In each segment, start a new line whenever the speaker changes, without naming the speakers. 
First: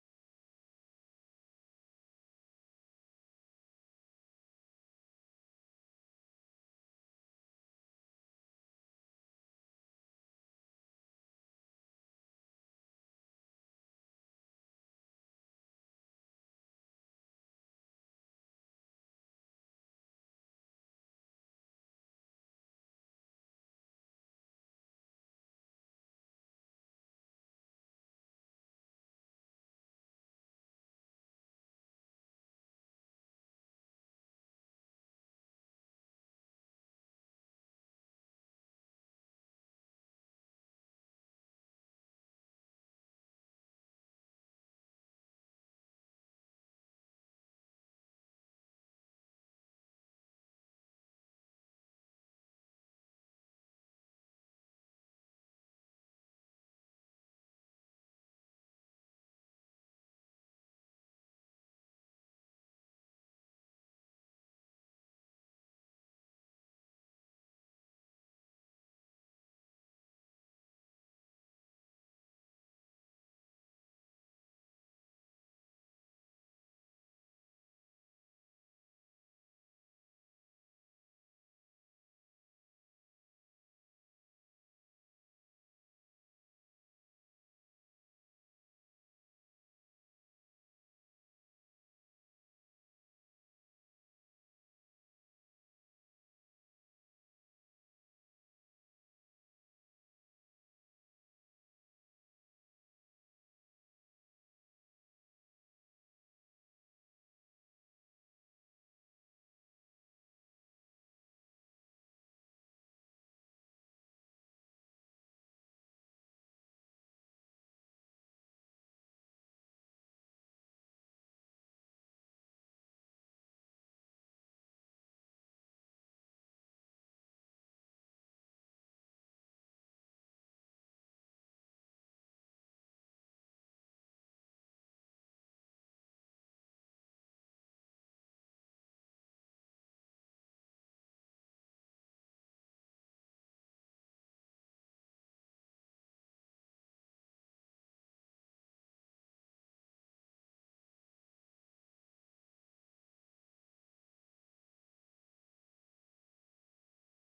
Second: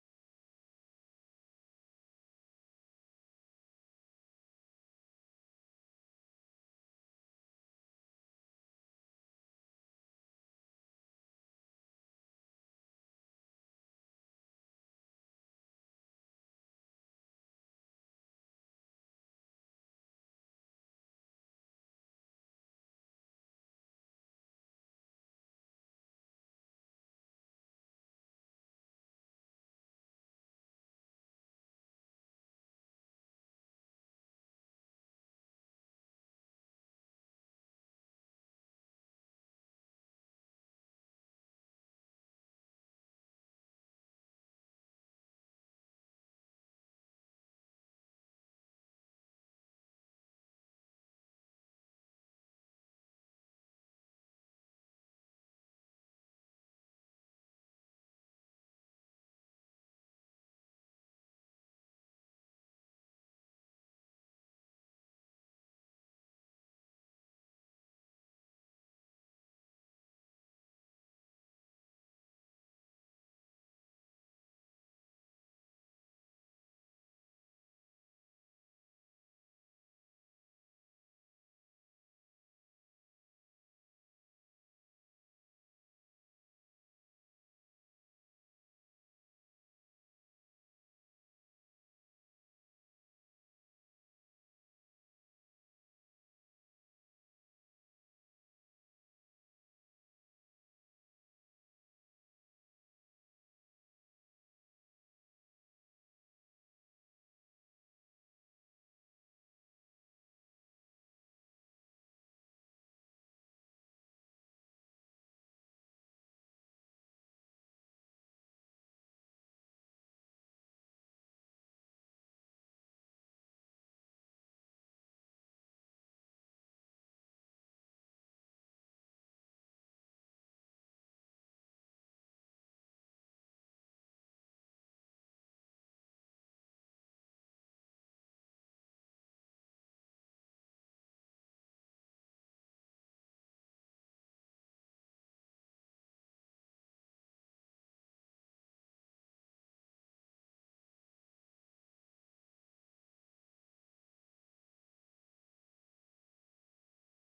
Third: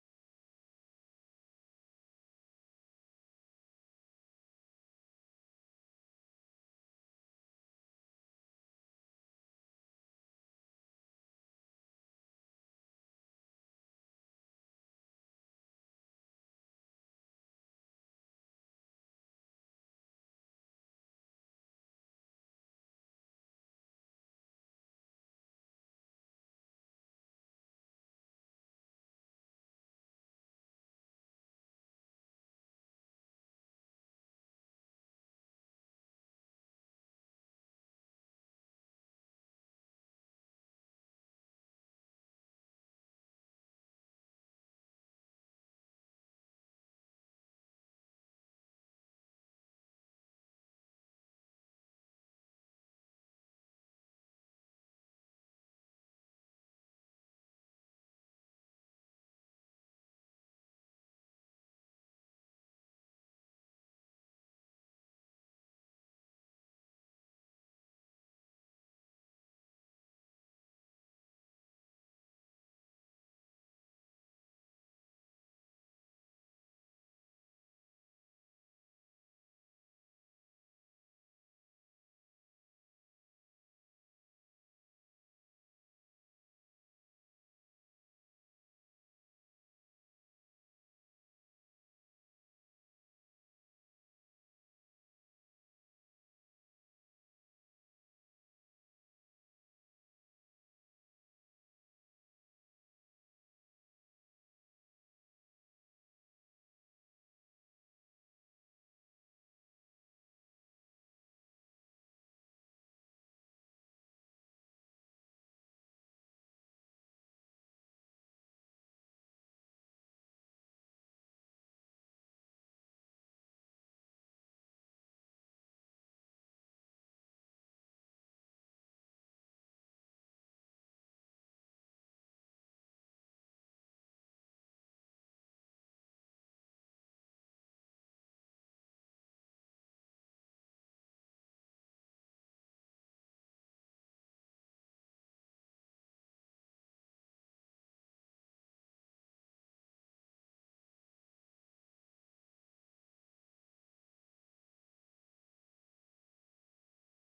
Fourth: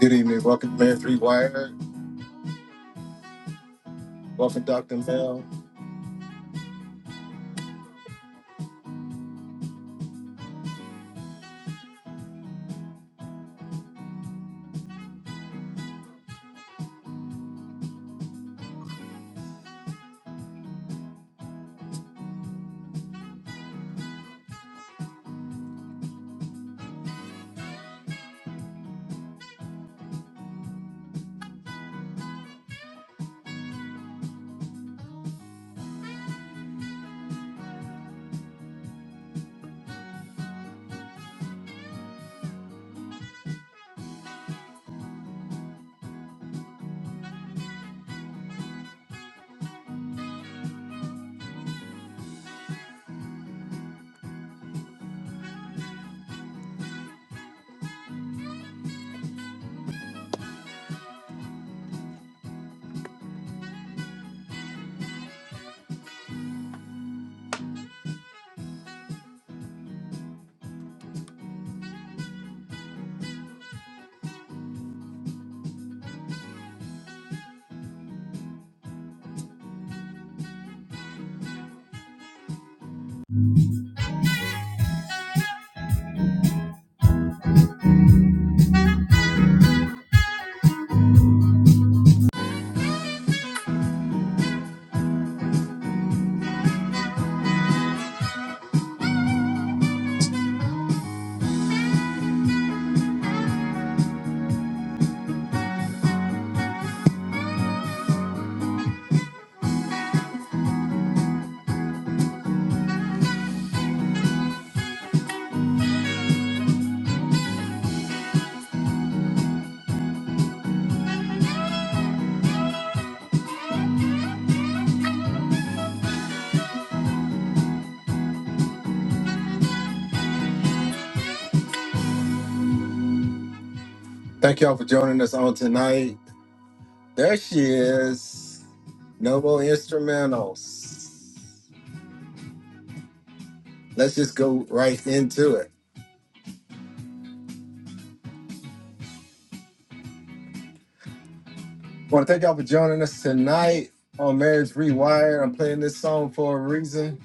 Good evening. Welcome, to Man Three Wire. Welcome, Dr. Mel. Thank y'all for joining us on tonight. There she is. No more instrumentals. Let's just go right into it. want to thank y'all for joining us tonight on Marriage Rewired. I'm playing this song for a reason.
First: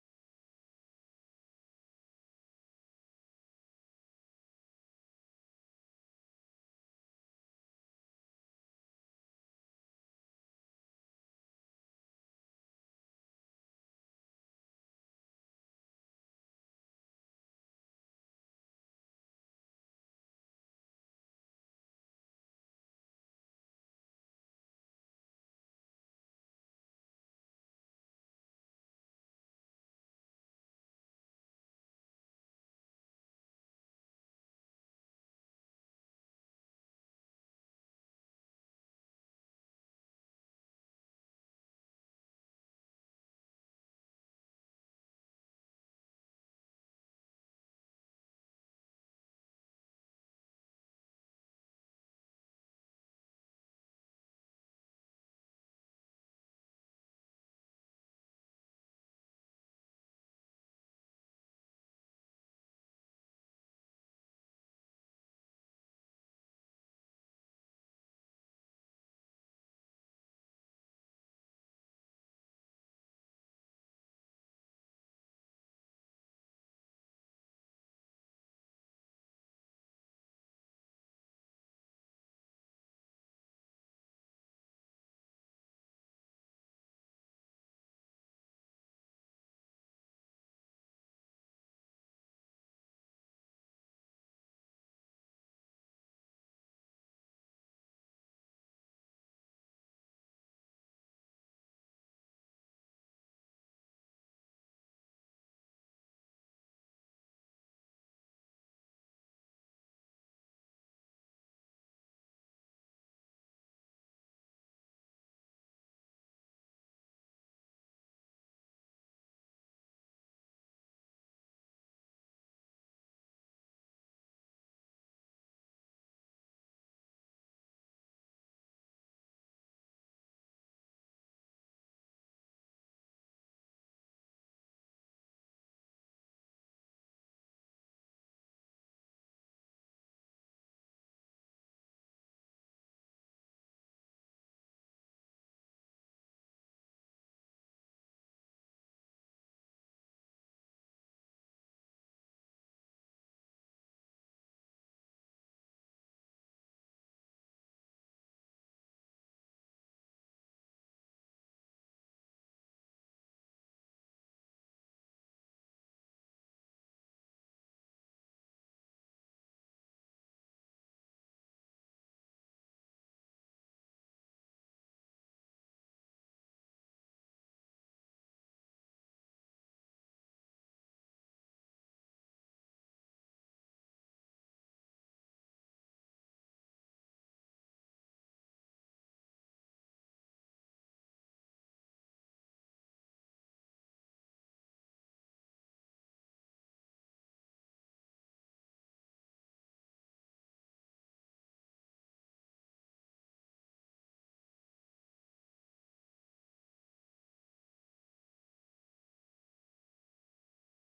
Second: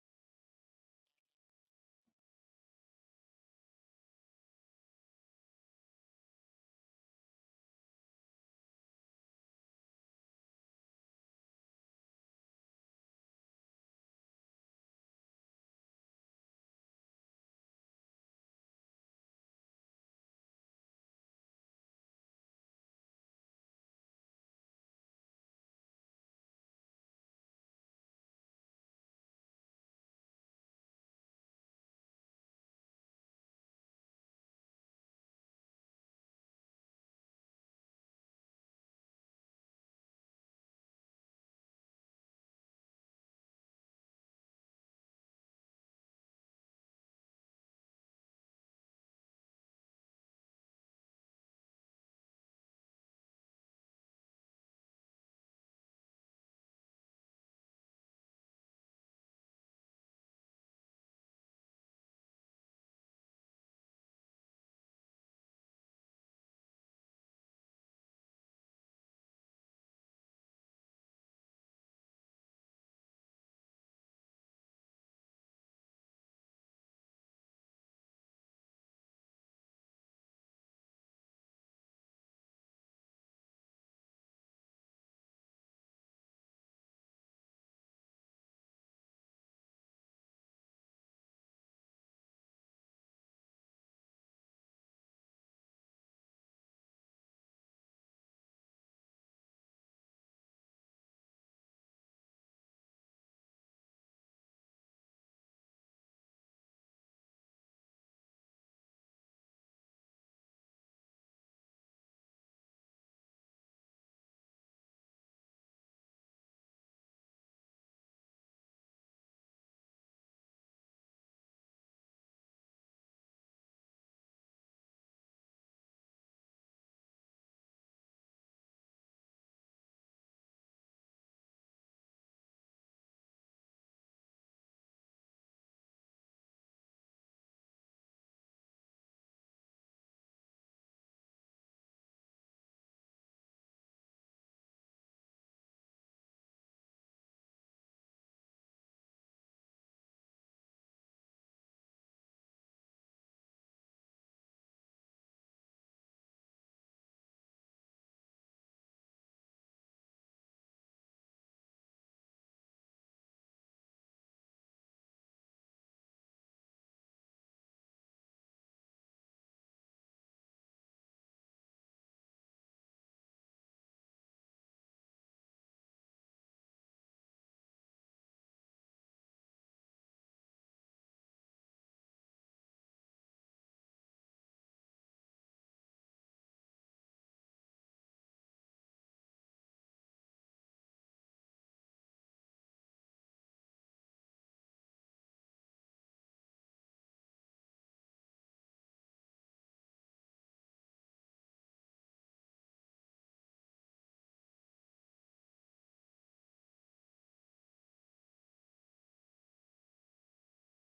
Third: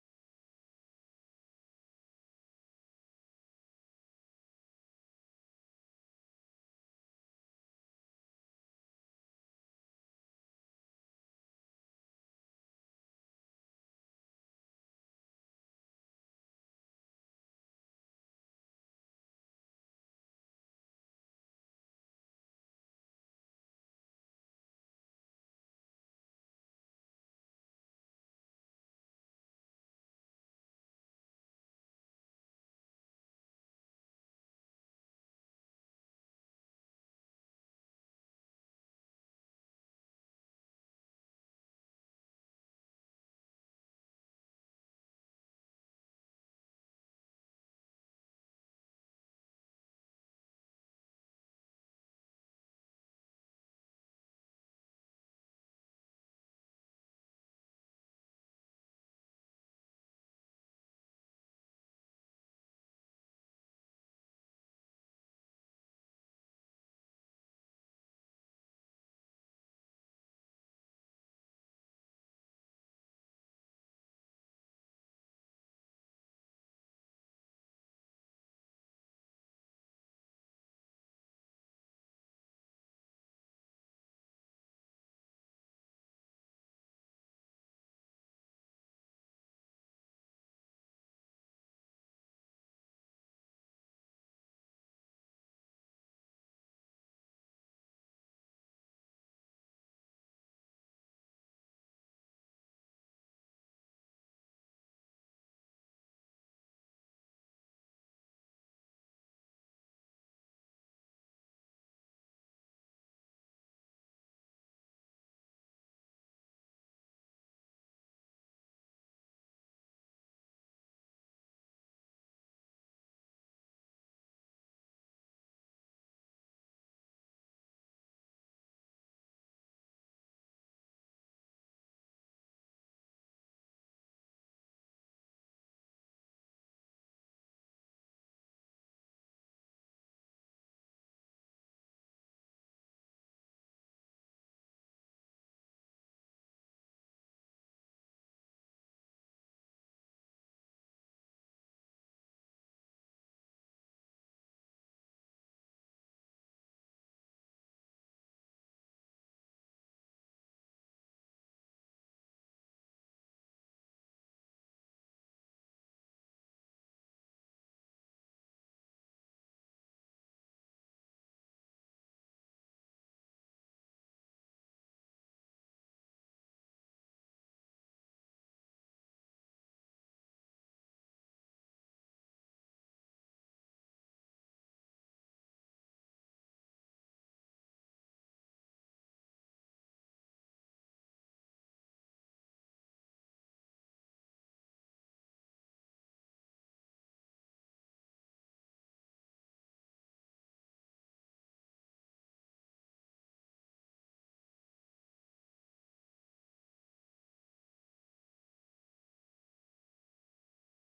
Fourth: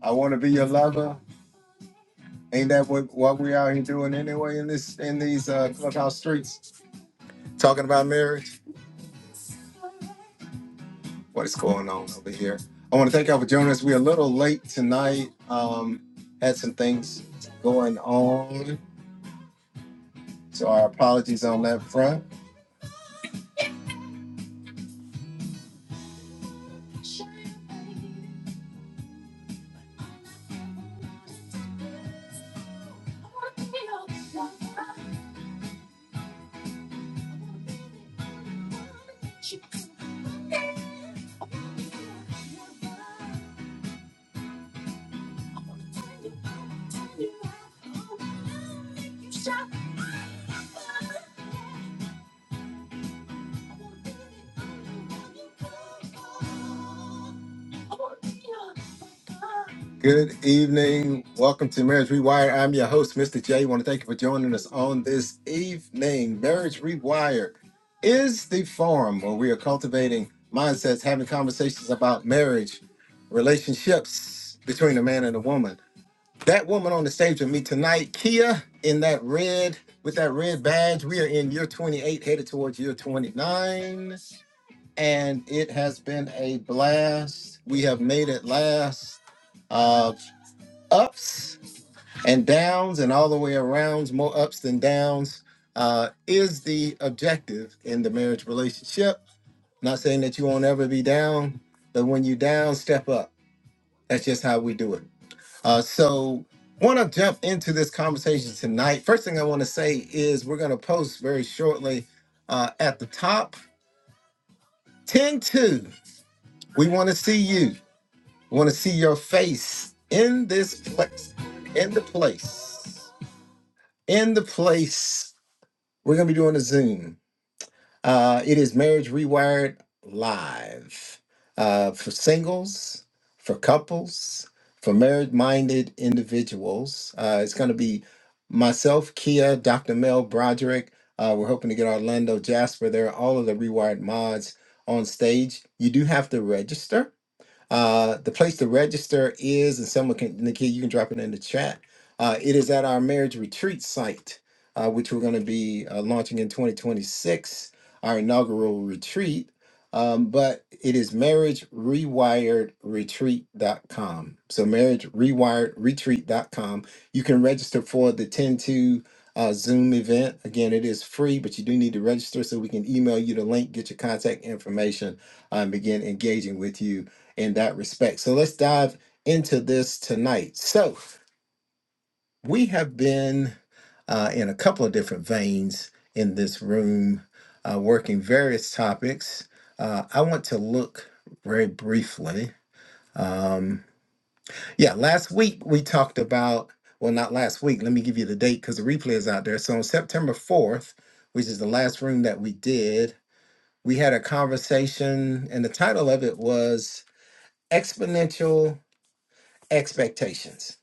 I want to be your lover. Ain't that what, what we out here doing anyway in this in these uh, clubhouse streets? Talking about marriage. what is going on over here. I want to thank y'all for joining us. We're a little late tonight. Um, had some things going on, so our apologies on that front. Good evening. Welcome to Marriage Rewired. I'm your host, Mr. J. I want to thank you for joining us on this evening. Marriage Rewired is the forum where we are cultivating mindsets, having conversations about marriage, relationships between a man and a woman That woman on the stage with me tonight, Kia, in that red, with that red badge, we are in year 28, headed towards year 29. And it has been a blast. We have made it last. Uh, ups and downs, and all the way around, more ups than downs, uh, is the objective in the marriage relationship. Not saying that you won't ever be down, but when you down, step up. That's just how we do it. Uh, so, want to jump into this conversation tonight. First thing I want to say is we're going to post very shortly uh, at the top 10 2. We want to see you. We want to see your face in this place, in the place, in the place. We're going to be doing a Zoom. Uh, it is Marriage Rewired Live uh, for singles, for couples, for married minded individuals. Uh, it's going to be myself, Kia, Dr. Mel Broderick. Uh, we're hoping to get Orlando Jasper there, all of the Rewired mods on stage. You do have to register. Uh, the place to register is, and someone can, Nikki, you can drop it in the chat. Uh, it is at our marriage retreat site, uh, which we're going to be uh, launching in 2026, our inaugural retreat. Um, but it is marriagerewiredretreat.com. So marriagerewiredretreat.com. You can register for the 10:2 uh, Zoom event. Again, it is free, but you do need to register so we can email you the link, get your contact information, and begin engaging with you in that respect. So let's dive into this tonight. So we have been uh, in a couple of different veins in this room, uh, working various topics. Uh, I want to look very briefly. Um, yeah, last week we talked about, well, not last week, let me give you the date because the replay is out there. So on September 4th, which is the last room that we did, we had a conversation, and the title of it was Exponential expectations.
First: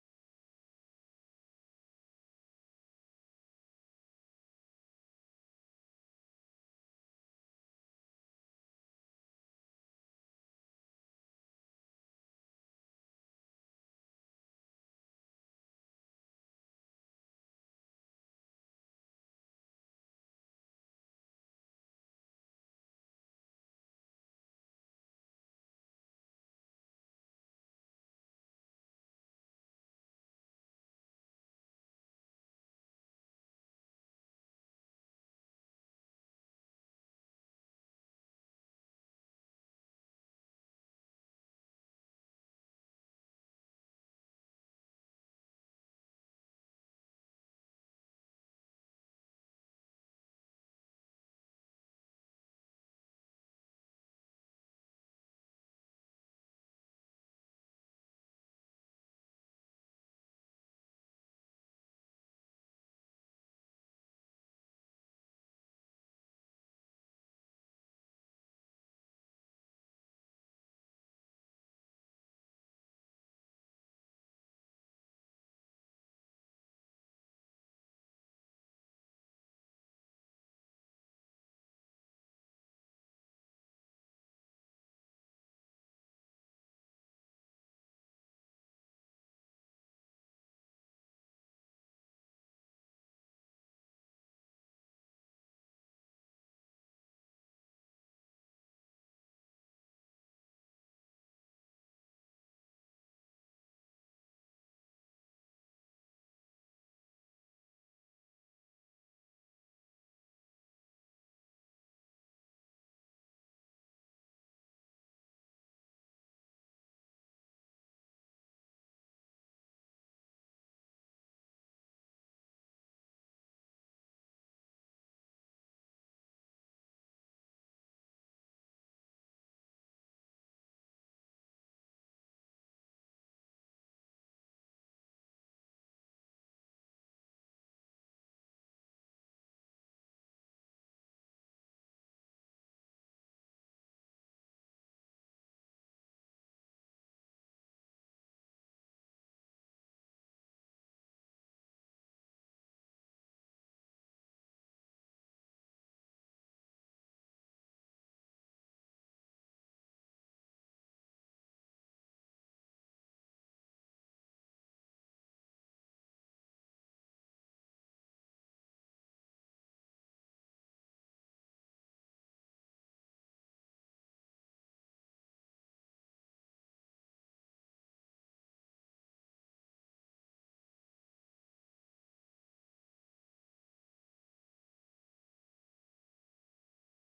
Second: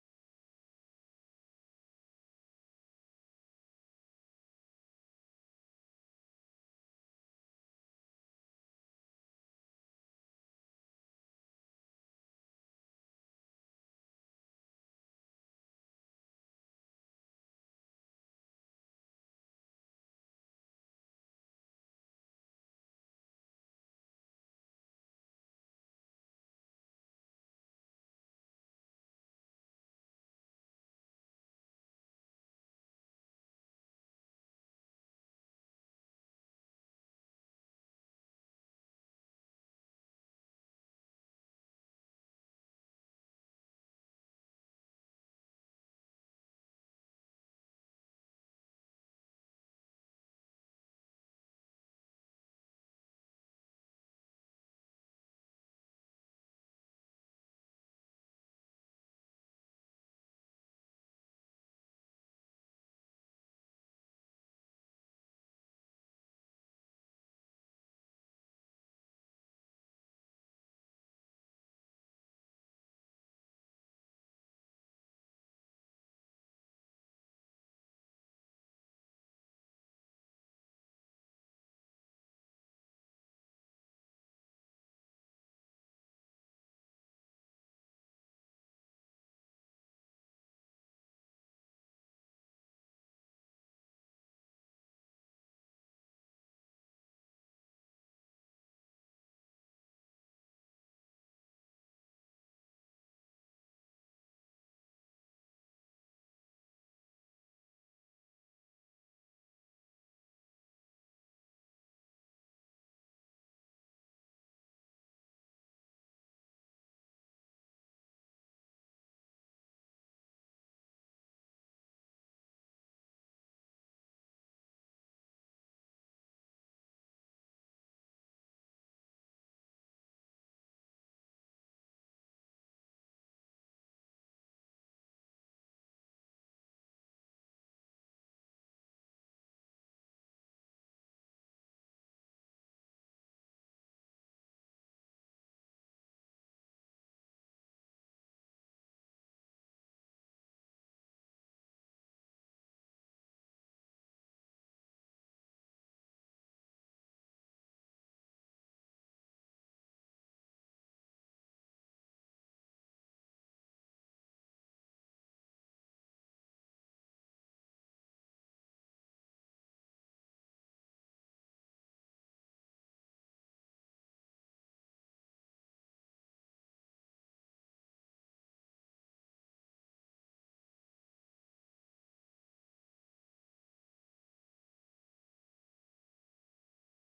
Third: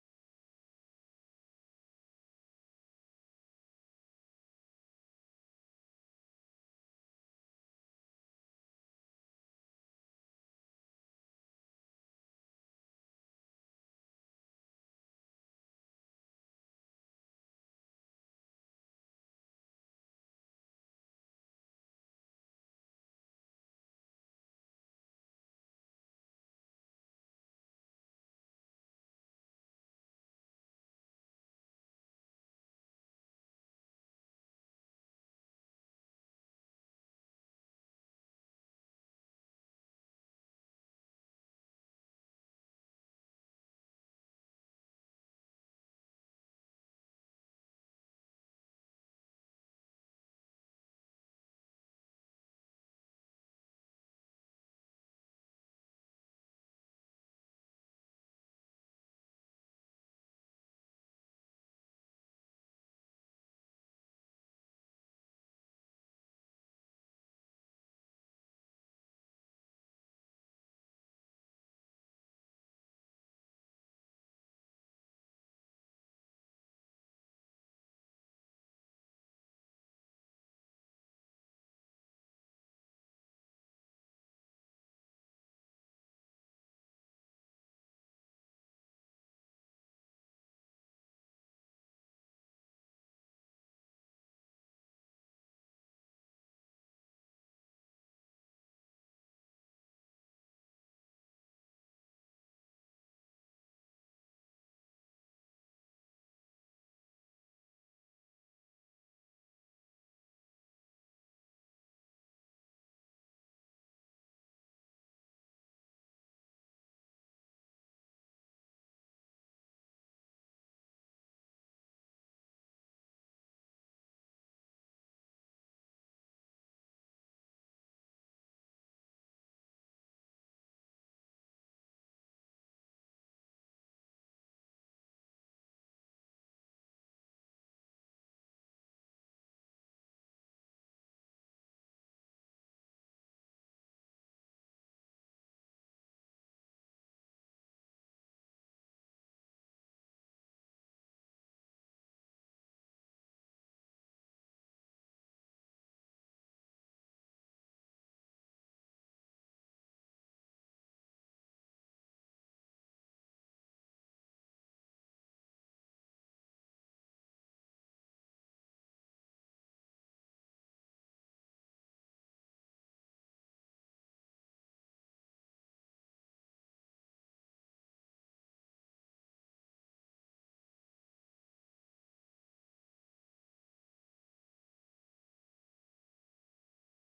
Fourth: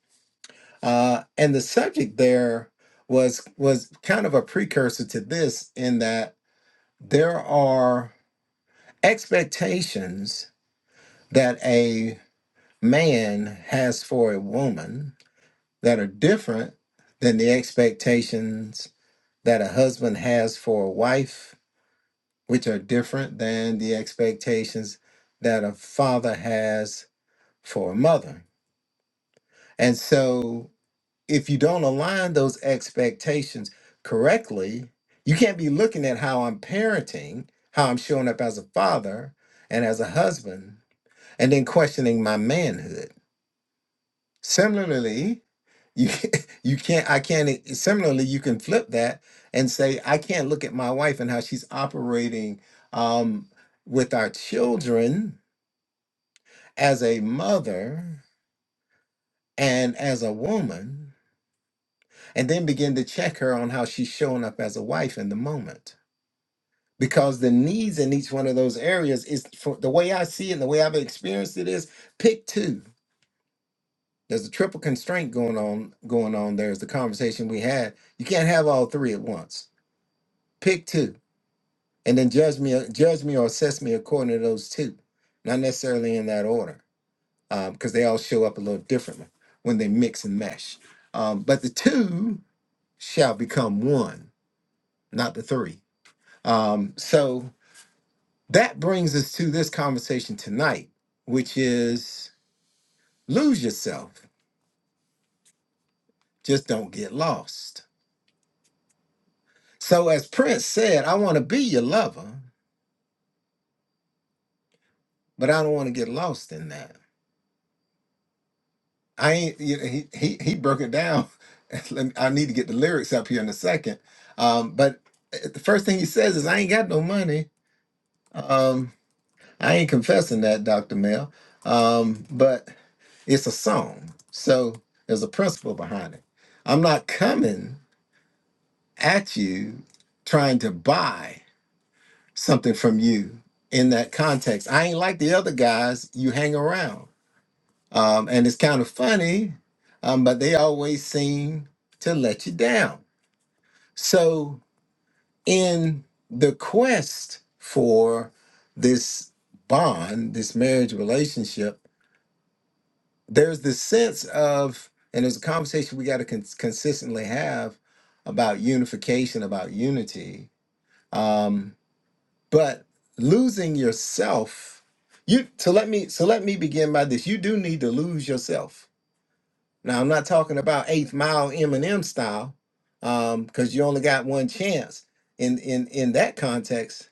Uh, and the subject there was was kind of a precursor to this in that there are expectations that a man has for a woman that are different than the expectations that a husband has for a wife, which are different than the expectations that a father has for a mother. And so if you don't align those expectations correctly, you can't be looking at how I'm parenting, how I'm showing up as a father and as a husband, and then questioning my manhood. Similarly, you you can't I can't similarly you can flip that and say I can't look at my wife and how she's operating um, with our children as a mother and as a woman and then begin to check her on how she's showing up as a wife in the moment. Because the needs in each one of those areas is for the way I see it and the way I've experienced it is pick two. There's a triple constraint going on going on. There's the conversation we had. You can't have all three at once. Pick two. And then judge me judge me or assess me according to those two. Not necessarily in that order. because they all show up a little differently when they mix and mesh. Um, but the two shall become one, not the three Um, so that brings us to this conversation tonight, which is lose yourself, just don't get lost. So, as Prince said, I want to be your lover, but I don't want to get lost in that. I ain't, you know, he, he, he broke it down. Let me- I need to get the lyrics up here in a second. Um, but uh, the first thing he says is, I ain't got no money. Um, I ain't confessing that, Dr. Mel. Um, but It's a song. So there's a principle behind it. I'm not coming at you trying to buy something from you in that context. I ain't like the other guys you hang around. Um, and it's kind of funny, um, but they always seem to let you down. So in the quest for this bond, this marriage relationship, there's this sense of, and there's a conversation we got to con- consistently have about unification, about unity. Um, but losing yourself, you so let me so let me begin by this. You do need to lose yourself. Now I'm not talking about eighth mile Eminem style, um, because you only got one chance in in in that context.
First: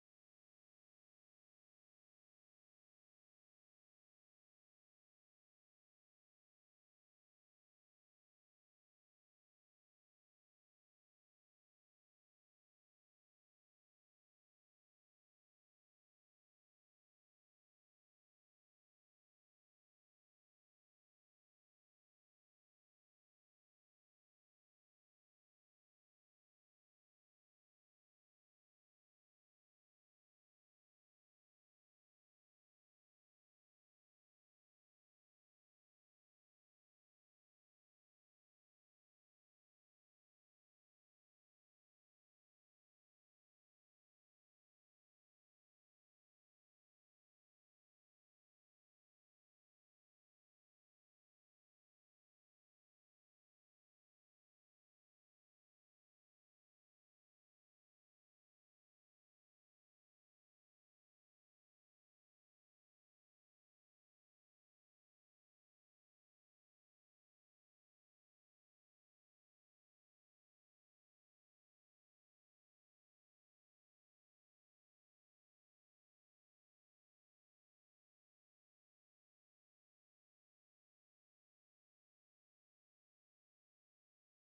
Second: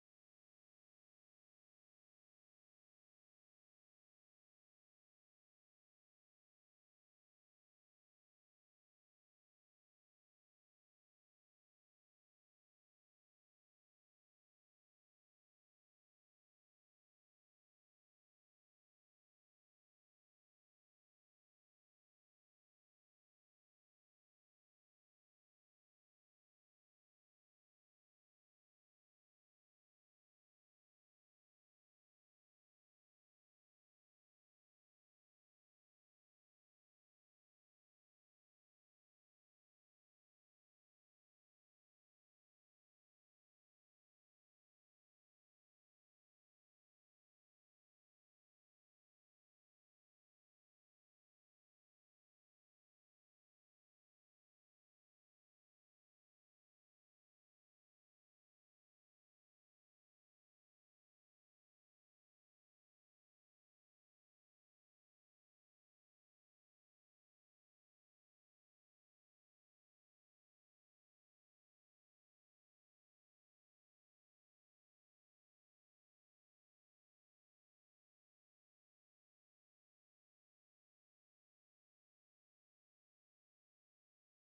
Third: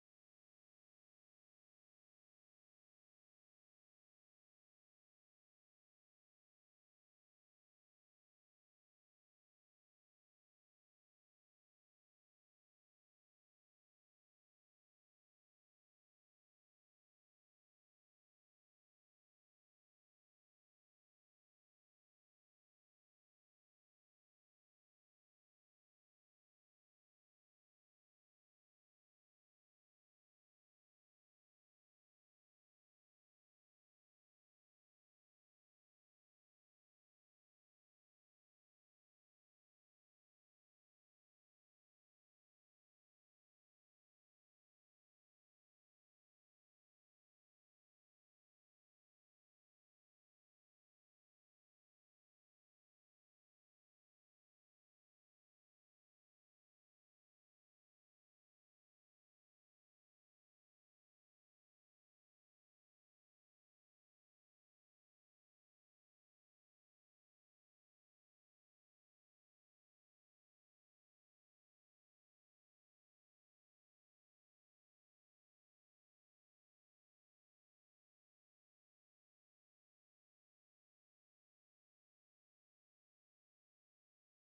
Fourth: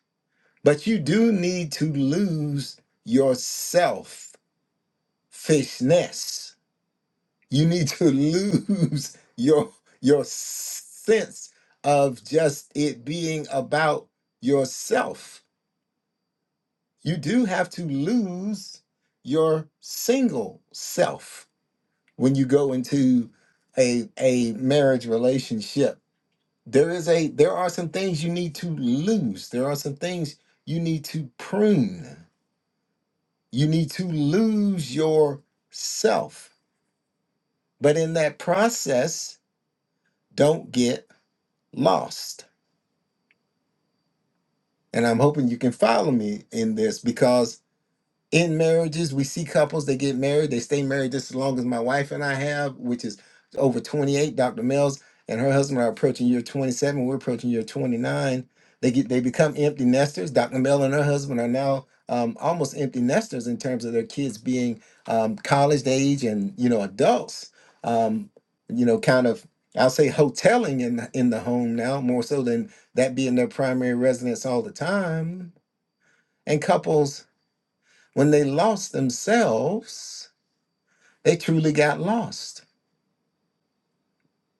But you do need to lose yourself fishness You need to lose your your sense of just it being about yourself. You do have to lose your single self when you go into a a marriage relationship. There is a there are some things you need to lose. There are some things you need to prune. You need to lose yourself. But in that process, don't get lost And I'm hoping you can follow me in this because in marriages we see couples they get married they stay married just as long as my wife and i have which is over 28 dr mills and her husband are approaching year 27 we're approaching year 29 they get they become empty nesters dr Mills and her husband are now um, almost empty nesters in terms of their kids being um, college age and you know adults um, you know kind of i'll say hoteling in the, in the home now more so than that being their primary residence all the time and couples when they lost themselves, they truly got lost.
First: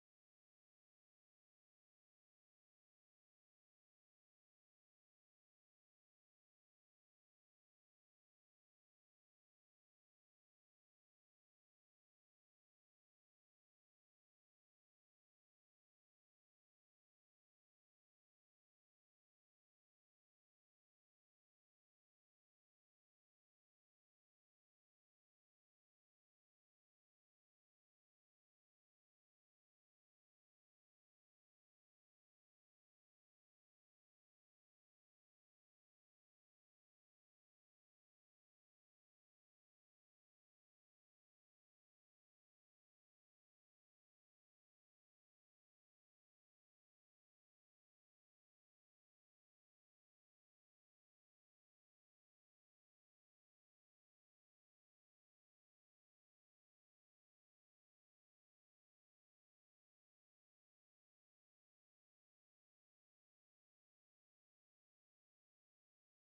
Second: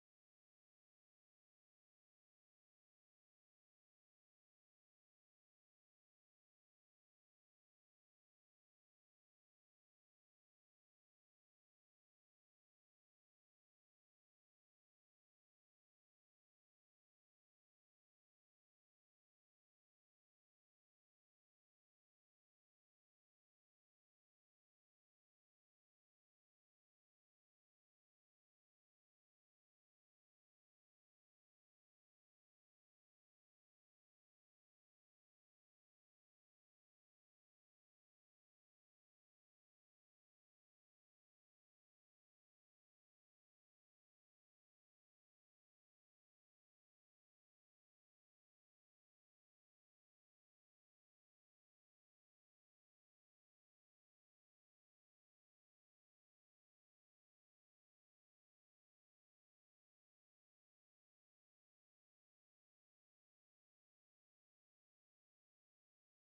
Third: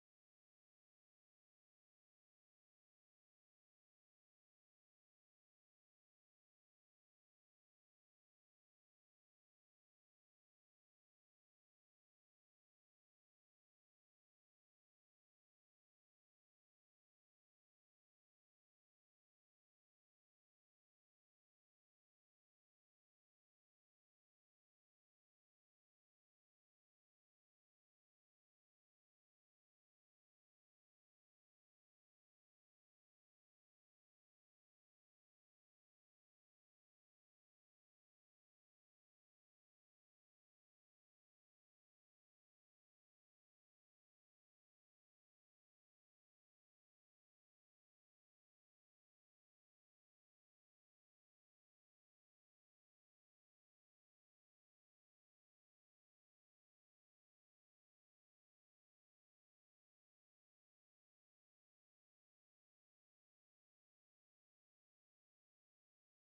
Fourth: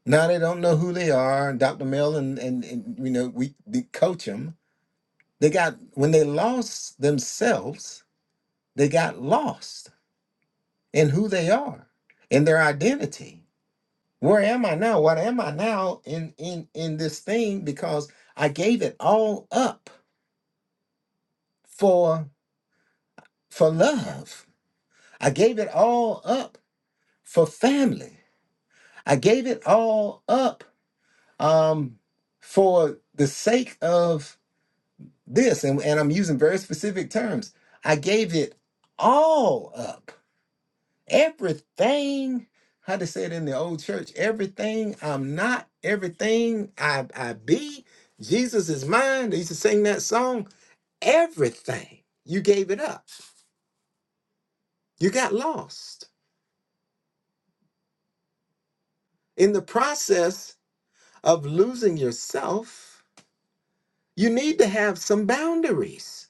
Now they don't know who they are. Dr. Mel and, and, and you know, we we coach them. They got, when they lost themselves, they got lost in who they are, in their identity. Where am I now? What am I now in, in, in this thing? Because I gave it all up for, for love. I gave it all up for family. I gave it all up um, for the sake of this, and, and I'm using very specific terms, I gave it all up. Everything, how they say it in the old church, everything I'm not, everything I, I be, Jesus is mine. They used to sing that song. Everything, you gave it up. You got lost. In the process of losing yourself, you need to have some boundaries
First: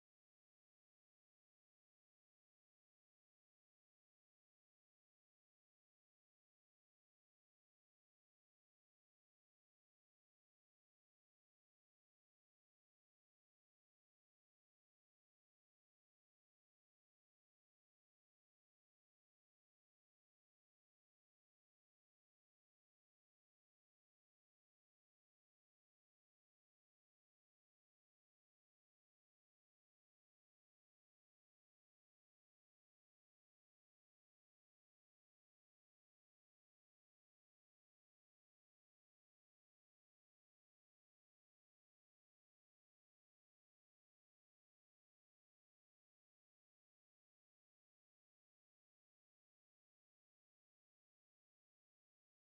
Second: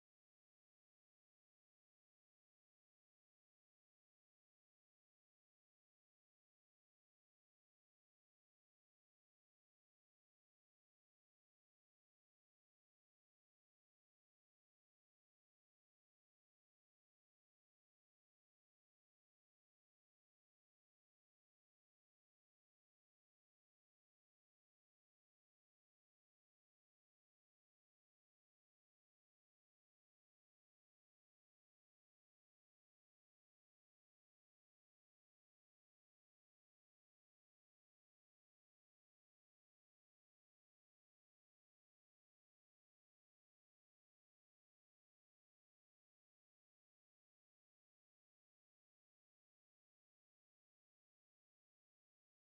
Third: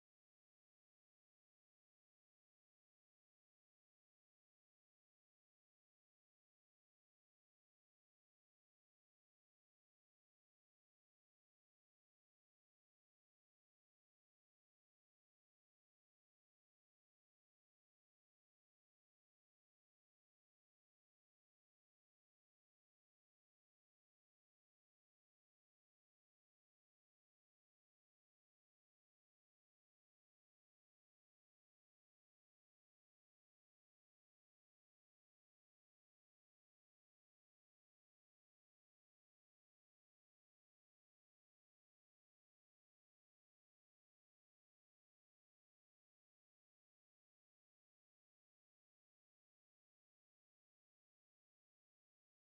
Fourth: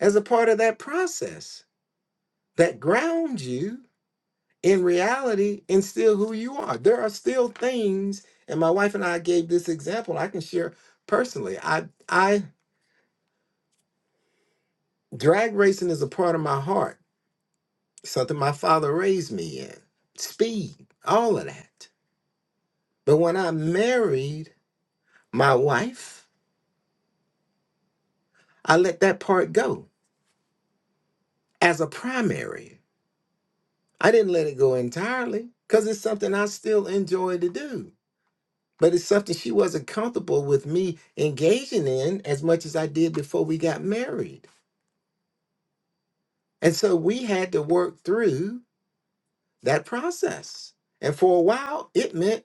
as a part of that process that ground you in reality and still who you are. There are still things, and my wife and I gave this example. I can share personally. I I drag racing is a part of my heart, something my father raised me in. Speed, all of that. But when I married my wife, I let that part go as a primary. I didn't let it go entirely because it's something I still enjoy to do. but it's something she wasn't comfortable with me engaging in as much as I did before we got married. And so we had to work through that process. And for a while, it meant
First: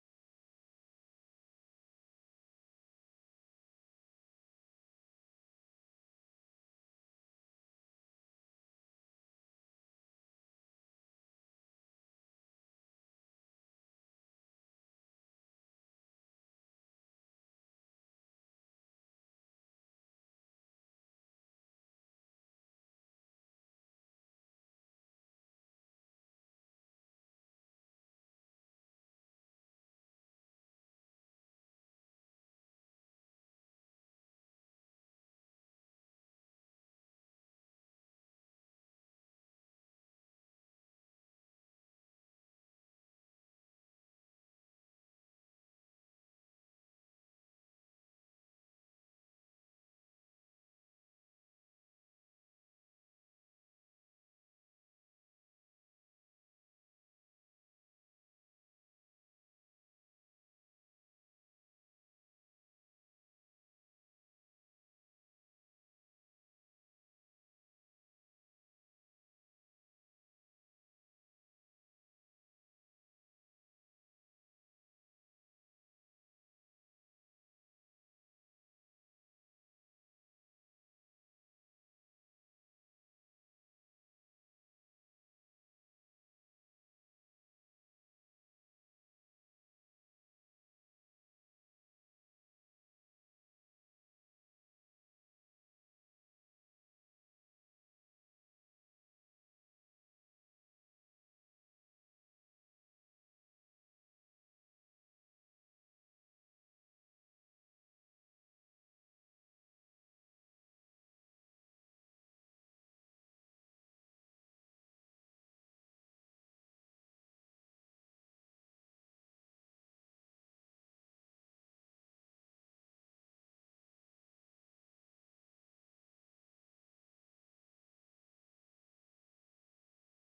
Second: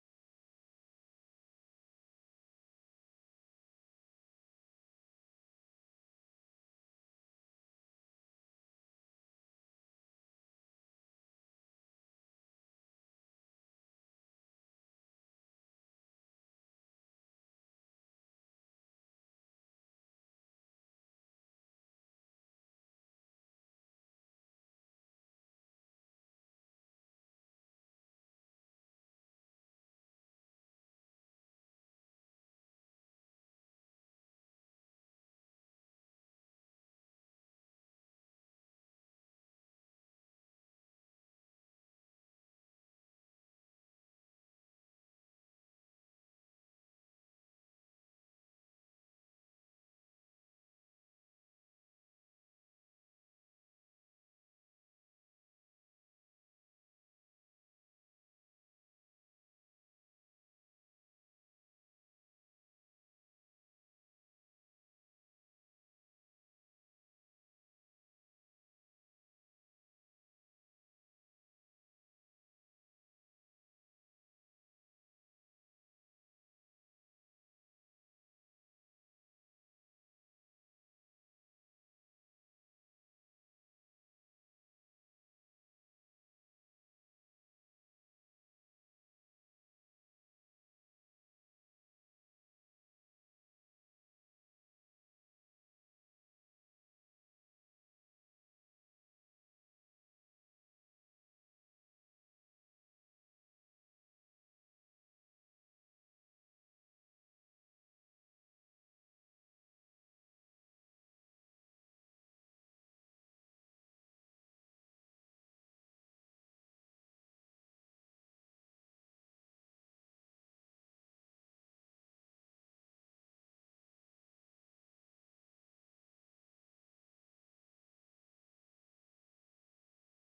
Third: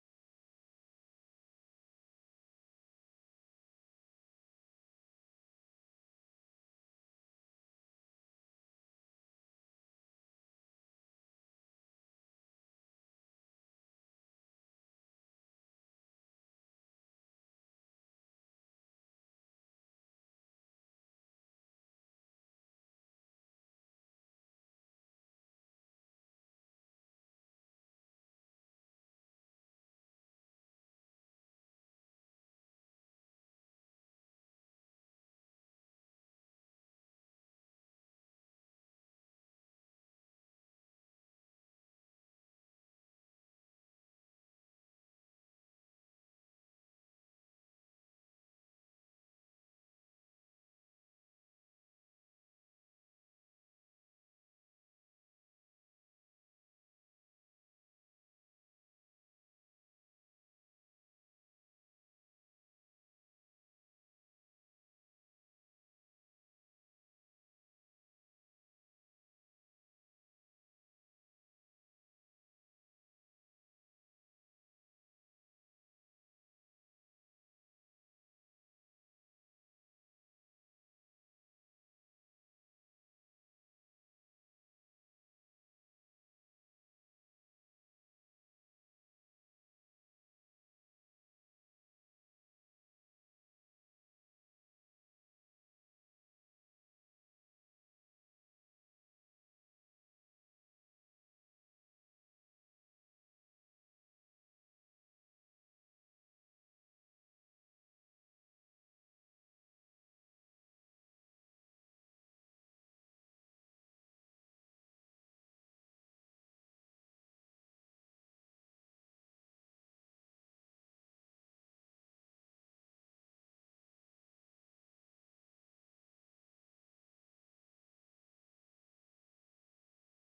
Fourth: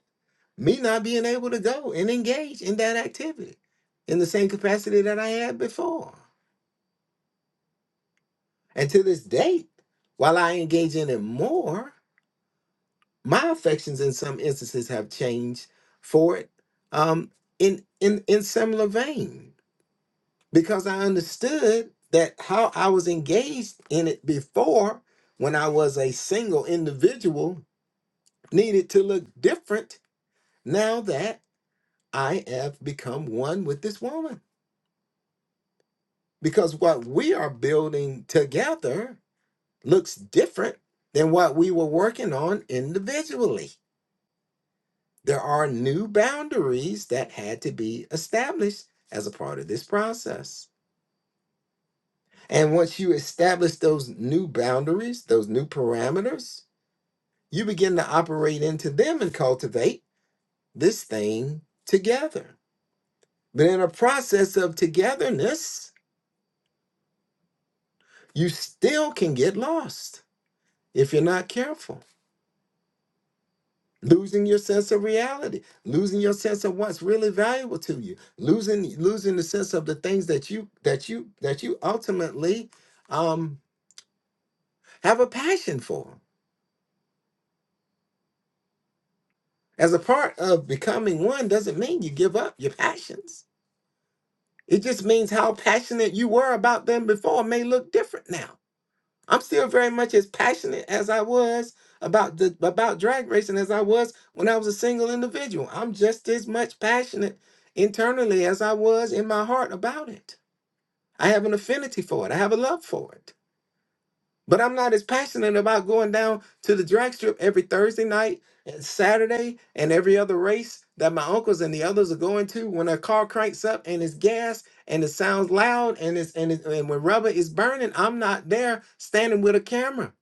me not being able to go and engage in that activity in the same capacity that I had before. And to this date, while I engage in it more, my affections in some instances have changed for it um, in, in, in similar vein. because I understood that how I was engaged in it before when I was a single individual needed to look different now that I have become one with this woman. Because what we are building together looks different than what we were working on individually. There are new boundaries that had to be established as a part of this process. And once you establish those new boundaries, those new parameters, you begin to operate into them and cultivate this thing together. But in a process of togetherness, you still can get lost if you're not careful. Losing your sense of reality, losing your sense of what's really valuable to you, losing losing the sense of the things that you that you that you ultimately um, have a passion for. As a part of becoming one doesn't mean you give up your passions It just means how passionate you were about them before may look different now. I'm still very much as passionate as I was about the about drag racing as I was when I was a single individual. I'm just as much passionate internally as I was in my heart about it. I have an affinity for it. I have a love for it. But I'm not as passionate about going down to the drag strip every Thursday night and Saturday and every other race that my uncles and the others are going to when a car cranks up and it's gas and it sounds loud and it's and, it, and when rubber is burning, I'm not there standing with a camera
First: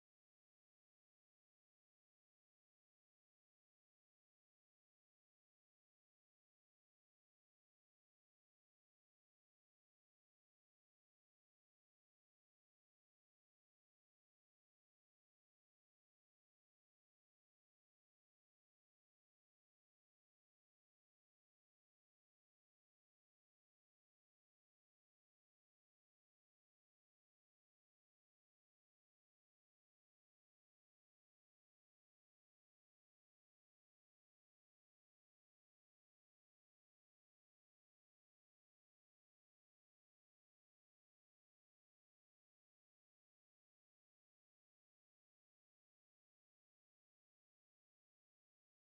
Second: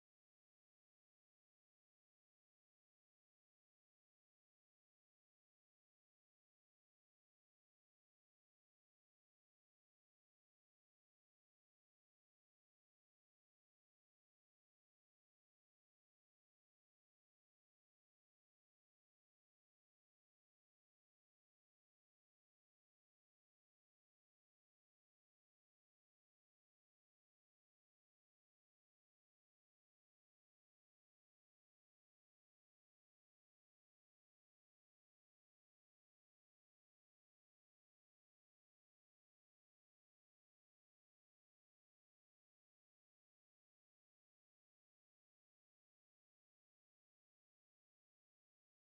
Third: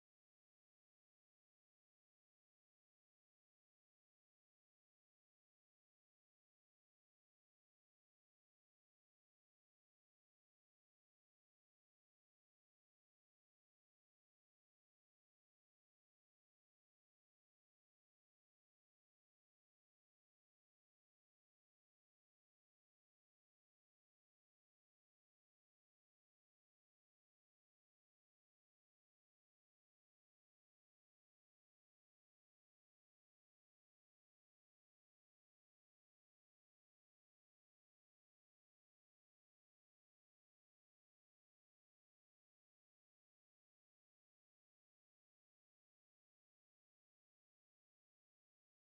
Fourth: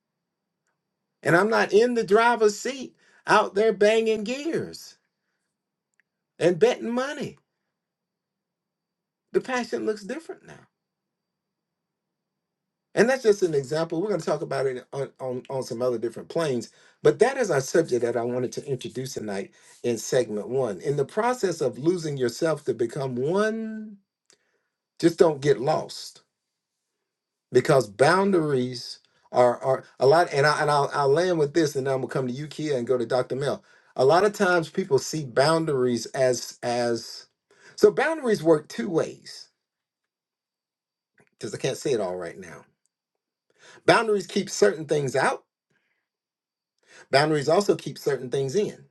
and I'm not in the driver's seat out there banging gears and betting money. The passion looks different now. And that's just an example. We're going to talk about it on, on, on some other different planes. But that is our subject that I wanted to introduce tonight in segment one. In the process of losing yourself to become one, just don't get lost because boundaries are, are a lot. And, I, and I'll, I'll land with this and then I'm going to come to you, Kia, and go to Dr. Mel. A lot of times people see boundaries as as so boundaries work two ways because I can't say it all right now. Boundaries keep certain things out Boundaries also keep certain things in.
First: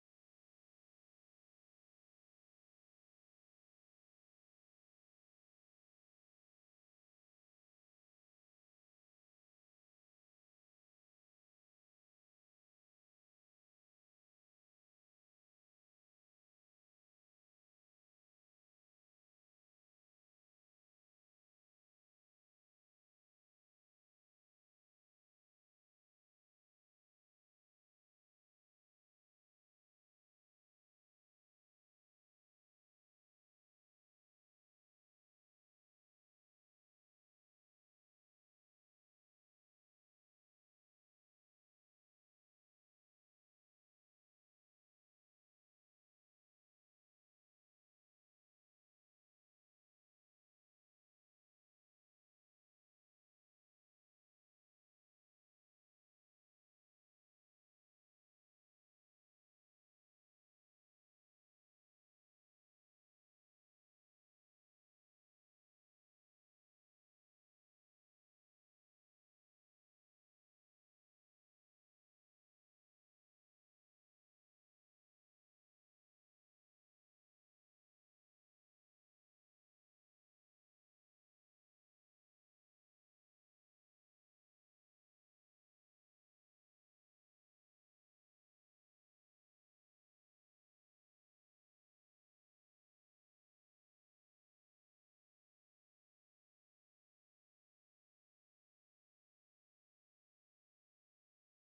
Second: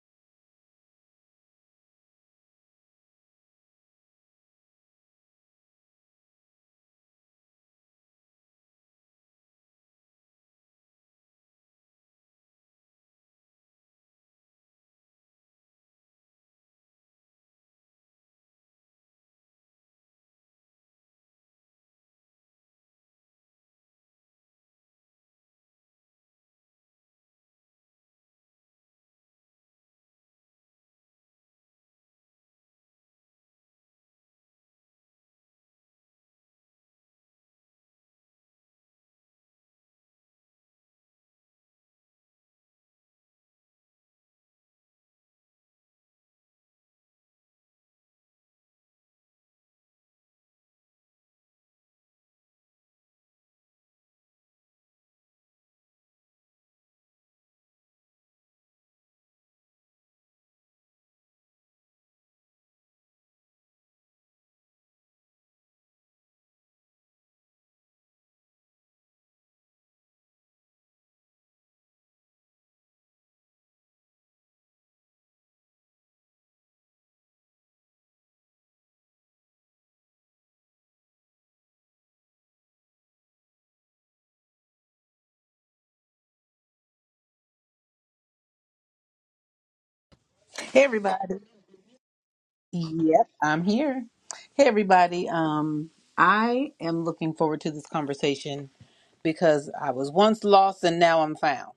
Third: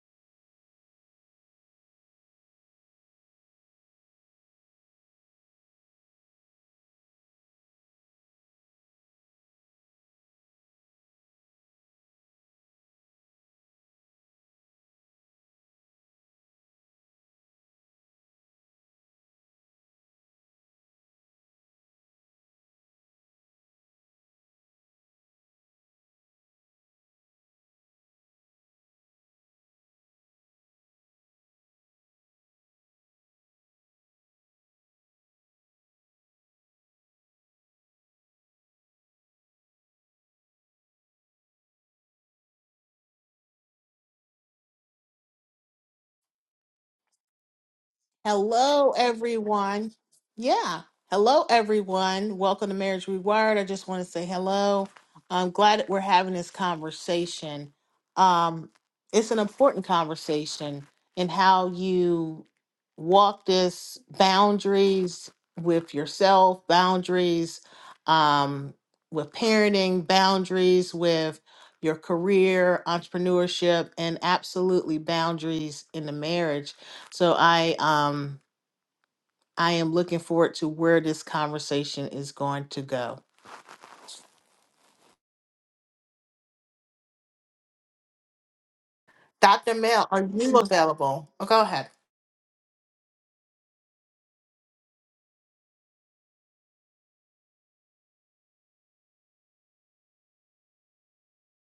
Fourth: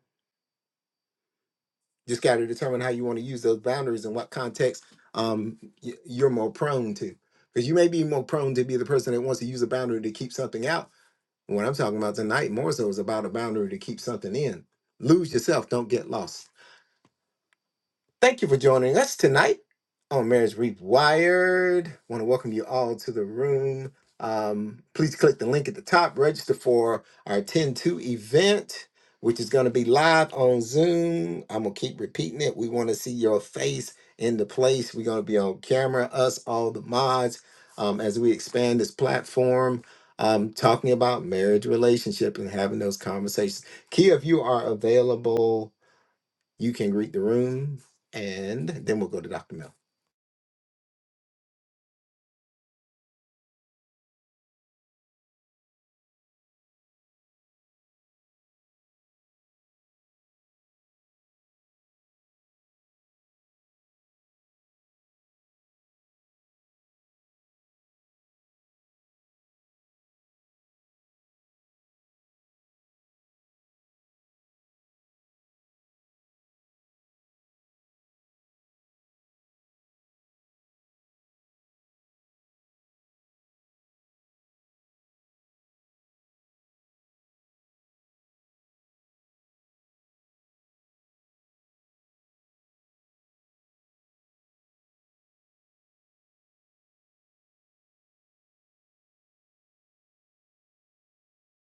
Just got to determine how you want to use those boundaries and what context um, you're more prone to. Because you may be more prone to be the person that wants to use a boundary to keep something out. And What I'm talking about tonight more so is about a boundary to keep something in. Lose yourself, don't get lost. Thank you for joining us tonight on Marriage Rewired. want to welcome you all to the room. Um, please click the link at the top, register for our 10 2 event, which is going to be live on Zoom. I'm going to keep repeating it. We want to see your face in the place. We're going to be on camera, us, all the mods, um, as we expand this platform, um, talking about marriage, relationship, and having those conversations. Kia, if you are available, you can greet the room, and
Hello,
then we'll go to Dr. Mel.
everyone. Yeah. Hello, everyone. Welcome to Marriage Rewired. I just want to say hello. I'm glad that we're having this conversation. Um, it's an important conversation in how you walk this boundaries with yourself, boundaries um, with parenting, boundaries with your career, entrepreneurship, and absolutely boundaries in the marriage so I um I am looking forward to where this conversation is going to go. Dr. Mel, are you
Hey
available?
everybody.
Oh, go ahead.
Yep, I'm here. Hey everybody. Um I am looking forward to this conversation because I was once lost and now I'm found.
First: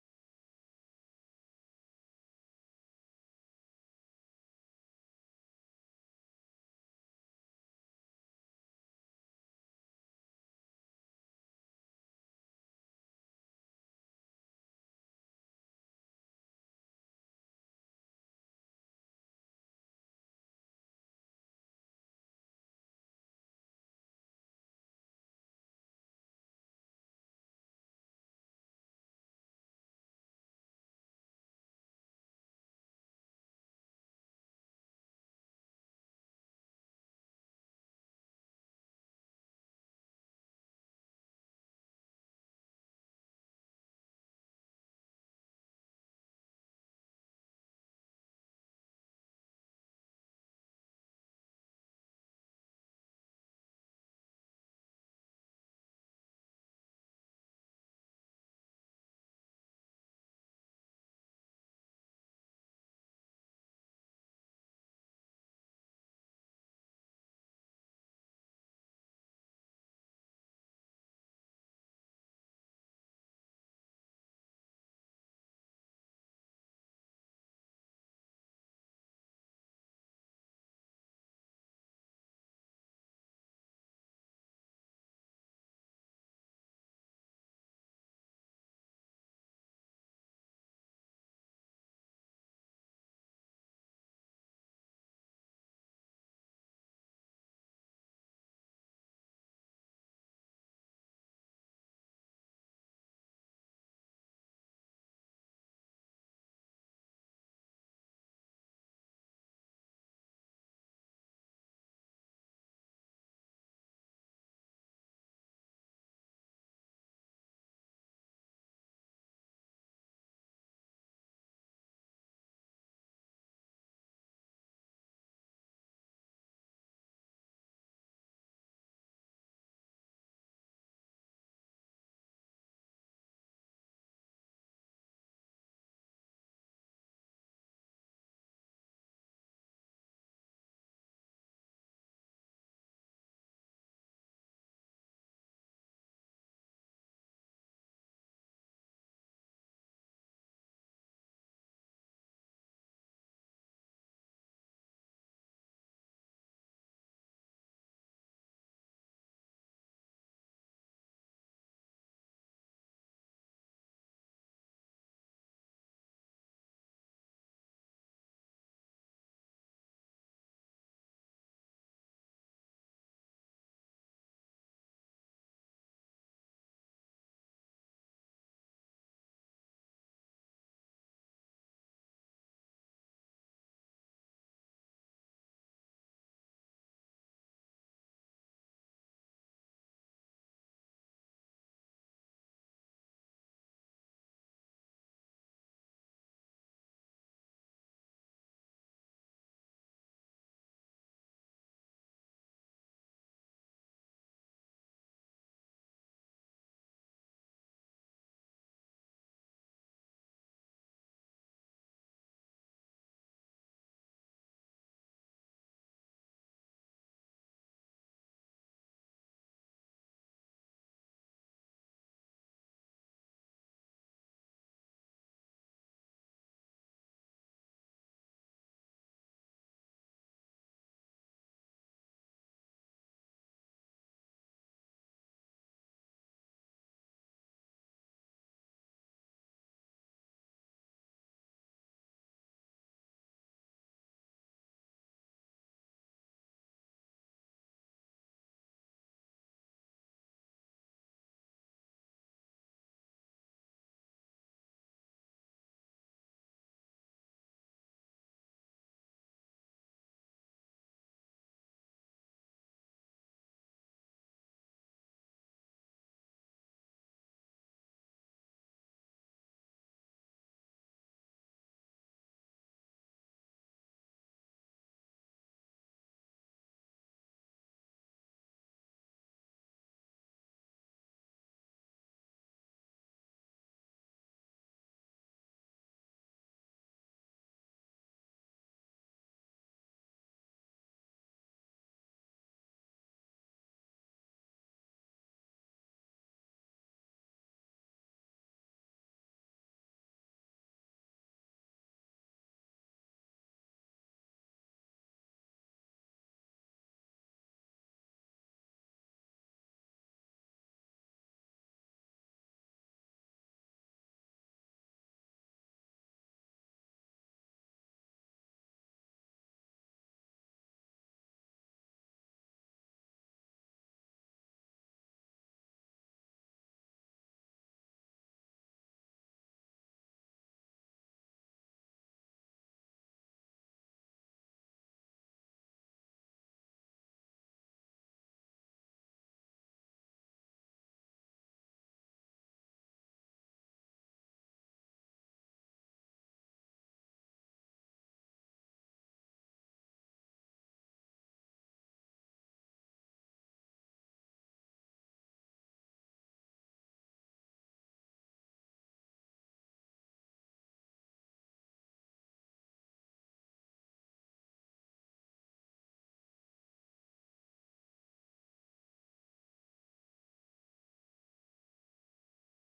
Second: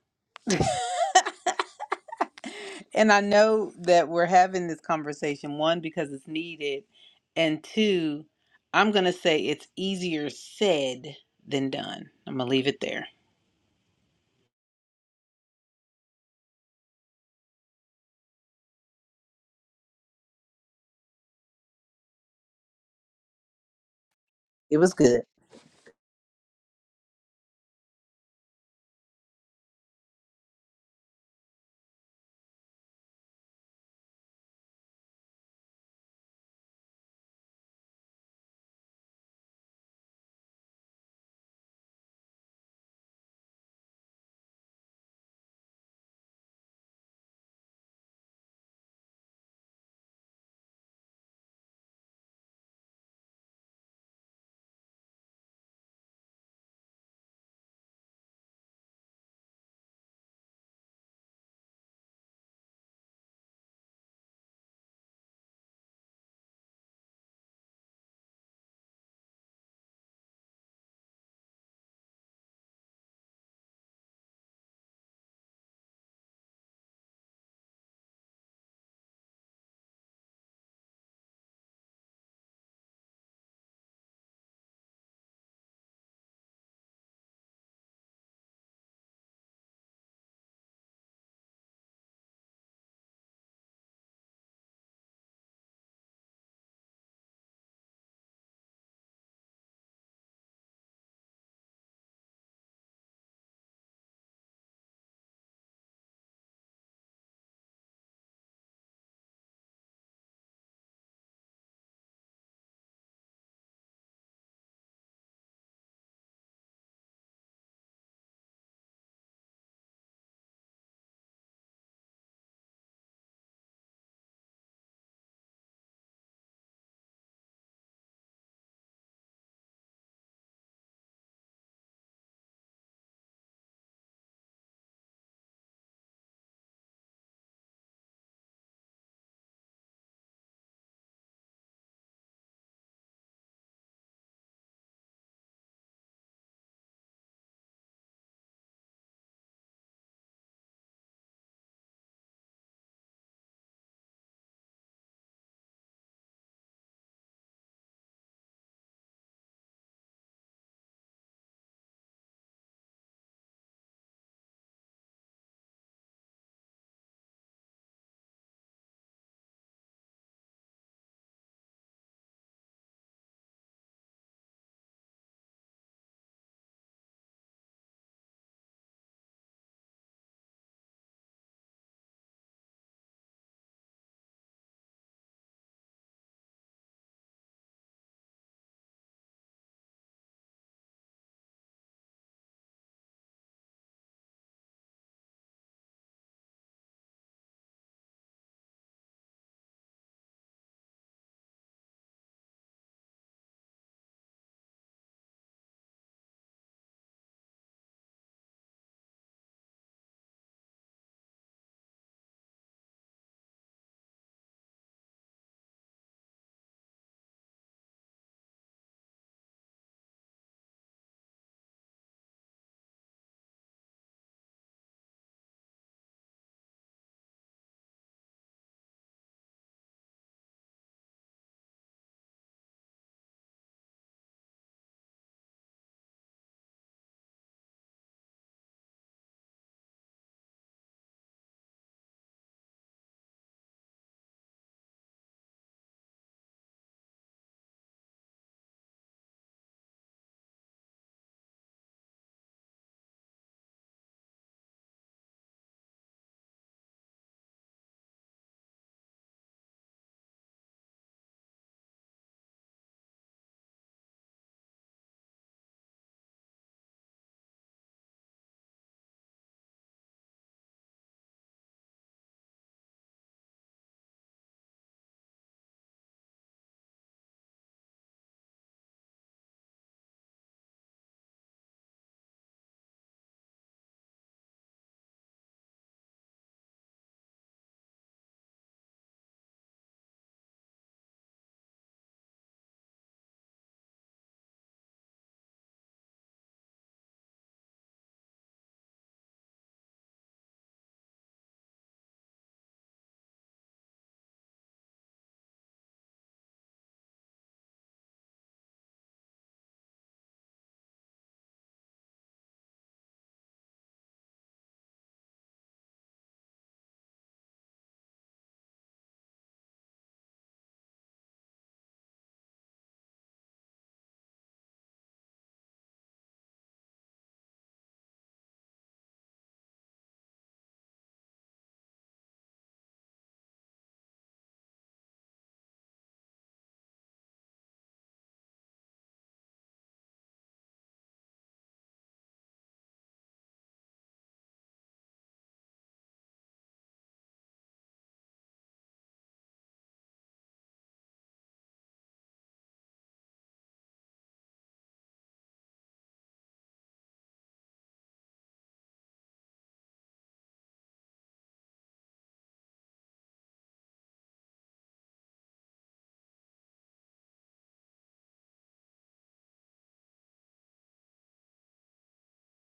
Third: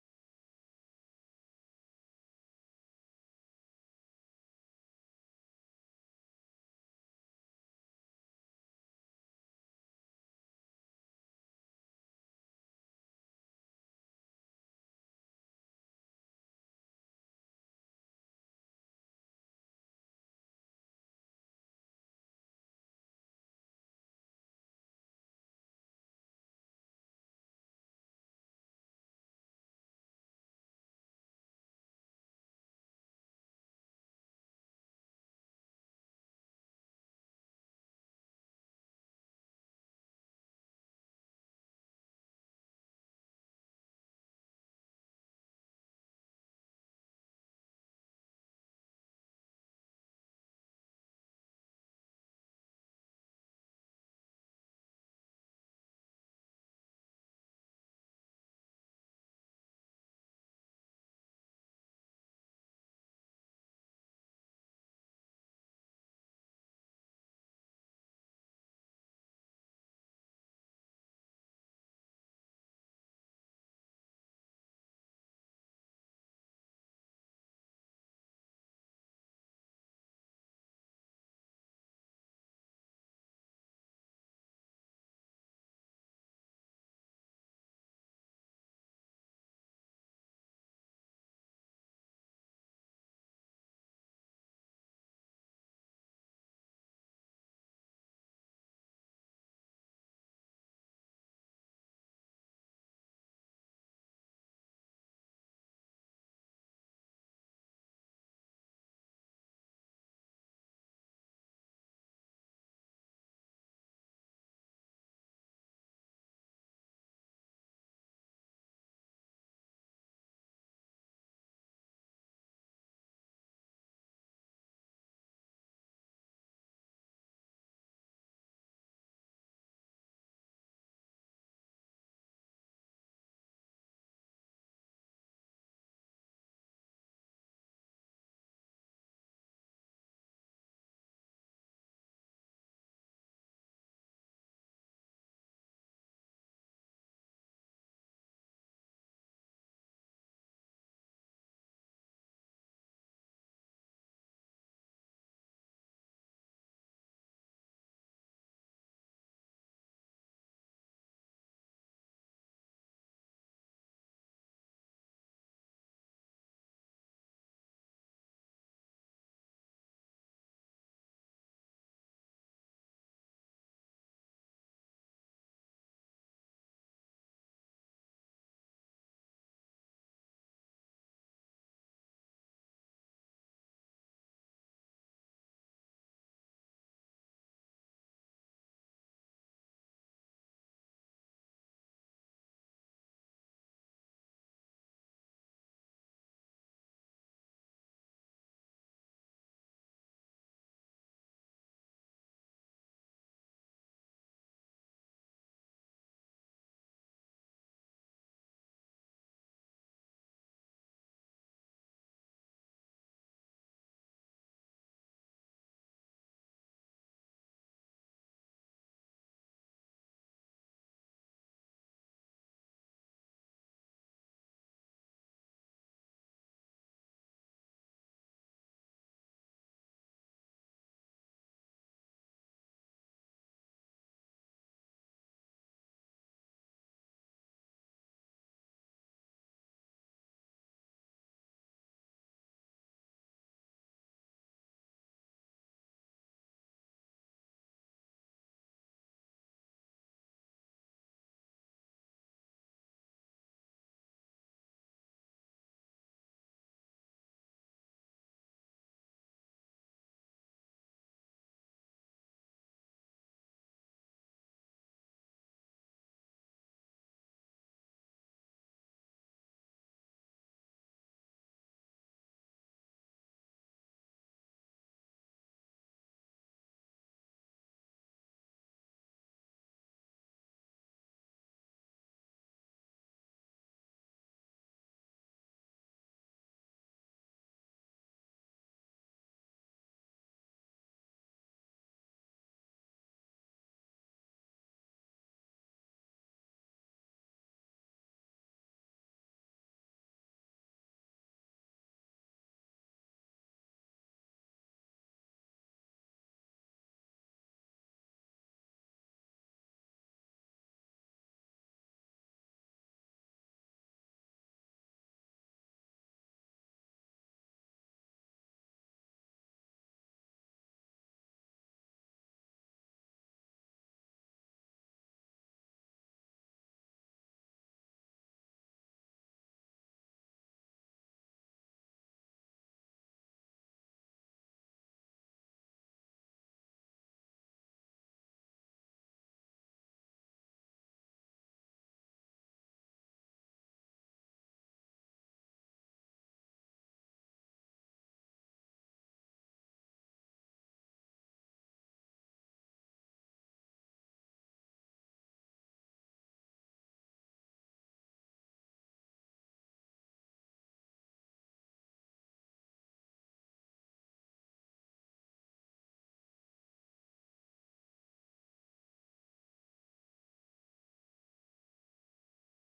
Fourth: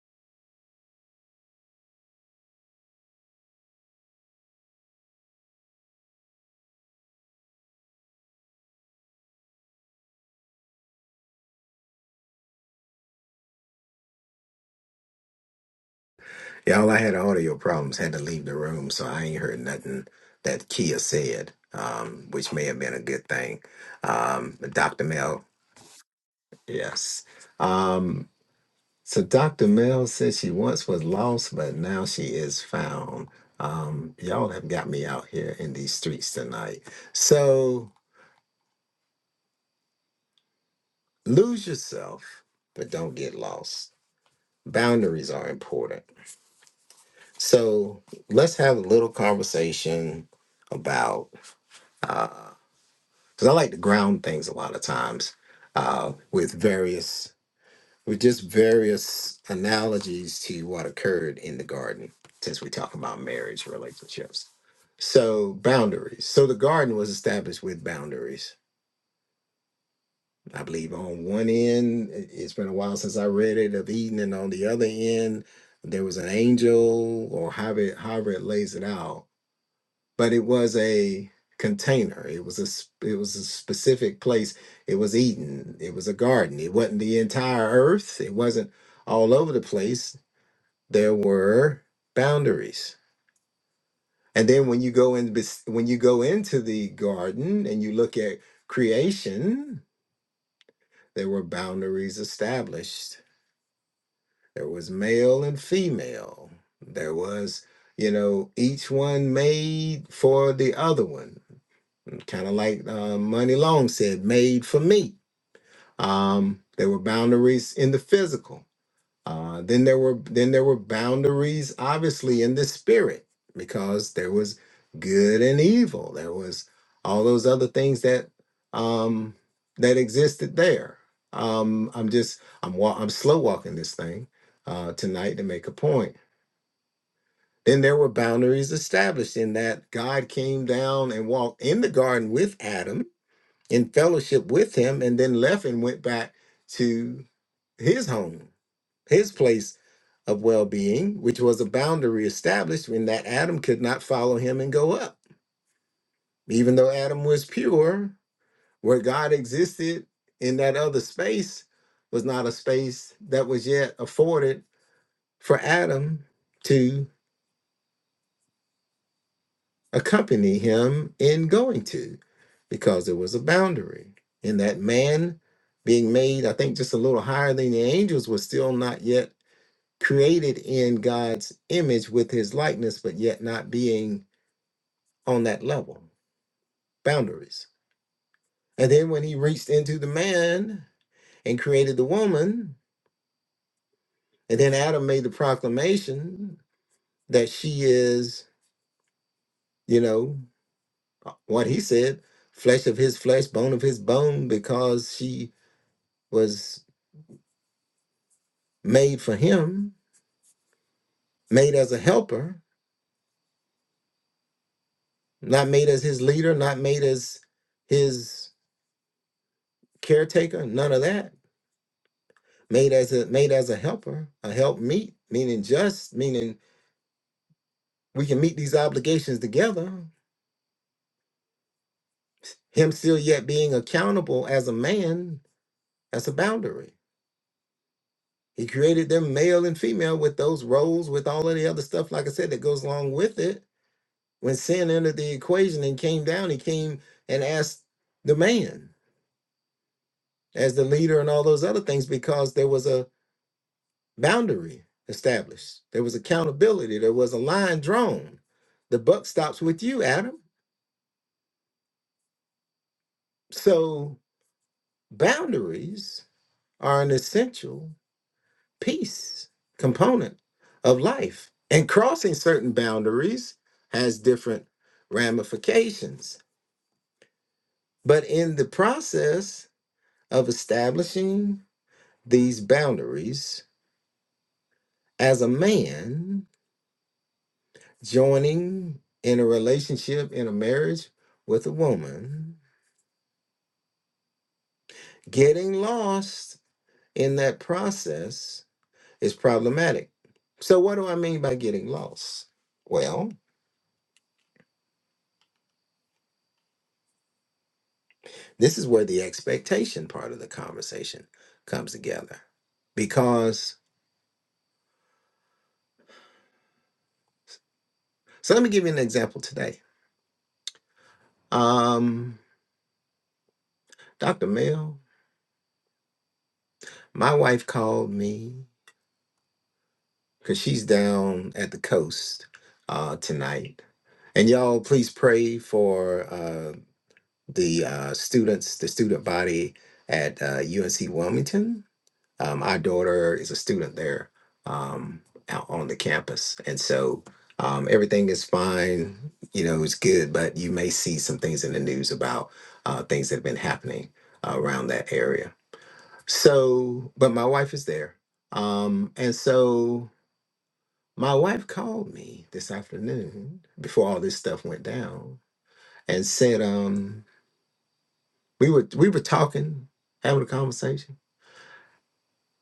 And I know that we're having this conversation one because it's needed and two I'm going to say it's easier said than done. I'm going to leave it there.
Y'all, I had audio problems, had to leave the room, so I ain't heard nothing that Kia said, um, which may have been a good thing. Um, but
It was
Dr.
good.
Mel, yes. Um, so Dr. Mel says she once was lost, but now she is found. Um, y'all have got me out here in these streets tonight. So lose yourself, but don't get lost. Boundaries are important So let's have a little conversation about because I like to ground things a lot of times uh, with various with just various analogies to what occurred in the garden since we talk about marriage relationships. So boundaries. So the garden was established with boundaries. I believe on one end, it- it's been a while since I read it of Eden, and on the other end, there was an angel, or however it, however it lays it out but it was a container it was a it was a specific place it was eden it was a garden it wasn't the entire earth it wasn't all over the place there were boundaries and then when you go in bes- when you go into the garden and you look at creation there were boundaries established there was male and female there was you know each one made for the other one kind of like uh, Money Long said, made for me. Um, there were boundaries in the physical. Uh, then there were then there were boundaries, obviously, in the spirit because there was good and evil. There was all those other things that um, that existed there. Um, I'm just I'm wa- I'm slow walking this thing uh, tonight to make a point. Then there were boundaries established in that God came down and walked in the garden with Adam in fellowship with him and then left and went back to his home, his place of well being, which was a boundary established in that Adam could not follow him and go up. Even though Adam was pure, where God existed in that other space was not a space that was yet afforded for Adam to. accompany him in going to because there was a boundary. And that man being made, I think, just a little higher than the angels was still not yet created in God's image with his likeness, but yet not being on that level, boundaries. And then when he reached into the man and created the woman, and then Adam made the proclamation that she is, you know, what he said, flesh of his flesh, bone of his bone, because she was made for him, made as a helper, not made as his leader, not made as his caretaker, none of that. Made as a made as a helper, a help meet, meaning just, meaning we can meet these obligations together. Him still yet being accountable as a man, that's a boundary. He created them male and female with those roles, with all of the other stuff, like I said, that goes along with it. When sin entered the equation and came down, he came and asked the man. as the leader and all those other things because there was a boundary established. There was accountability. There was a line drawn. The buck stops with you, Adam. So boundaries are an essential piece, component of life. And crossing certain boundaries has different ramifications. But in the process of establishing these boundaries as a man, joining in a relationship, in a marriage with a woman, getting lost in that process is problematic. So, what do I mean by getting lost? Well, this is where the expectation part of the conversation comes together. Because, so let me give you an example today. Um, Dr. Mel, my wife called me because she's down at the coast uh, tonight and y'all please pray for uh, the uh, students, the student body at uh, UNC Wilmington. Um, our daughter is a student there um, out on the campus, and so um, everything is fine. You know, it's good, but you may see some things in the news about uh, things that have been happening uh, around that area. So, but my wife is there, um, and so my wife called me this afternoon before all this stuff went down and said, um, We were we were talking, having a conversation,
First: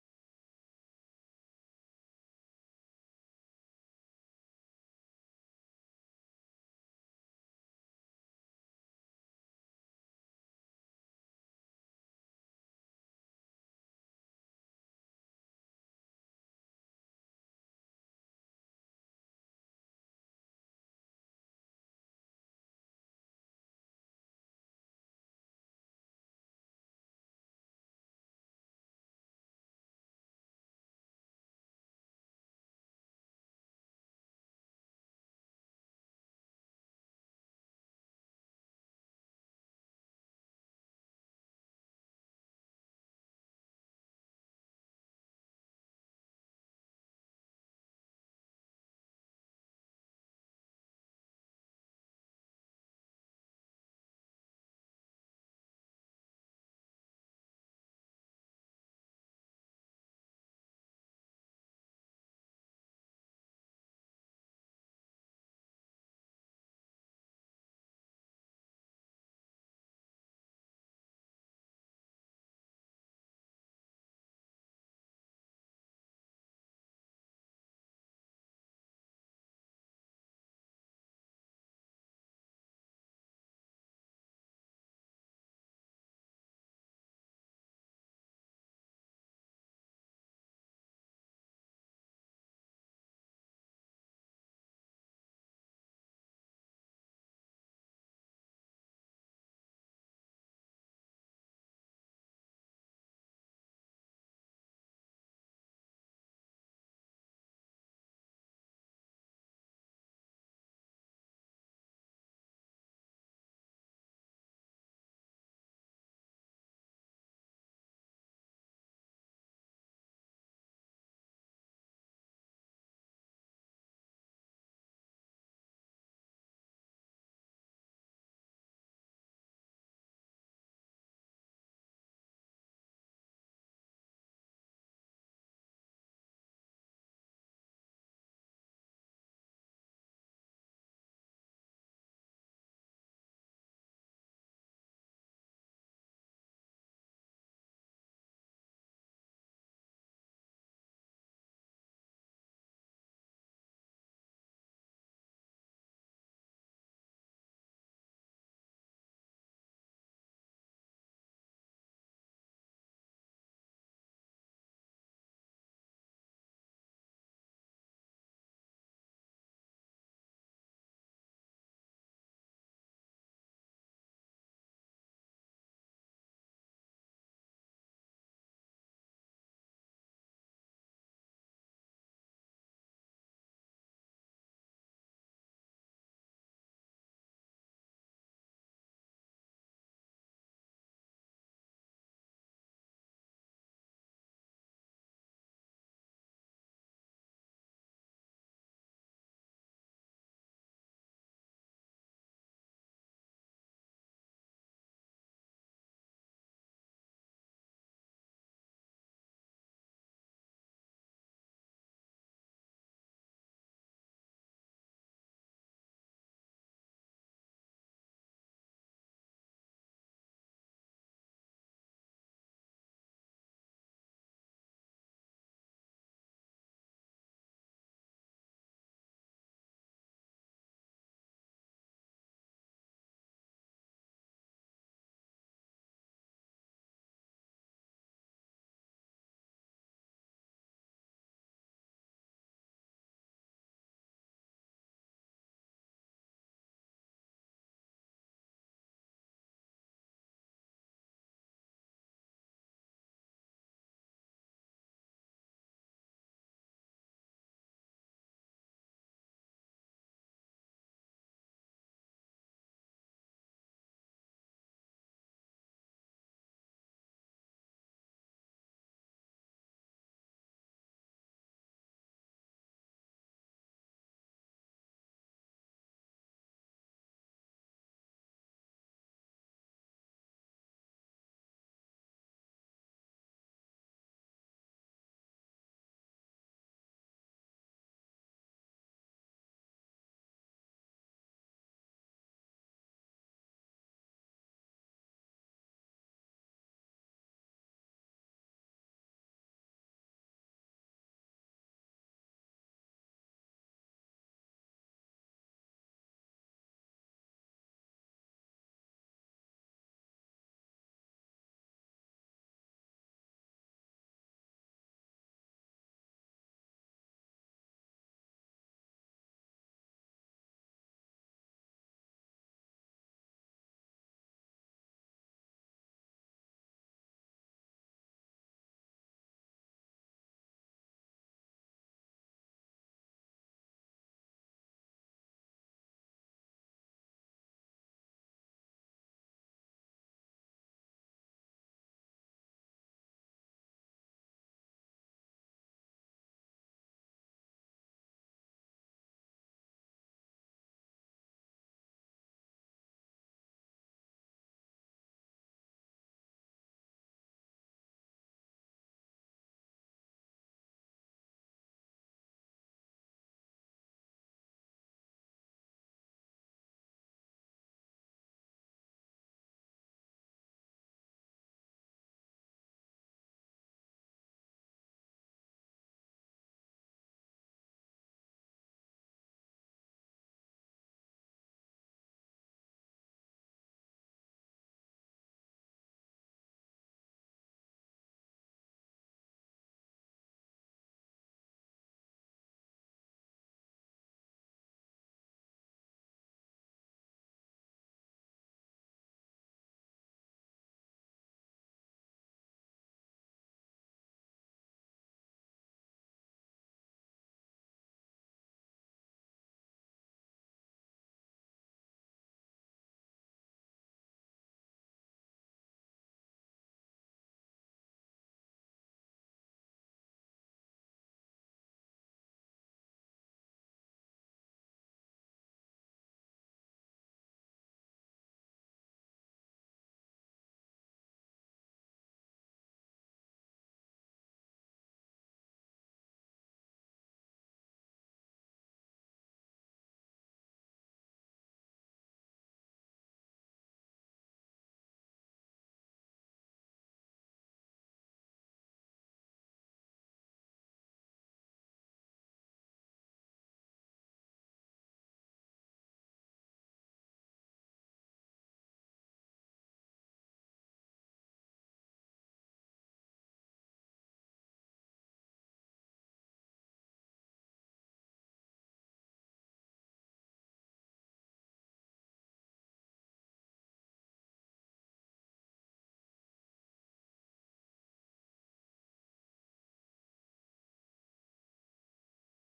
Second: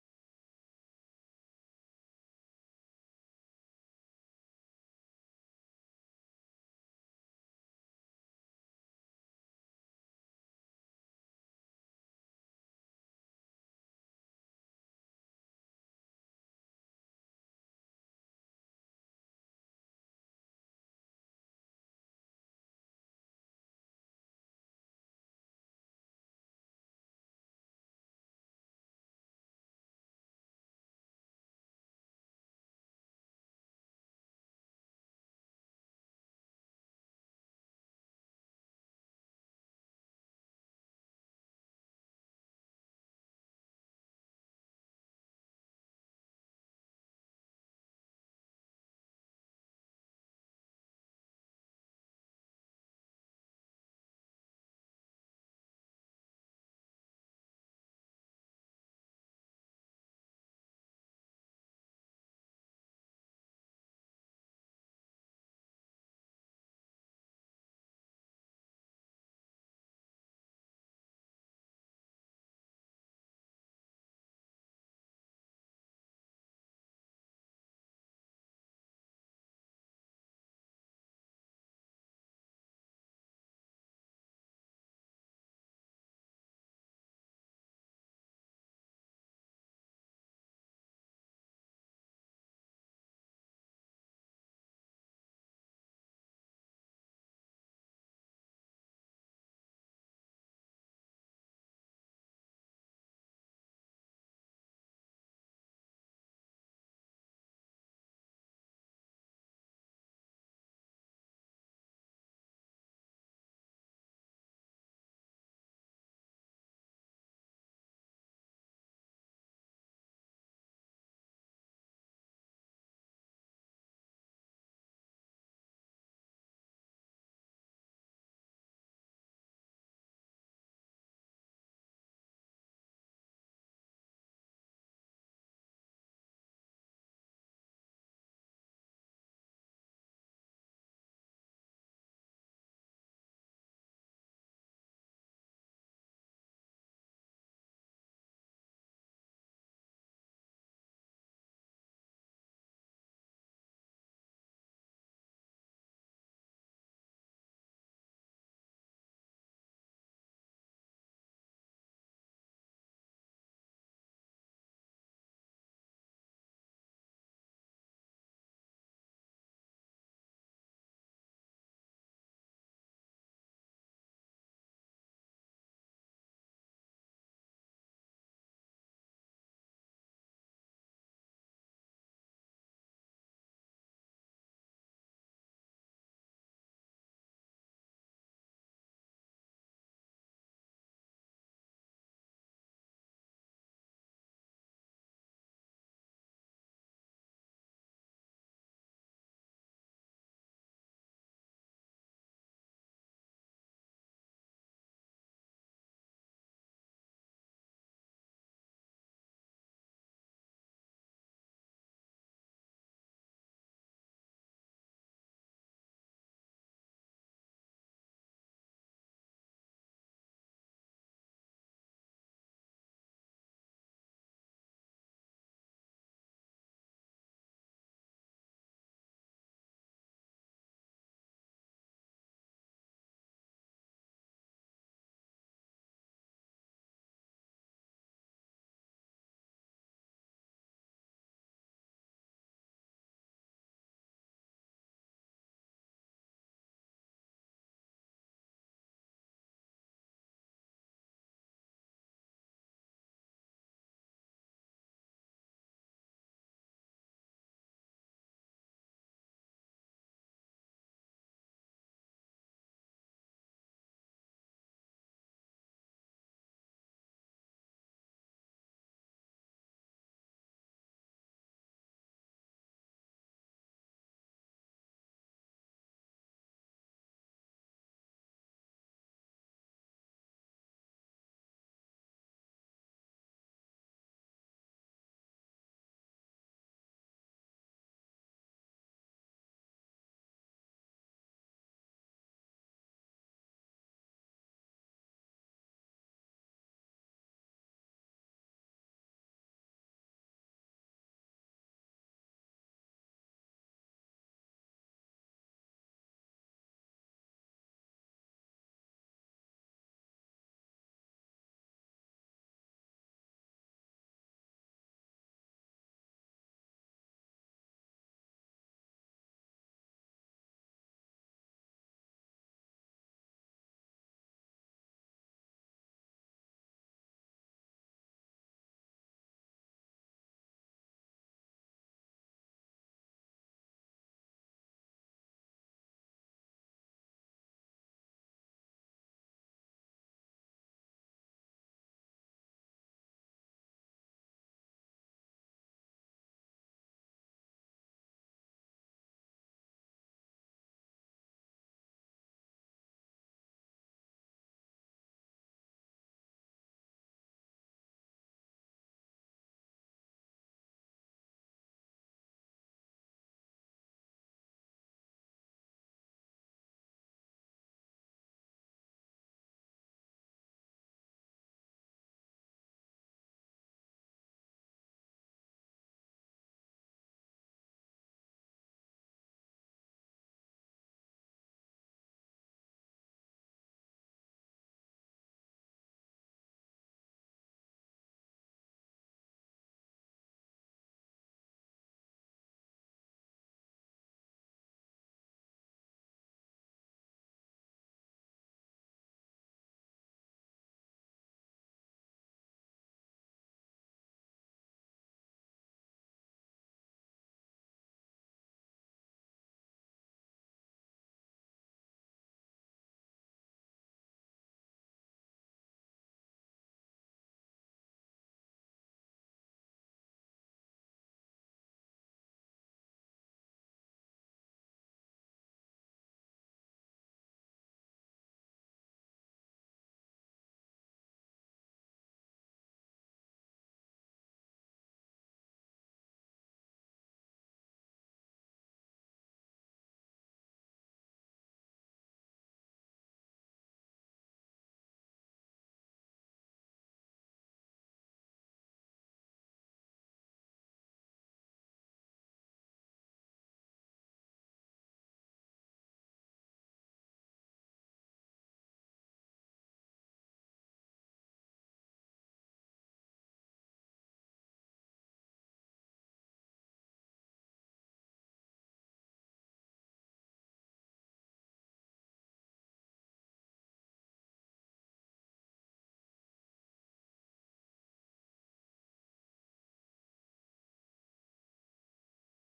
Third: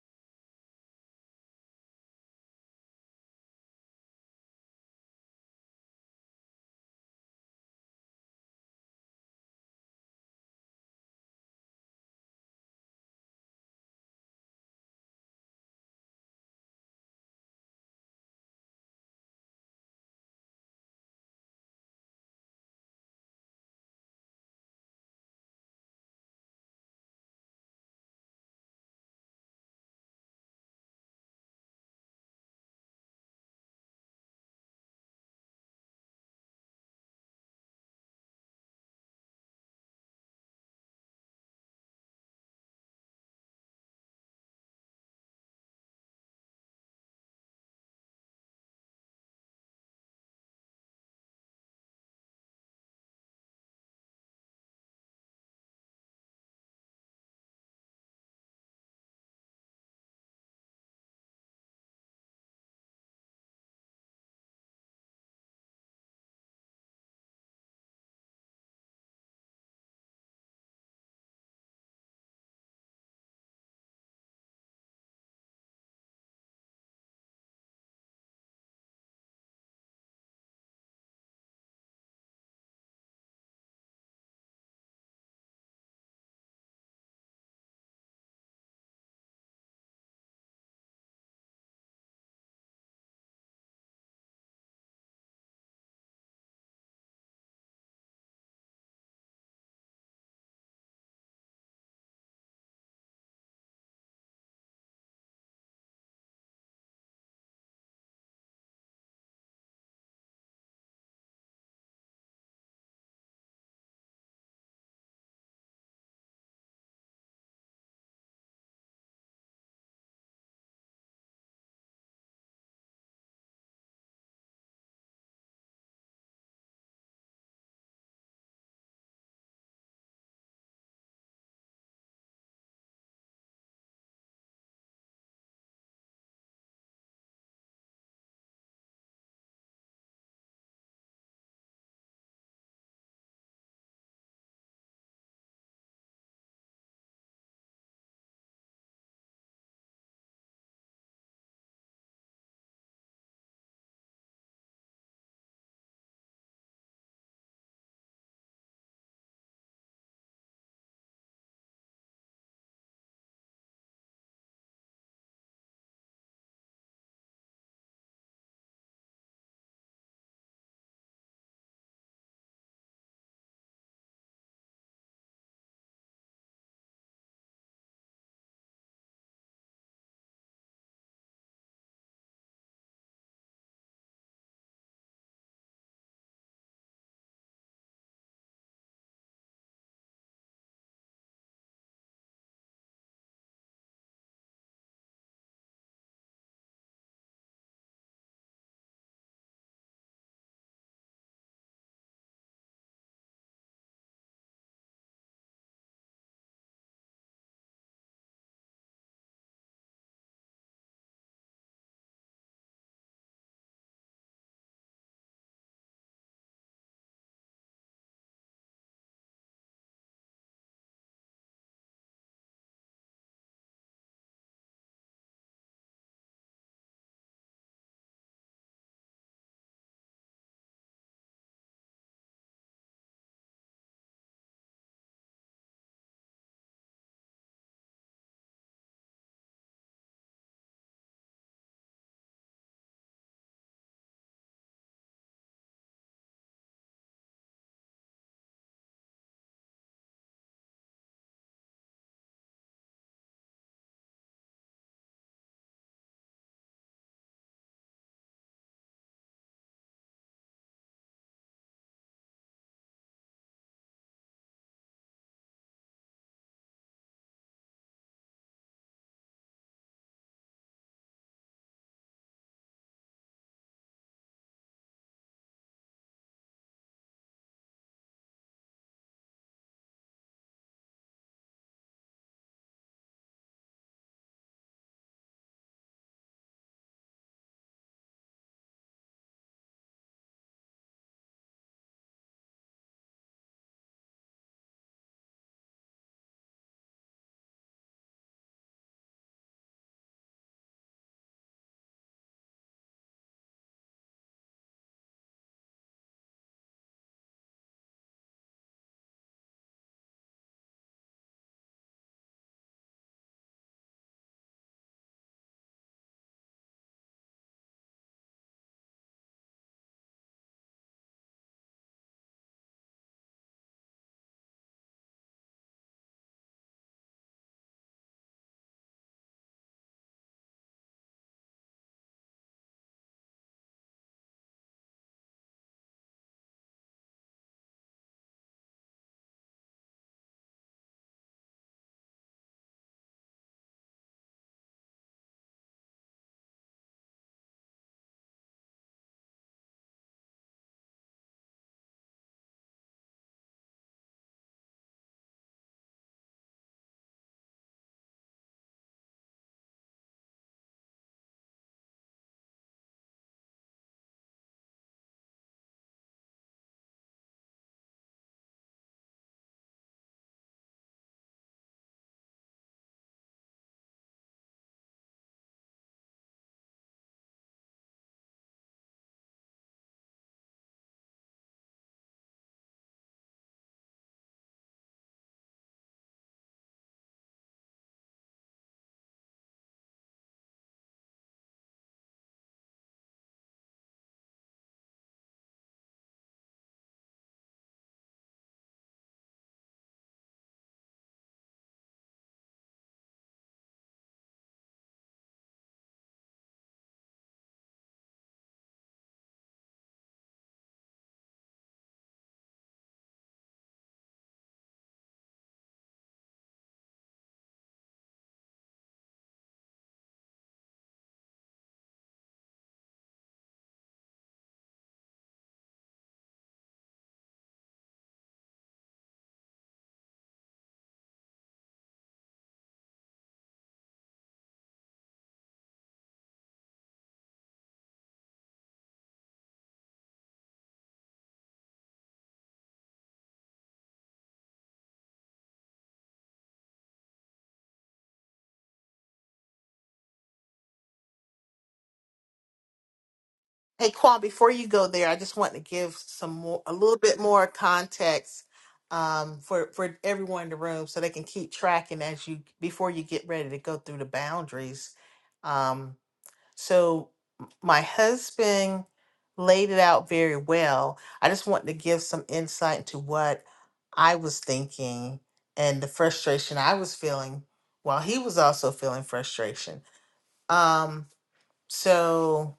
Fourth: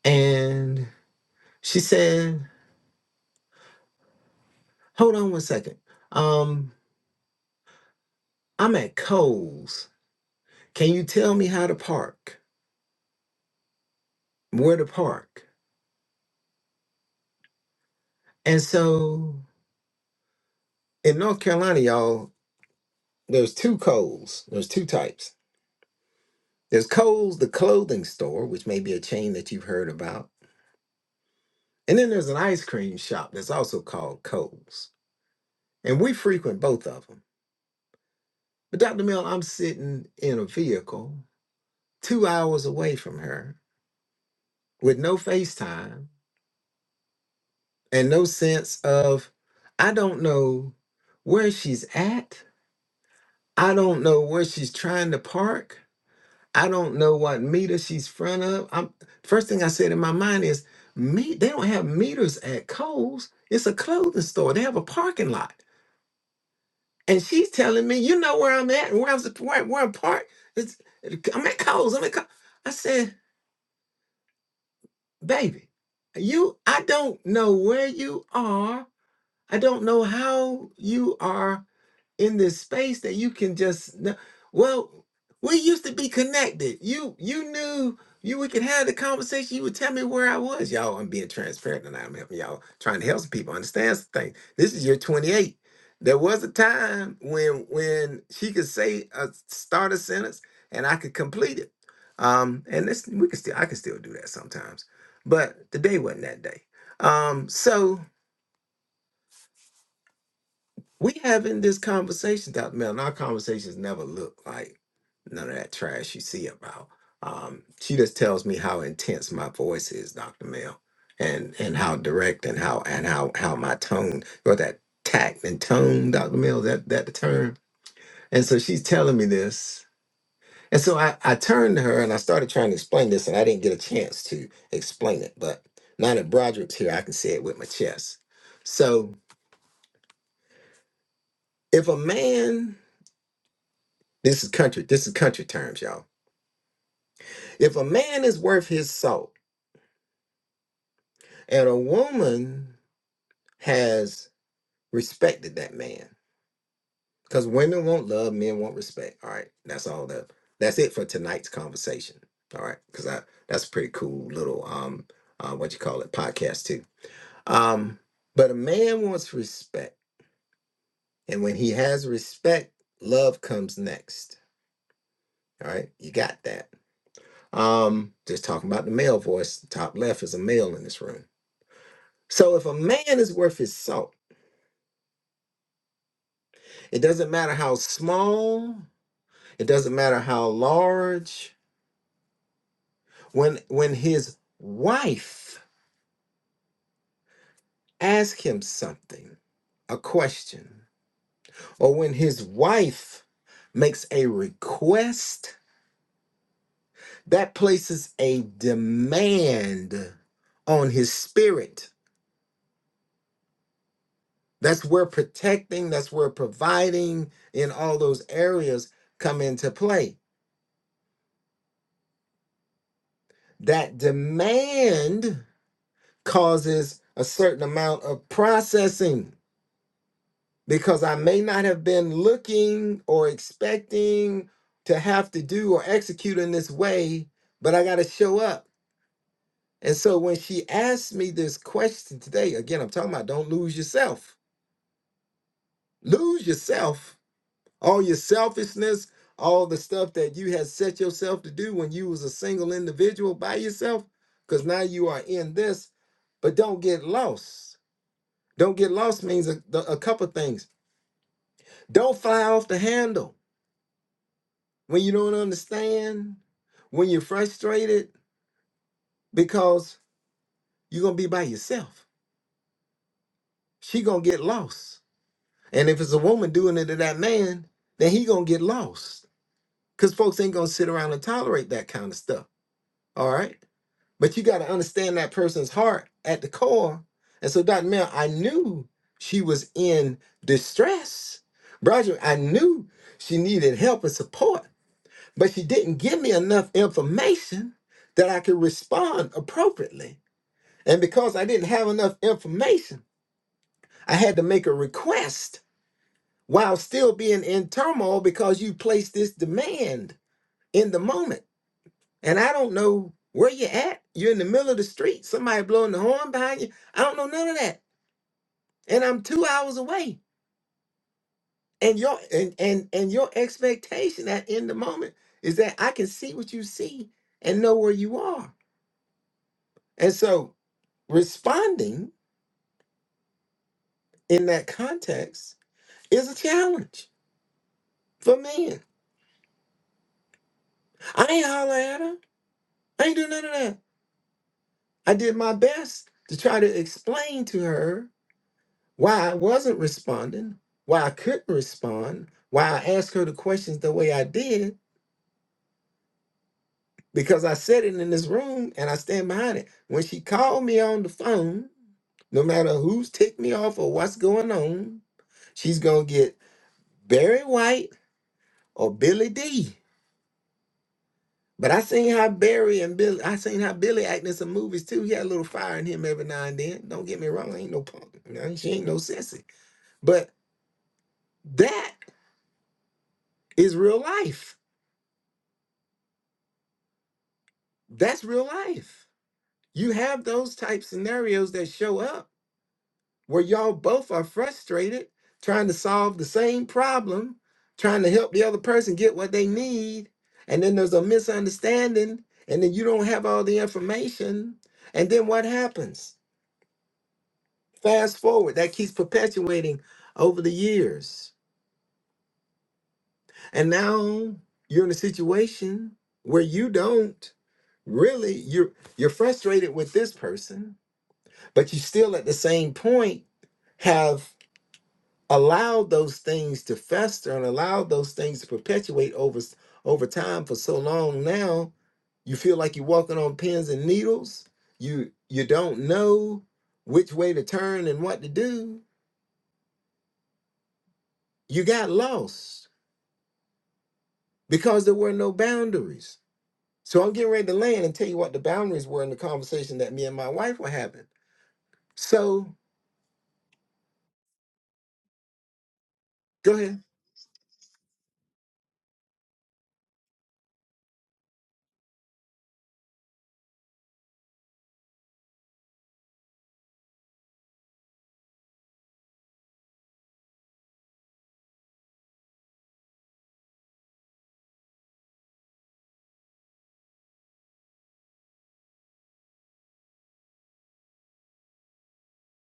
and she said, "Hold on one second. Um, I'm at Coles. Can you tell me how to park? Where to park?" And so, in North Carolina, y'all, there's two Coles. There's two types. There's Coles, the clothing store, which may be a chain that you've heard about, and then there's an ice cream shop that's also called Coles. And we frequent both of them. But Dr. Mill, I'm sitting in a vehicle two hours away from her with no FaceTime and no sense of, I don't know where she's at. I don't know where she's trying to park. I don't know what meter she's front of. I'm first thing I said in my mind is, me, they don't have meters at Kohl's. It's a clothing store. They have a parking lot. And she's telling me, you know where I'm at and where I'm sup- where, where I'm parked. It's, I'm at Kohl's. I'm at Kohl's. I said, baby, you, I don't know where you are. I don't know how you are in this space that you can just kn- well we used to be connected you you knew you we could have the conversation you would tell me where i was y'all i'm being transparent tonight. i'm helping y'all trying to help some people understand some things this is year 28 there was a time when when she could say a start a sentence and i could complete it um and this we can still i can still do that sometimes but today wasn't that day um so we having this conversation, Dr. Mel, and our conversations never look like none of that trash you see about. Um, she just tells me how intense my voice is, Dr. Mel, and and how direct and how and how how my tone or that tact and tone, Dr. Mel, is that that the term. And so she's telling me this. And so I, I turned to her and I started trying to explain this, and I didn't get a chance to explain it. But now that Broderick's here, I can say it with my chest. So if a man This is country. This is country terms, y'all. If a man is worth his salt, and a woman has respected that man, because women want love, men want respect. All right, that's all that. That's it for tonight's conversation. All right, because I that's a pretty cool little um uh, what you call it podcast too. Um, but a man wants respect, and when he has respect, love comes next. All right, you got that. Um, just talking about the male voice. Top left is a male in this room. So if a man is worth his salt, it doesn't matter how small, it doesn't matter how large. When when his wife asks him something, a question, or when his wife makes a request, that places a demand on his spirit. That's where protecting, that's where providing in all those areas come into play. That demand causes a certain amount of processing because I may not have been looking or expecting to have to do or execute in this way, but I got to show up. And so when she asked me this question today, again, I'm talking about don't lose yourself. Lose yourself, all your selfishness, all the stuff that you had set yourself to do when you was a single individual by yourself, because now you are in this, but don't get lost Don't get lost means a, the- a couple things. Don't fly off the handle when you don't understand, when you're frustrated, because you're gonna be by yourself. She gonna get lost. And if it's a woman doing it to that man, then he gonna get lost. Cause folks ain't gonna sit around and tolerate that kind of stuff. All right. But you gotta understand that person's heart at the core. And so Dr. Mel, I knew she was in distress. Roger, I knew she needed help and support but she didn't give me enough information that I could respond appropriately. And because I didn't have enough information, I had to make a request while still being in turmoil because you placed this demand in the moment. And I don't know where you're at. You're in the middle of the street, somebody blowing the horn behind you. I don't know none of that. And I'm two hours away. And your and and and your expectation at in the moment is that I can see what you see and know where you are. And so responding in that context is a challenge for men. I ain't holler at her. I ain't do none of that. I did my best to try to explain to her why I wasn't responding, why I couldn't respond, why I asked her the questions the way I did, because I said it in this room and I stand behind it. When she called me on the phone, no matter who's ticked me off or what's going on, she's gonna get Barry White or Billy D But I seen how Barry and Billy, I seen how Billy act in some movies too. He had a little fire in him every now and then. Don't get me wrong, I ain't no punk. Nah, She ain't no sissy. But that is real life. That's real life. You have those type scenarios that show up where y'all both are frustrated trying to solve the same problem, trying to help the other person get what they need, and then there's a misunderstanding, and then you don't have all the information, and then what happens? Fast forward, that keeps perpetuating over the years. And now you're in a situation where you don't really you're you're frustrated with this person, but you still at the same point have allowed those things to fester and allowed those things to perpetuate over s- over time for so long now you feel like you're walking on pins and needles you you don't know which way to turn and what to do you got lost because there were no boundaries. So I'm getting ready to land and tell you what the boundaries were in the conversation that me and my wife were having. So
Hey Quan, before you go there, I just want to give some
go
more a
ahead.
little bit more context um for for everyone in the room so they can keep tracking as you before you get ready to go through the boundaries. Um, So my husband laid it out very well. I just wanted to give some insight into what I was thinking and the frustration I was feeling while he was also feeling frustration. Um, so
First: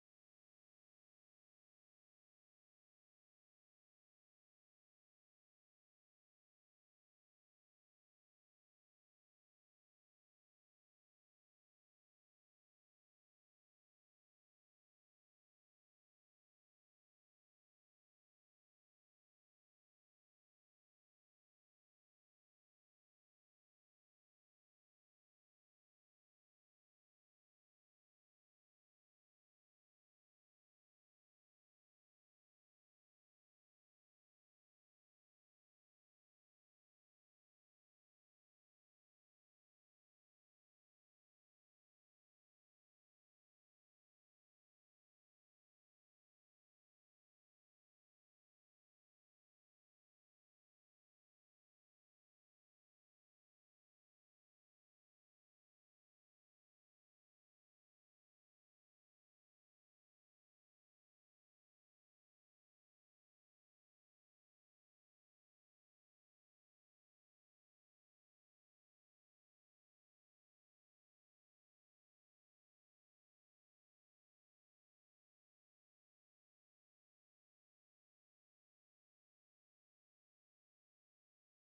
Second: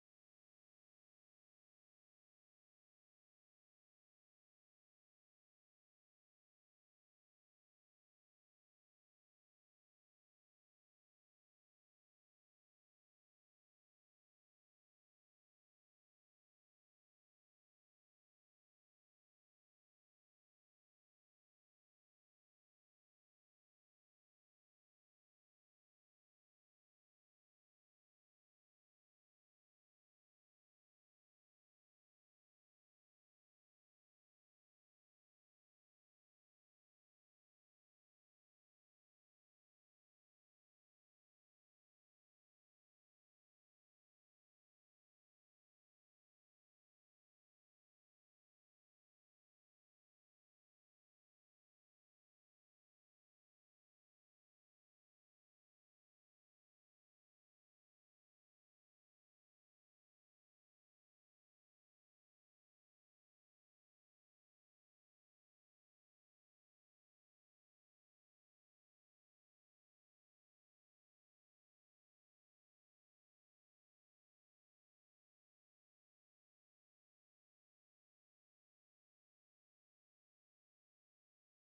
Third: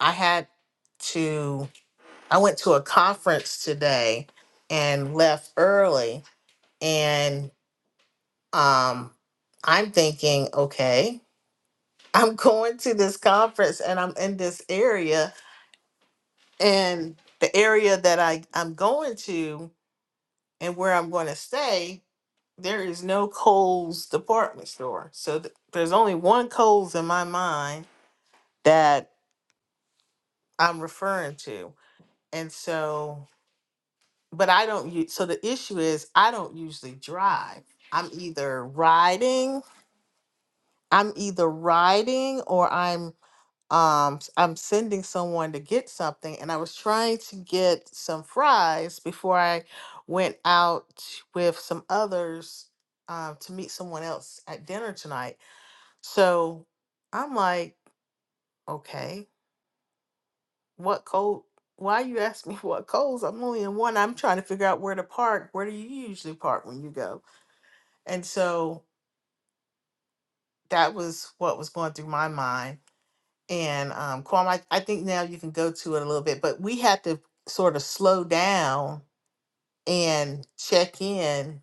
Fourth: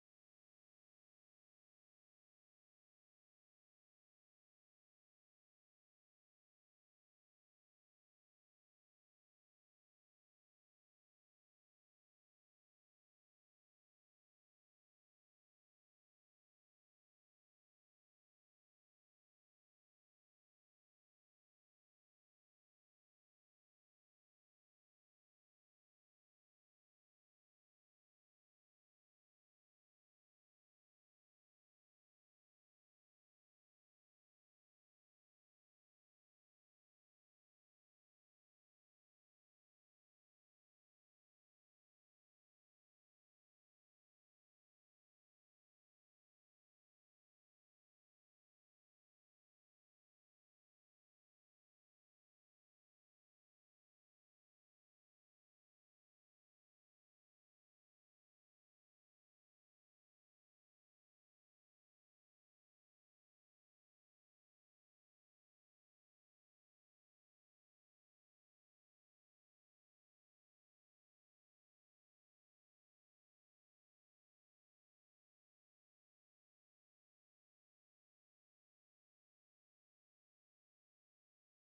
I had to, I went to a conference today and left early. And um, I'm thinking, okay, I'm going to this conference and I'm in this area And the area that I, I'm going to and where I'm going to stay, there is no Kohl's department store. So th- there's only one Kohl's in my mind that I'm referring to. And so, but I don't use, so the issue is I don't usually drive. I'm either riding, I'm either riding or I'm. um s- i'm sending someone to get something and i was trying to get some fries before i went out with some others um to meet someone else at dinner tonight so i'm like okay what code why you ask me what codes i'm only in one i'm trying to figure out where to park where do you usually park when you go and so that was what was going through my mind And um, Quam, I, I think now you can go to it a little bit, but we had to sort of slow down and check in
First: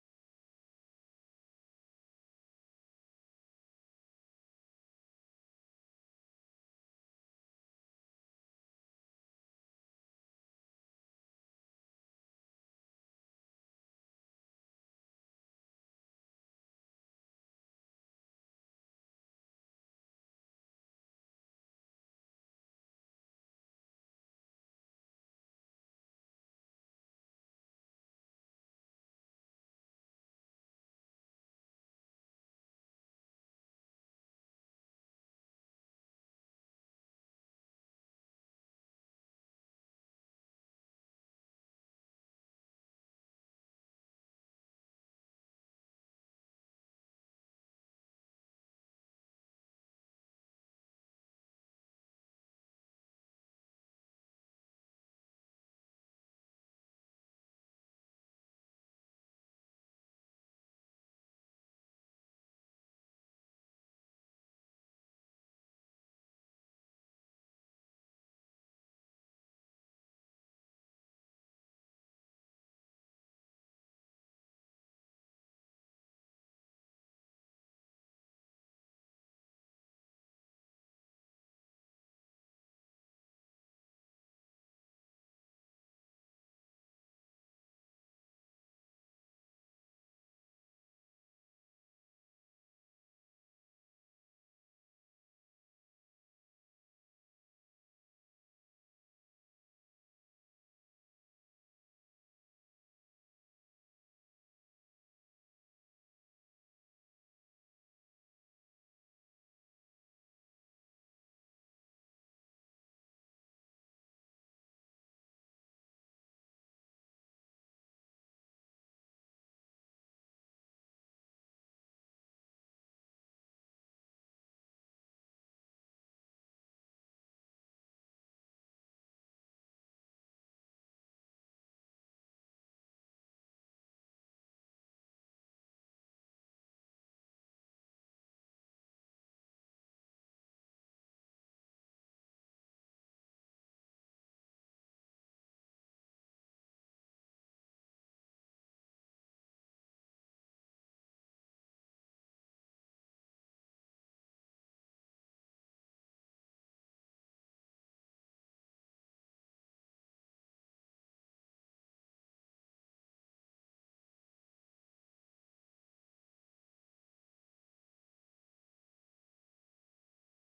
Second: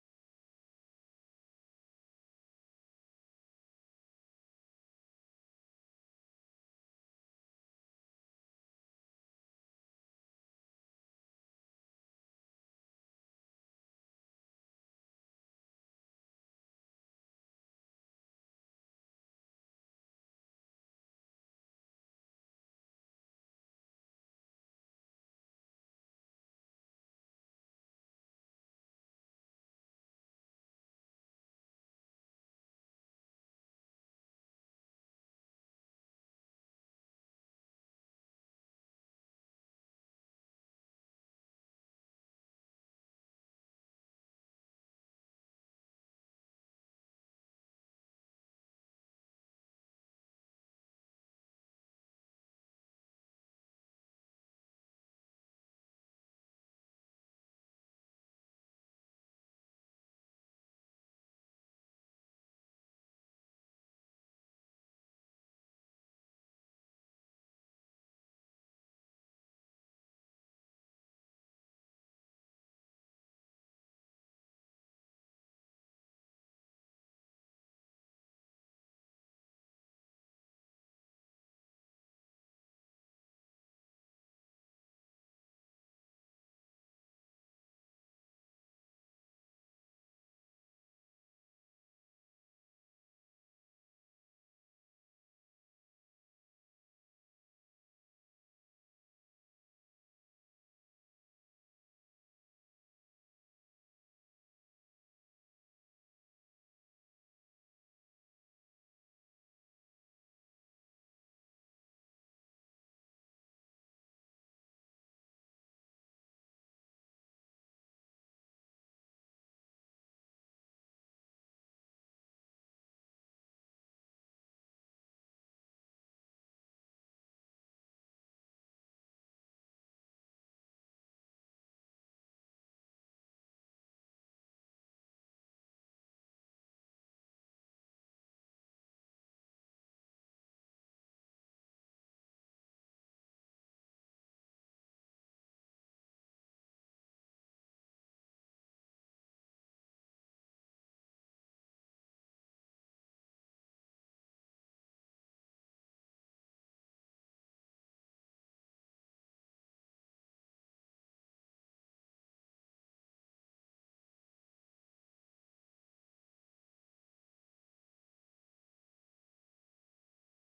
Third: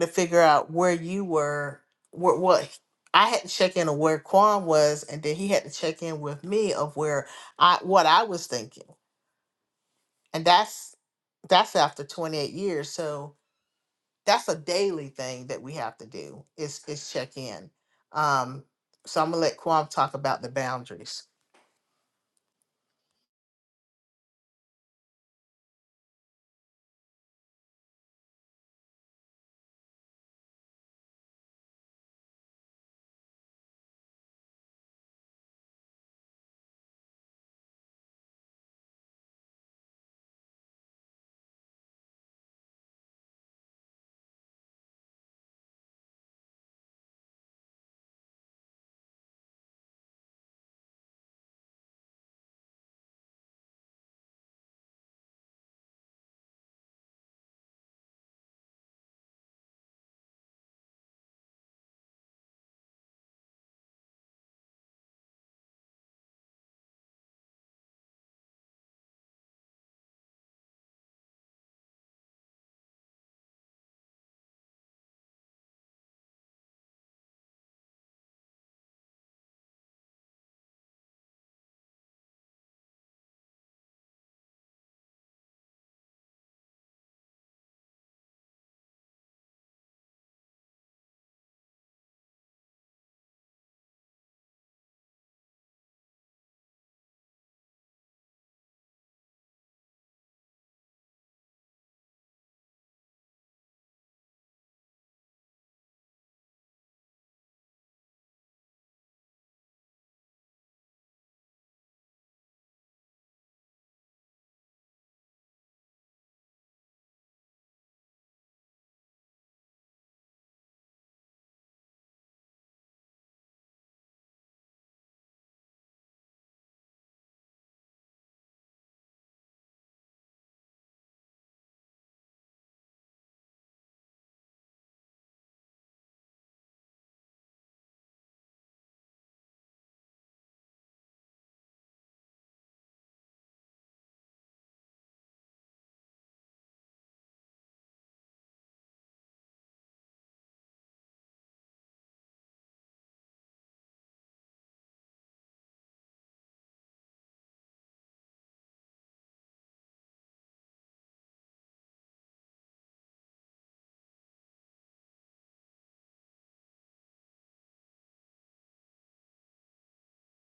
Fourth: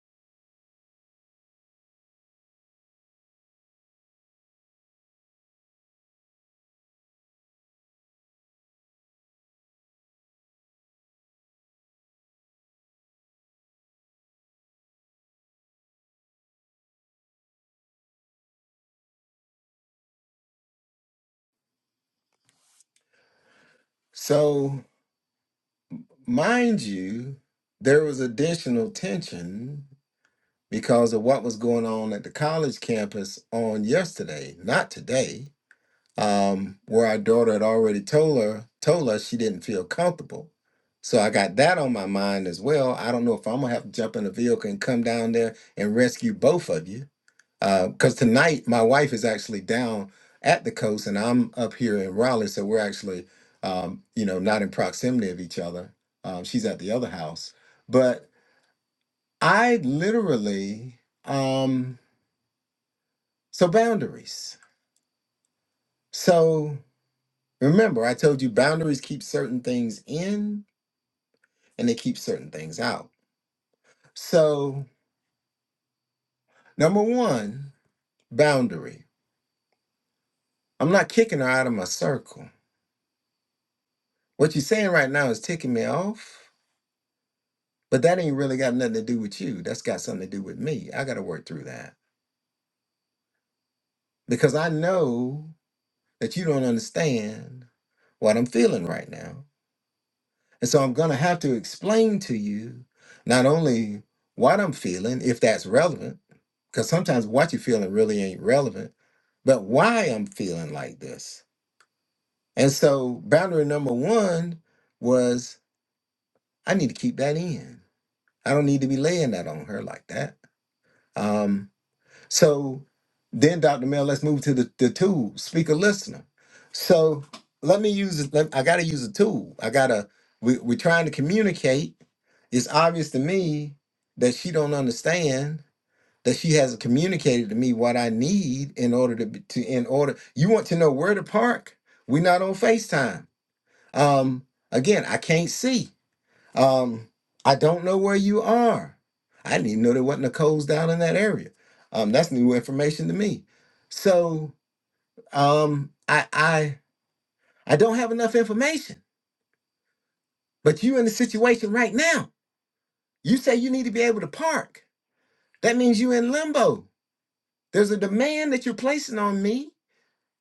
to figure out where you were, what, what I had to check in of where Quam was, and then he had to check in with me of where I, what I was thinking. And that's, that's after 28 years. So that's a daily thing that we have to do is, is check in. Um, so I'm gonna let Quam talk about the boundaries.
So, mind you, there was additional tension because of what was going on at the college campus on yesterday, not today, um, where our daughter had already told her told us she didn't feel comfortable. So I got that on my mind as well. I don't know if I'm gonna have to jump in a vehicle and come down there and rescue both of you because tonight my wife is actually down at the coast and I'm up here in Raleigh, so we're actually, um, you know, not in proximity of each other. Um, she's at the other house, but I literally um, so boundaries. So remember, I told you boundaries keep certain things in and they keep certain things out. So number one, boundary. I'm not kicking her out of my circle. What you're saying right now is ticking me off But that ain't really got nothing to do with you. That's got something to do with me. I got to work through that because I know that you don't understand what I'm feeling right now. And so I'm going to have to explain to you not only what I'm feeling, if that's relevant, because sometimes what you're feeling really ain't relevant, but why I'm feeling like this. And so boundary number one was I need to keep that in. I don't need to be laying that on her like that. Um, So then, Dr. Mel, let's move to the, the tool, speaker listener. So let me use let, I gotta use a tool. I gotta we, we're trying to communicate. It's obvious to me that she don't understand that she hasn't communicated to me what I need in order to be- to in order you want to know where to park? We're not on FaceTime. Um again, I can't see. Um, I don't know where you are. I didn't even know there wasn't a Coles down in that area. Um, that's new information to me. So um, I I I don't have enough information. But you in the situation right now. You say you need to be able to park. That means you in limbo. There's a demand that you're placing on me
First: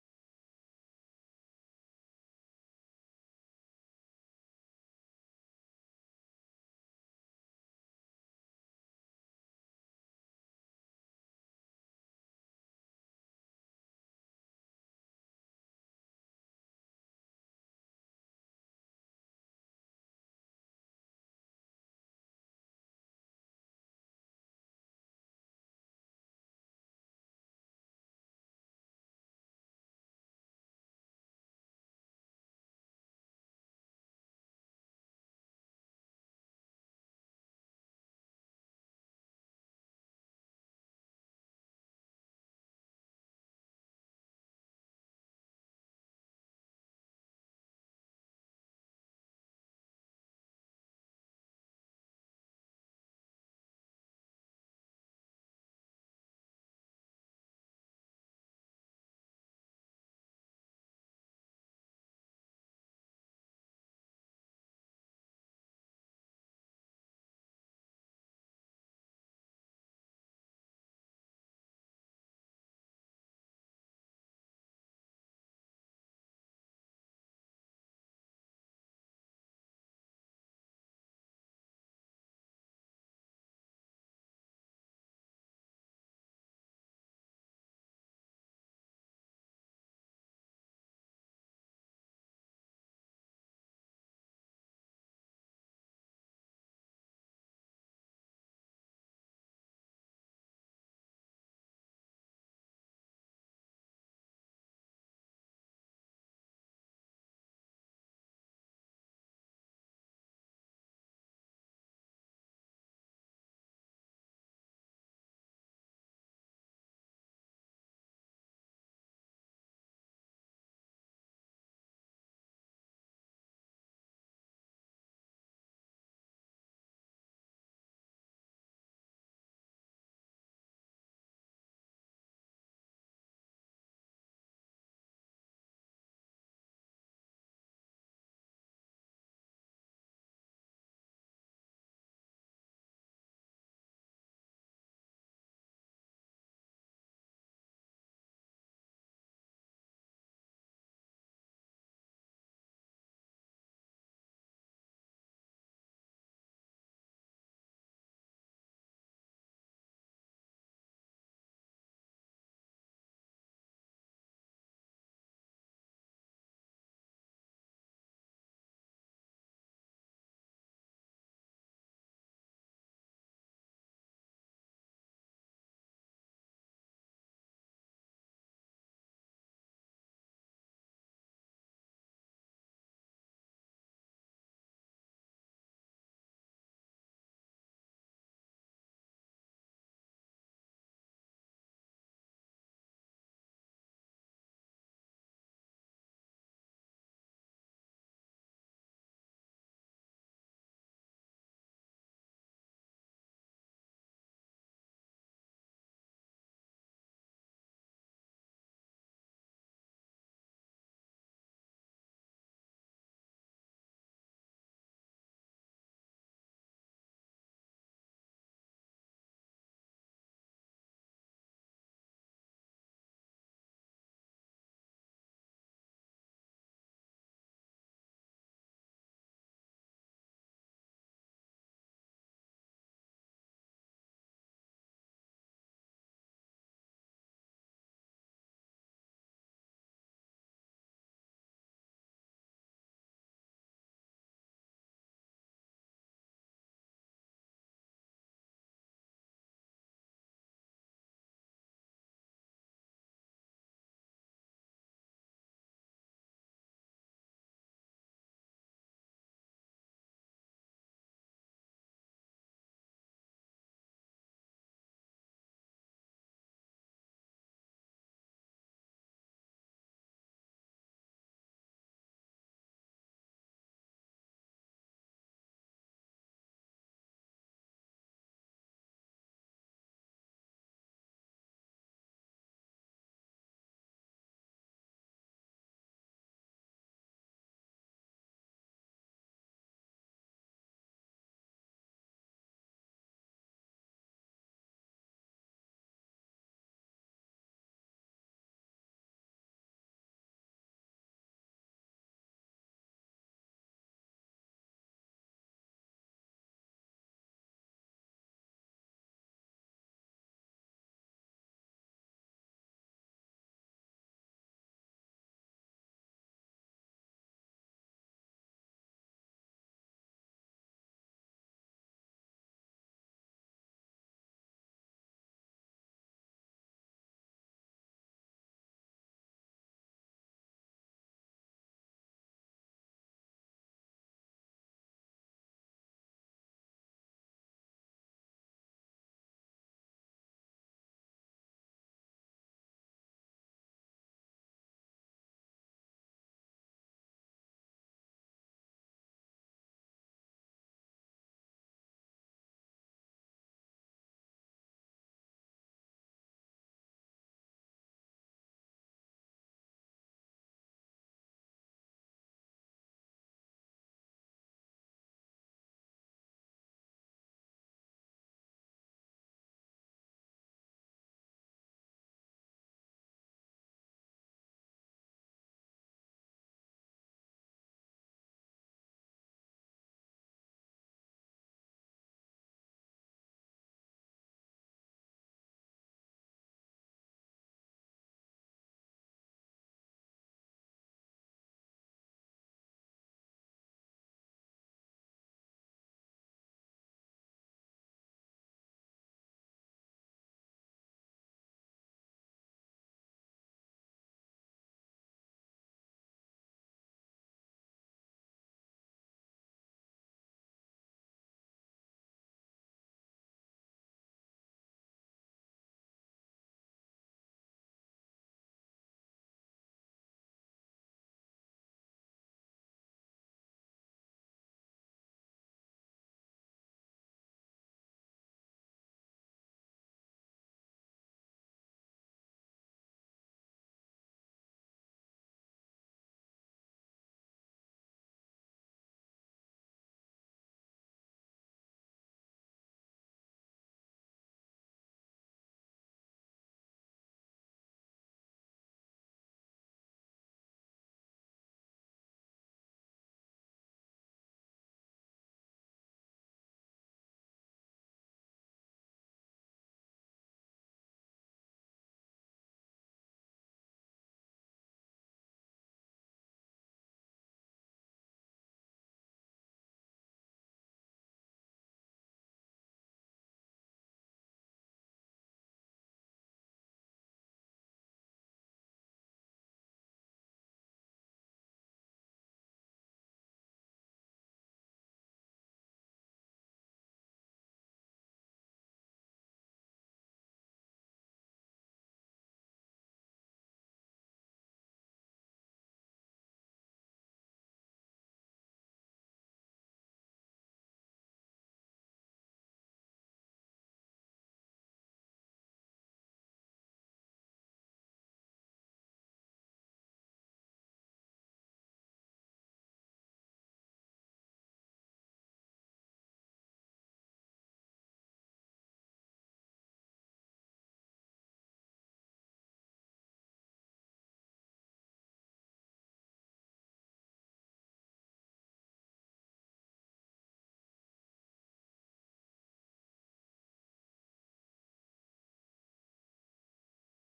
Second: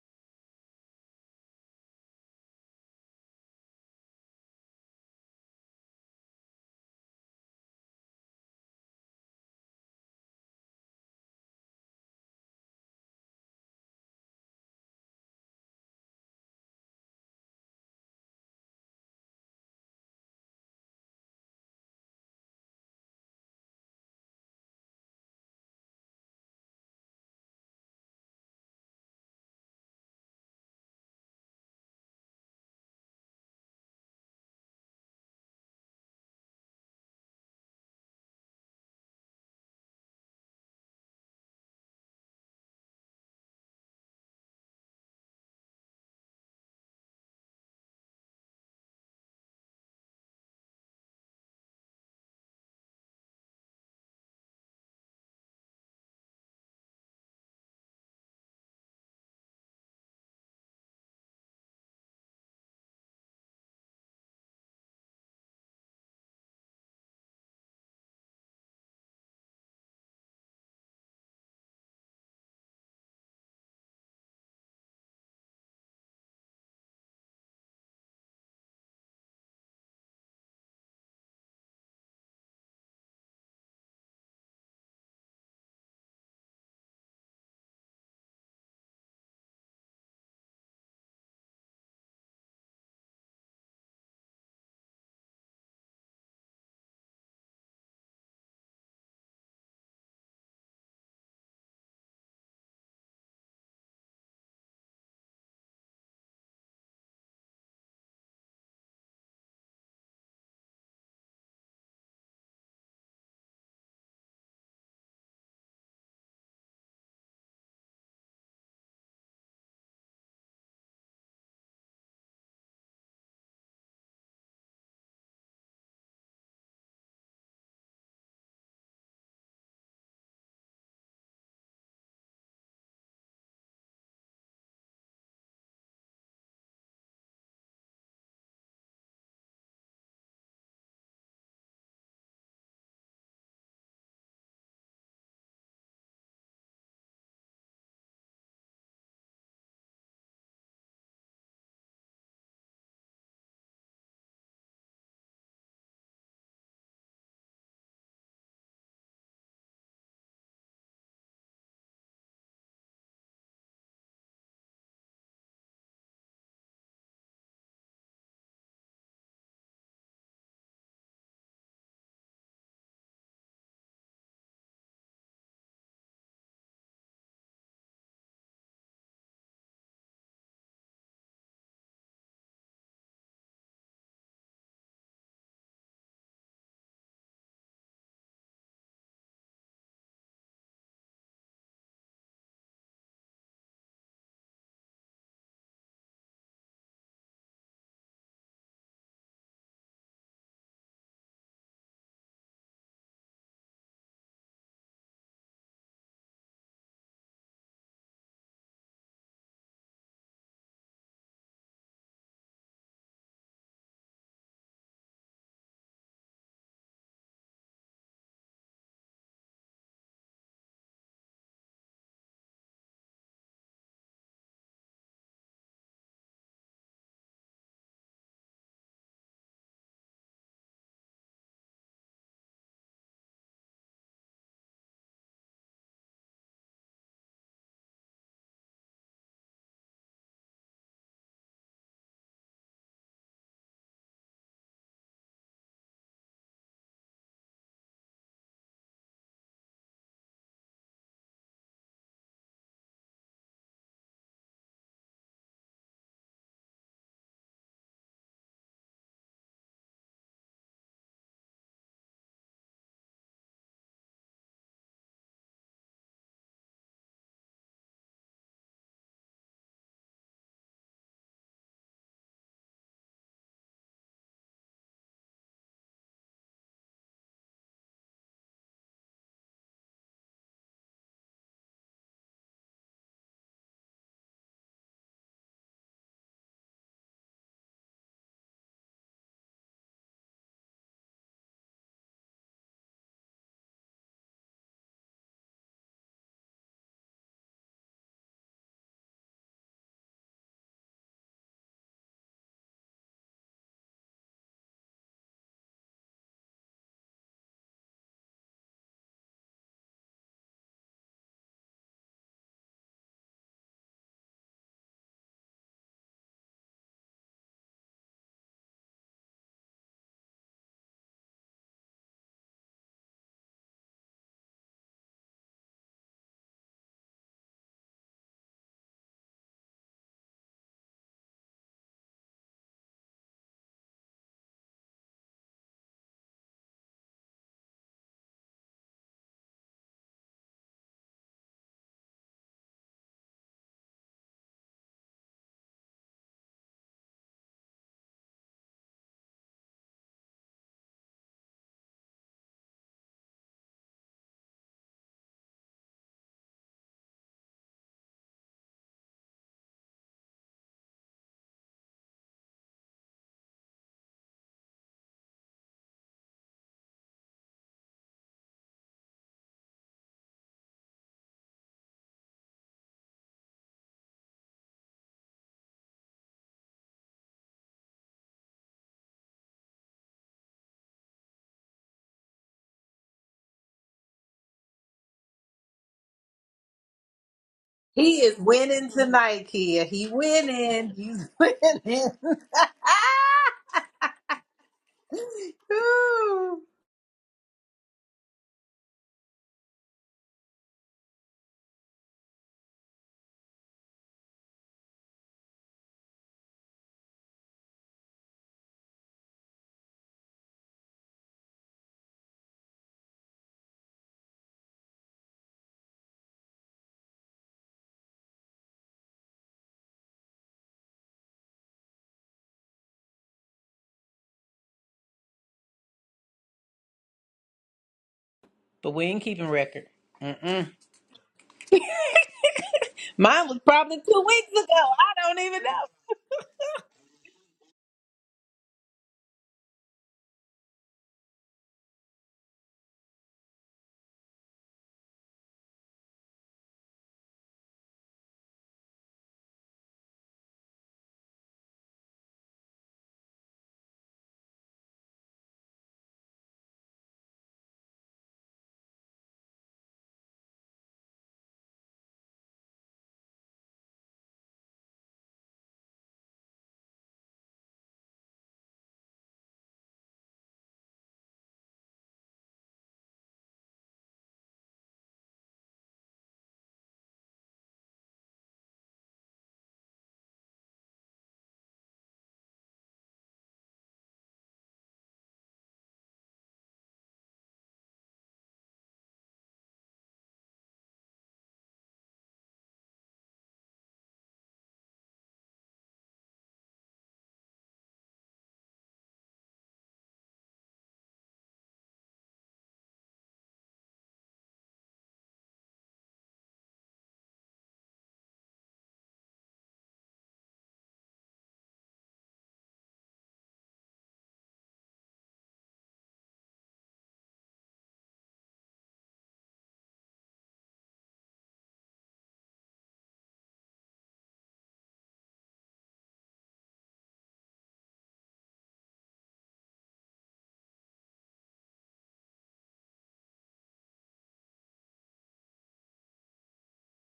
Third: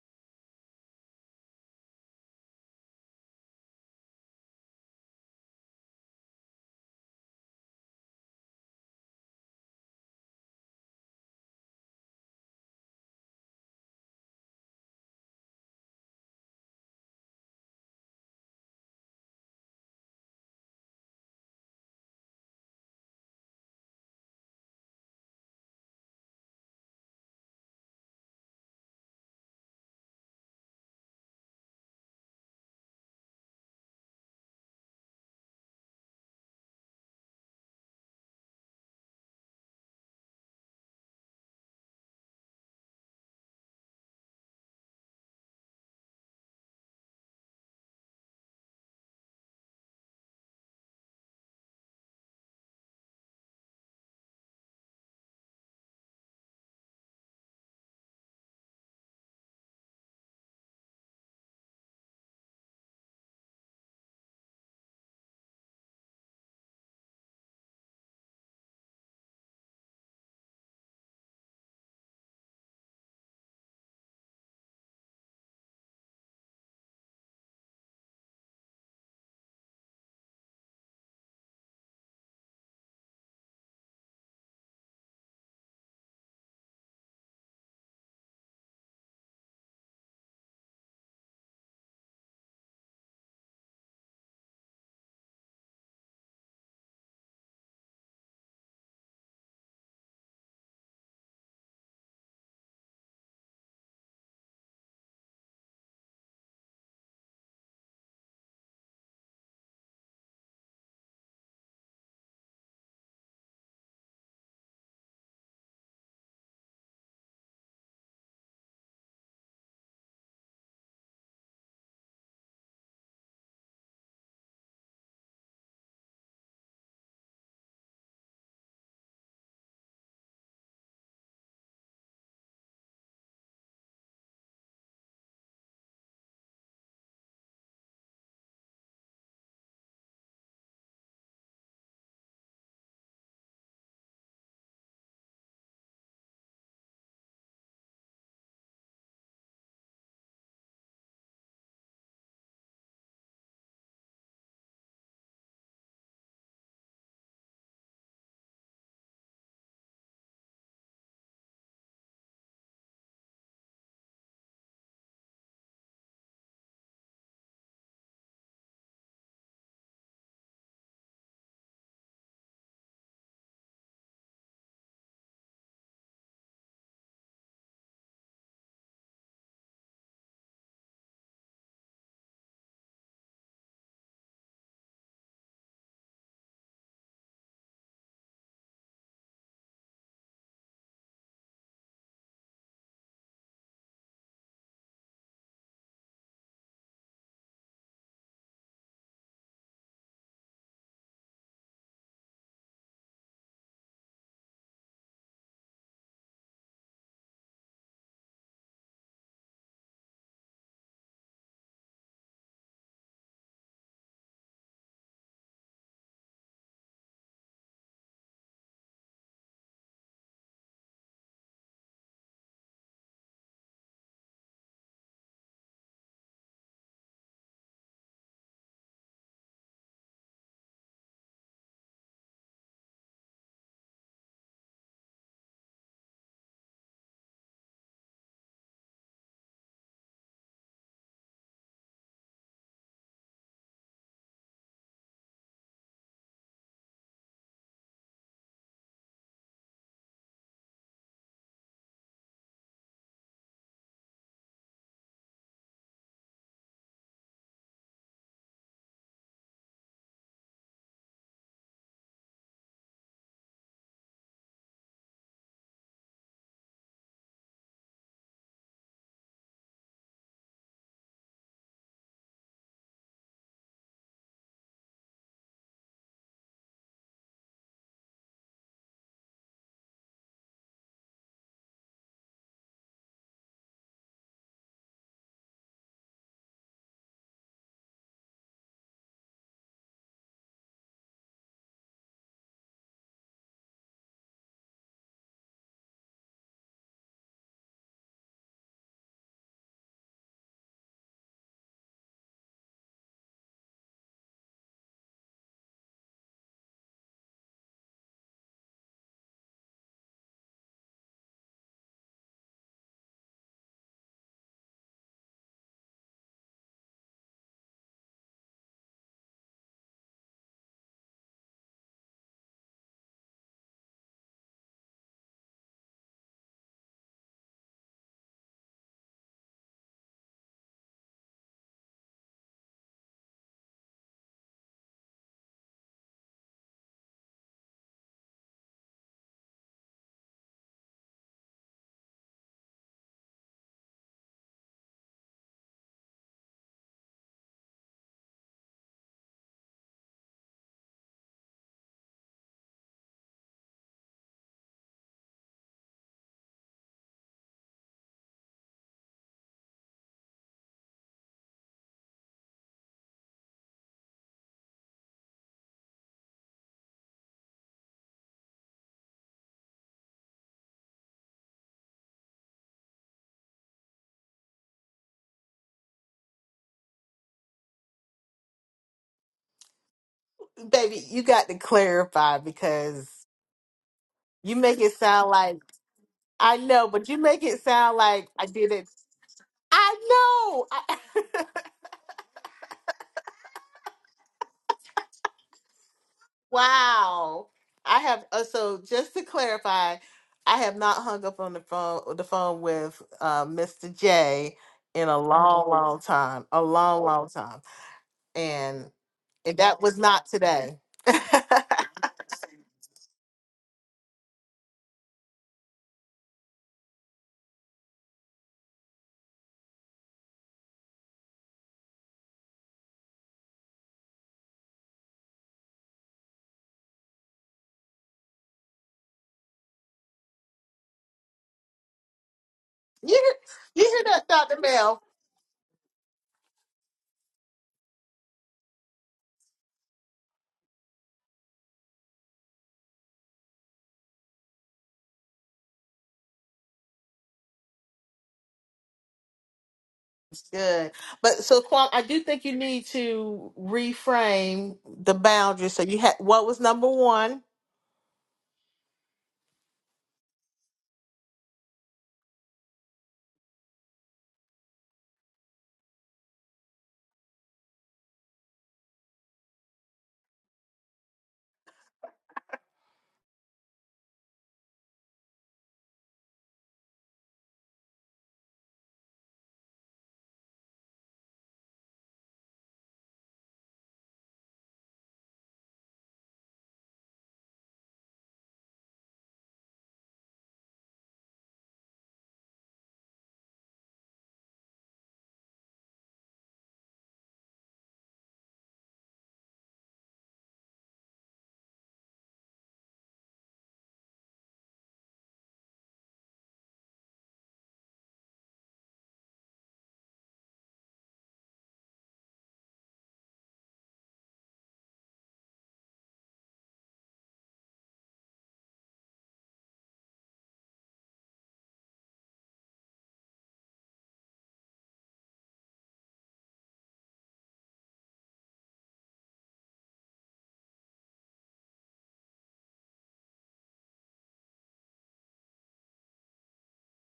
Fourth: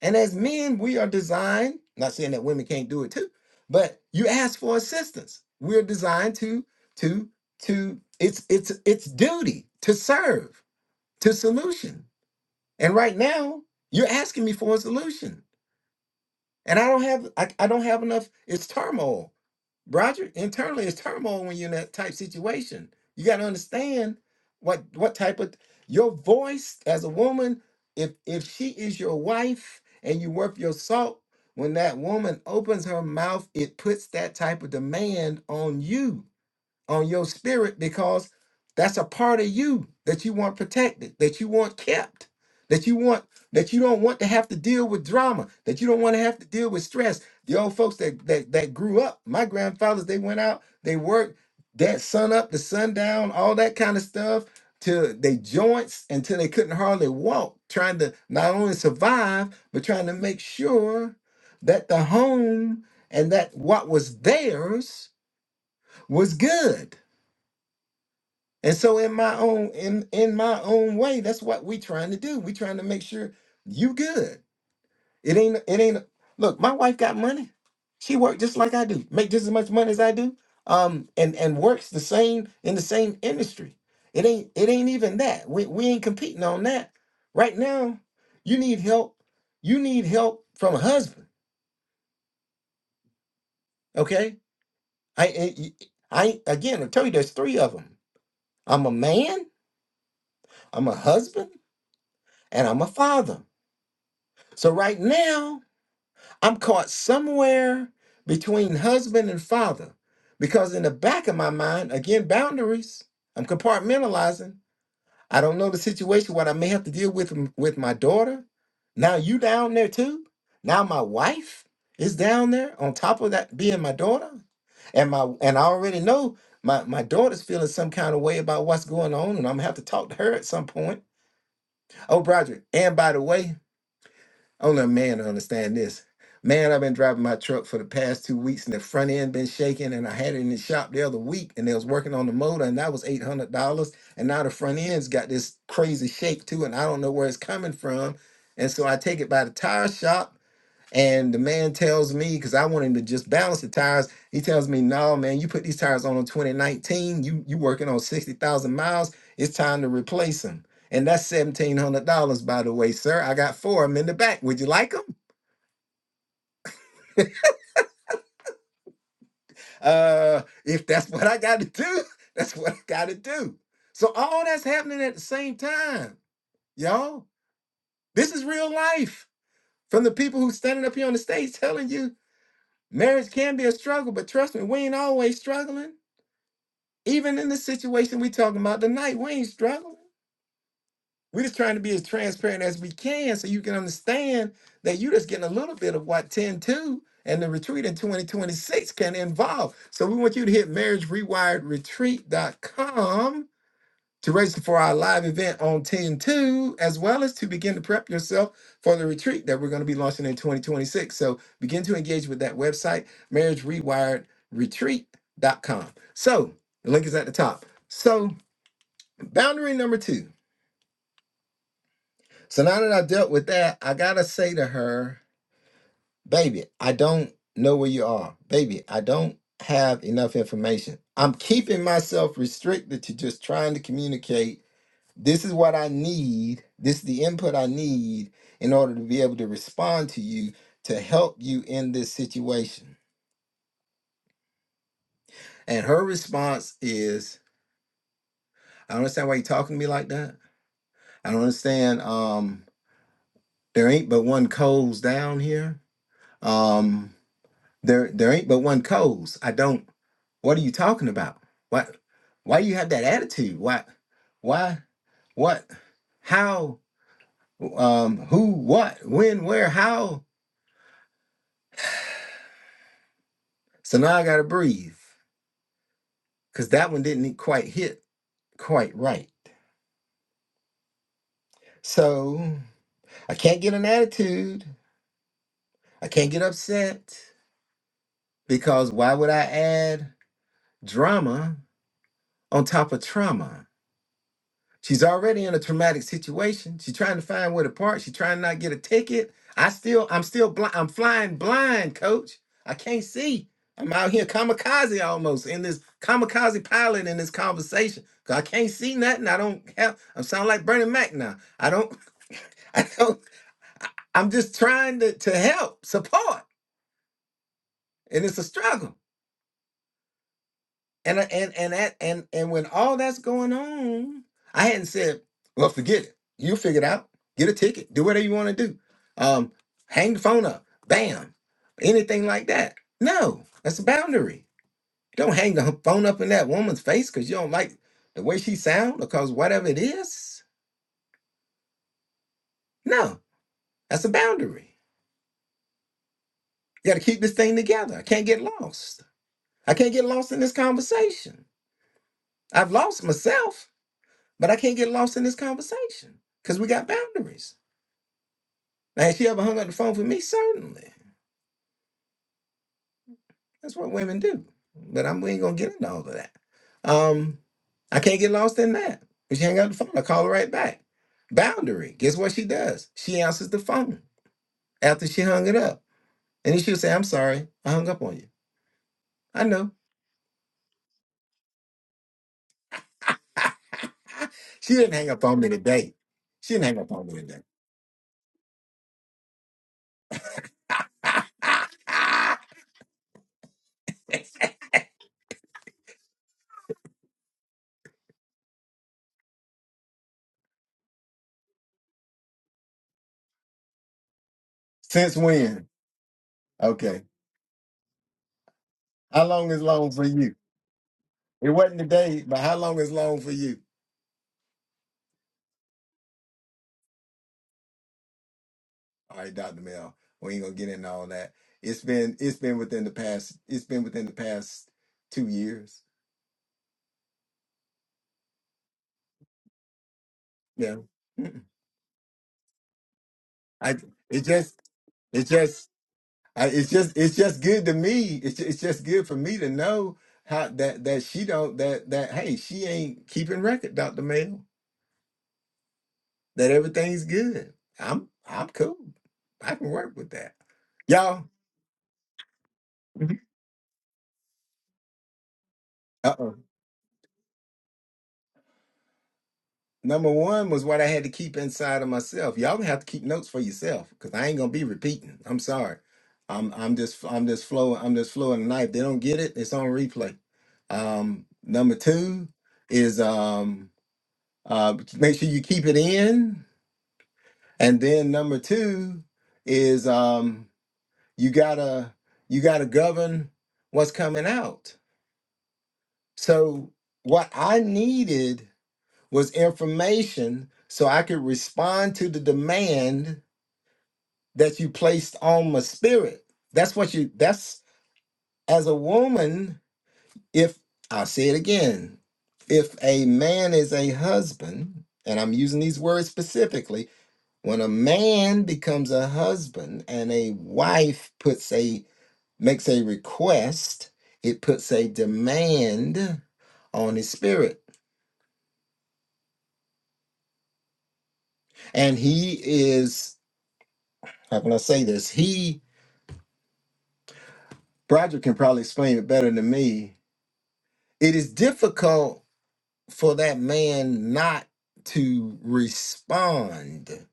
And as men, we are designed, not saying that women can't do it too, but you ask for assistance. We're designed to, to, to, it's it's it's duty to serve, to solution. And right now, you're asking me for a solution. And I don't have I, I don't have enough. It's turmoil. Roger, internally it's turmoil when you're in that type situation. You gotta understand what what type of your voice as a woman, if if she is your wife and you worth your salt, when that woman opens her mouth, it puts that type of demand on you on your spirit because that's a part of you that you want protected, that you want kept, that you want that you don't want to have to deal with drama, that you don't want to have to deal with stress. The old folks that that that grew up, my grandfathers, they went out, they worked that sun up the sundown, all that kind of stuff till they joints until they couldn't hardly walk, trying to not only survive, but trying to make sure that the home and that what was theirs was good and so in my own in in my own way, that's what we trying to do. We trying to make sure you good. It ain't it ain't look, my wife got money. She work just like I do, make just as much money as I do. Um and and works the same in the same industry. It ain't it ain't even that. We we ain't competing on that. Right now, you need help. You need help from a husband, okay? I I, I again, I tell you there's three of them. I'm a man, I'm a husband, and I'm a father. So right now, I'm caught somewhere between husband and father because in the back of my mind, again, boundaries, I'm compartmentalizing. I don't know the situation, what I may have to deal with m- with my daughter. Now you down there too. Now my wife is down there on top of that being my daughter. And my and I already know my, my daughter's feeling some kind of way about what's going on, and I'm gonna have to talk to her at some point. Oh, Broderick, and by the way, only a man to understand this. Man, I've been driving my truck for the past two weeks and the front end been shaking and I had it in the shop the other week and they was working on the motor and that was eight hundred dollars and now the front end's got this crazy shake too and I don't know where it's coming from. And so I take it by the tire shop and the man tells me, because I want him to just balance the tires, he tells me, no, man, you put these tires on in 2019, you you working on 60,000 miles, it's time to replace them. And that's $1,700, by the way, sir. I got four of them in the back. Would you like them? Uh, if that's what I got to do, that's what I got to do. So all that's happening at the same time, y'all. This is real life from the people who's standing up here on the stage telling you marriage can be a struggle, but trust me, we ain't always struggling Even in the situation we talking about tonight, we ain't struggling. we are just trying to be as transparent as we can so you can understand that you are just getting a little bit of what 10 2 and the retreat in 2026 can involve. So we want you to hit marriagerewiredretreat.com to register for our live event on 10 2, as well as to begin to prep yourself for the retreat that we're going to be launching in 2026. So begin to engage with that website, marriagerewiredretreat.com. So the link is at the top. So Boundary number two. So now that I dealt with that, I gotta say to her, baby, I don't know where you are. Baby, I don't have enough information. I'm keeping myself restricted to just trying to communicate. This is what I need. This is the input I need in order to be able to respond to you to help you in this situation. And her response is, I don't understand why you're talking to me like that. I don't understand. Um, there ain't but one Coles down here. Um, There there ain't but one cause. I don't what are you talking about? Why why you have that attitude? Why why what how um who what when where how? So now I gotta breathe. Cause that one didn't e, quite hit quite right. So I can't get an attitude. I can't get upset because why would I add drama on top of trauma? She's already in a traumatic situation. She's trying to find where to park. She's trying to not get a ticket. I still, I'm still blind. I'm flying blind, coach. I can't see. I'm out here kamikaze almost in this kamikaze pilot in this conversation. 'Cause I can't see nothing. I don't have, I sound like Bernie Mac now. I don't, I don't, I- I'm just trying to, to help, support. And it's a struggle. And I- and and that and and when all that's going on, I hadn't said, well, forget it. You figure it out. Get a ticket. Do whatever you want to do. Um, hang the phone up. Bam. Anything like that. No, that's a boundary. Don't hang the h- phone up in that woman's face because you don't like the way she sound or because whatever it is. No, that's a boundary. You got to keep this thing together. I can't get lost. I can't get lost in this conversation. I've lost myself. But I can't get lost in this conversation because we got boundaries. Now, has she ever hung up the phone for me? Certainly. That's what women do. But I'm, we ain't going to get into all of that. Um, I can't get lost in that. If she hang up the phone, I call her right back. Boundary. Guess what she does? She answers the phone after she hung it up. And then she'll say, I'm sorry. I hung up on you. I know.
Baby, you got to clarify because you
she
make it
didn't hang up
sound
on me
like
today. She
I
didn't hang
know,
up on
but
me
you
today.
make it sound
He
like
is
I did it.
winning tonight, Kia.
I
He
know.
winning. He's
I,
winning. Ooh.
wow. I have uh, so just to clarify, I have not hung up on the phone uh, the phone with uh, Mr. J in
Since
a
when?
long, long time, a
Okay.
long, long time, and
How long
and
is
that
long
was
for
not
you?
today. you
It wasn't today, but how long is long for you? All right, Dr. Mel, we ain't gonna get into all that. It's been it's been within the past it's been within the past two years.
But we ain't keeping record. Mm-mm.
Yeah, Mm.
Mine was
I
you
probably
hear
it
two
that,
weeks
Doctor
just
ago.
Mel?
I
it
don't even
just
know.
I, it's just it's just good to me. It's just, it's just good for me to know how that that she don't that that hey she ain't keeping record, Dr. Mel. That everything's good. I'm I'm cool. I can work with that,
Good.
y'all.
But so Quan, I do think you need to reframe the boundaries. So you had
Uh
what was number one?
Number one was what I had to keep inside of myself. Y'all gonna have to keep notes for yourself because I ain't gonna be repeating. I'm sorry. I'm I'm just I'm just flowing I'm just flowing the knife. They don't get it. It's on replay. Um, number two is um uh make sure you keep it in, and then number two is um you gotta you gotta govern what's coming out. So what I needed. was information so I could respond to the demand that you placed on my spirit. That's what you, that's as a woman, if I'll say it again, if a man is a husband, and I'm using these words specifically, when a man becomes a husband and a wife puts a makes a request, it puts a demand on his spirit. And he is, how can I say this? He Broderick can probably explain it better than me. It is difficult for that man not to respond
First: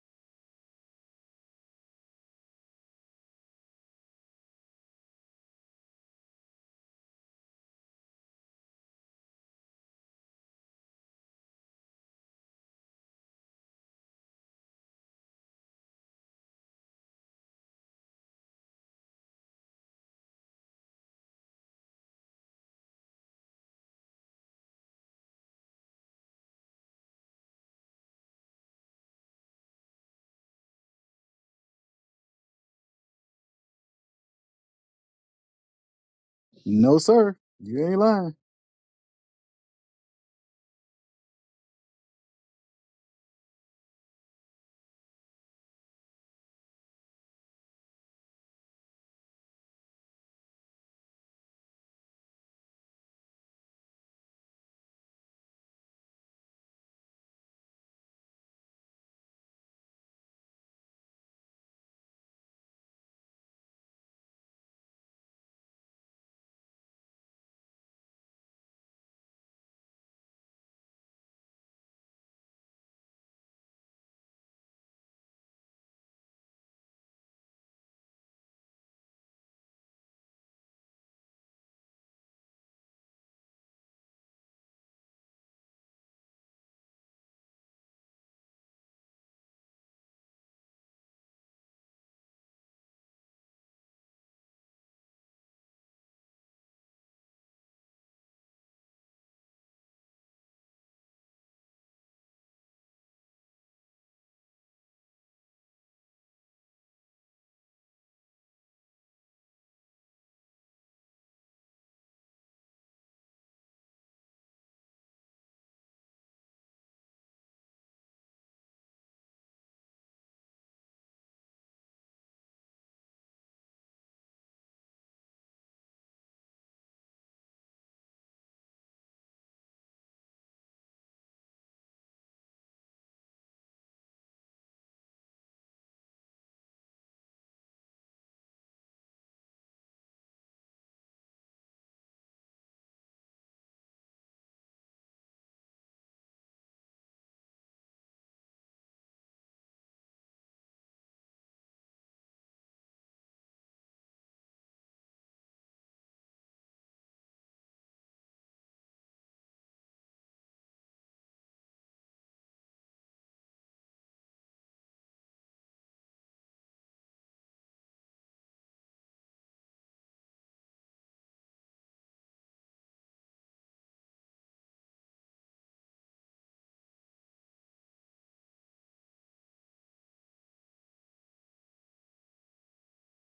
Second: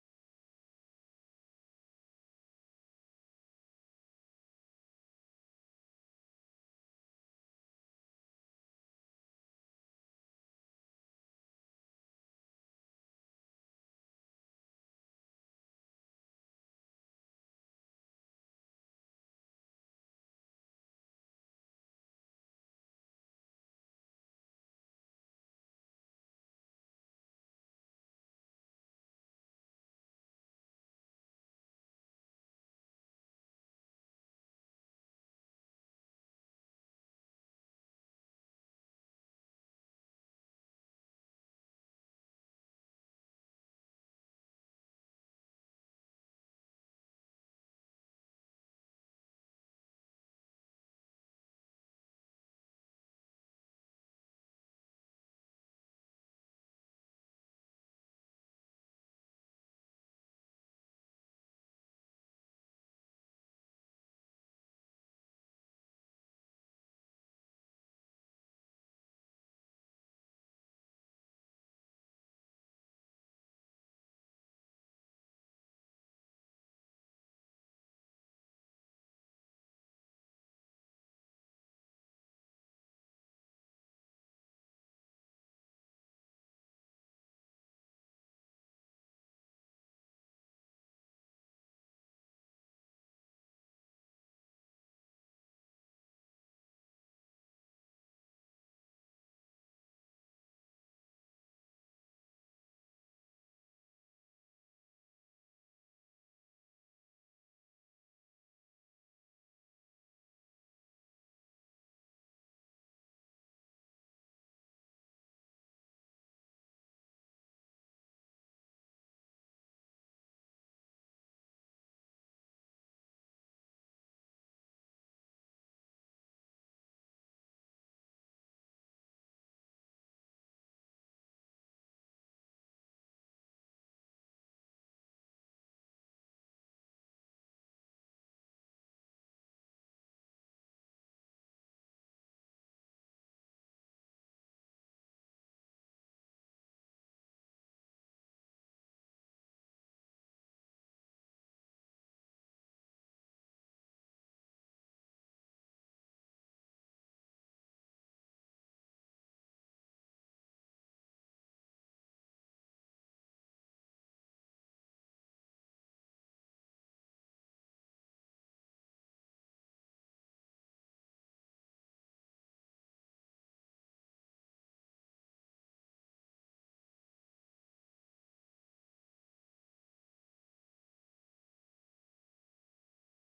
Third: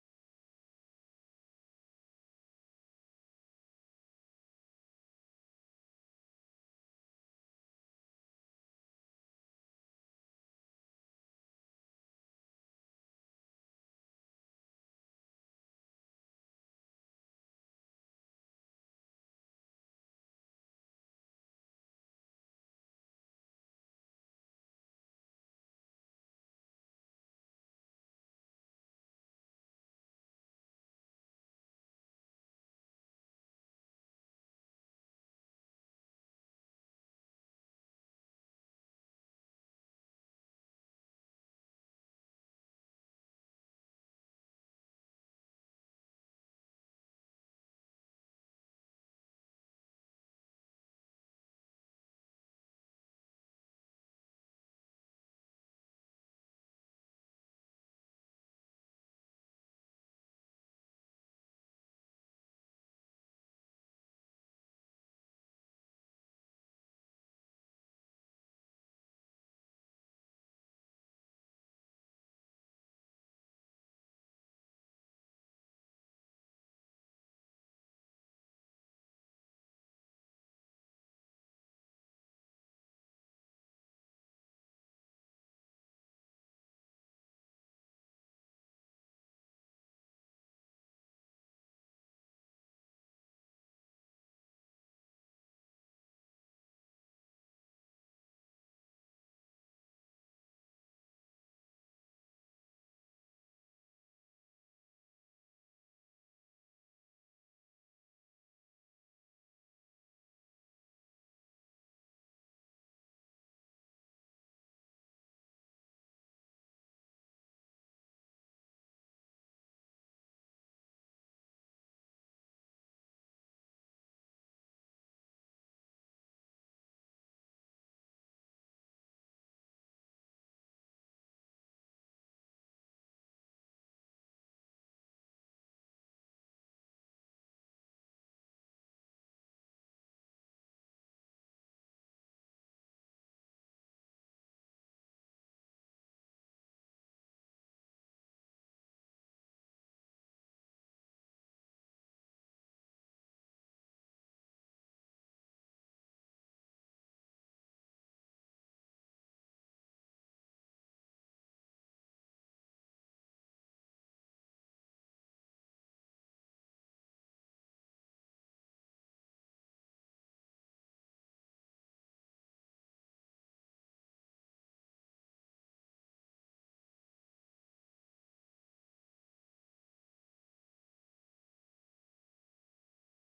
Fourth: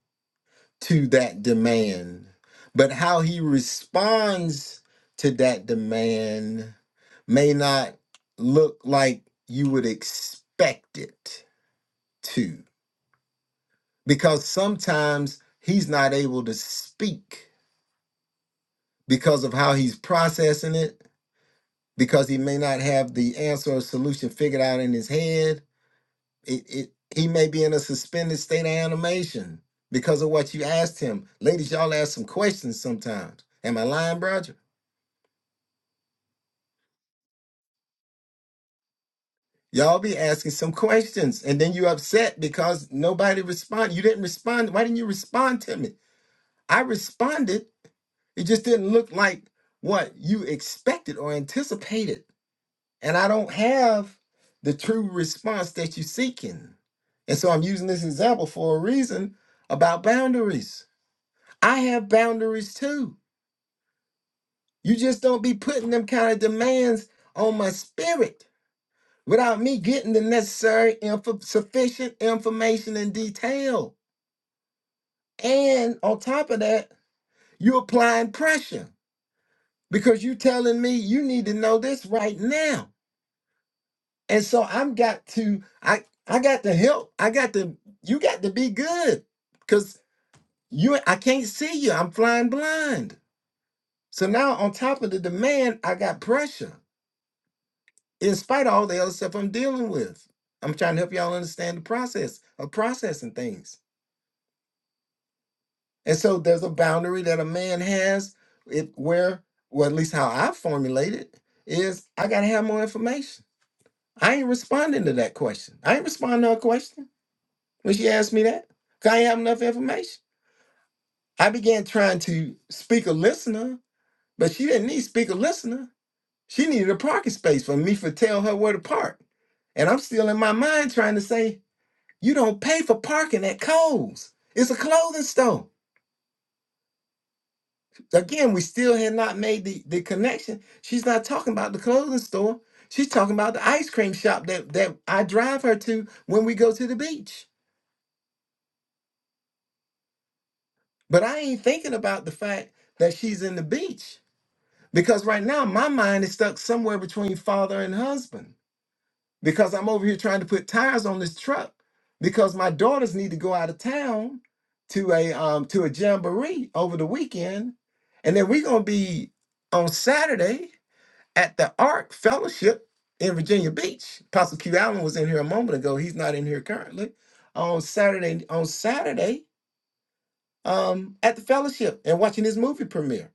to that demand, but how he responds to that demand may not look like you would expect it to, because sometimes he's not able to speak because of how he's processing it, because he may not have the answer or solution figured out in his head it, it, he may be in a suspended state of animation because of what you asked him. Ladies, y'all ask some questions sometimes. Am I lying, Roger?
No, sir. You ain't lying.
Y'all be asking some questions and then you upset because nobody responded. You didn't respond. Why didn't you respond to me? I responded. It just didn't look like what you expected or anticipated. And I don't have the true response that you're seeking. And so I'm using this example for a reason about boundaries I have boundaries too. You just don't be putting them kind of demands on my spirit without me getting the necessary info, sufficient information and detail. And on top of that, you applying pressure because you are telling me you need to know this right now. And so I'm got to I I got to help. I got to you got to be good because you I can't see you. I'm flying blind. So now on top of the demand, I got pressure. in spite of all the other stuff I'm dealing with. I'm trying to help y'all understand the process of processing things. And so there's a boundary that a man has it where, well, at least how I formulate it, is I gotta have more information. I ain't responding to that question. I ain't responding to her question when she asked me that. 'cause I ain't have enough information. I began trying to speak a listener, but she didn't need speak a listener. She needed a parking space for me to tell her where to park. And I'm still in my mind trying to say, You don't pay for parking at Kohl's. It's a clothing store. Again, we still have not made the, the connection. She's not talking about the clothing store. She's talking about the ice cream shop that, that I drive her to when we go to the beach. But I ain't thinking about the fact that she's in the beach because right now my mind is stuck somewhere between father and husband. because I'm over here trying to put tires on this truck because my daughters need to go out of town to a um to a jamboree over the weekend, and then we're gonna be on Saturday at the Ark Fellowship in Virginia Beach. Pastor Q Allen was in here a moment ago. He's not in here currently. On Saturday, on Saturday, um, at the fellowship and watching this movie premiere.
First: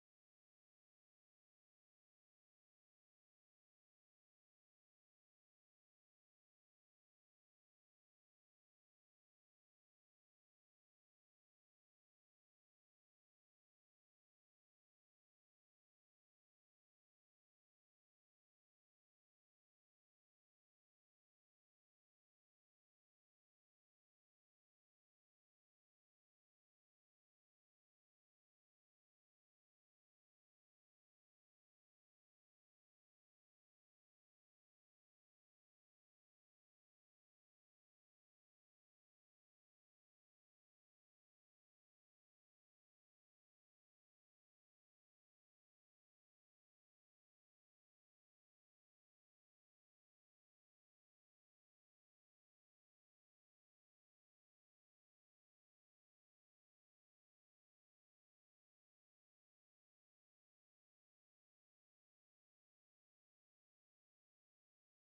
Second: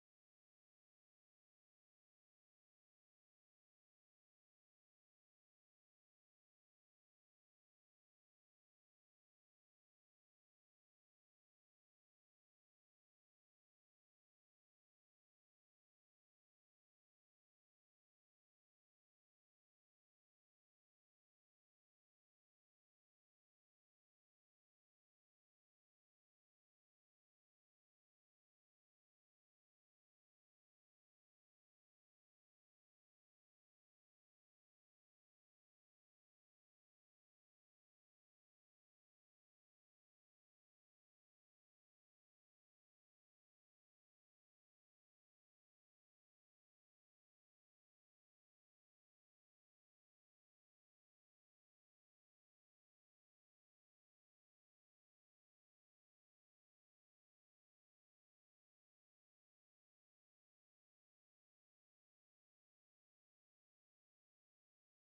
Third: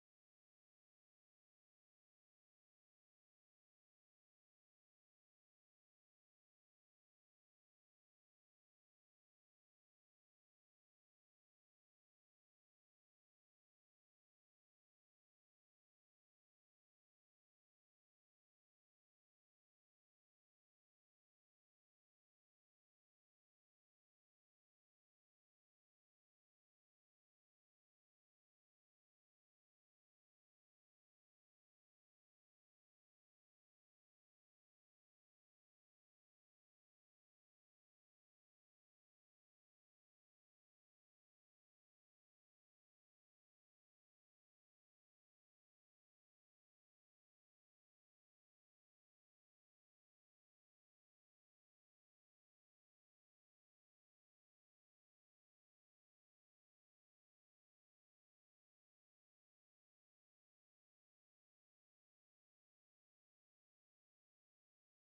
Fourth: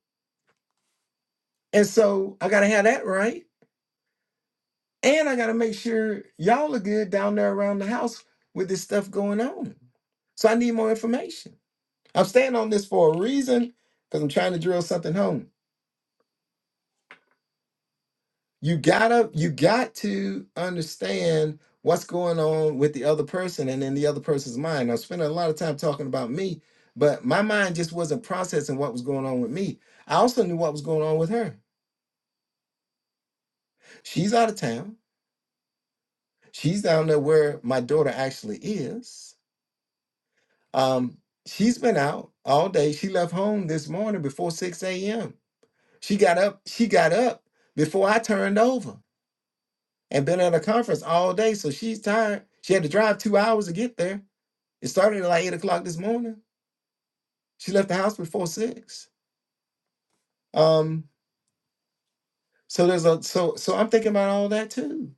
And so I gotta have that right. And I gotta make sure y'all are good down there around the house with this stuff going on. So I need more information. I'm staying on this for a reason because I'm trying to drill something home. You gotta, you got to understand what's going on with the other person and in the other person's mind. I'm spending a lot of time talking about me, but my mind just wasn't processing what was going on with me. I also knew what was going on with her. She's out of town. She's down there where my daughter actually is Um, she's been out all day. She left home this morning before 6 a.m. She got up, she got up before I turned over and been at a conference all day. So she's tired. She had to drive two hours to get there. It started at like eight o'clock this morning. She left the house before six. Um, so there's a so so I'm thinking about all that too.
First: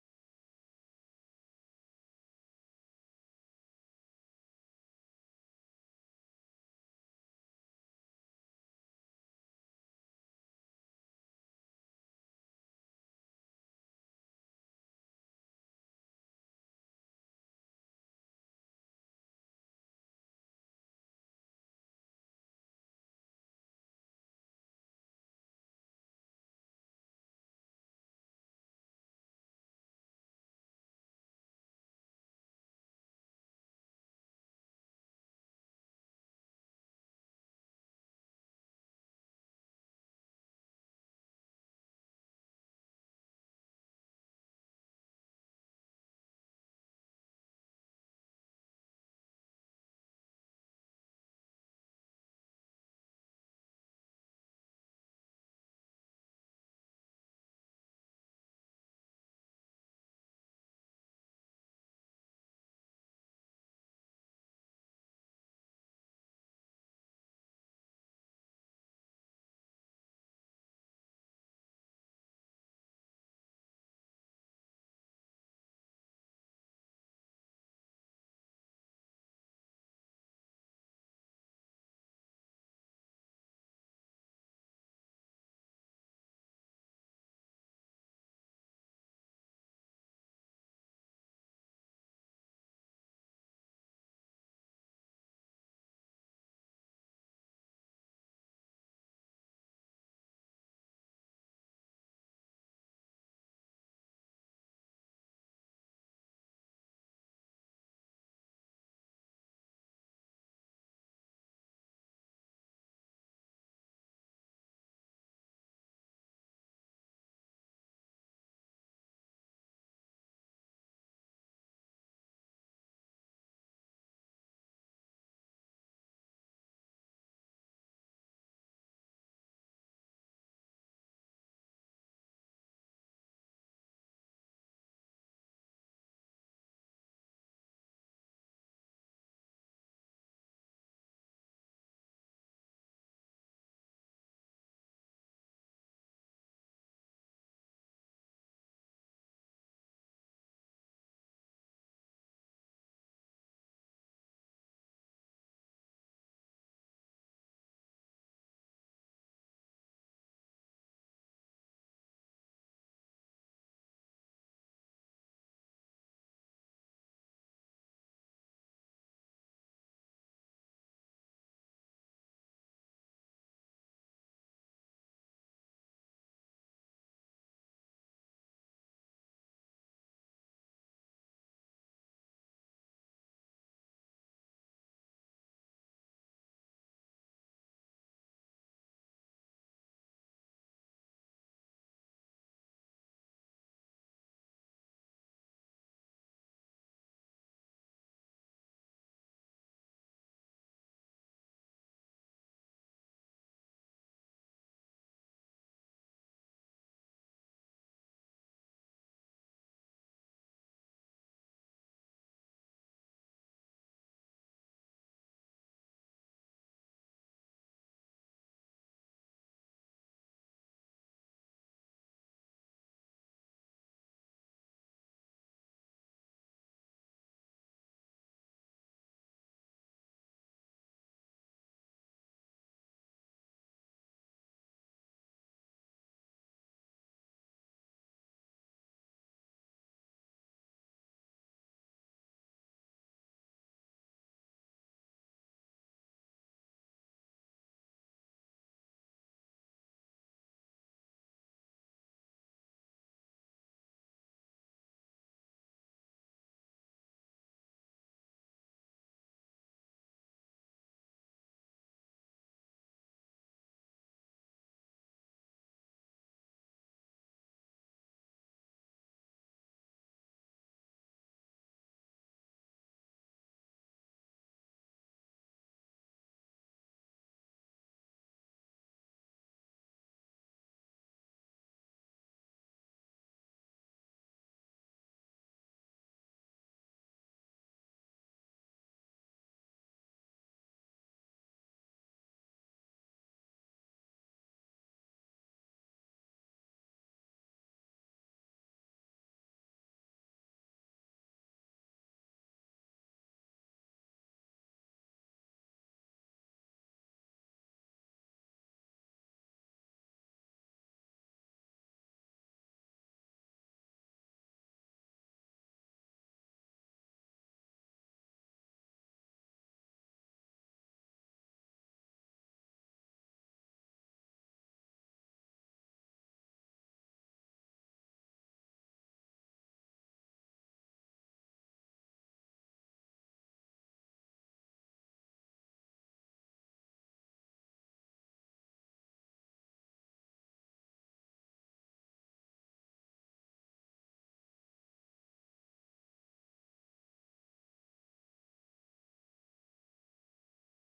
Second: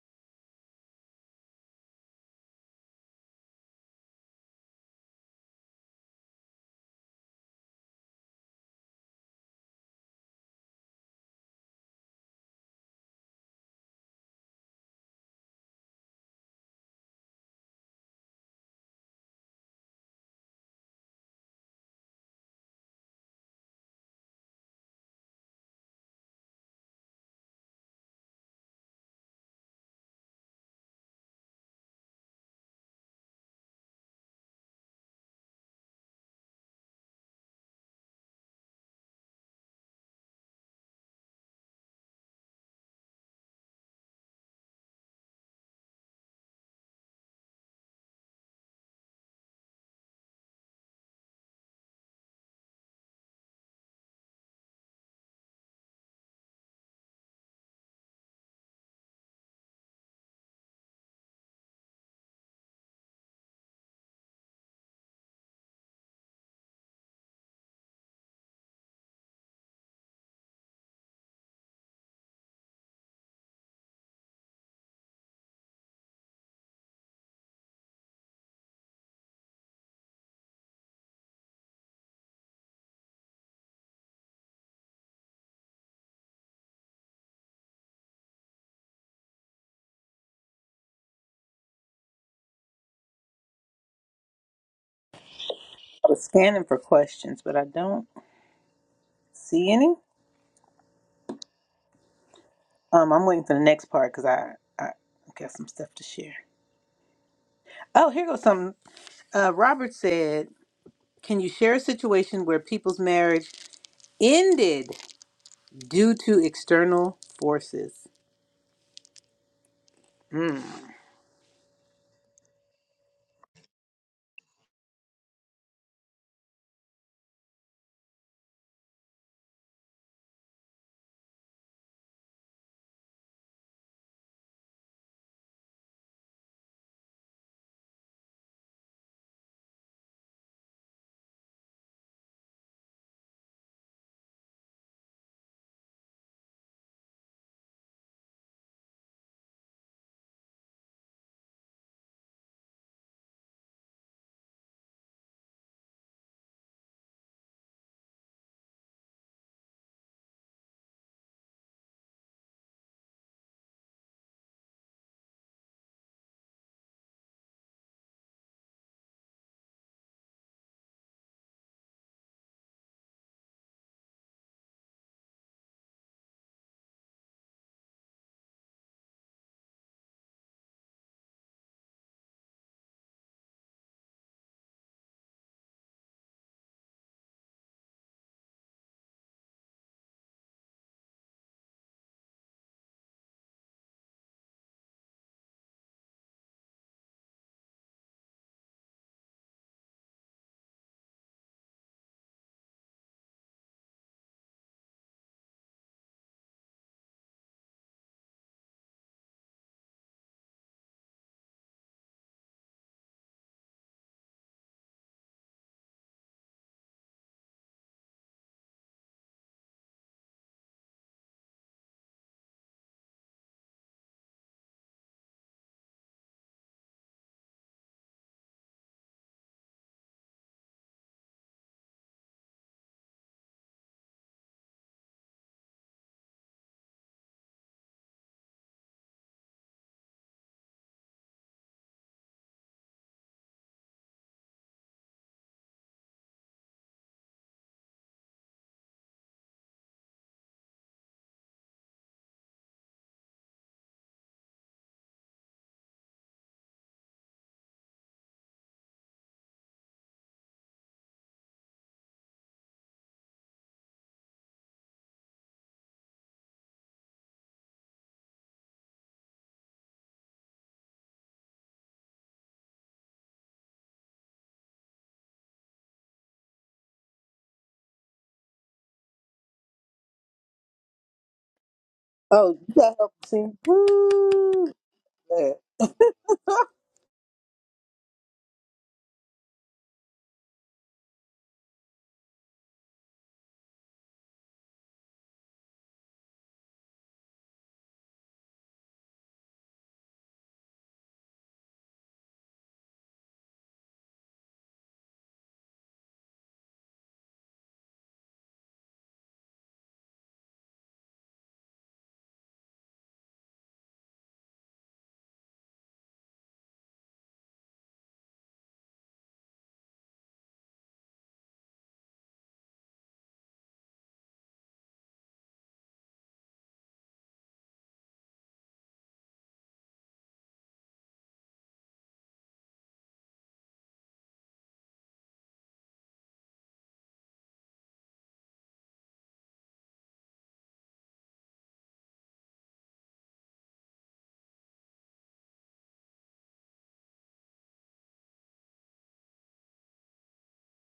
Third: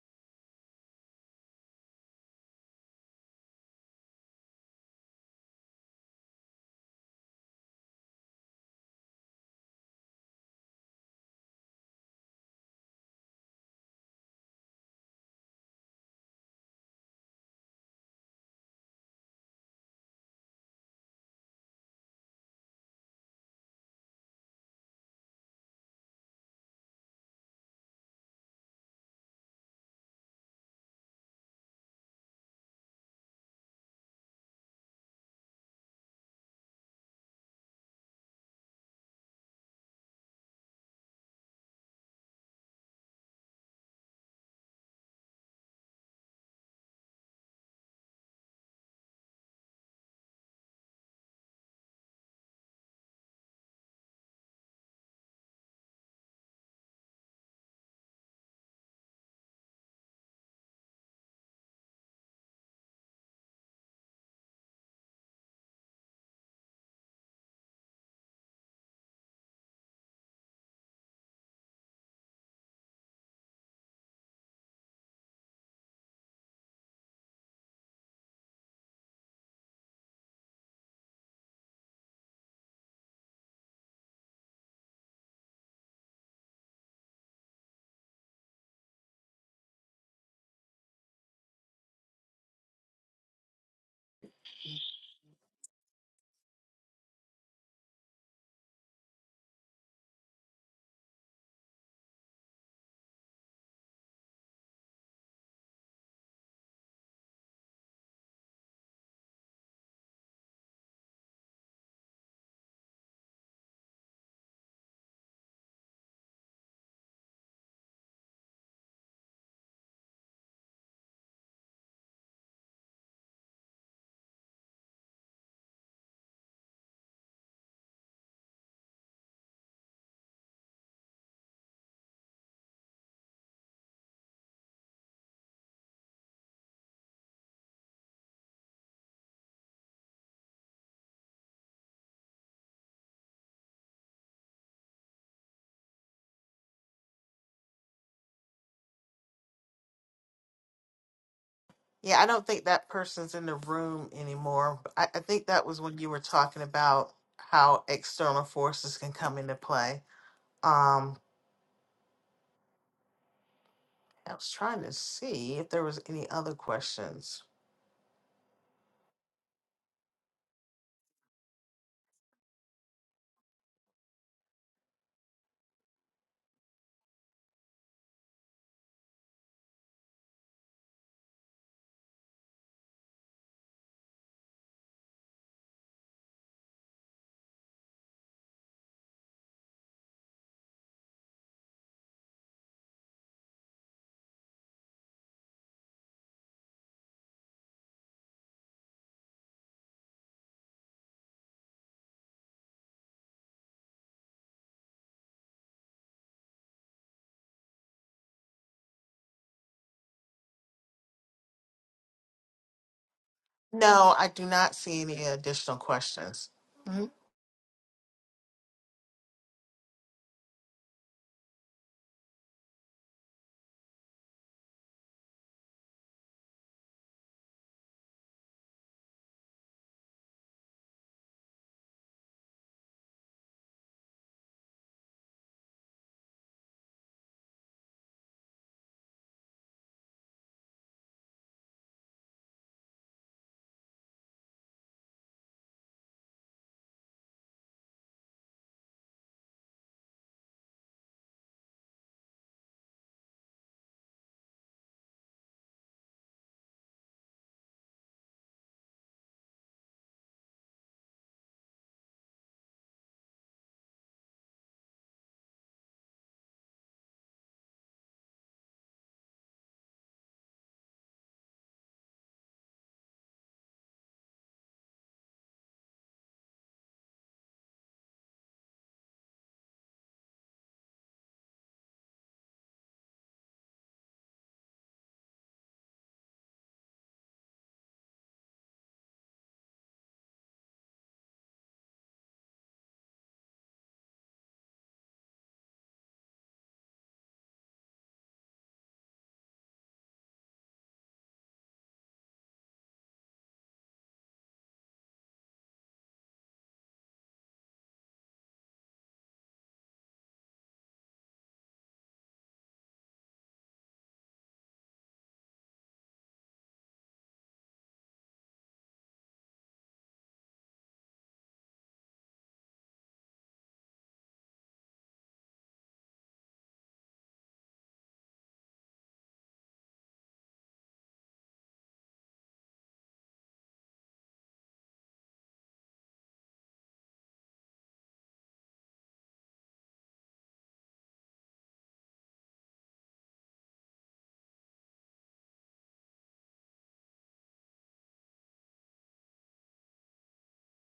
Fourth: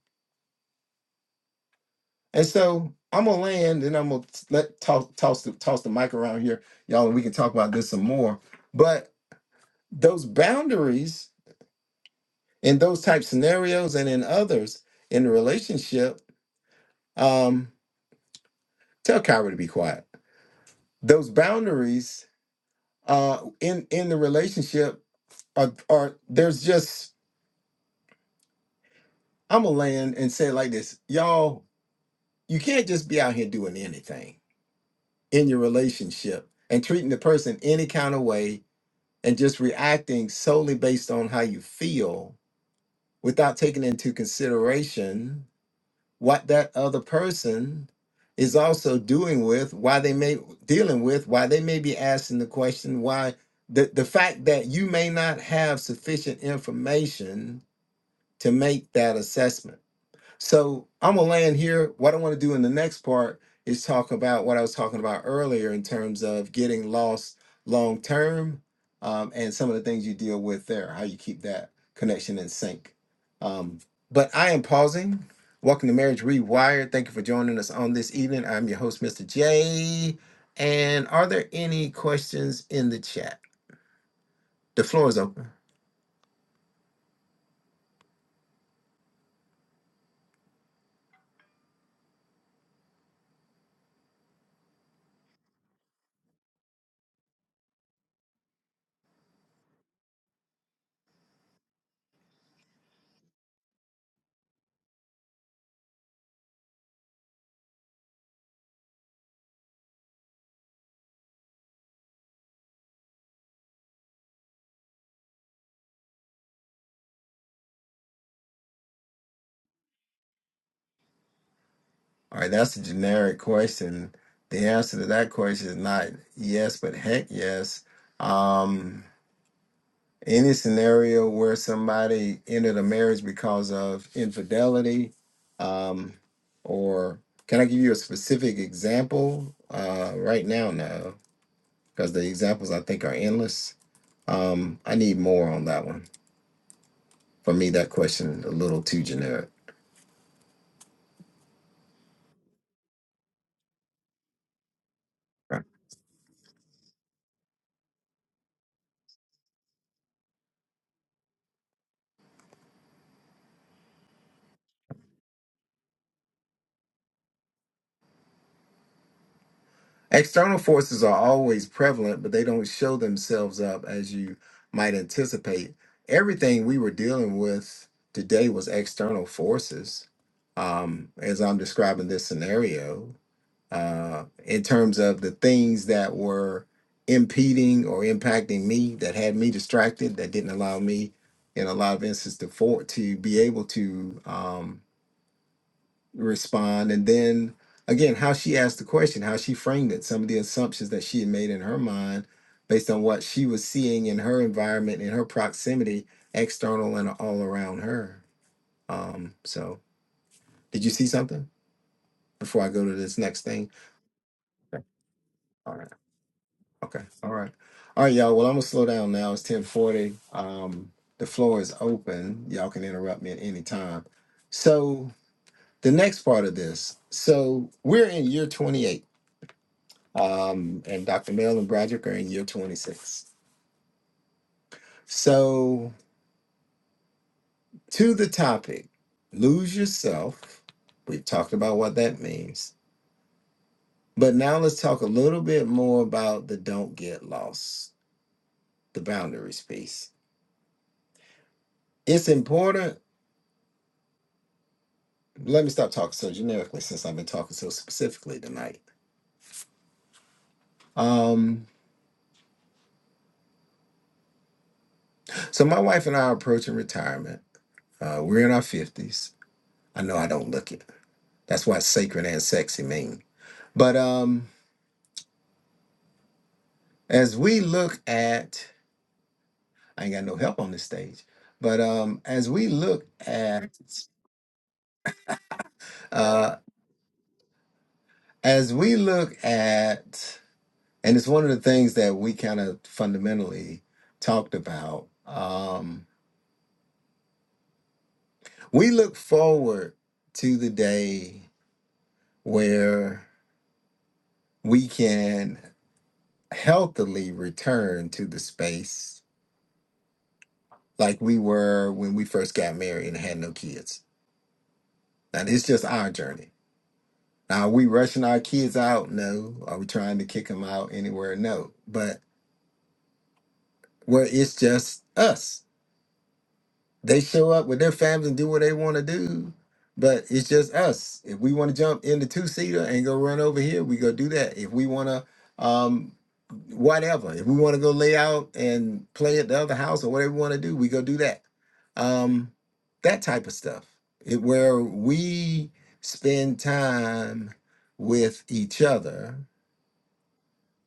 And so I'm gonna land and I'm gonna t- let toss toss the toss the mic around here, y'all, and we can talk about this some more. But those boundaries in those type scenarios and in others in the relationship um tell kyra to be quiet those boundaries uh in in the relationship are are there's just i'm gonna land and say it like this y'all you can't just be out here doing anything in your relationship and treating the person any kind of way and just reacting solely based on how you feel without taking into consideration what that other person is also doing with why they may dealing with why they may be asking the question why the, the fact that you may not have sufficient information to make that assessment so I'm gonna land here. What I want to do in the next part is talk about what I was talking about earlier in terms of getting lost long term, um, and some of the things you deal with there, how you keep that connection in sync. Um, but I am pausing. Welcome to Marriage Rewired. Thank you for joining us on this evening. I'm your host, Mr. J. And are there any questions in the chat? The floor is open.
I was scanning for questions, but I don't see any. Um, I'm waiting for the next part because I, I got some stuff to share. Oh, here goes something. Uh, Robert said, "Can you share a situation where people's marriage ended due to external forces?"
All right, that's a generic question. The answer to that question is not yes, but heck yes. Um, any scenario where somebody ended a marriage because of infidelity, um, or can I give you a specific example? Uh, right now, no, because the examples I think are endless. Um, I need more on that one. For me, that question a little too generic.
Yeah, I don't think that person's in the room anymore. I, I think that was when you were talking about how external forces can come into play. Um, I was trying to see if there was any other questions.
External forces are always prevalent, but they don't show themselves up as you might anticipate. Everything we were dealing with today was external forces, um, as I'm describing this scenario, uh, in terms of the things that were impeding or impacting me, that had me distracted, that didn't allow me, in a lot of instances, to, for- to be able to. Um, respond and then again how she asked the question how she framed it some of the assumptions that she had made in her mind based on what she was seeing in her environment in her proximity external and all around her um so did you see something before i go to this next thing
No, I do not see any
all
additional
right
questions. Mm-hmm.
okay all right all right y'all well i'm gonna slow down now it's 1040 um the floor is open y'all can interrupt me at any time so the next part of this so we're in year 28 Um, and Dr. Mel and Broderick are in year 26. So, to the topic, lose yourself. We've talked about what that means. But now let's talk a little bit more about the don't get lost, the boundaries piece. It's important. Let me stop talking so generically since I've been talking so specifically tonight. Um, so, my wife and I are approaching retirement. Uh, we're in our 50s. I know I don't look it. That's what sacred and sexy mean. But um, As we look at, I ain't got no help on this stage, but um, as
Oh,
we
you got
look
help, see?
at,
Woo! Yeah.
uh, as we look at, and it's one of the things that we kind of fundamentally talked about. Um, we look forward to the day where we can healthily return to the space like we were when we first got married and had no kids. Now it's just our journey Now, are we rushing our kids out? No. Are we trying to kick them out anywhere? No. But where it's just us, they show up with their families and do what they want to do. But it's just us. If we want to jump in the two seater and go run over here, we go do that. If we want to, um, whatever. If we want to go lay out and play at the other house or whatever we want to do, we go do that. Um, that type of stuff. It, where we spend time with each other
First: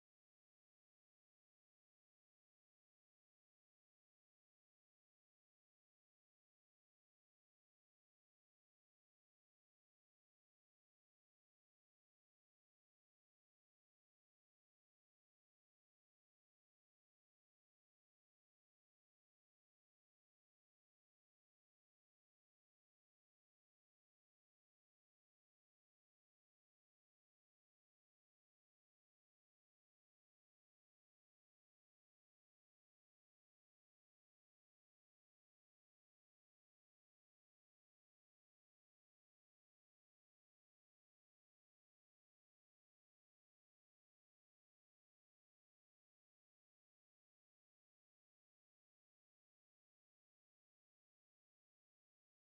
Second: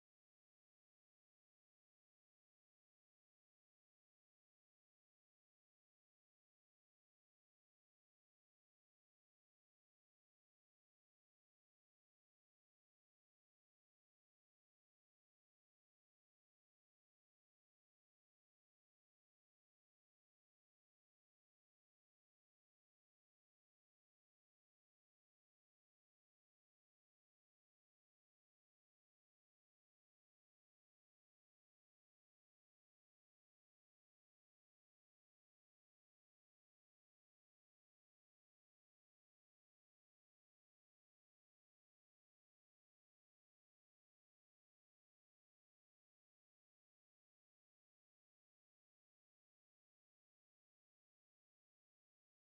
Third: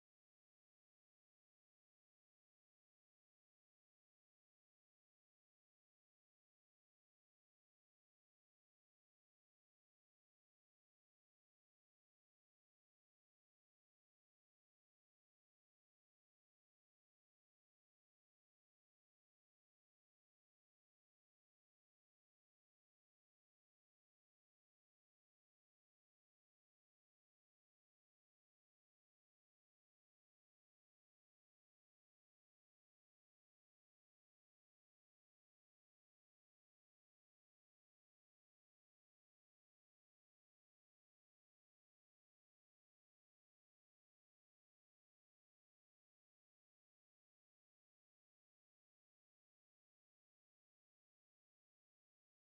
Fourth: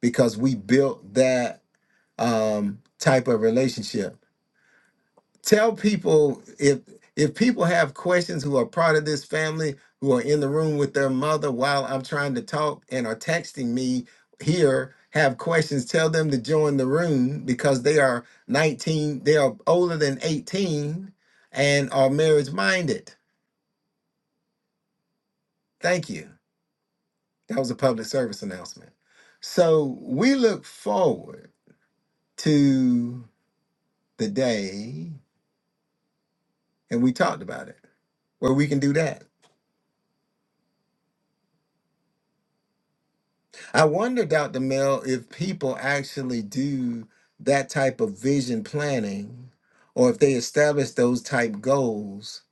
because we built that um, type of relationship. Tell people if if people have questions who are part of this family who are in the room with their mother while I'm trying to talk and are texting me here have questions tell them to join the room because they are 19 they are older than 18 and are marriage minded thank you that was a public service announcement so we look forward to the day and we talked about it where we can do that i wonder dr mel if people actually do that type of vision planning or if they establish those type goals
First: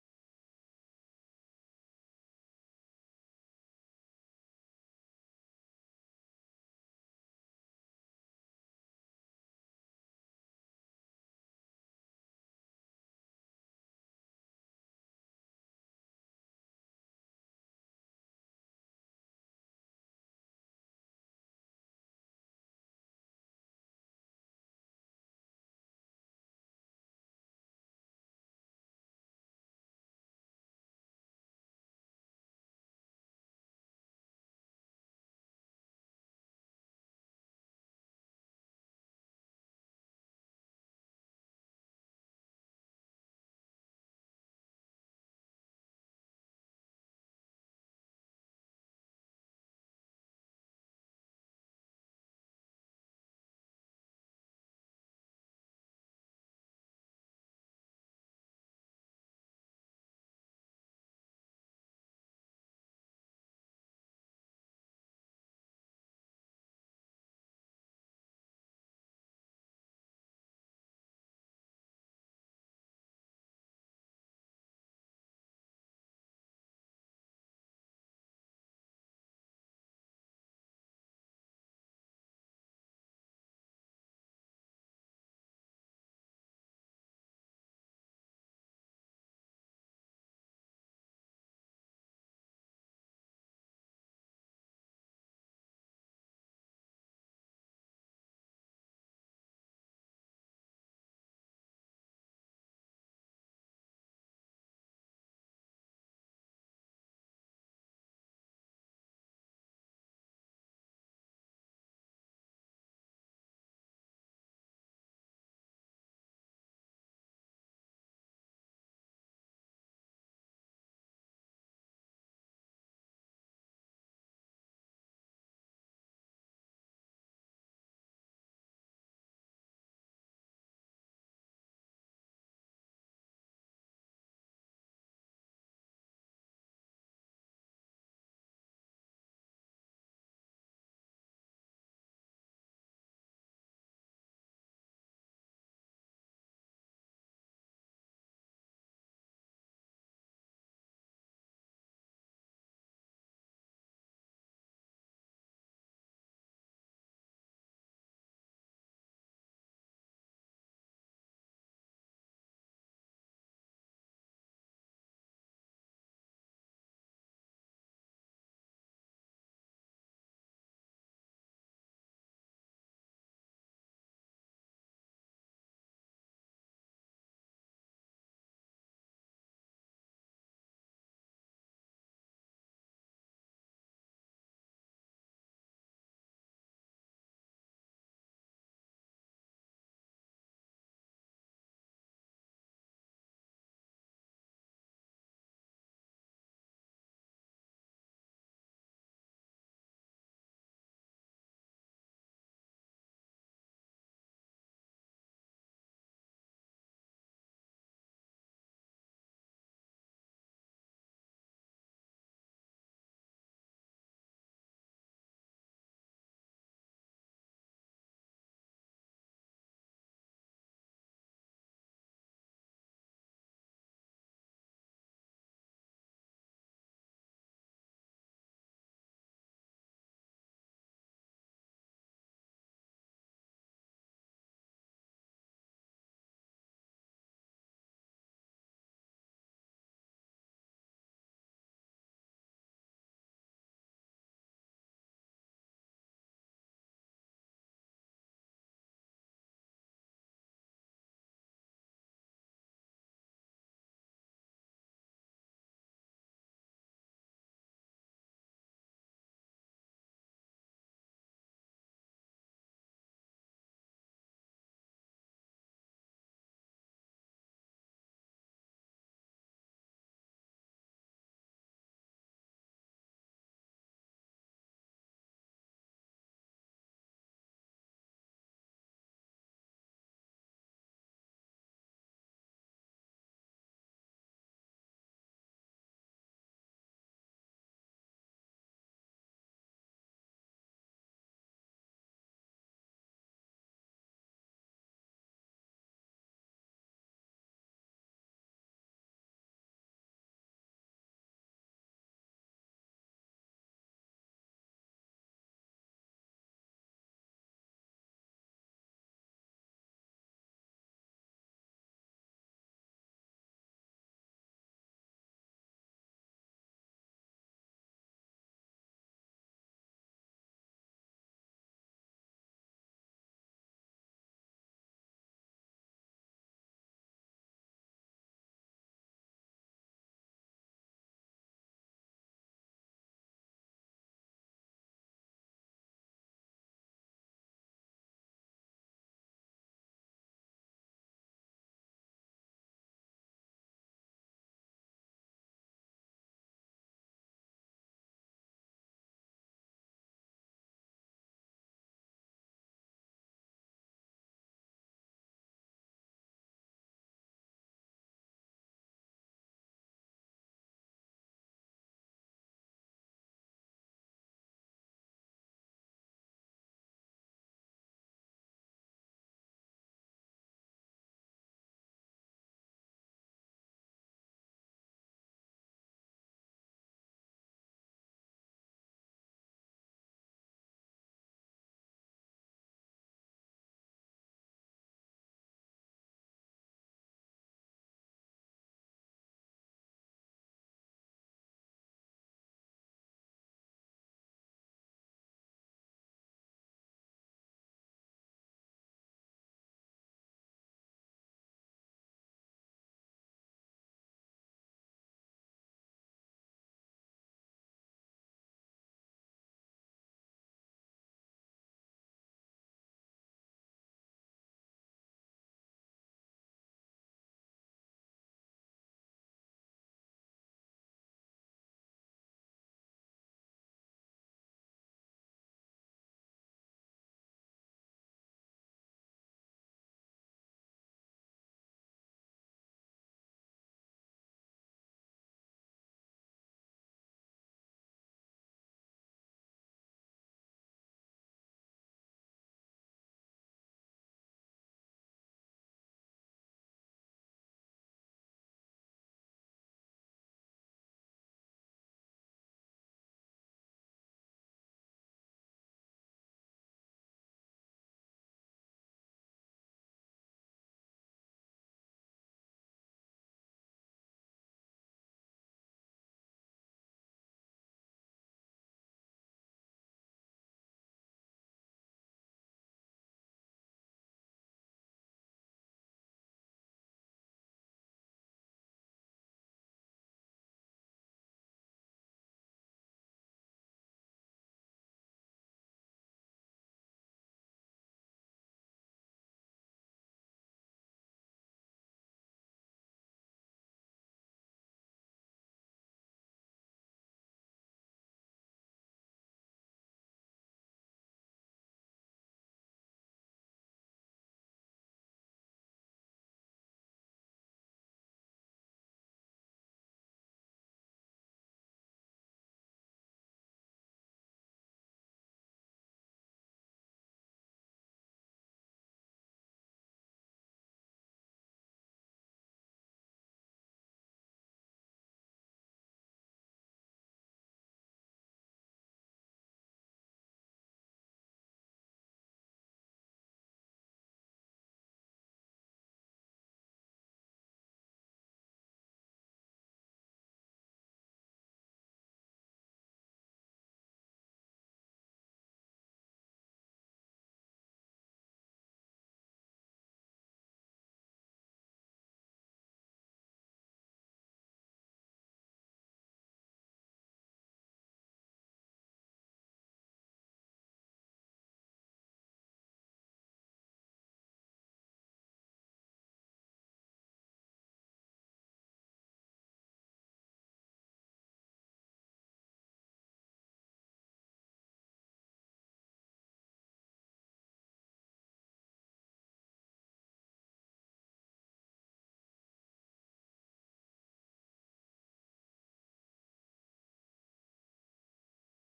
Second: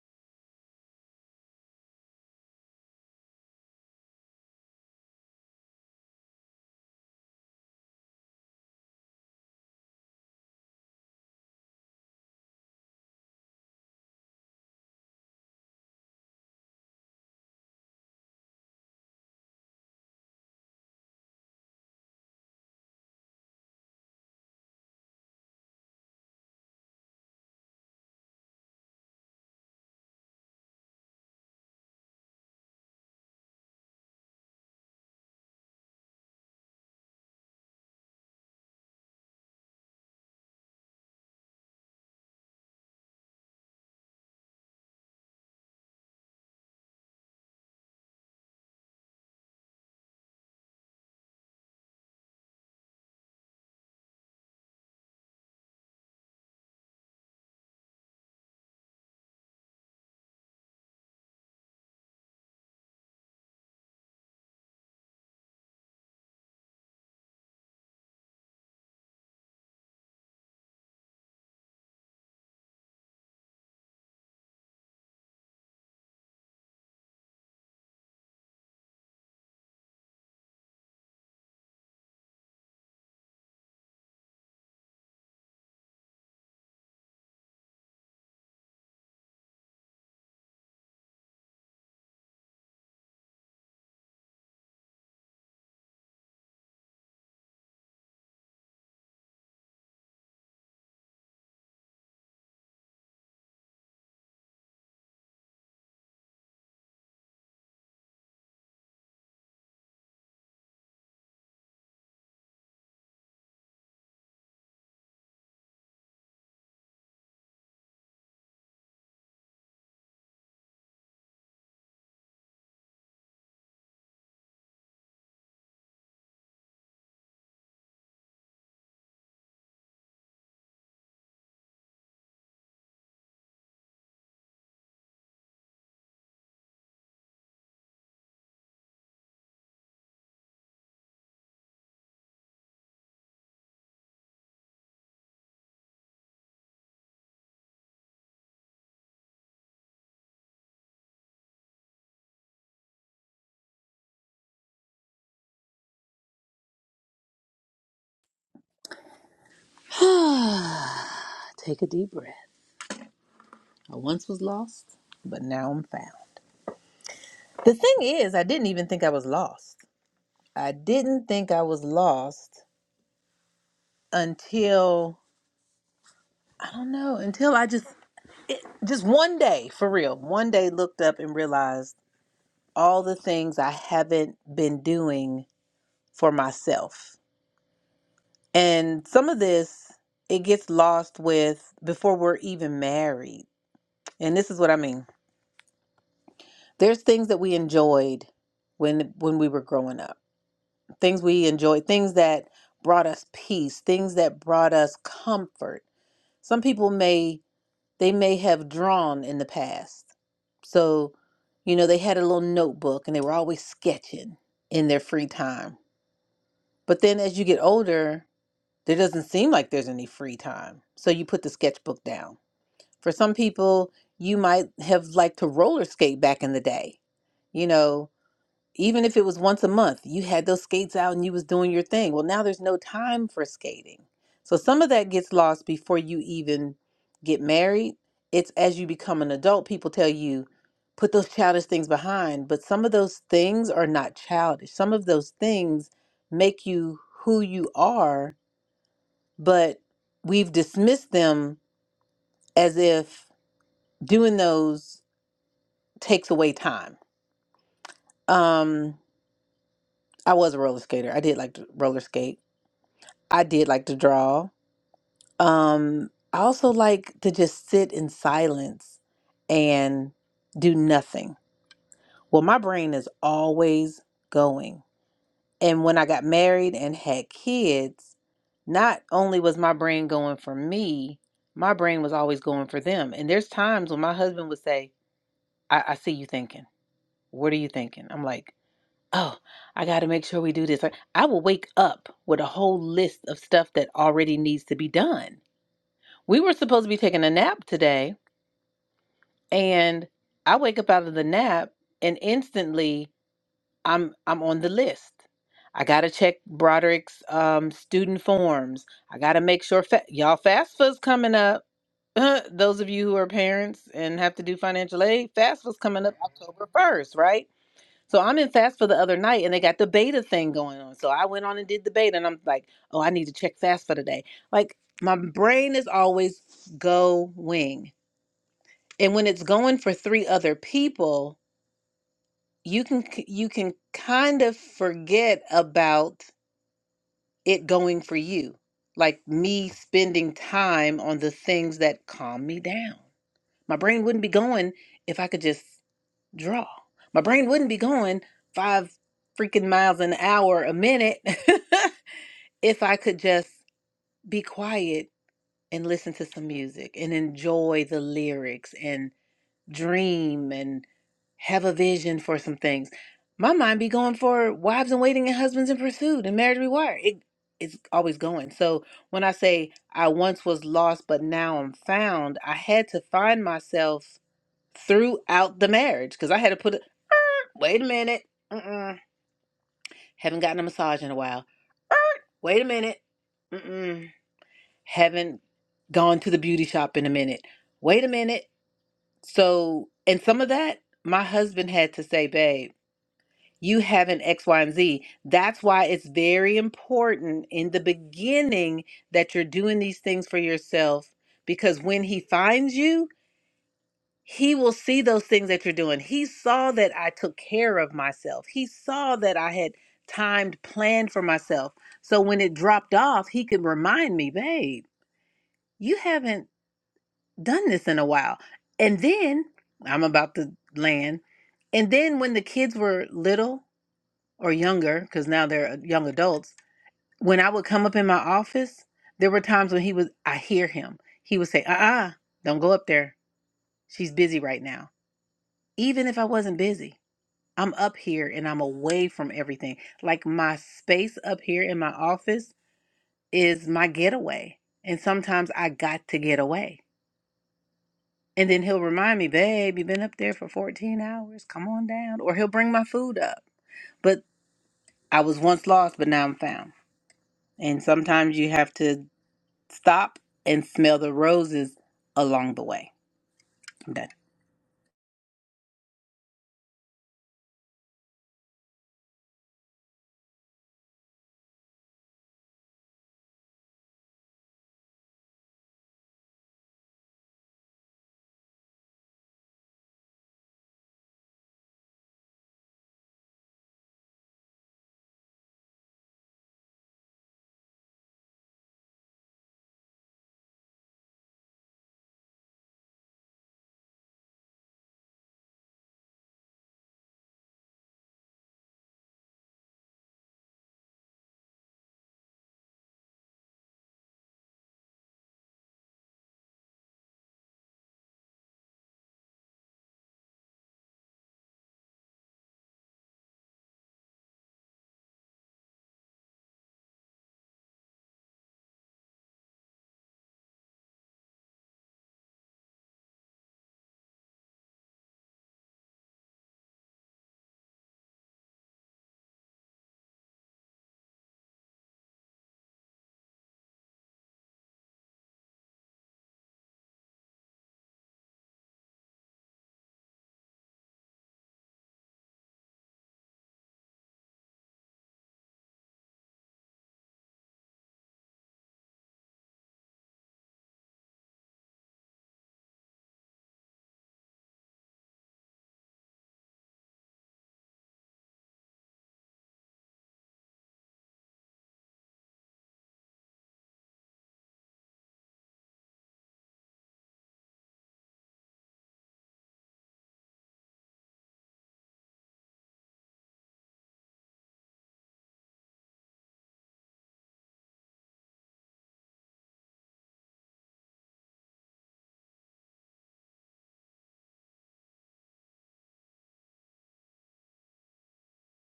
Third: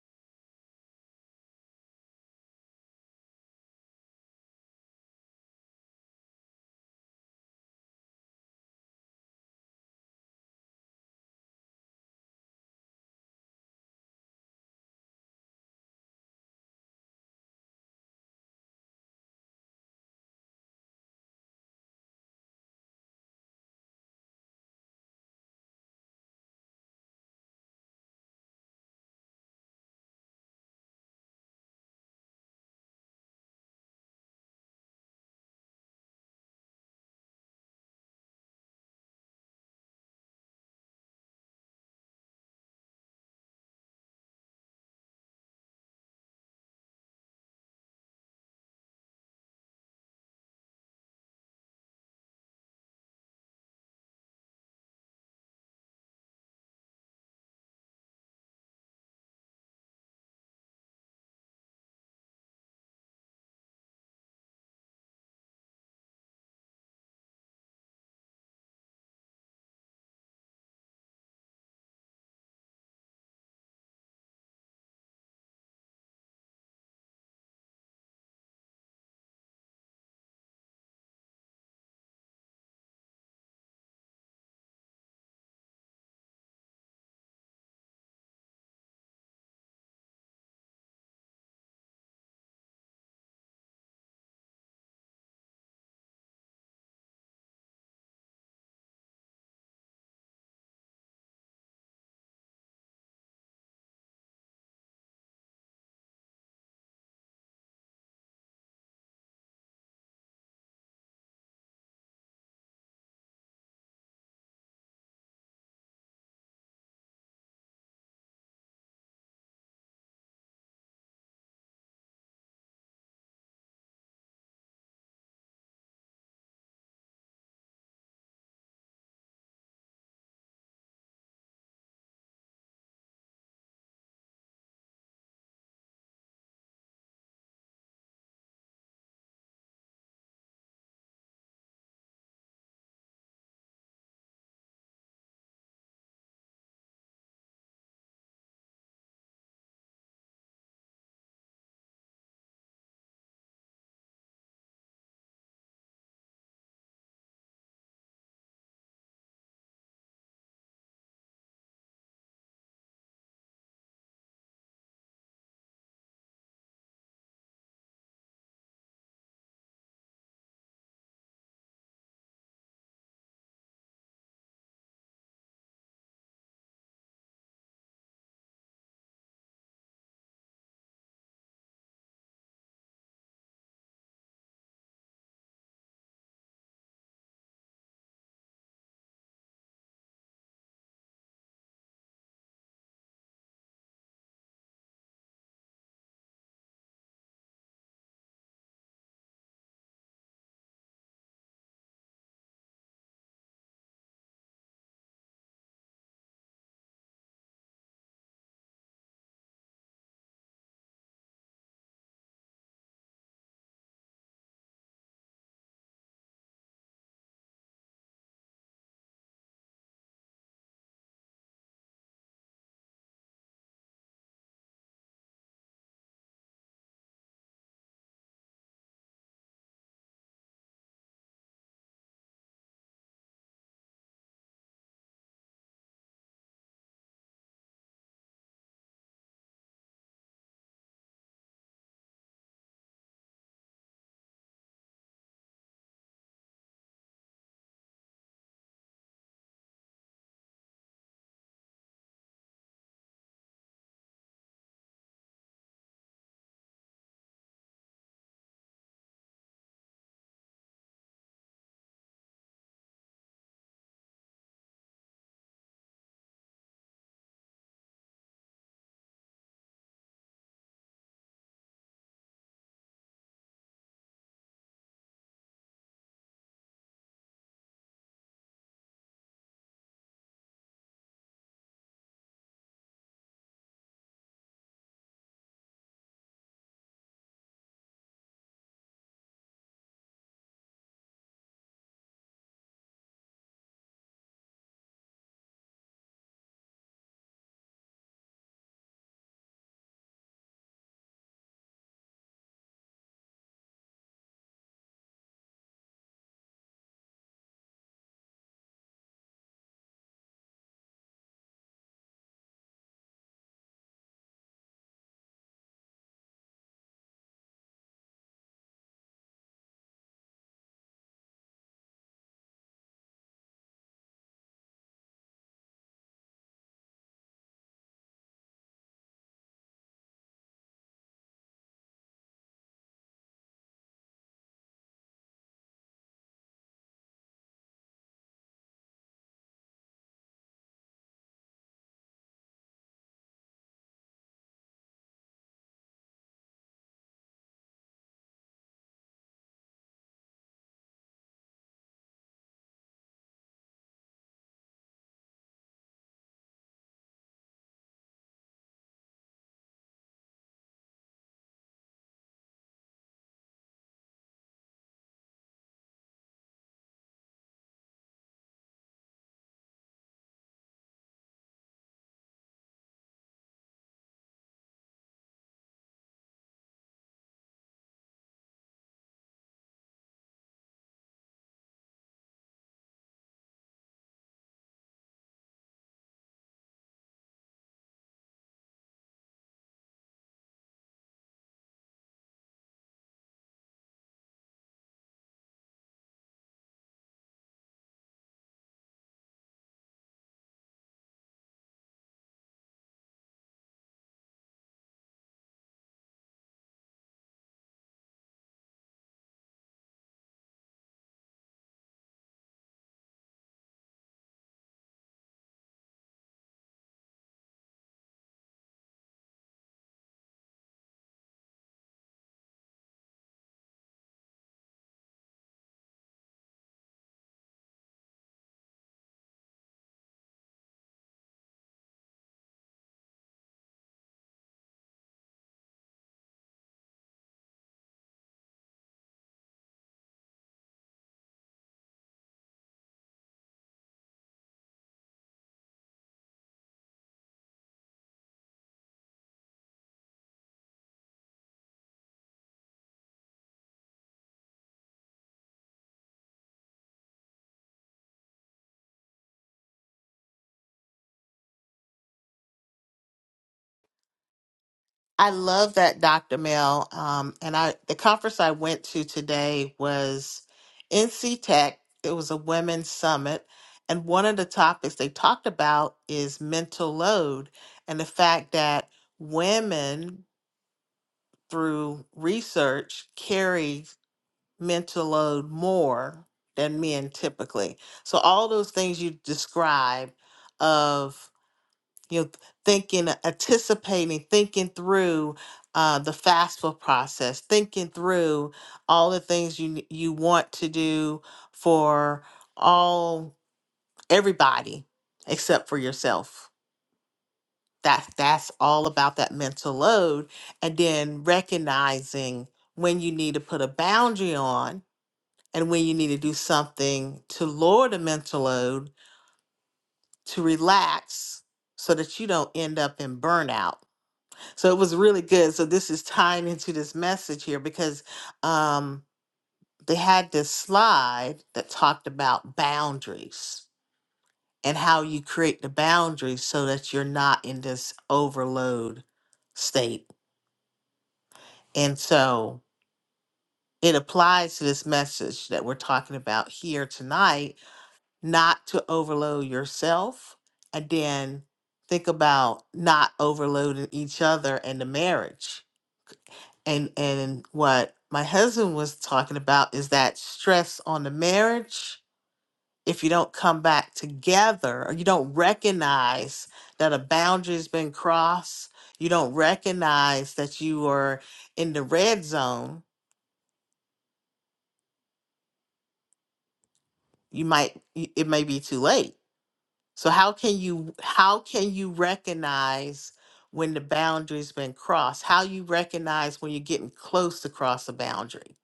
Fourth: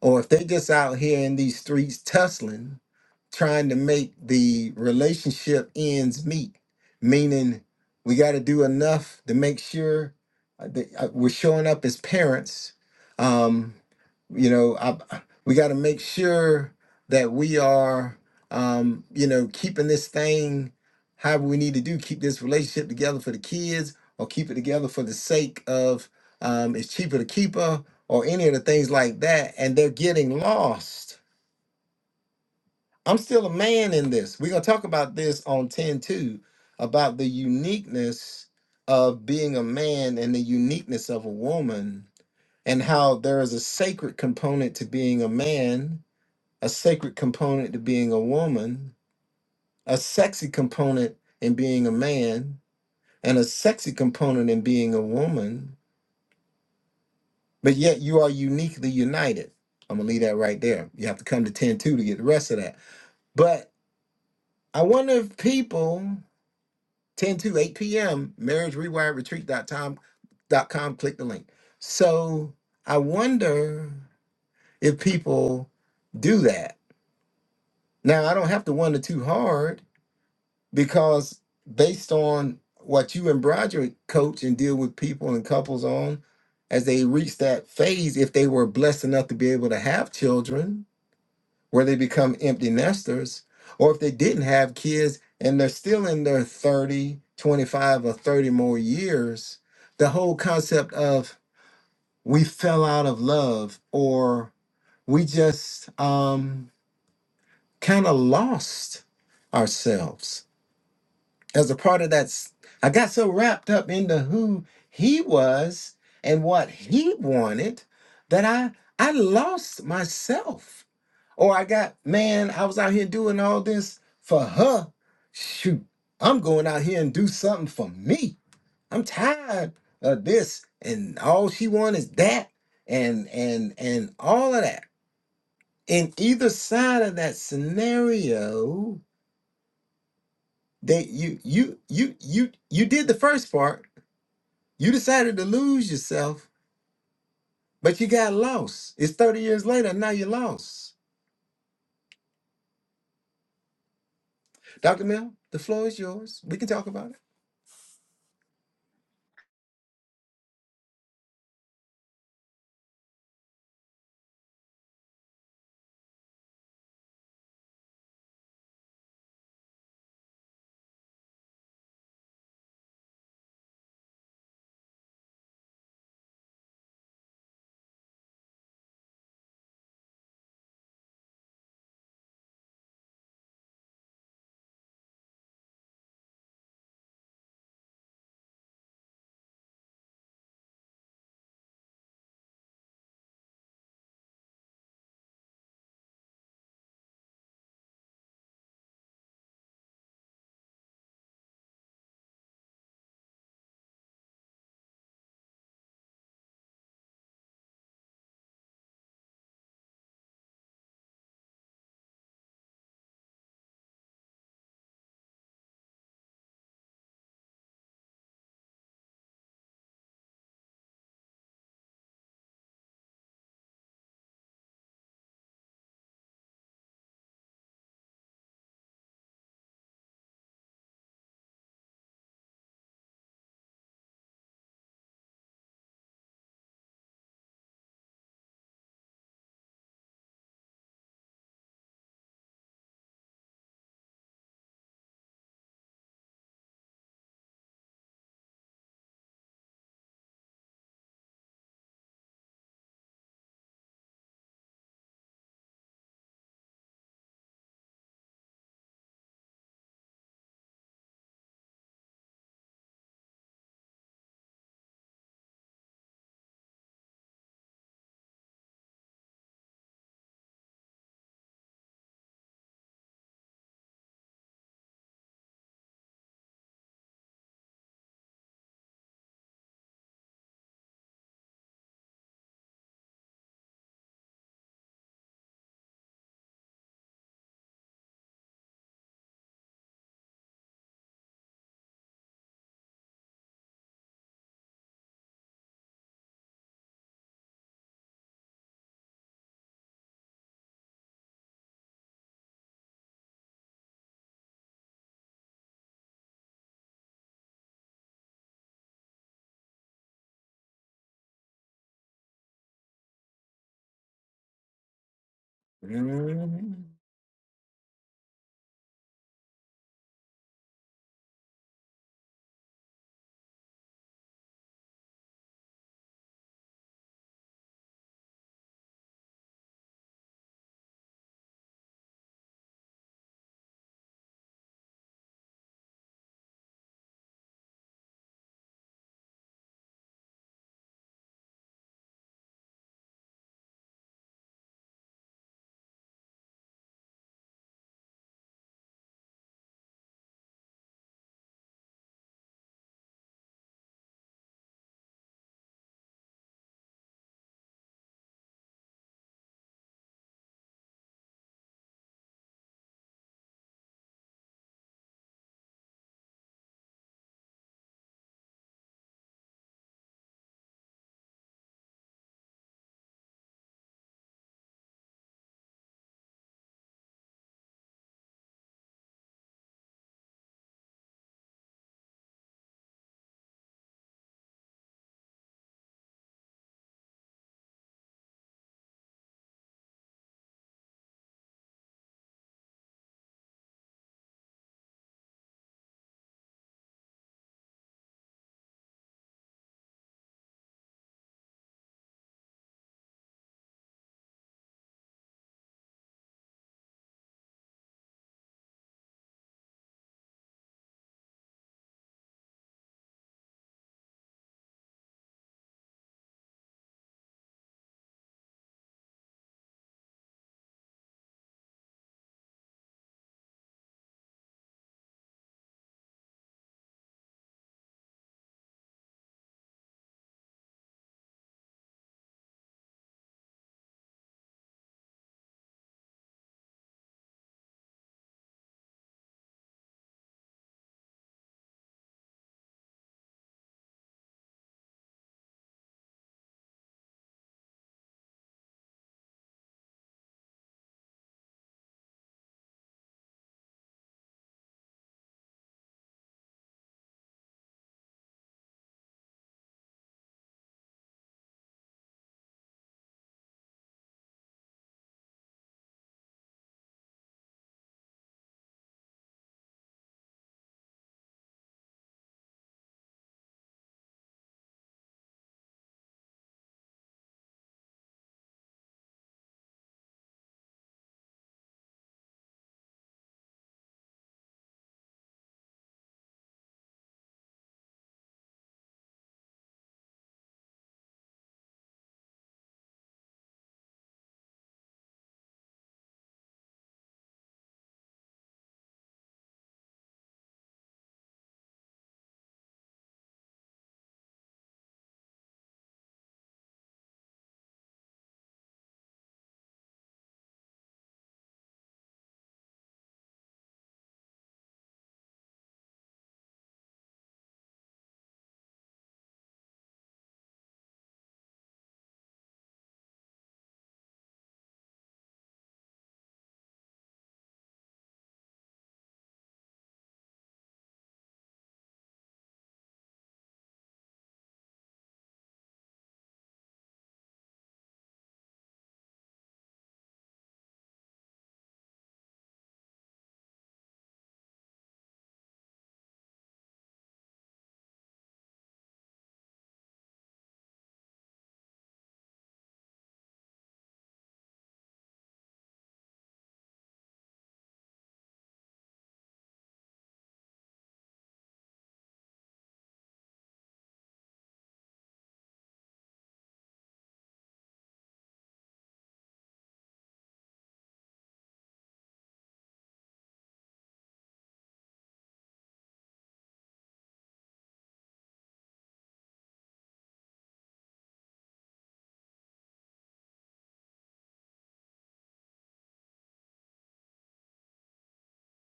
or if they just out here in these streets tussling trying to make the relationship ends meet, meaning we got to do enough to make sure uh, that uh, we're showing up as parents. Um, you know, I, I- we got to make sure that we are, um, you know, keeping this thing however we need to do, keep this relationship together for the kids or keep it together for the sake of um, it's cheaper to keep her or any of the things like that. And they're getting lost I'm still a man in this. We're going to talk about this on 10 2, about the uniqueness of being a man and the uniqueness of a woman, and how there is a sacred component to being a man, a sacred component to being a woman, a sexy component in being a man, and a sexy component in being a woman, but yet you are uniquely united. I'm going to leave that right there. You have to come to 10 2 to get the rest of that. But I wonder if people 10 to 8 p.m. dot com. Click the link. So I wonder if people do that. Now I don't have to wonder too hard because based on what you and Broderick coach and deal with people and couples on as they reach that phase, if they were blessed enough to be able to have children, where they become empty nesters, or if they didn't have kids and they're still in their 30, 25, or 30 more years, the whole concept of we fell out of love or we just um, kind of lost ourselves as a part of that. s- I got so wrapped up into who he was and what he wanted that I I lost myself or I got, man, I was out here doing all this for her. Shoot, I'm going out here and do something for me. I'm tired of this. And all she want is that and and and all of that. In either side of that scenario, that you you you you you did the first part. You decided to lose yourself, but you got lost. It's 30 years later, and now you're lost. Dr. Mill, the floor is yours. We can talk about it.
Take a deep breath. I once was lost, but now I'm found. The thing is, I didn't even think I was lost. I didn't think I was lost until I don't know, until I just just one day, for real, one day looked up and realized all the things I haven't been doing for myself. And some of this it gets lost with before we're even married. And this is what I mean. There's things that we enjoyed when when we were growing up things we enjoyed, things that brought us peace, things that brought us comfort. Some people may they may have drawn in the past. So, you know, they had a little notebook and they were always sketching in their free time. But then as you get older, there doesn't seem like there's any free time. So you put the sketchbook down. For some people, you might have liked to roller skate back in the day. You know, even if it was once a month you had those skates out and you was doing your thing well now there's no time for skating so some of that gets lost before you even get married it's as you become an adult people tell you put those childish things behind but some of those things are not childish some of those things make you who you are but we've dismissed them as if doing those takes away time um i was a roller skater i did like to roller skate I did like to draw. Um, I also like to just sit in silence and do nothing. Well, my brain is always going. And when I got married and had kids, not only was my brain going for me, my brain was always going for them. And there's times when my husband would say, I, I see you thinking. What are you thinking? I'm like, oh, I got to make sure we do this. Like, I will wake up with a whole list of stuff that already needs to be done We were supposed to be taking a nap today, and I wake up out of the nap and instantly I'm I'm on the list. I gotta check Broderick's um, student forms. I gotta make sure fa- y'all FAFSA's coming up. Those of you who are parents and have to do financial aid, FAFSA's coming up October
Mhm.
first, right? So I'm in FAFSA the other night, and they got the beta thing going on. So I went on and did the beta, and I'm like, oh, I need to check FAFSA today. Like my brain is always going and when it's going for three other people you can k- you can kind of forget about it going for you like me spending time on the things that calm me down my brain wouldn't be going if i could just draw my brain wouldn't be going five freaking miles an hour a minute if i could just be quiet and listen to some music and enjoy the lyrics and. dream and have a vision for some things. My mind be going for wives in waiting and husbands in pursuit and marriage rewired. It it's always going. So when I say I once was lost but now I'm found, I had to find myself throughout the marriage because I had to put it. Wait a minute, Mm-mm. haven't gotten a massage in a while. Er, Wait a minute, Mm-mm. haven't gone to the beauty shop in a minute. Wait a minute. So, and some of that, my husband had to say, babe, you have an X, Y, and Z. That's why it's very important in the beginning that you're doing these things for yourself because when he finds you, he will see those things that you're doing. He saw that I took care of myself, he saw that I had timed, planned for myself. So when it dropped off, he could remind me, babe, you haven't done this in a while. And then I'm about to land. And then when the kids were little or younger, because now they're uh, young adults, when I would come up in my office, there were times when he was, I hear him. He would say, uh uh-uh, uh, do not go up there. She's busy right now. Even if I wasn't busy, I'm up here and I'm away from everything. Like my space up here in my office is my getaway. And sometimes I got to get away And then he'll remind me, babe, you've been up there for 14 hours. Come on down. Or he'll bring my food up. But I was once lost, but now I'm found. And sometimes you have to stop and smell the roses along the way. I'm done.
I love that, Dr. Mel. Um, and I the conference I went to today was NC Tech. It was a women's summit, and one of the topics they talked about is mental load and the fact that women, through research, carry mental load more than men typically. So all those things you described of you know, thinking, anticipating, thinking through uh, the FAFSA process, thinking through all the things you n- you want to do for all everybody except for yourself. That that's all about that mental load, and then recognizing when you need to put a boundary on and when you need to do something to lower the mental load to relax so that you don't end up in burnout So it was really good. So this is tying into this message here because um, they had this slide that talked about boundaries and how you create the boundaries so that you're not in this overload state. And so it applies to this message that we're talking about here tonight, not to overload yourself and then think about not overloading each other and the marriage and and what my husband was talking about is that stress on the marriage if you don't come back together or you don't recognize that a boundary's been crossed you don't recognize that you are in the red zone you might y- it may be too late so how can you how can you recognize when the boundary's been crossed how you recognize when you're getting close to cross a boundary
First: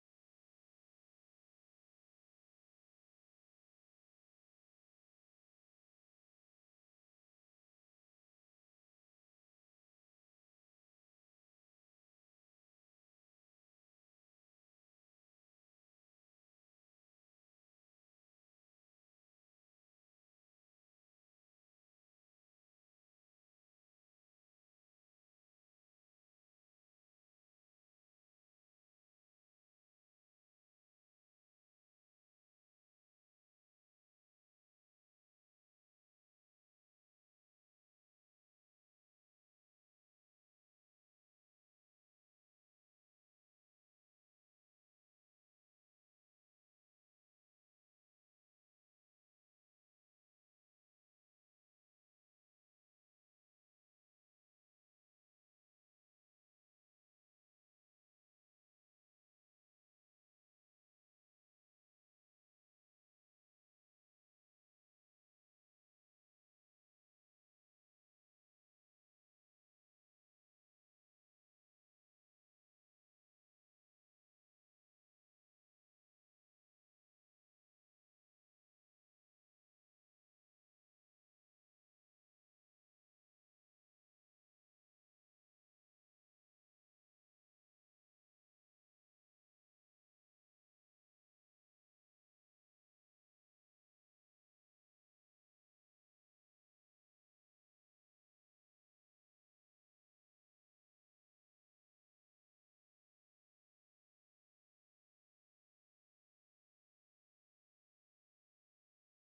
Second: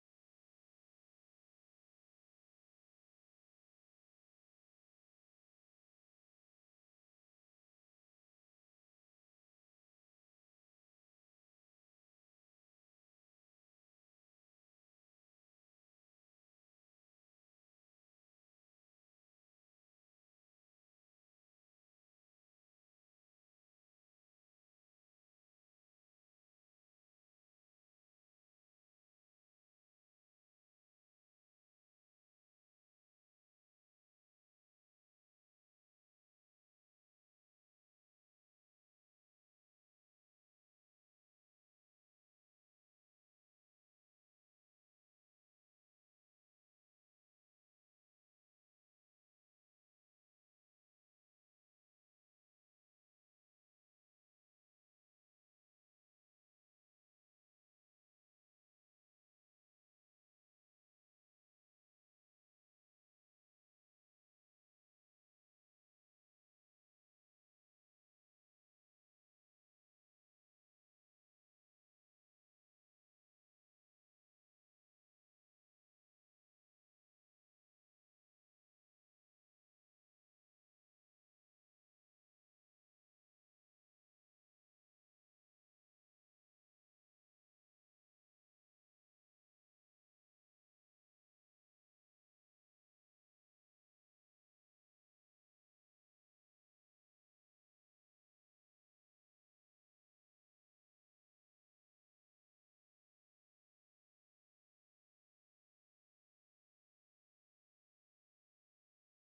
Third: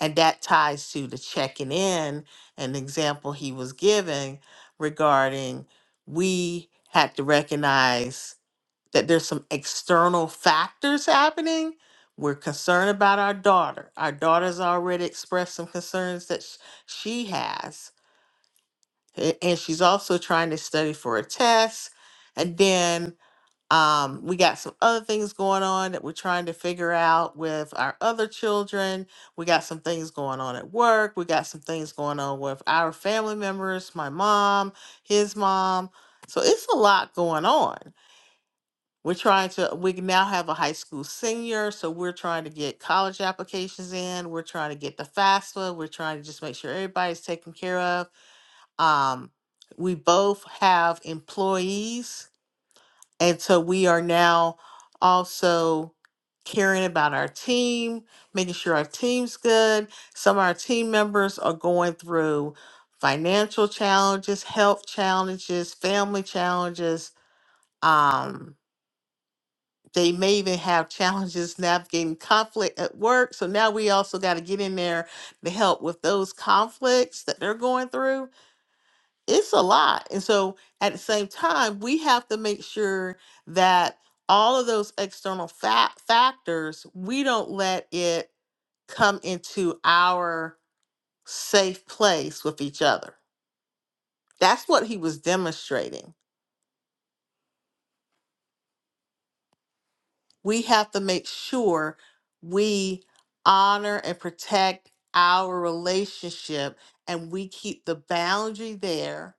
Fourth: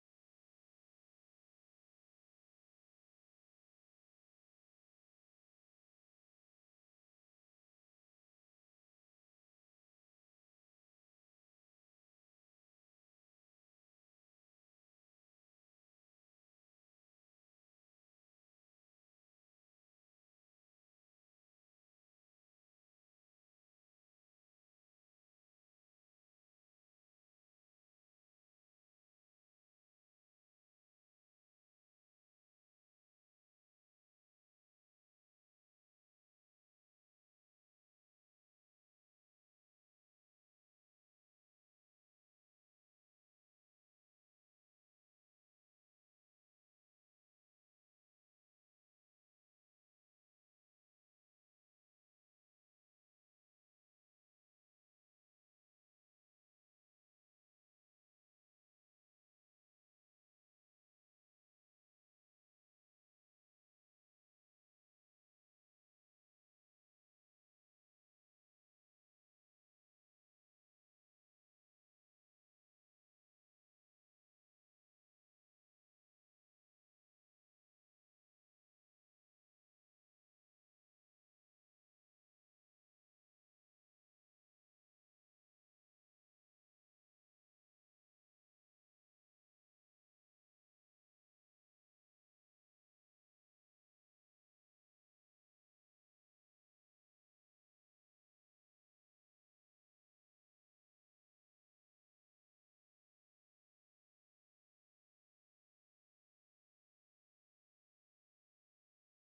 And that ties to the checking in, an example he was giving regarding we had to recognize that there's some external factors happening. We're concerned about our daughter. Our daughter's already expressed some concerns that sh- she has. A- And she's also trying to study for a test. And then um, we got some other things going on that we're trying to figure out with our other children. We got some things going on at work. We got some things going on with our family members, my mom, his mom. So it's a lot going on. We're trying to, we now have a high school senior. So we're trying to get college applications in. We're trying to get the FAFSA. We're trying to just make sure everybody's taken care of. Um, we both have employees and so we are now also caring about our team, making sure our team's good. Some of our team members are going through financial challenges, health challenges, family challenges. Um, they may even have challenges navigating conflict at work. So now we also got to get in there to help with those conflicts that they're going through it's a lot. And so at the same time, we have to make sure that all of those external fa- factors, we don't let it come into our safe place with each other. That's what he was demonstrating. We have to make sure we honor and protect our relationship and we keep the boundary there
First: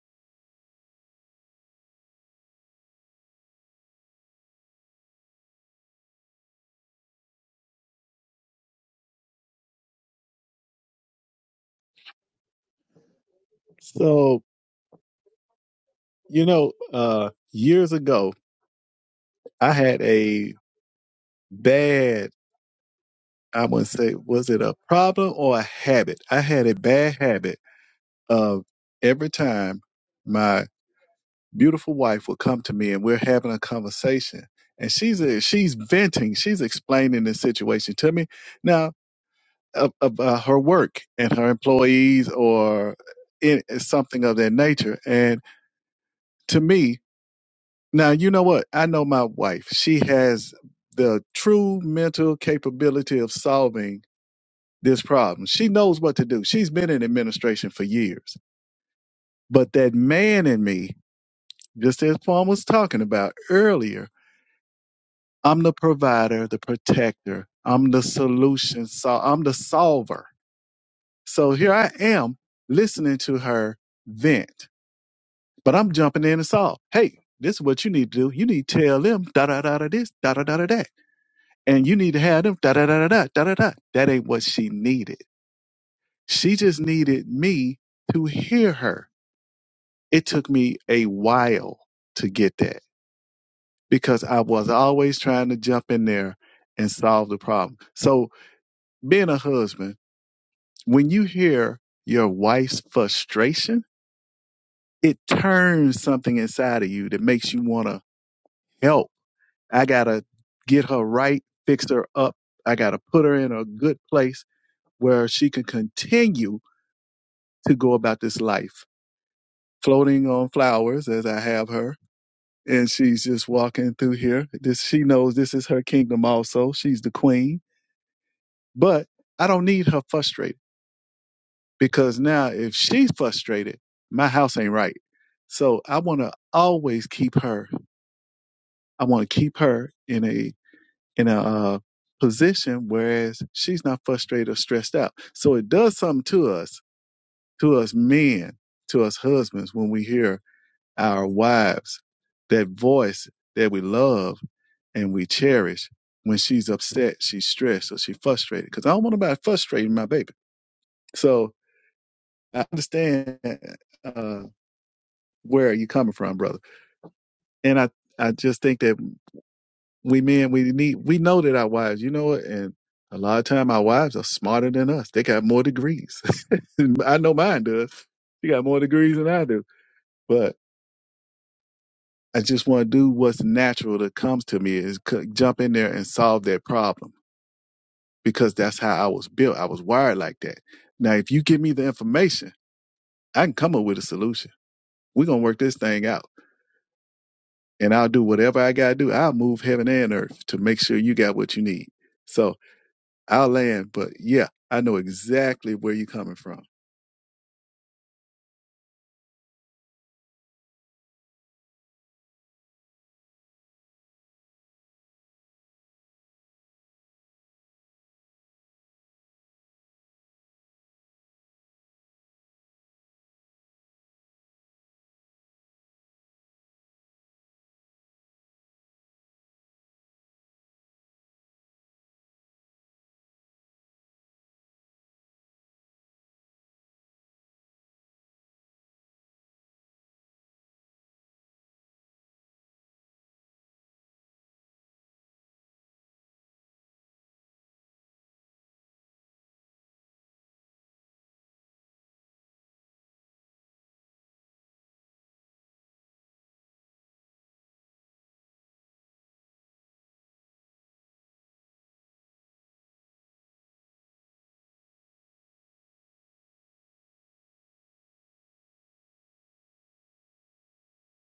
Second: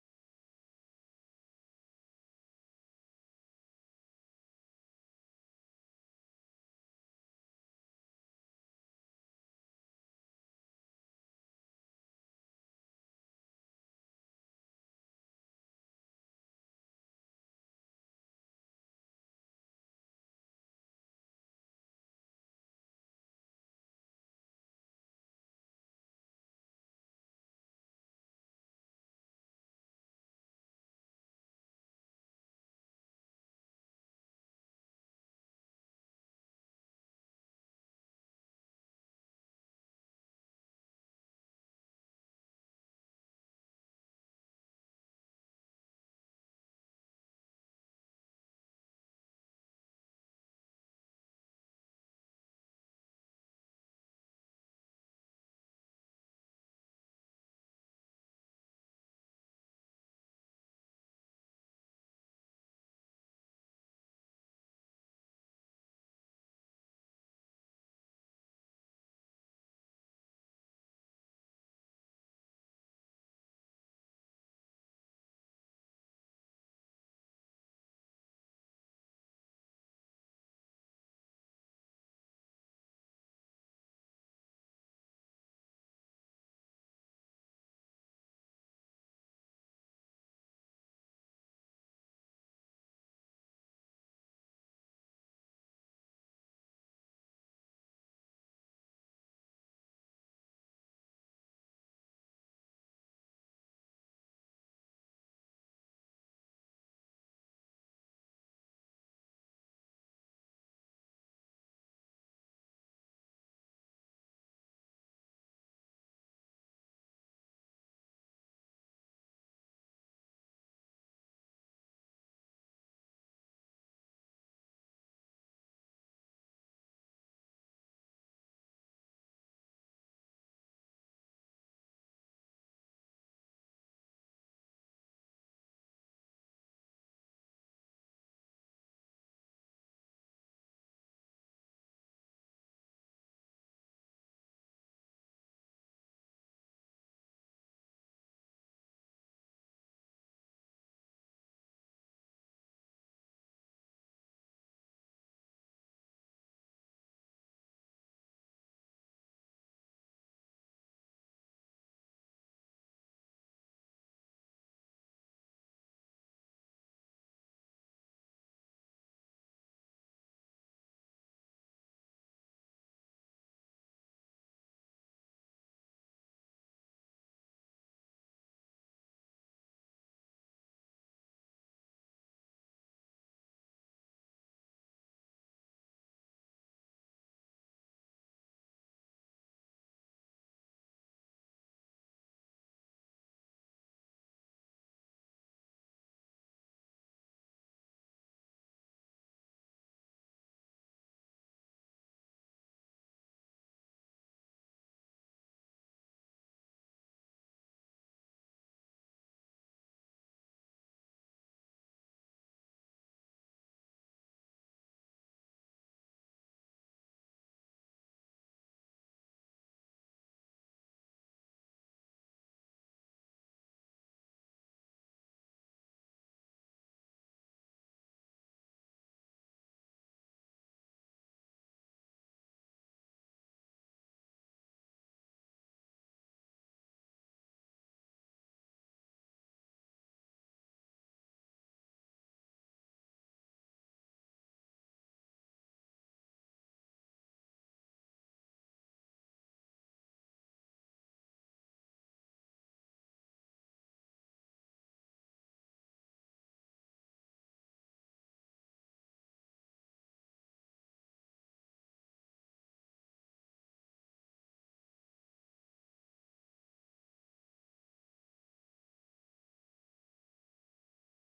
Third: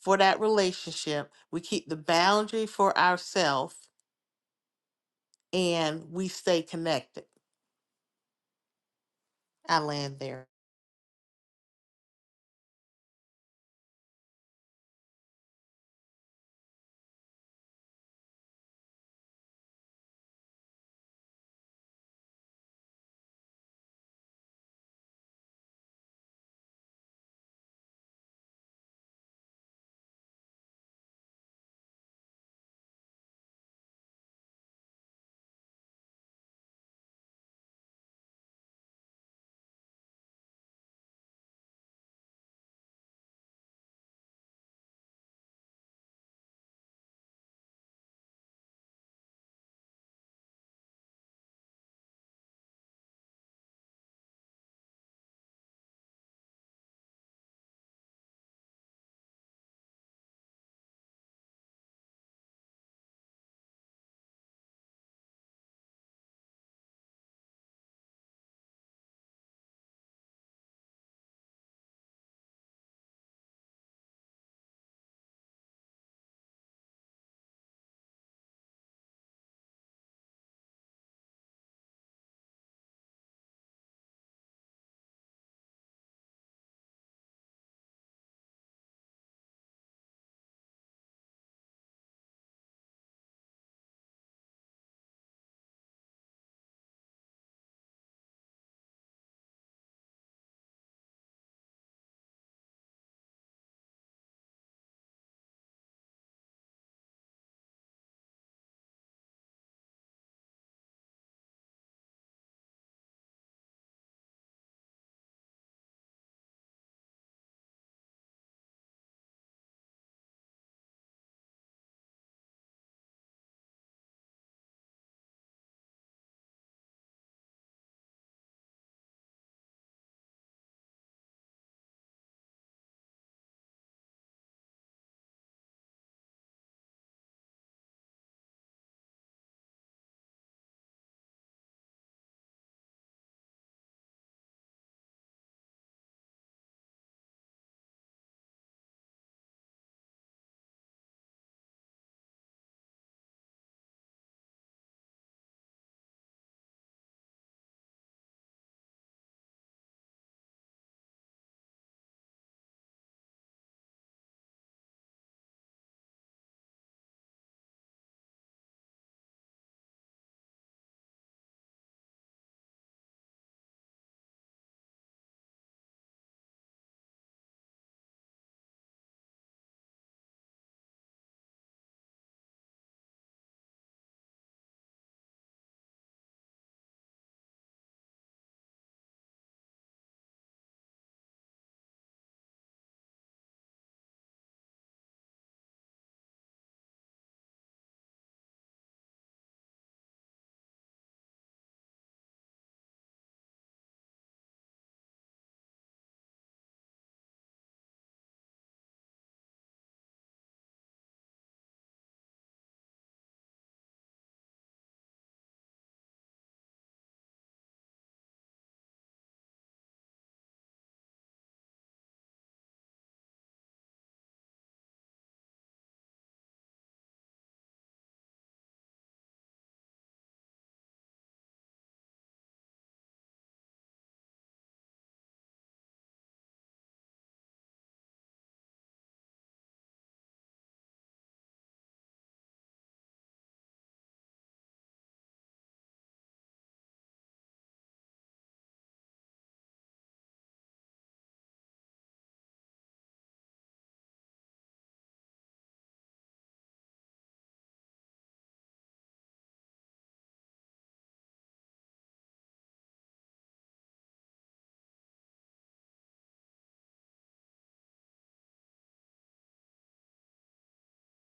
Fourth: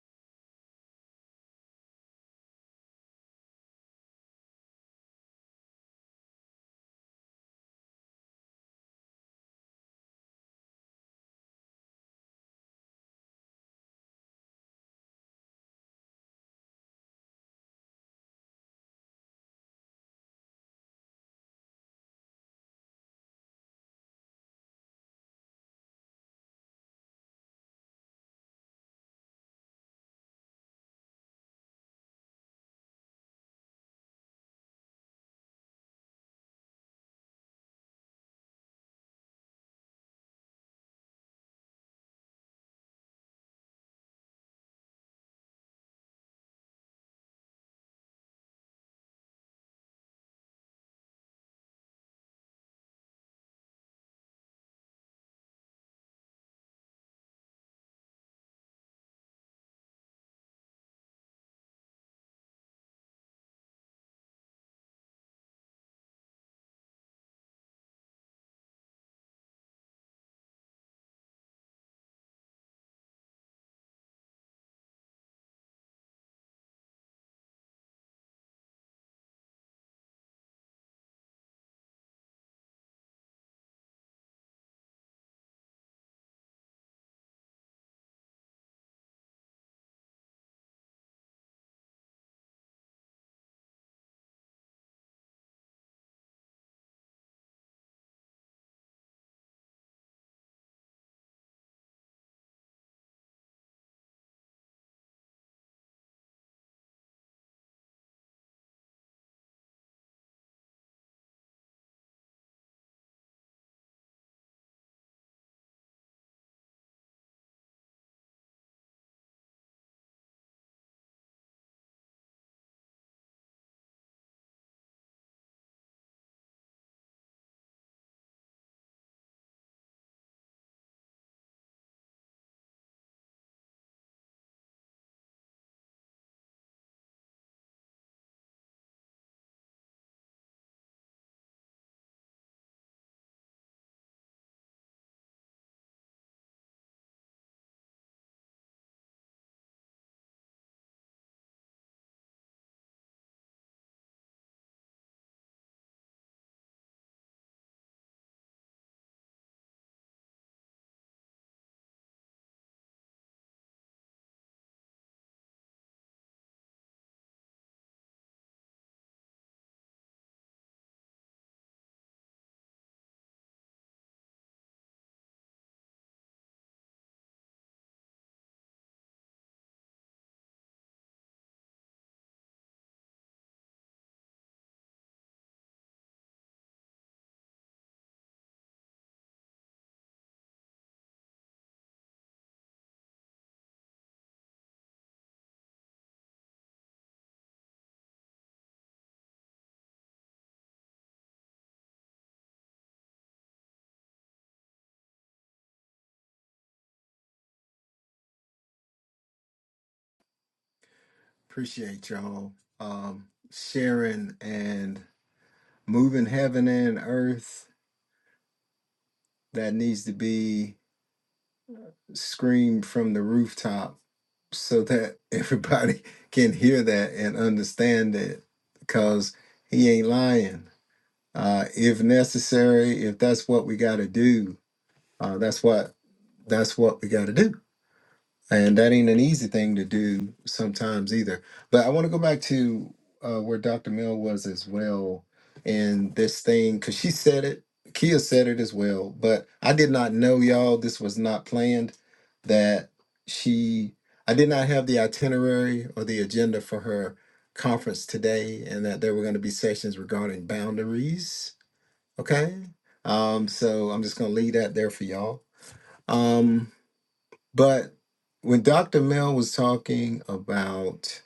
for that relationship. We keep the boundary for ourselves and we stay connected. I land there.
So, you know, uh, years ago, I had a bad, I wouldn't say, was it a problem or a habit? I had a bad habit of every time my beautiful wife would come to me and we're having a conversation and she's a, she's venting, she's explaining the situation to me. Now, ab- about her work and her employees or in, something of that nature. And to me, Now, you know what? I know my wife. She has the true mental capability of solving this problem. She knows what to do. She's been in administration for years. But that man in me, just as Paul was talking about earlier, I'm the provider, the protector, I'm the solution, so I'm the solver. So here I am listening to her vent, but I'm jumping in and solve. Hey, this is what you need to do. You need to tell them da da da da this, da da da da that. and you need to have them. Da da da da da da da. That ain't what she needed. She just needed me to hear her. It took me a while to get that because I was always trying to jump in there and solve the problem. So being a husband, when you hear your wife's frustration, it turns something inside of you that makes you want to help. I gotta get her right, fix her up. I gotta put her in a good place where she can continue to go about this life, floating on flowers as I have her. And she's just walking through here. This, she knows this is her kingdom also. She's the queen. But I don't need her frustrated because now if she's frustrated, my house ain't right. So I want to always keep her. I want to keep her in a, in a, uh, position whereas she's not frustrated or stressed out so it does something to us to us men to us husbands when we hear our wives, that voice that we love and we cherish when she's upset, she's stressed, or she's frustrated. Because I don't want nobody frustrating my baby. So I understand uh, where you are coming from, brother. And I, I just think that we men, we need, we know that our wives, you know it. And a lot of time our wives are smarter than us. They got more degrees. I know mine does. She got more degrees than I do. But. I just want to do what's natural that comes to me is c- jump in there and solve that problem because that's how I was built. I was wired like that. Now, if you give me the information, I can come up with a solution. We're going to work this thing out and I'll do whatever I got to do. I'll move heaven and earth to make sure you got what you need. So I'll land, but yeah, I know exactly where you're coming from.
Appreciate y'all um, sharing and moving heaven and earth. That needs to be screamed from the rooftop so that everybody can hear that and understand it because he ain't lying. Uh, if necessary, if that's what we got to do, uh, that's what that's what we got to do. And that ain't an easy thing to do sometimes either. But I want to go back to uh, where Dr. Mill was as well in this thing, because she said it, Kia said it as well. But I did not know, y'all, this was not planned, that she, I did not have the itinerary or the agenda for her conference today, and that there were going to be sessions regarding boundaries. Okay. Um, so I'm just going to leave that there for y'all. Um, but when Dr. Mel was talking about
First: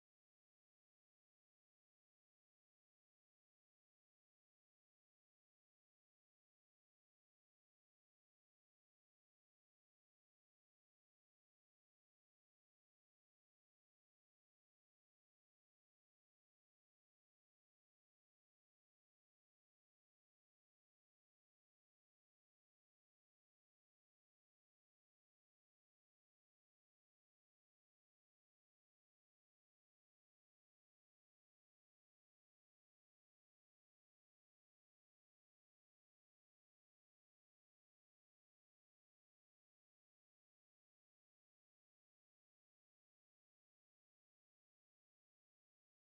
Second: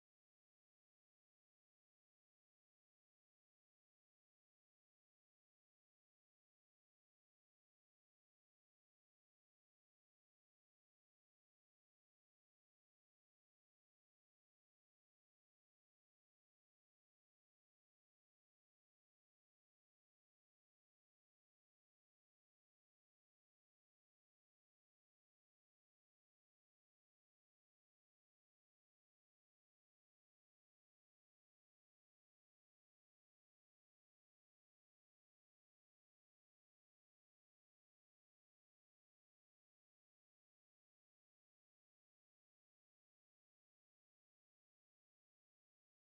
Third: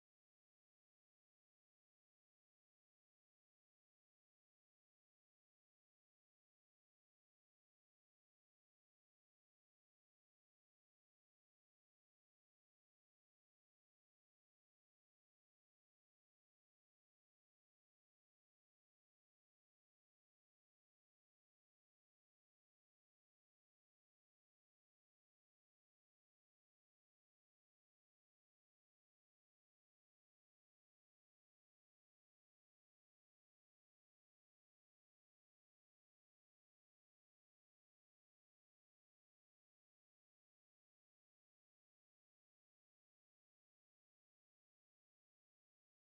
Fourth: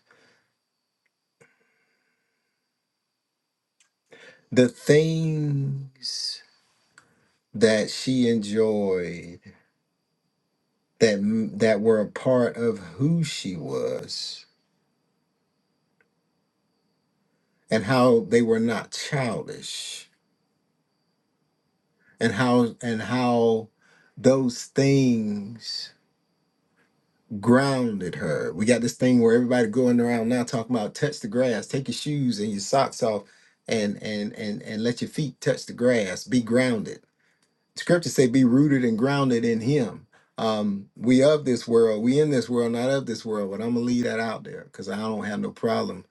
the things that she enjoyed that that were a part of who she was and how they were not childish and how and how those things grounded her. We got this thing where everybody going around now talking about touch the grass, take your shoes and your socks off and and and and let your feet touch the grass, be grounded scripture say be rooted and grounded in him um we of this world we in this world not of this world but i'm gonna leave that out there because i don't have no problem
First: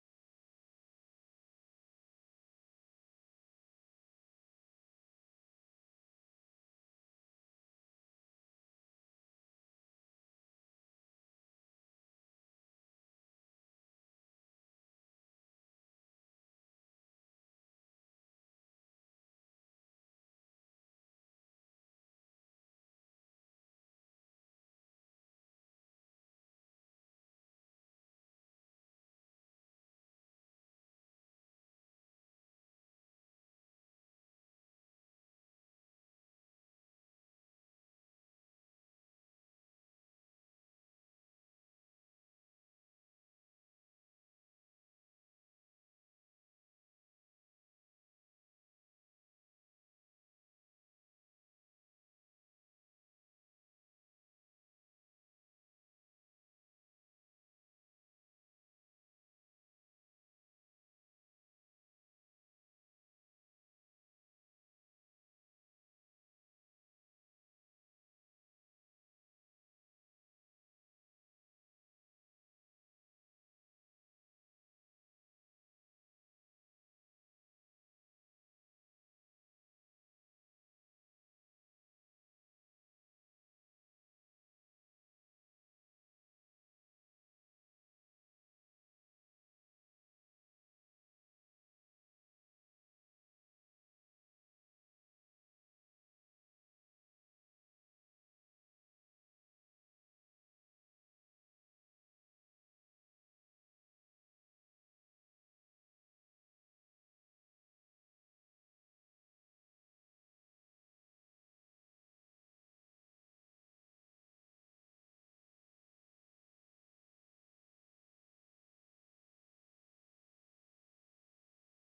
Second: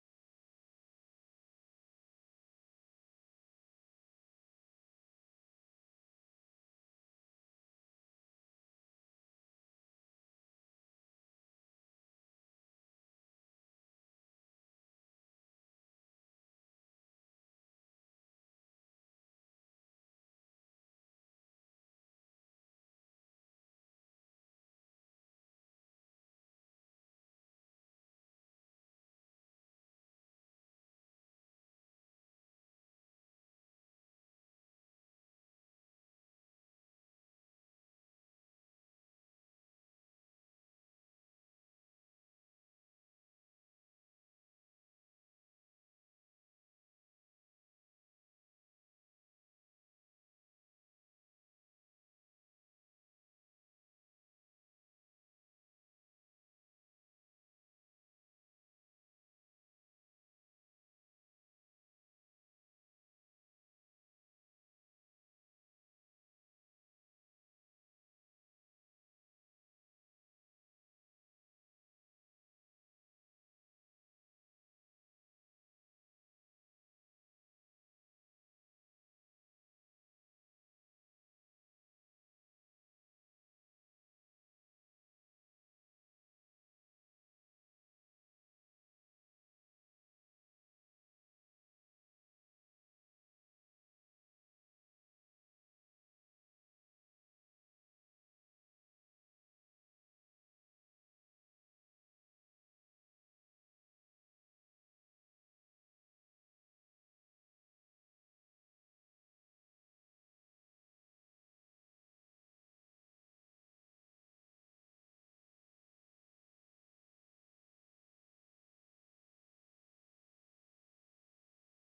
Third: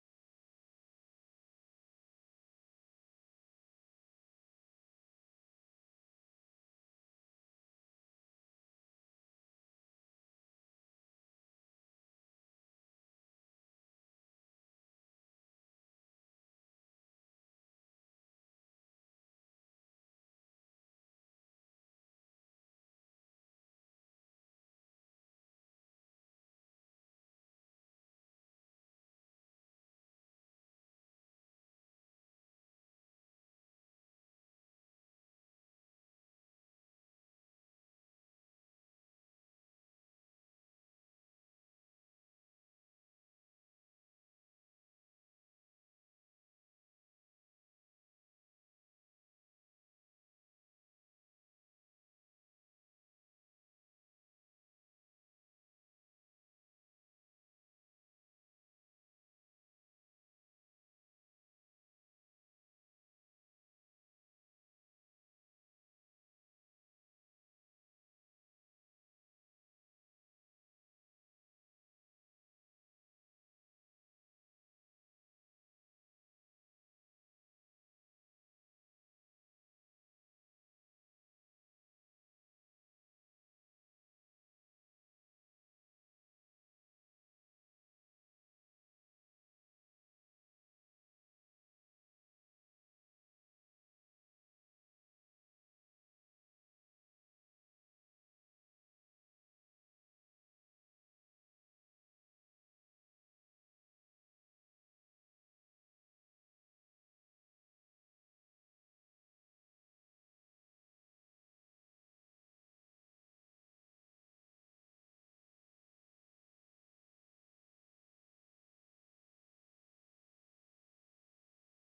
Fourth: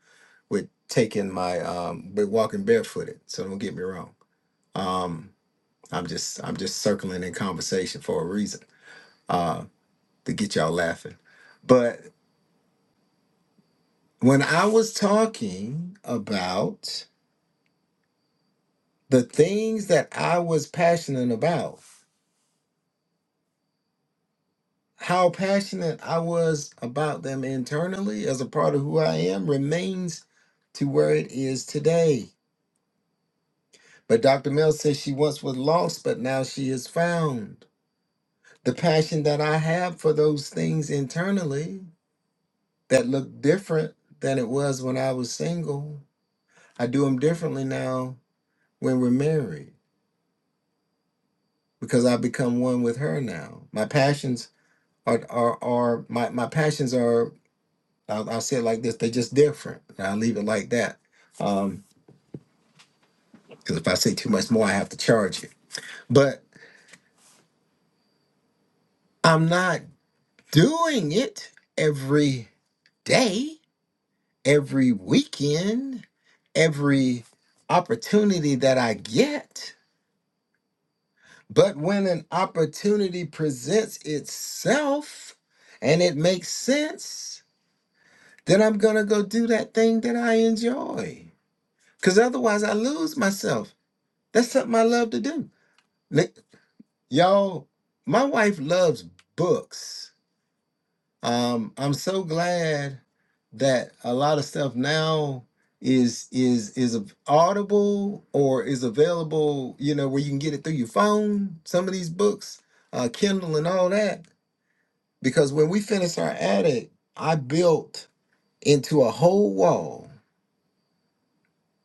with taking my um with walking barefooted so don't get me wrong um i'm just i'm just circling in conversation for a reason uh to get y'all laughing but when i was talking about the things that i was passionate about how passionate I was about them internally as a part of who I am remains to where it is today. But Dr. Mel says she once was lost, but now she is found. The passion that I have for those things internally that look different than it was when I was single, I do them differently now when we're married because I become one with her now. My passions are, are, are my, my passions are I'll, I'll say it like this: they're just different. And I'll leave it like that. Um, because if I say too much more, I have to charge you. But I'm not doing it every day, every weekend, every opportunity that I get. But when an opportunity presents itself and it makes sense, then I'm gonna go do that thing that I enjoy. Cause otherwise, I lose myself. That's something I love to do. Li- Y'all, my wife loves books. Um, I'm so glad that a lot of stuff now is is is audible or is available, you know, where you can get it through your phone, some of these books, uh, Kindle and all that. Because when we finished our attic, I built into a whole wall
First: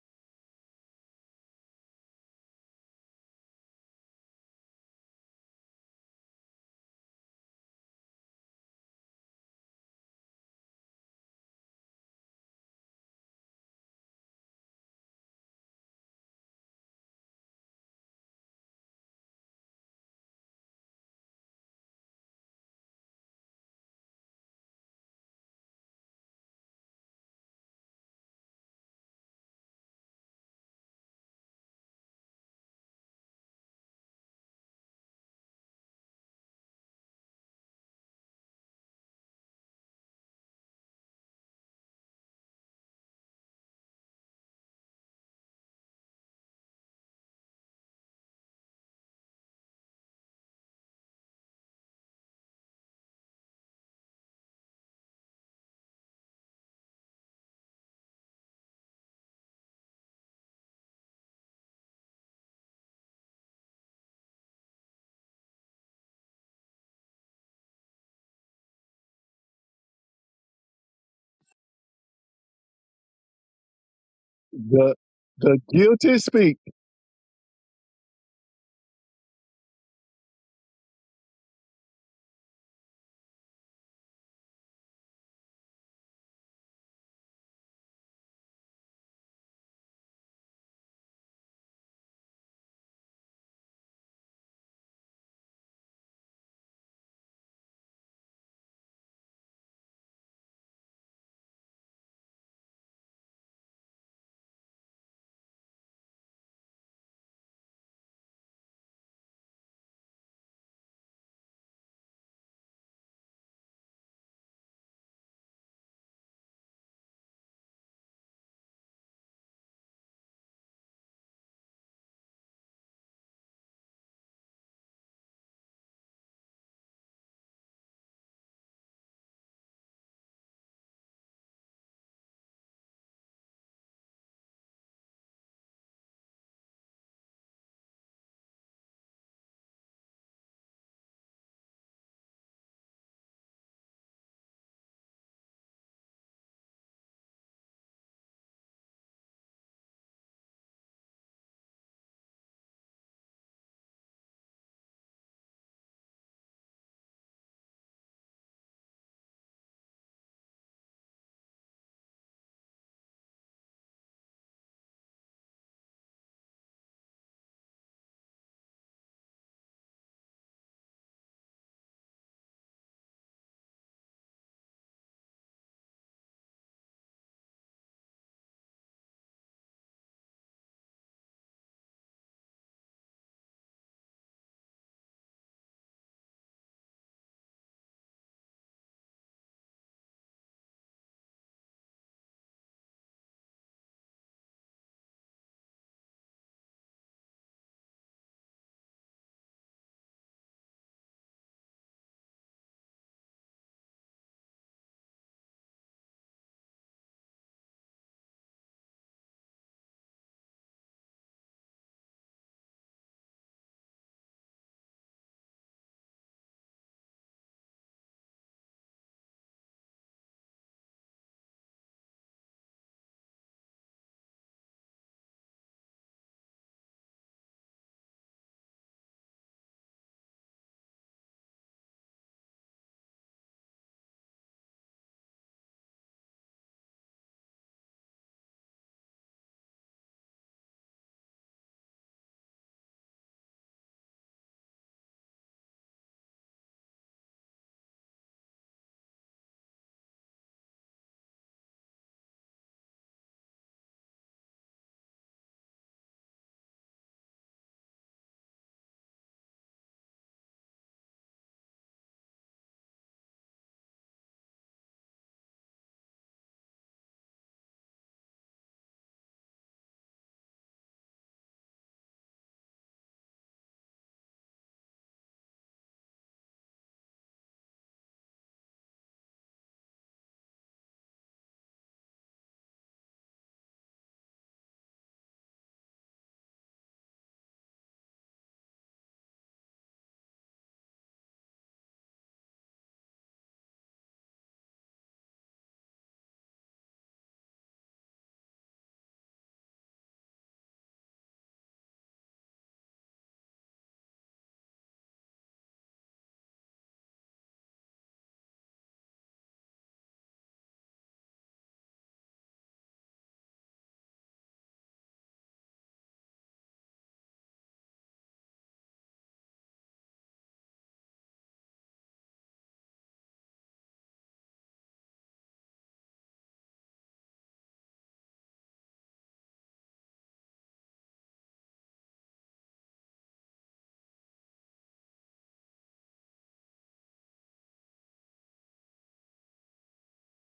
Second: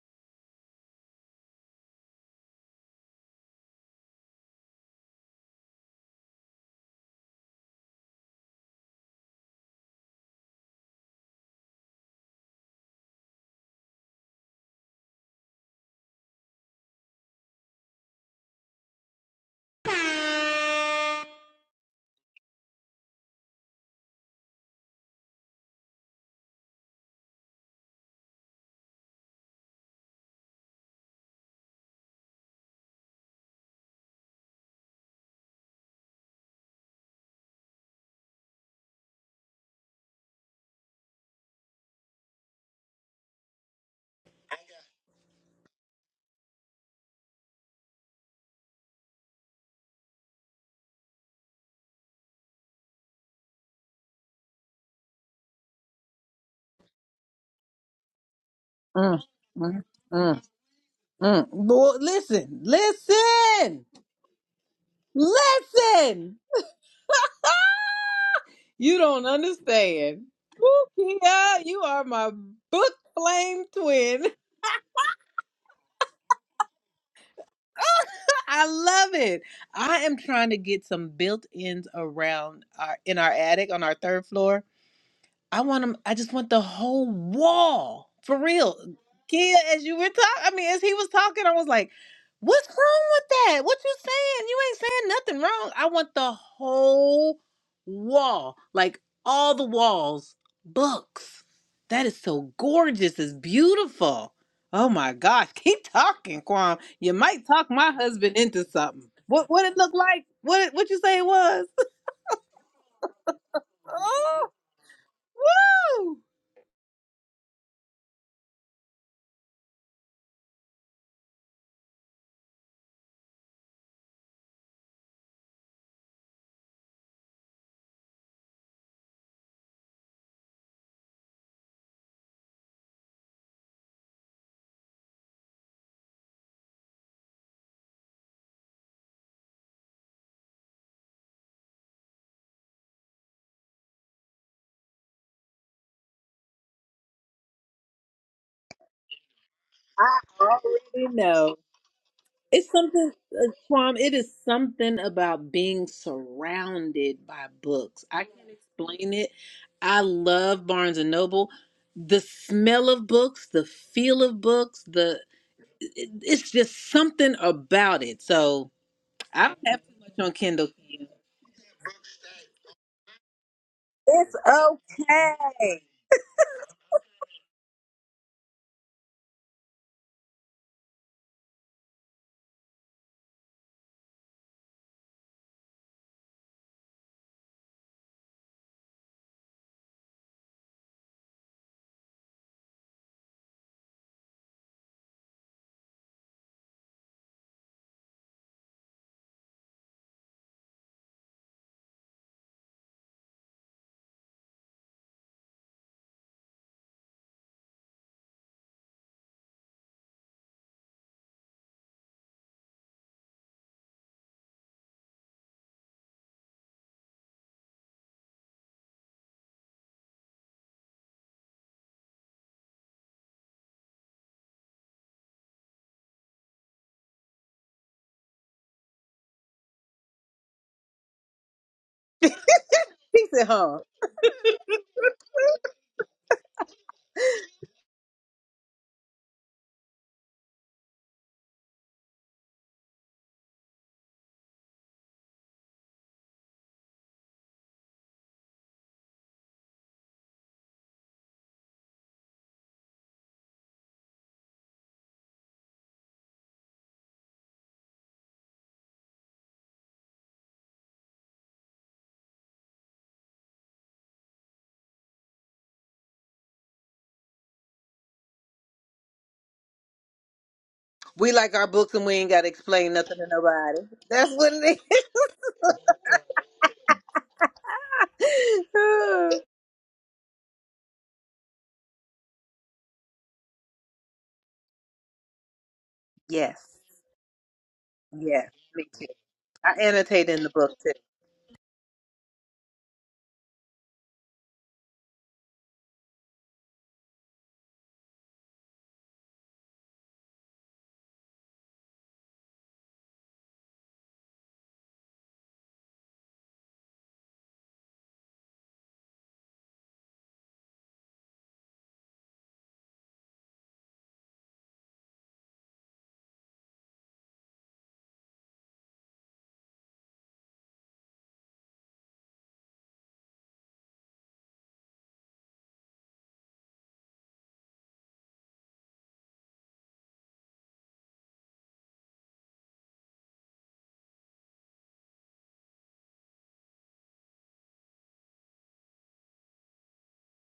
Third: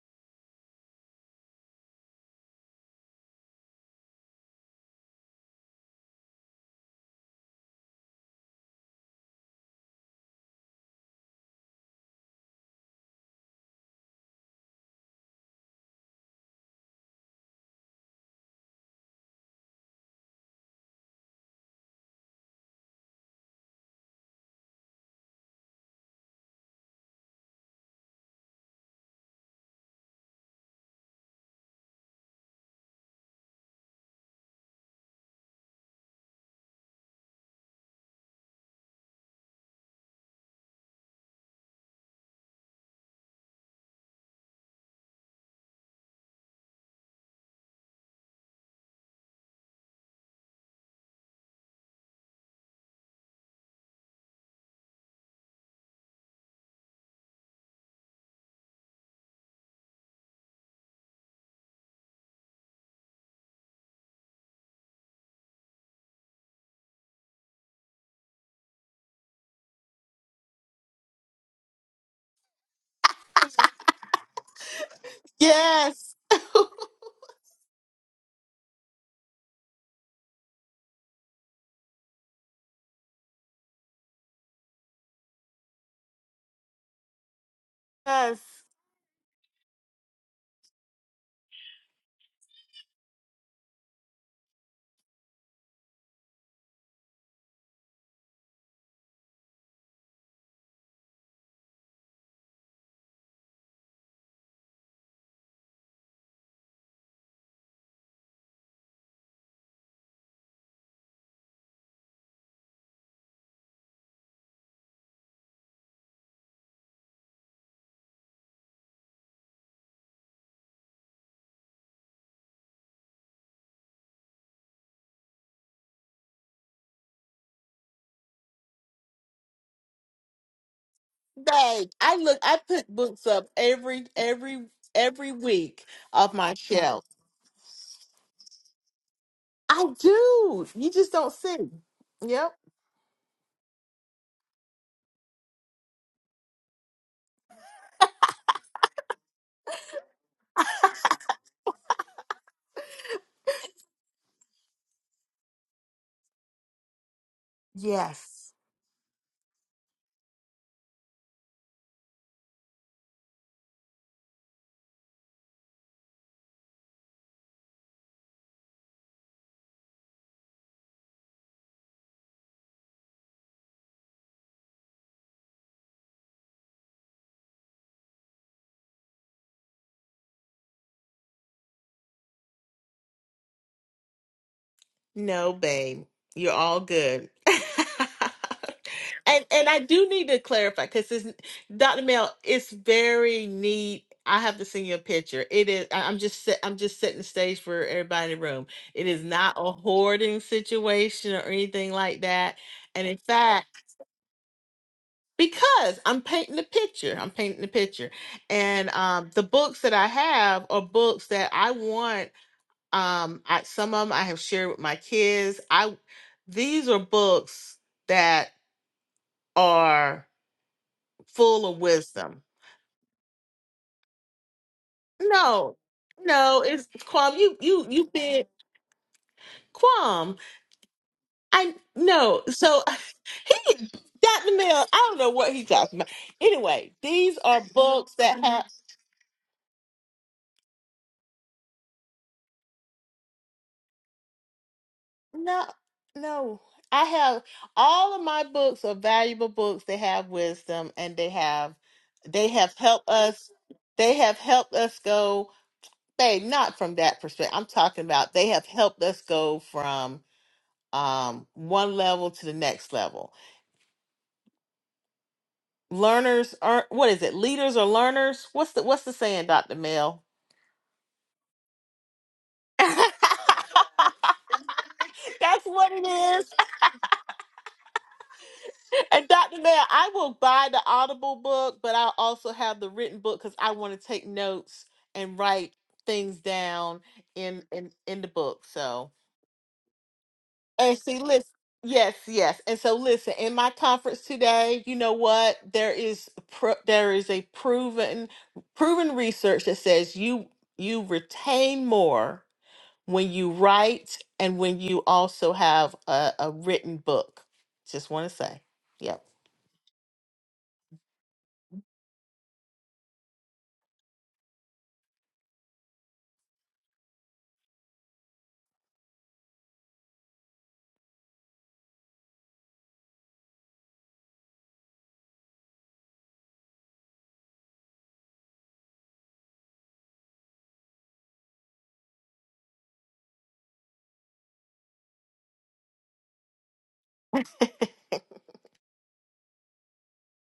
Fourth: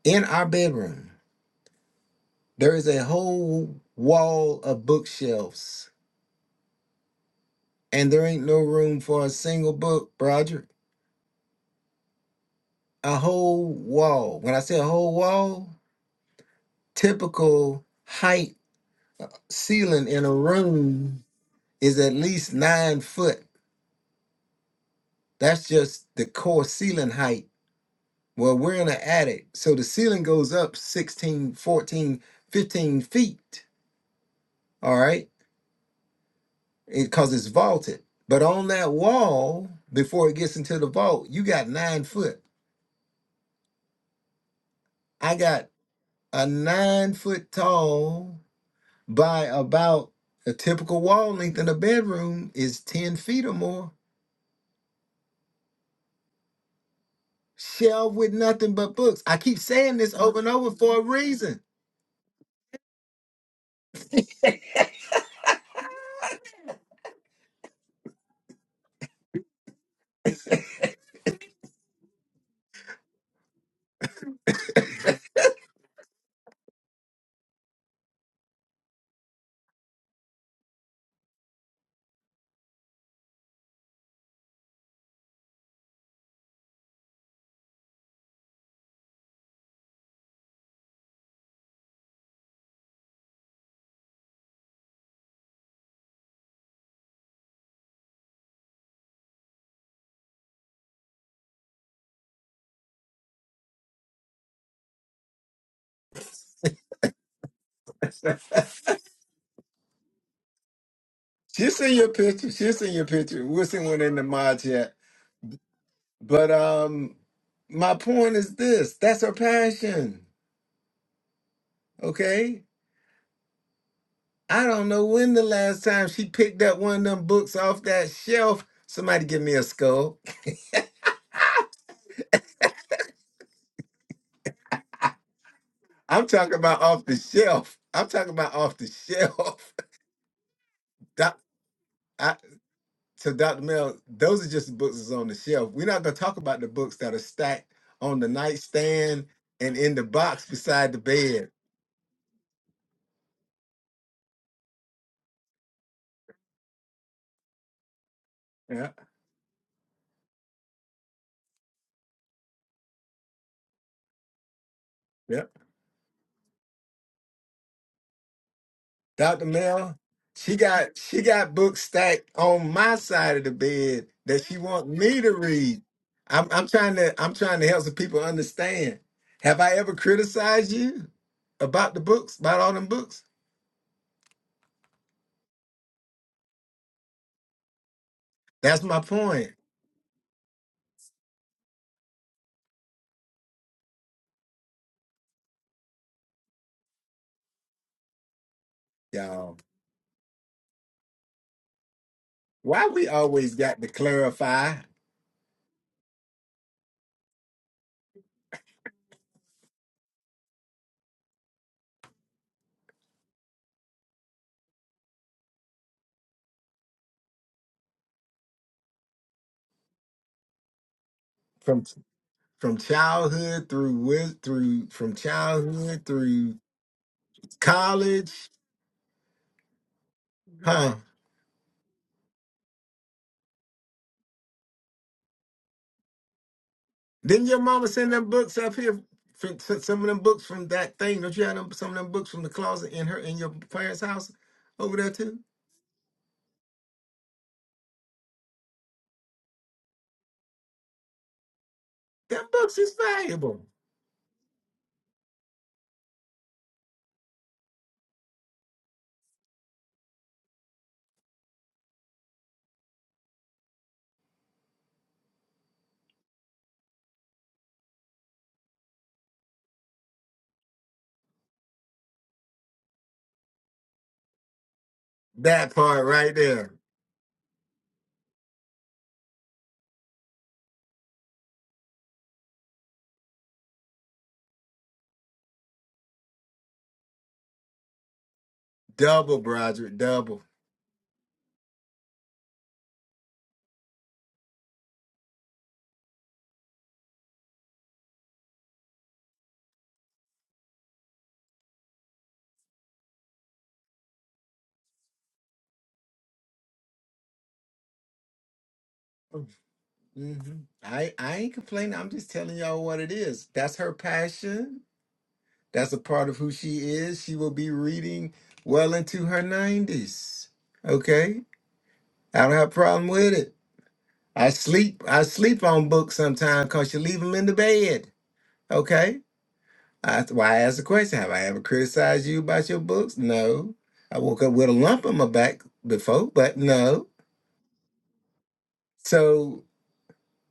in our bedroom. There is a whole wall of bookshelves, and there ain't no room for a single book, Roger. a whole wall. When I say a whole wall, typical height ceiling in a room is at least nine foot. That's just the core ceiling height. Well, we're in an attic. So the ceiling goes up 16, 14, 15 feet. All right. Because it's vaulted. But on that wall, before it gets into the vault, you got nine foot. I got a nine foot tall by about a typical wall length in a bedroom is 10 feet or more. Shelf with nothing but
Mm,
books. I keep
mm,
saying this over
mm,
and over for a
mm.
reason.
Lord, listen, listen, listen. You don't understand. Woo, Kia, you are my book flame twin.
The, the
Yes,
guilty speak.
I love it. I am trying to get some built-ins around our in our attic on our third floor I want them. I just want the whole wall for
yes.
real. Kia, as you were talking, I mean, as he was talking, I was like, "What's wrong with that? What you saying? You ain't saying nothing wrong. I want the whole wall, like all the walls, books. That is so gorgeous. It's beautiful. Oh my gosh, keep talking, Kwam. You might talk my husband into something. What what it look like? What it, what you say it was?
She'll send you a picture. She'll send you a picture. We'll send one in the
Oh,
mod chat.
woo!
But um, my point is this that's her passion. Okay. I don't know when the last time she picked up one of them books off that shelf. Somebody give me a skull.
Like I look, I put books up every every every week
I'm
of my
talking about off
shelf.
the shelf. I'm talking about off the shelf.
I do. You just don't
Doc-
see.
i
Yep.
So, Dr. Mel, those are just the books that's on the shelf. We're not going to talk about the books that are stacked on the nightstand and in the
I
box beside the
already
bed.
know. It's something, uh, Swam, it is something about being surrounded by books. I
Yes.
can't
Yeah,
explain it. I love Barnes and Noble. The smell of books, the feel of books, the
yeah.
it- it's just something about it. So
Dr.
I don't have too
Mel,
much on
she
Kindle.
got
Kim.
she got books stacked on my side of the bed
It's
that she wants me to read.
okay.
I'm, I'm trying to I'm trying to help some people understand. Have I ever criticized you about the books, about all them books?
No, babe, you're all good.
That's my
And
point,
and I do need to clarify because Dr. Mel, it's very neat. I have to send you a picture. It is. I- I'm just. set- I'm just setting the stage for everybody in the room. It is not
y'all.
a hoarding situation or anything like that.
Why we
And in
always
fact,
got to clarify?
because I'm painting the picture, I'm painting the picture, and um, the books that I have are books that I want. Um, I, some of them I have shared with my kids. I these are books that are full of wisdom.
from childhood through with through from
No,
childhood through
no, it's Quam. You you you
college,
been Quam.
huh?
I no. So
He said,
he
huh?
got the mail. I don't know what he talking about. Anyway, these
Didn't your
are
mama
books
send them
that
books
have.
up here? From, sent some of them books from that thing. Don't you have them, some of them books from the closet in her in your parents' house over there too?
No, no. I have all of my books are valuable books. They have wisdom and they have
Them
they have
books is
helped us
valuable.
they have helped us go babe, not from that perspective. I'm talking about they have helped us go from um one level to the next level. Learners are what is it? Leaders are learners? What's the what's the saying, Dr. Mel?
We like our books and we ain't got to explain
That's
nothing to nobody. That's what it
That
what
part
it
right
is.
there,
And
is.
Dr. Nair, I will buy the Audible book, but I'll also have the written book because I want to take notes and write things
yes.
down in, in in the
Yes.
book.
Me too.
So
double,
I
Broderick,
annotate
double.
in the book too.
and see, listen, yes, yes. And so listen, in my conference today, you know what? There is pro- there is a proven proven research that says you you retain more when you write and when you also have a, a written book. Just want to say. yep.
hmm I I ain't complaining. I'm just telling y'all what it is. That's her passion. That's a part of who she is. She will be reading well into her 90s. Okay? I don't have a problem with it. I sleep I sleep on books sometimes because you leave them in the bed. Okay? That's why I asked the question. Have I ever criticized you about your books? No. I woke up with a lump on my back before, but no. So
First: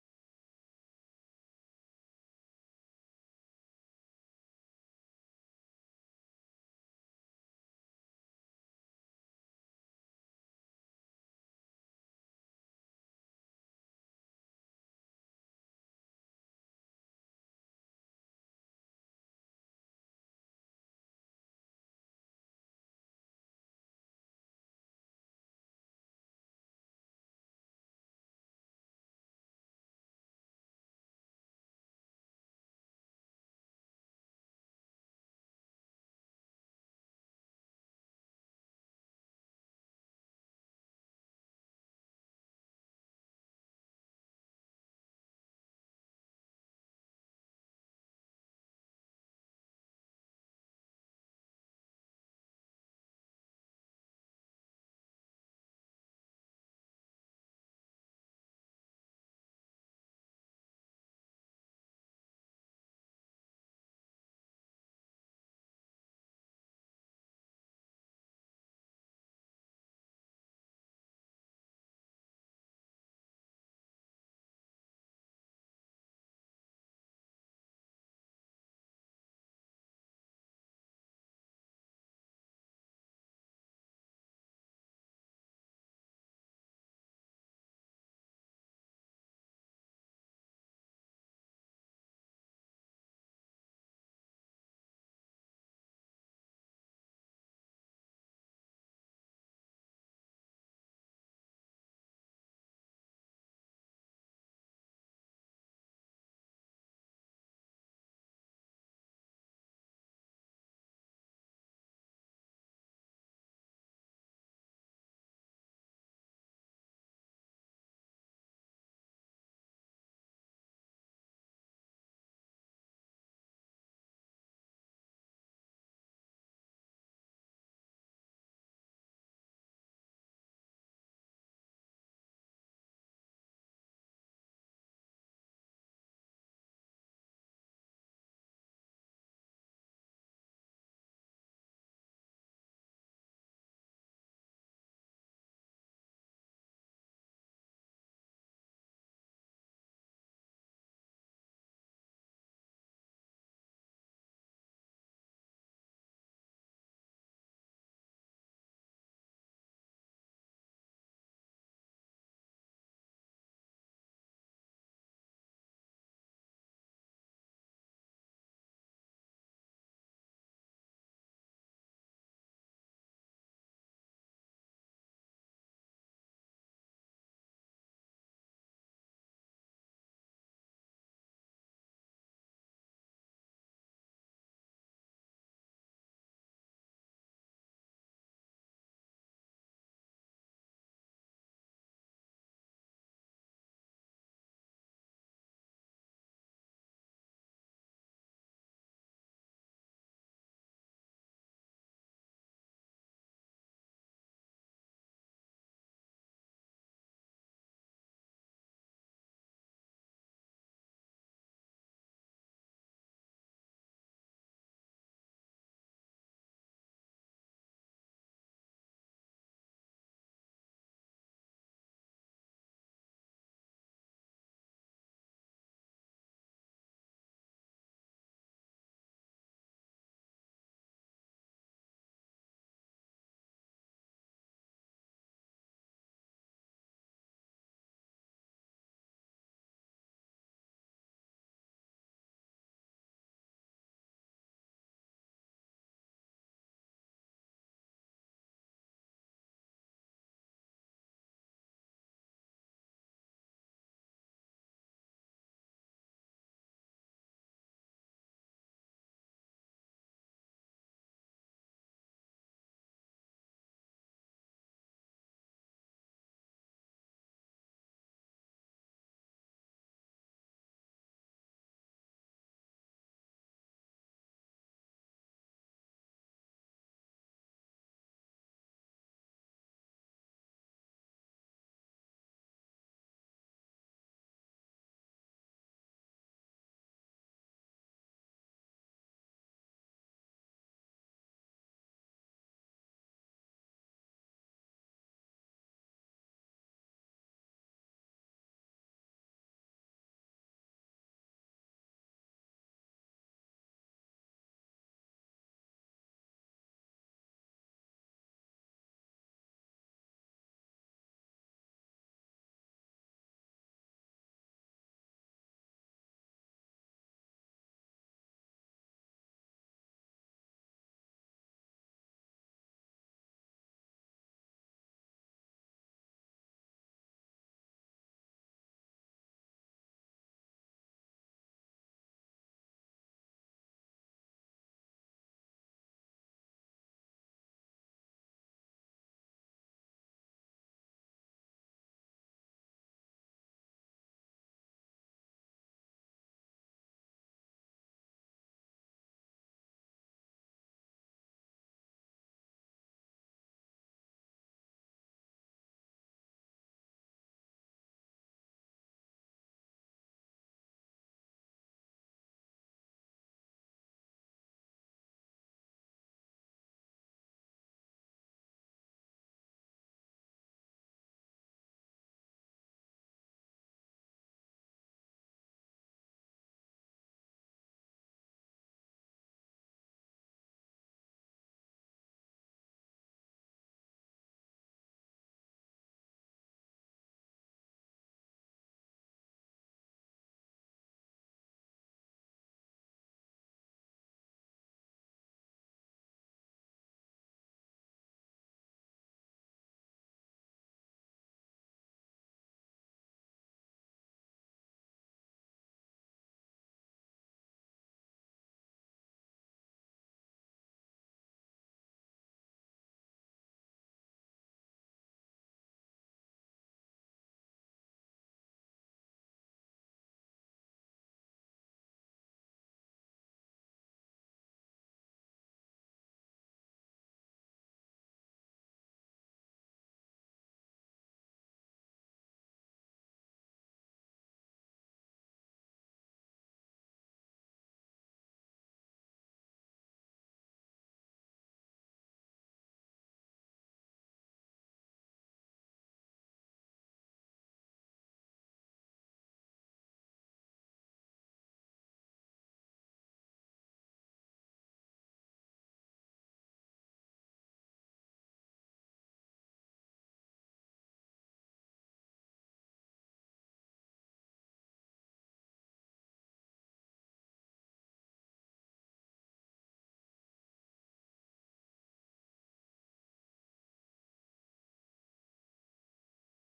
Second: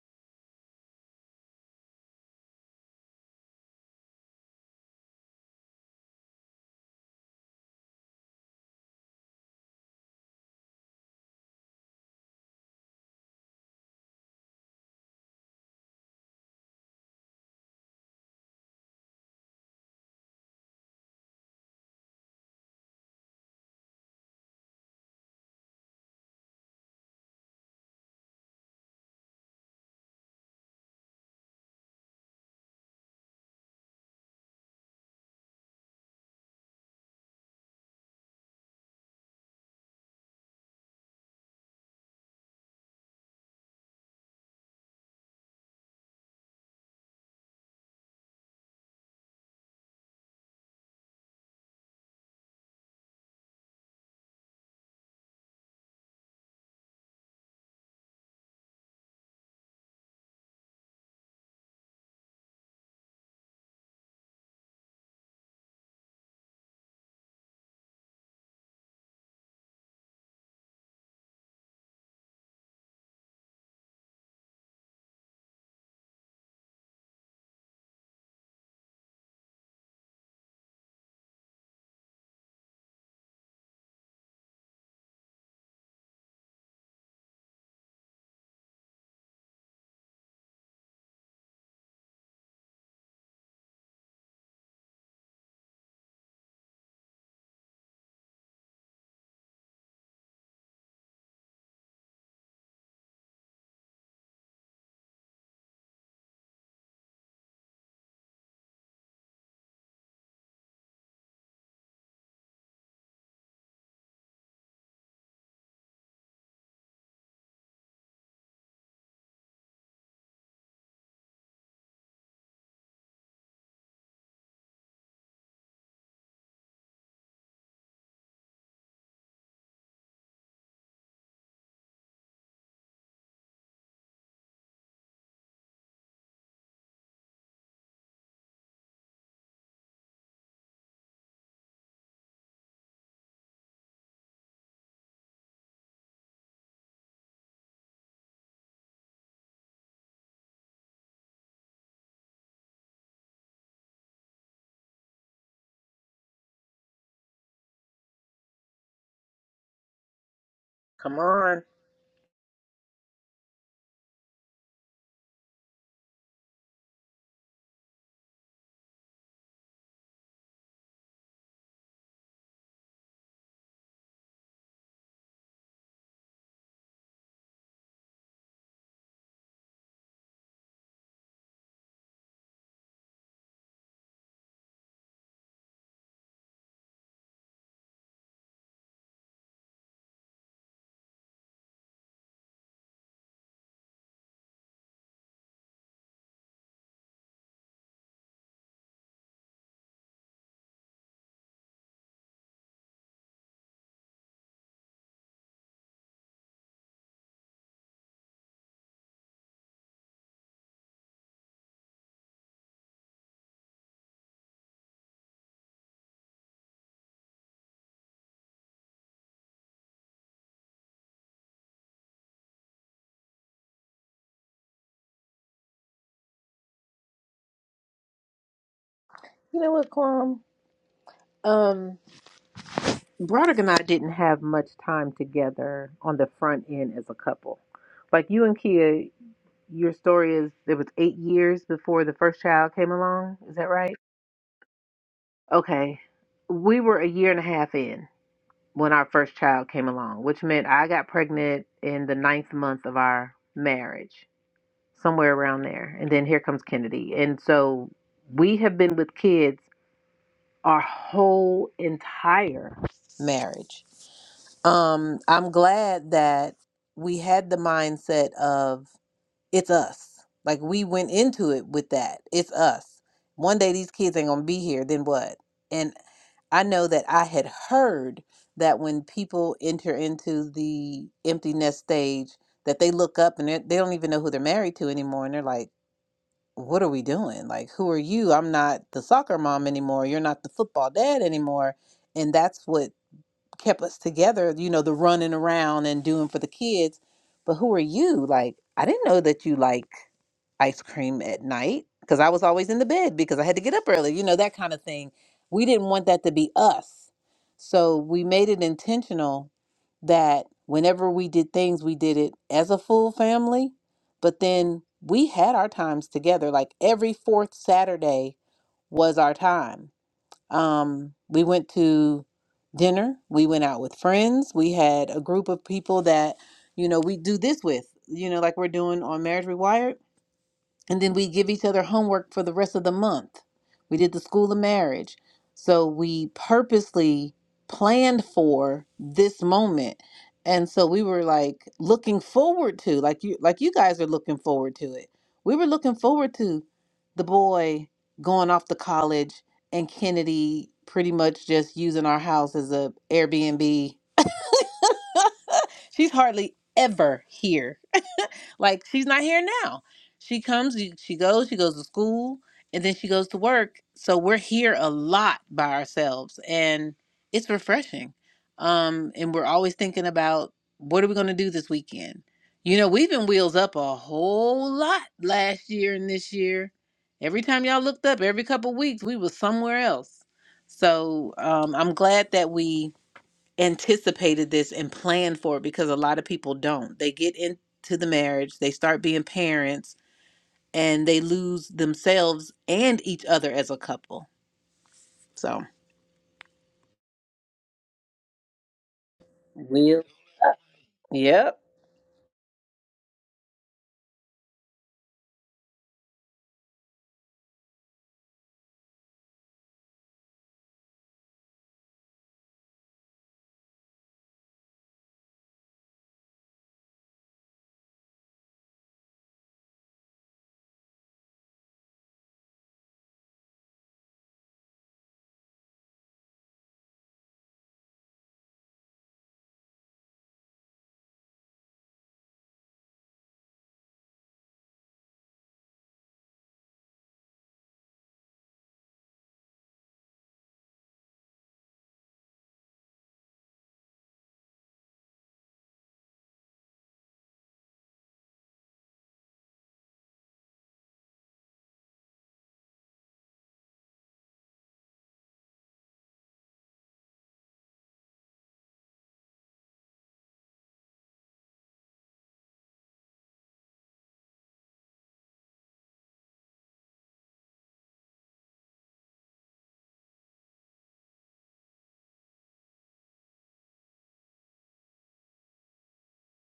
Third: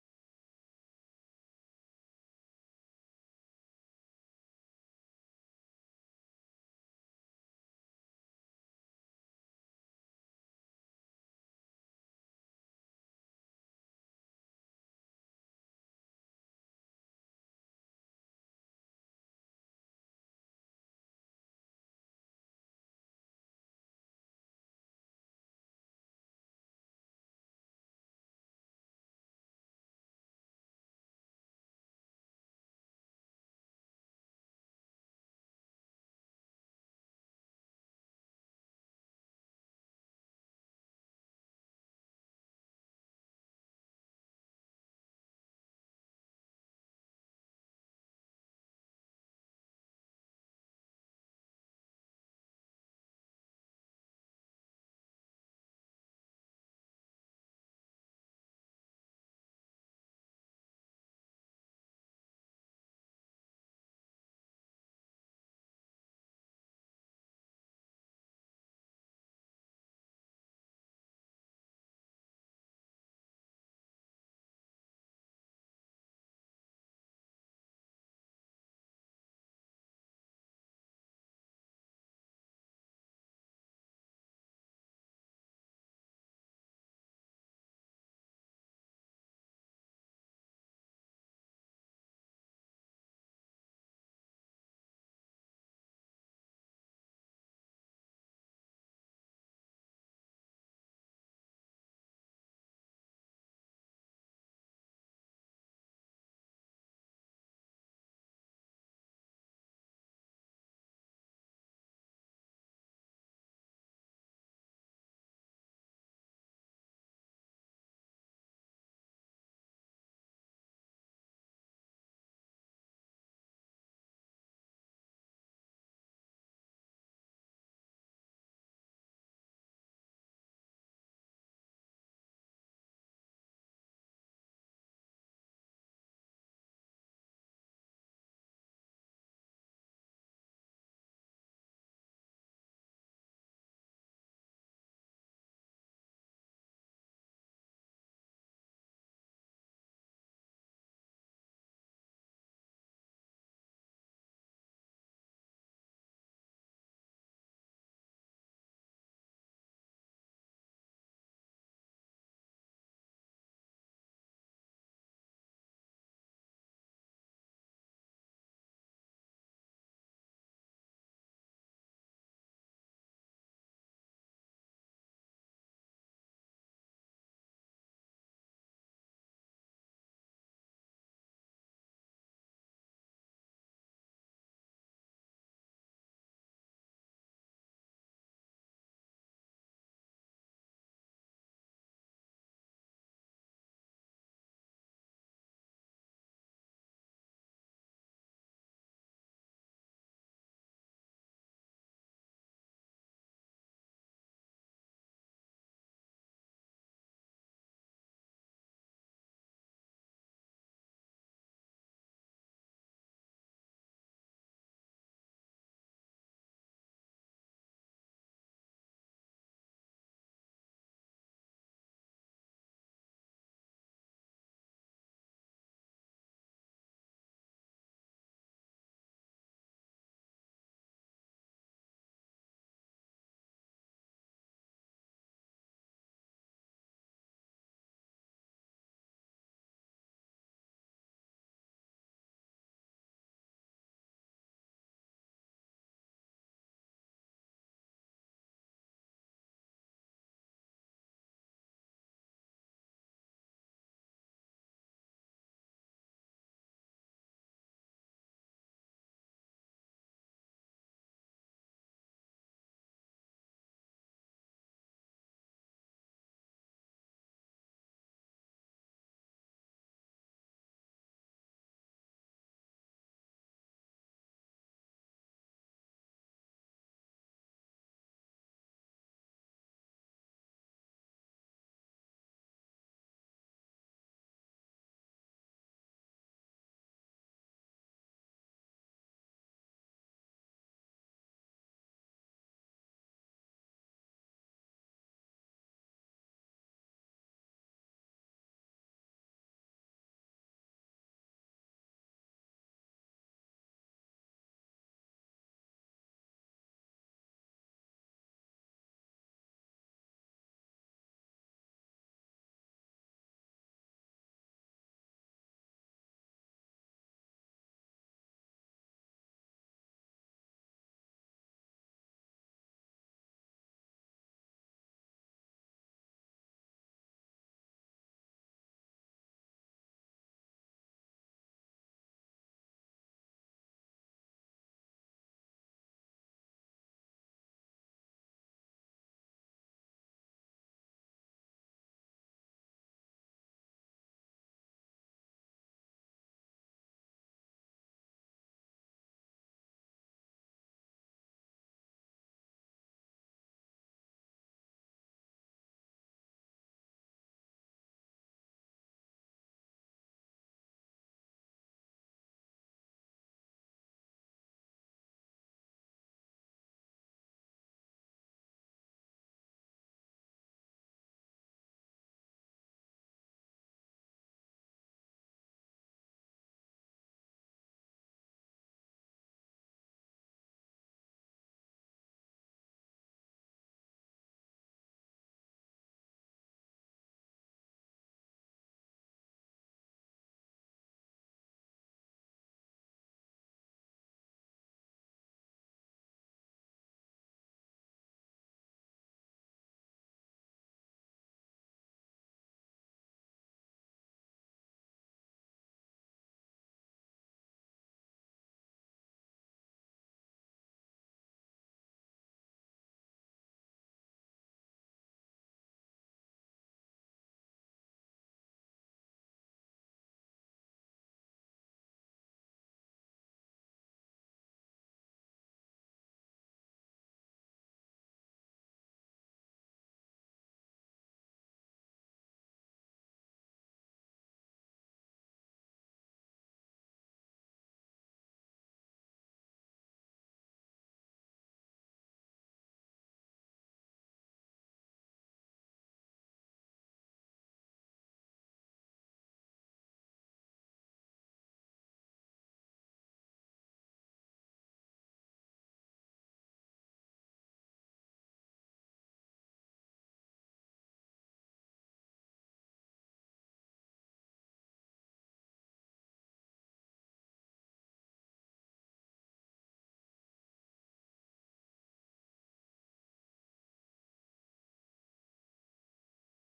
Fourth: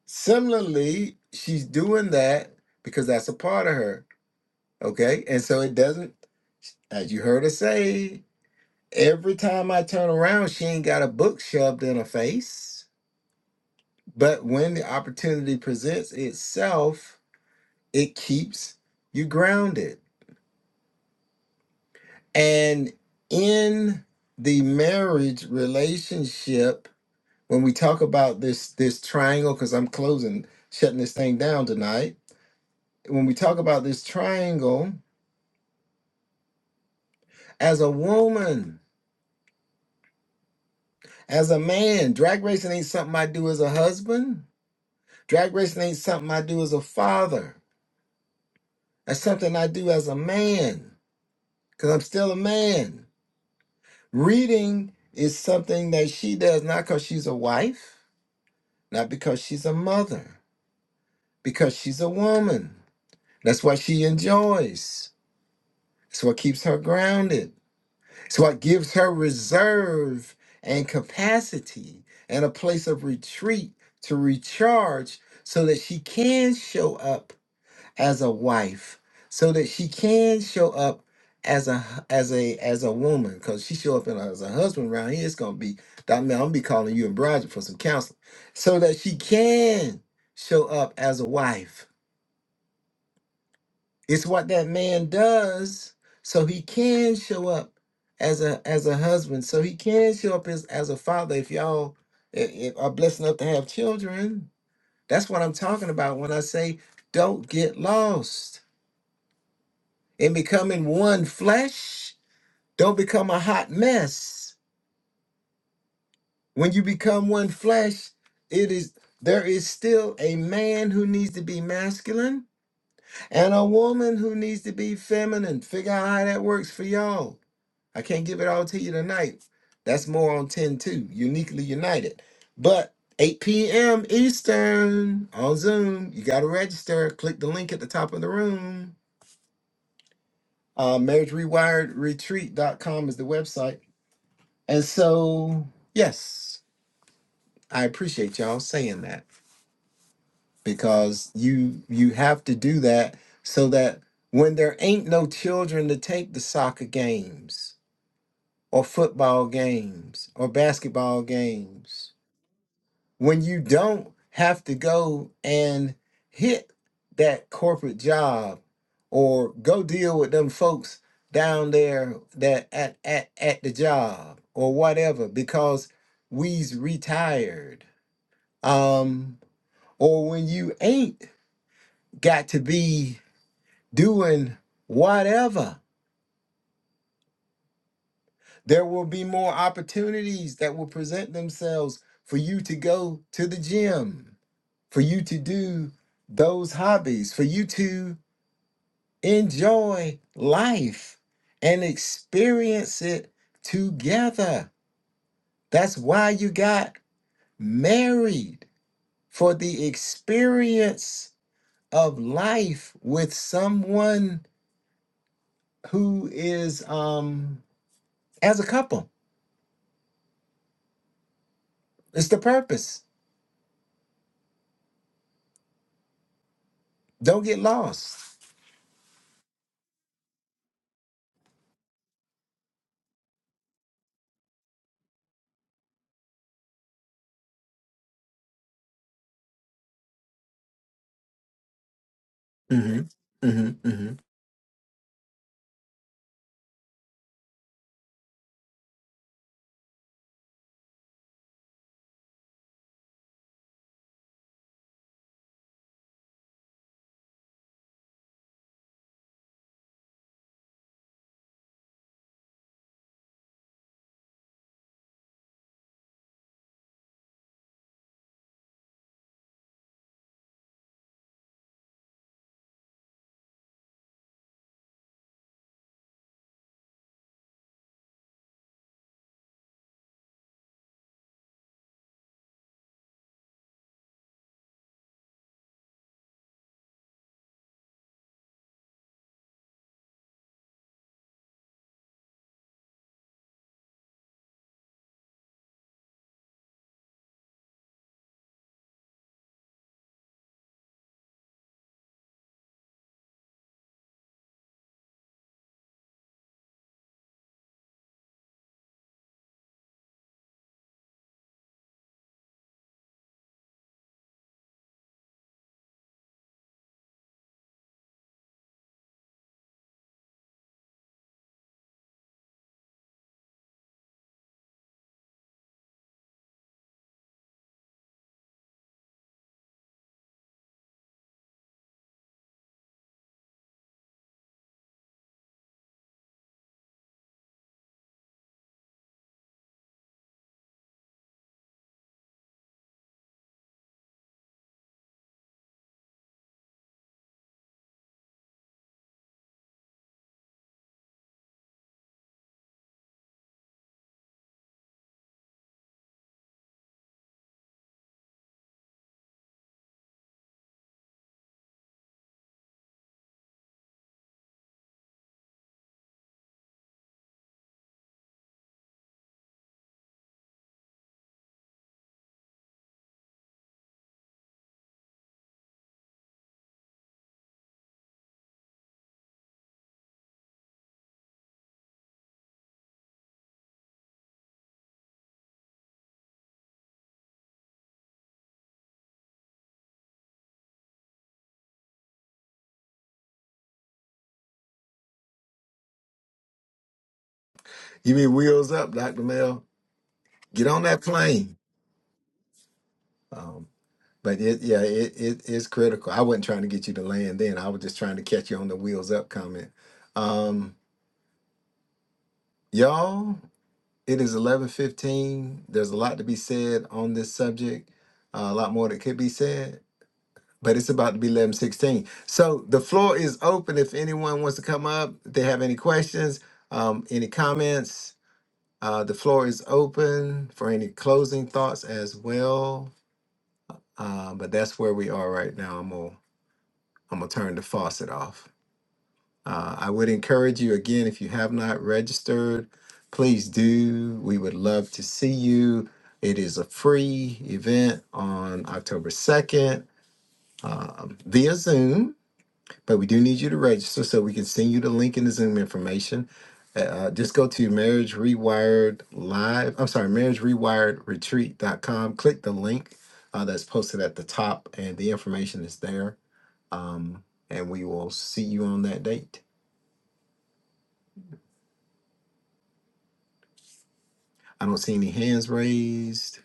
similarly, she's doing that because that's a part of her. Okay? And so it doesn't, as you heard her say, Every time I turn around, she ain't got a book shoved in her face. But when the opportunity presents itself, it keeps you grounded. And in the marriage relationship, when we talk about this this triangle, because I'm closing, shutting this thing down tonight. When we talk about this triangle, as a woman, as a man, drag racing ain't something I do as a husband. Drag racing ain't something I do as a father That's something I do as a man because I'm still a man. Reading is something that she does not because she's a wife, not because she's a mother, because she's a woman. That's what she enjoys. It's what keeps her grounded. It's what gives her reserve and capacity and a place of retreat to recharge so that she can show up as a wife so that she can show up as a hu- as a as a woman because she show up in, as a husband around here it's gonna be I mean, i'm gonna be calling you and Bridget for some counseling so that she can show up as a wife it's what that man does so he can show up as a as a husband so he can show up as, as a father if y'all i- i- are blessed enough to have children that's what i'm talking about when i say don't get lost in becoming one flesh, don't become a hot mess. When you become one flesh, it is there is still a man who needs to be masculine and a woman who needs to be feminine. Figure out how that works for y'all. I can't give it all to you tonight. That's more on 10 2, uniquely united. But 8 p.m. Eastern on Zoom, you got to register. Click the link at the top of the room. Uh, marriage rewired retreat dot com is the website And so, yes, I appreciate y'all saying that because you you have to do that so that when there ain't no children to take the soccer games or football games or
Come
basketball
on.
games, when you don't have to go and hit that corporate job or go deal with them folks down there that at at, at the job or whatever because we's retired um, or when you ain't got to be doing whatever, there will be more opportunities that will present themselves for you to go to the gym, for you to do those hobbies, for you to enjoy life and experience it together. That's why you got married for the experience of life with someone who is um as a couple. It's the purpose. Don't get lost.
You know what, Quam? Um, Broderick and I didn't have much time together on the front end as a couple. Like you and Kia, your story is it was eight years before the first child came
hmm
along. Is
hmm
that right?
hmm
Okay. We were a year and a half in. when our first child came along, which meant I got pregnant in the ninth month of our marriage, somewhere around there. And then here comes Kennedy. And so we have been with kids our whole entire marriage. Um, I'm glad that we had the mindset of it's us. Like we went into it with that. It's us. One day these kids ain't gonna be here, then what? And I know that I had heard that when people enter into the empty nest stage, that they look up and they're- they don't even know who they're married to anymore, and they're like, "What are we doing? Like, who are you? I'm not the soccer mom anymore. You're not the football dad anymore." And that's what kept us together. You know, the running around and doing for the kids. But who are you? Like, I didn't know that you like ice cream at night because I was always in the bed because I had to get up early, you know, that kind of thing. We didn't want that to be us. So we made it intentional that whenever we did things, we did it as a full family. But then we had our times together. Like every fourth Saturday was our time. Um, we went to dinner, we went out with friends, we had a group of people that, you know, we do this with, you know, like we're doing on Marriage Rewired and then we give each other homework for the rest of the month. We did the school of marriage. So we purposely planned for this moment. And so we were like looking forward to like you like you guys are looking forward to it. We were looking forward to the boy going off to college and Kennedy pretty much just using our house as a Airbnb. She's hardly ever here like she's not here now. She comes, she she goes, she goes to school, and then she goes to work. So we're here a lot by ourselves, and it's refreshing. Um, and we're always thinking about what are we going to do this weekend. You know, we've been wheels up a whole lot last year and this year. Every time y'all looked up, every couple weeks, we was somewhere else. So um, I'm glad that we anticipated this and planned for it because a lot of people don't. They get into the marriage, they start being parents, and they lose themselves and each other as a couple. So,
You mean wheels up, Doctor Mel?
real.
Get on that
Yep.
plane. Um, but it, yeah, it, it is critical. I wasn't trying to get you to land then. I was just trying to catch you on the wheels up comment. Um, y'all, it is eleven fifteen. There's a lot to be said on this subject. Uh, a lot more that could be said. but it's about to be 11:16. So the floor is open if anyone wants to come up, if they have any questions, um, any comments. Uh, the floor is open for any closing thoughts as well. Uh, but that's where we are right now. I'm gonna I'm gonna turn the faucet off. Uh, I would encourage you again if you have not registered, please do. We would love to see you. It is a free event on October 2nd um, via Zoom But we do need you to register so we can send you the link and the Zoom information. Uh, uh, just go to Marriage Rewired Live. I'm sorry, Marriage Rewired Retreat.com. Click the link uh, that's posted at the top, and the information is there. Um, and we will see you on that date. I don't see any hands raised.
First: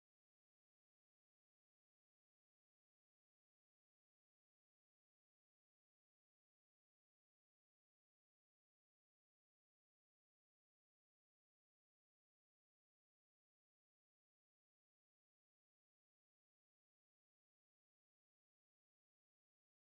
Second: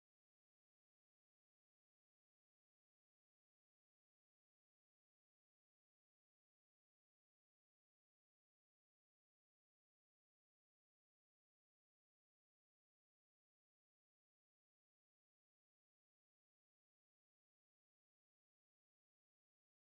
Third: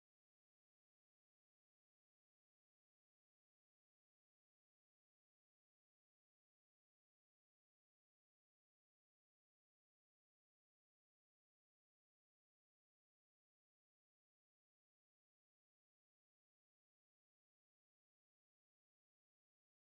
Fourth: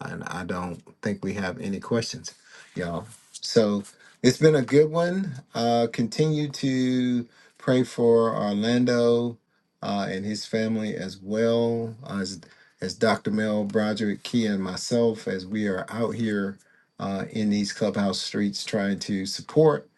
and I don't think we have any questions, y'all. So it's been a good one. Uh, continue to pray for Orlando uh, and his family as well as as Dr. Mel Broderick Key and myself as we are out here uh, in these clubhouse streets trying to support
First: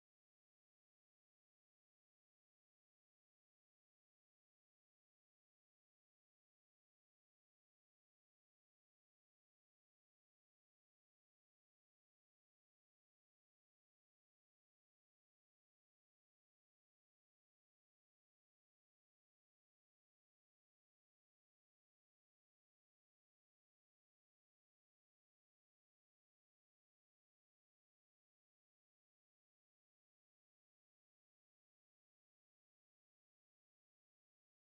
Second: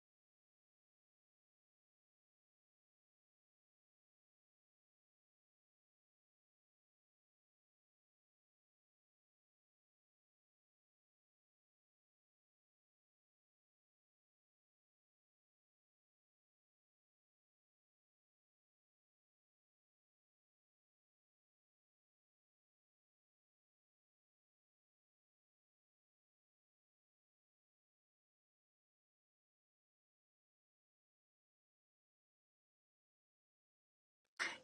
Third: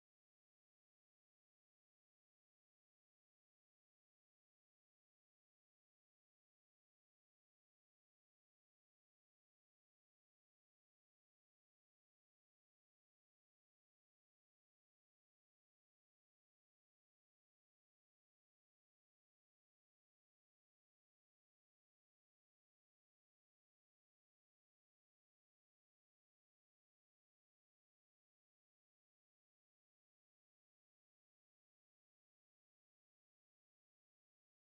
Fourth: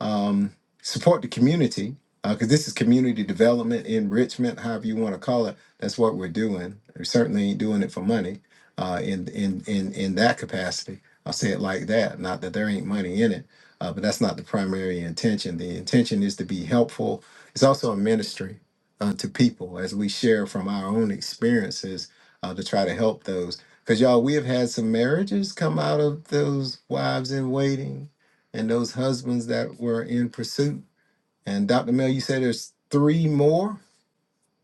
um, support the community because this is community development enrichment however you want to call it that's what we're doing we certainly ain't doing it for money uh, in in in in that capacity. I'll say it like that. Not that there ain't money in it, uh, but that's not the primary intention. The intention is to be helpful. It's also a ministry uh, to people as we share from our own experiences uh, to try to help those. Because y'all, we have had some marriages come out of those wives in waiting and those husbands that were in pursuit. And Dr. Mel, you said there's three more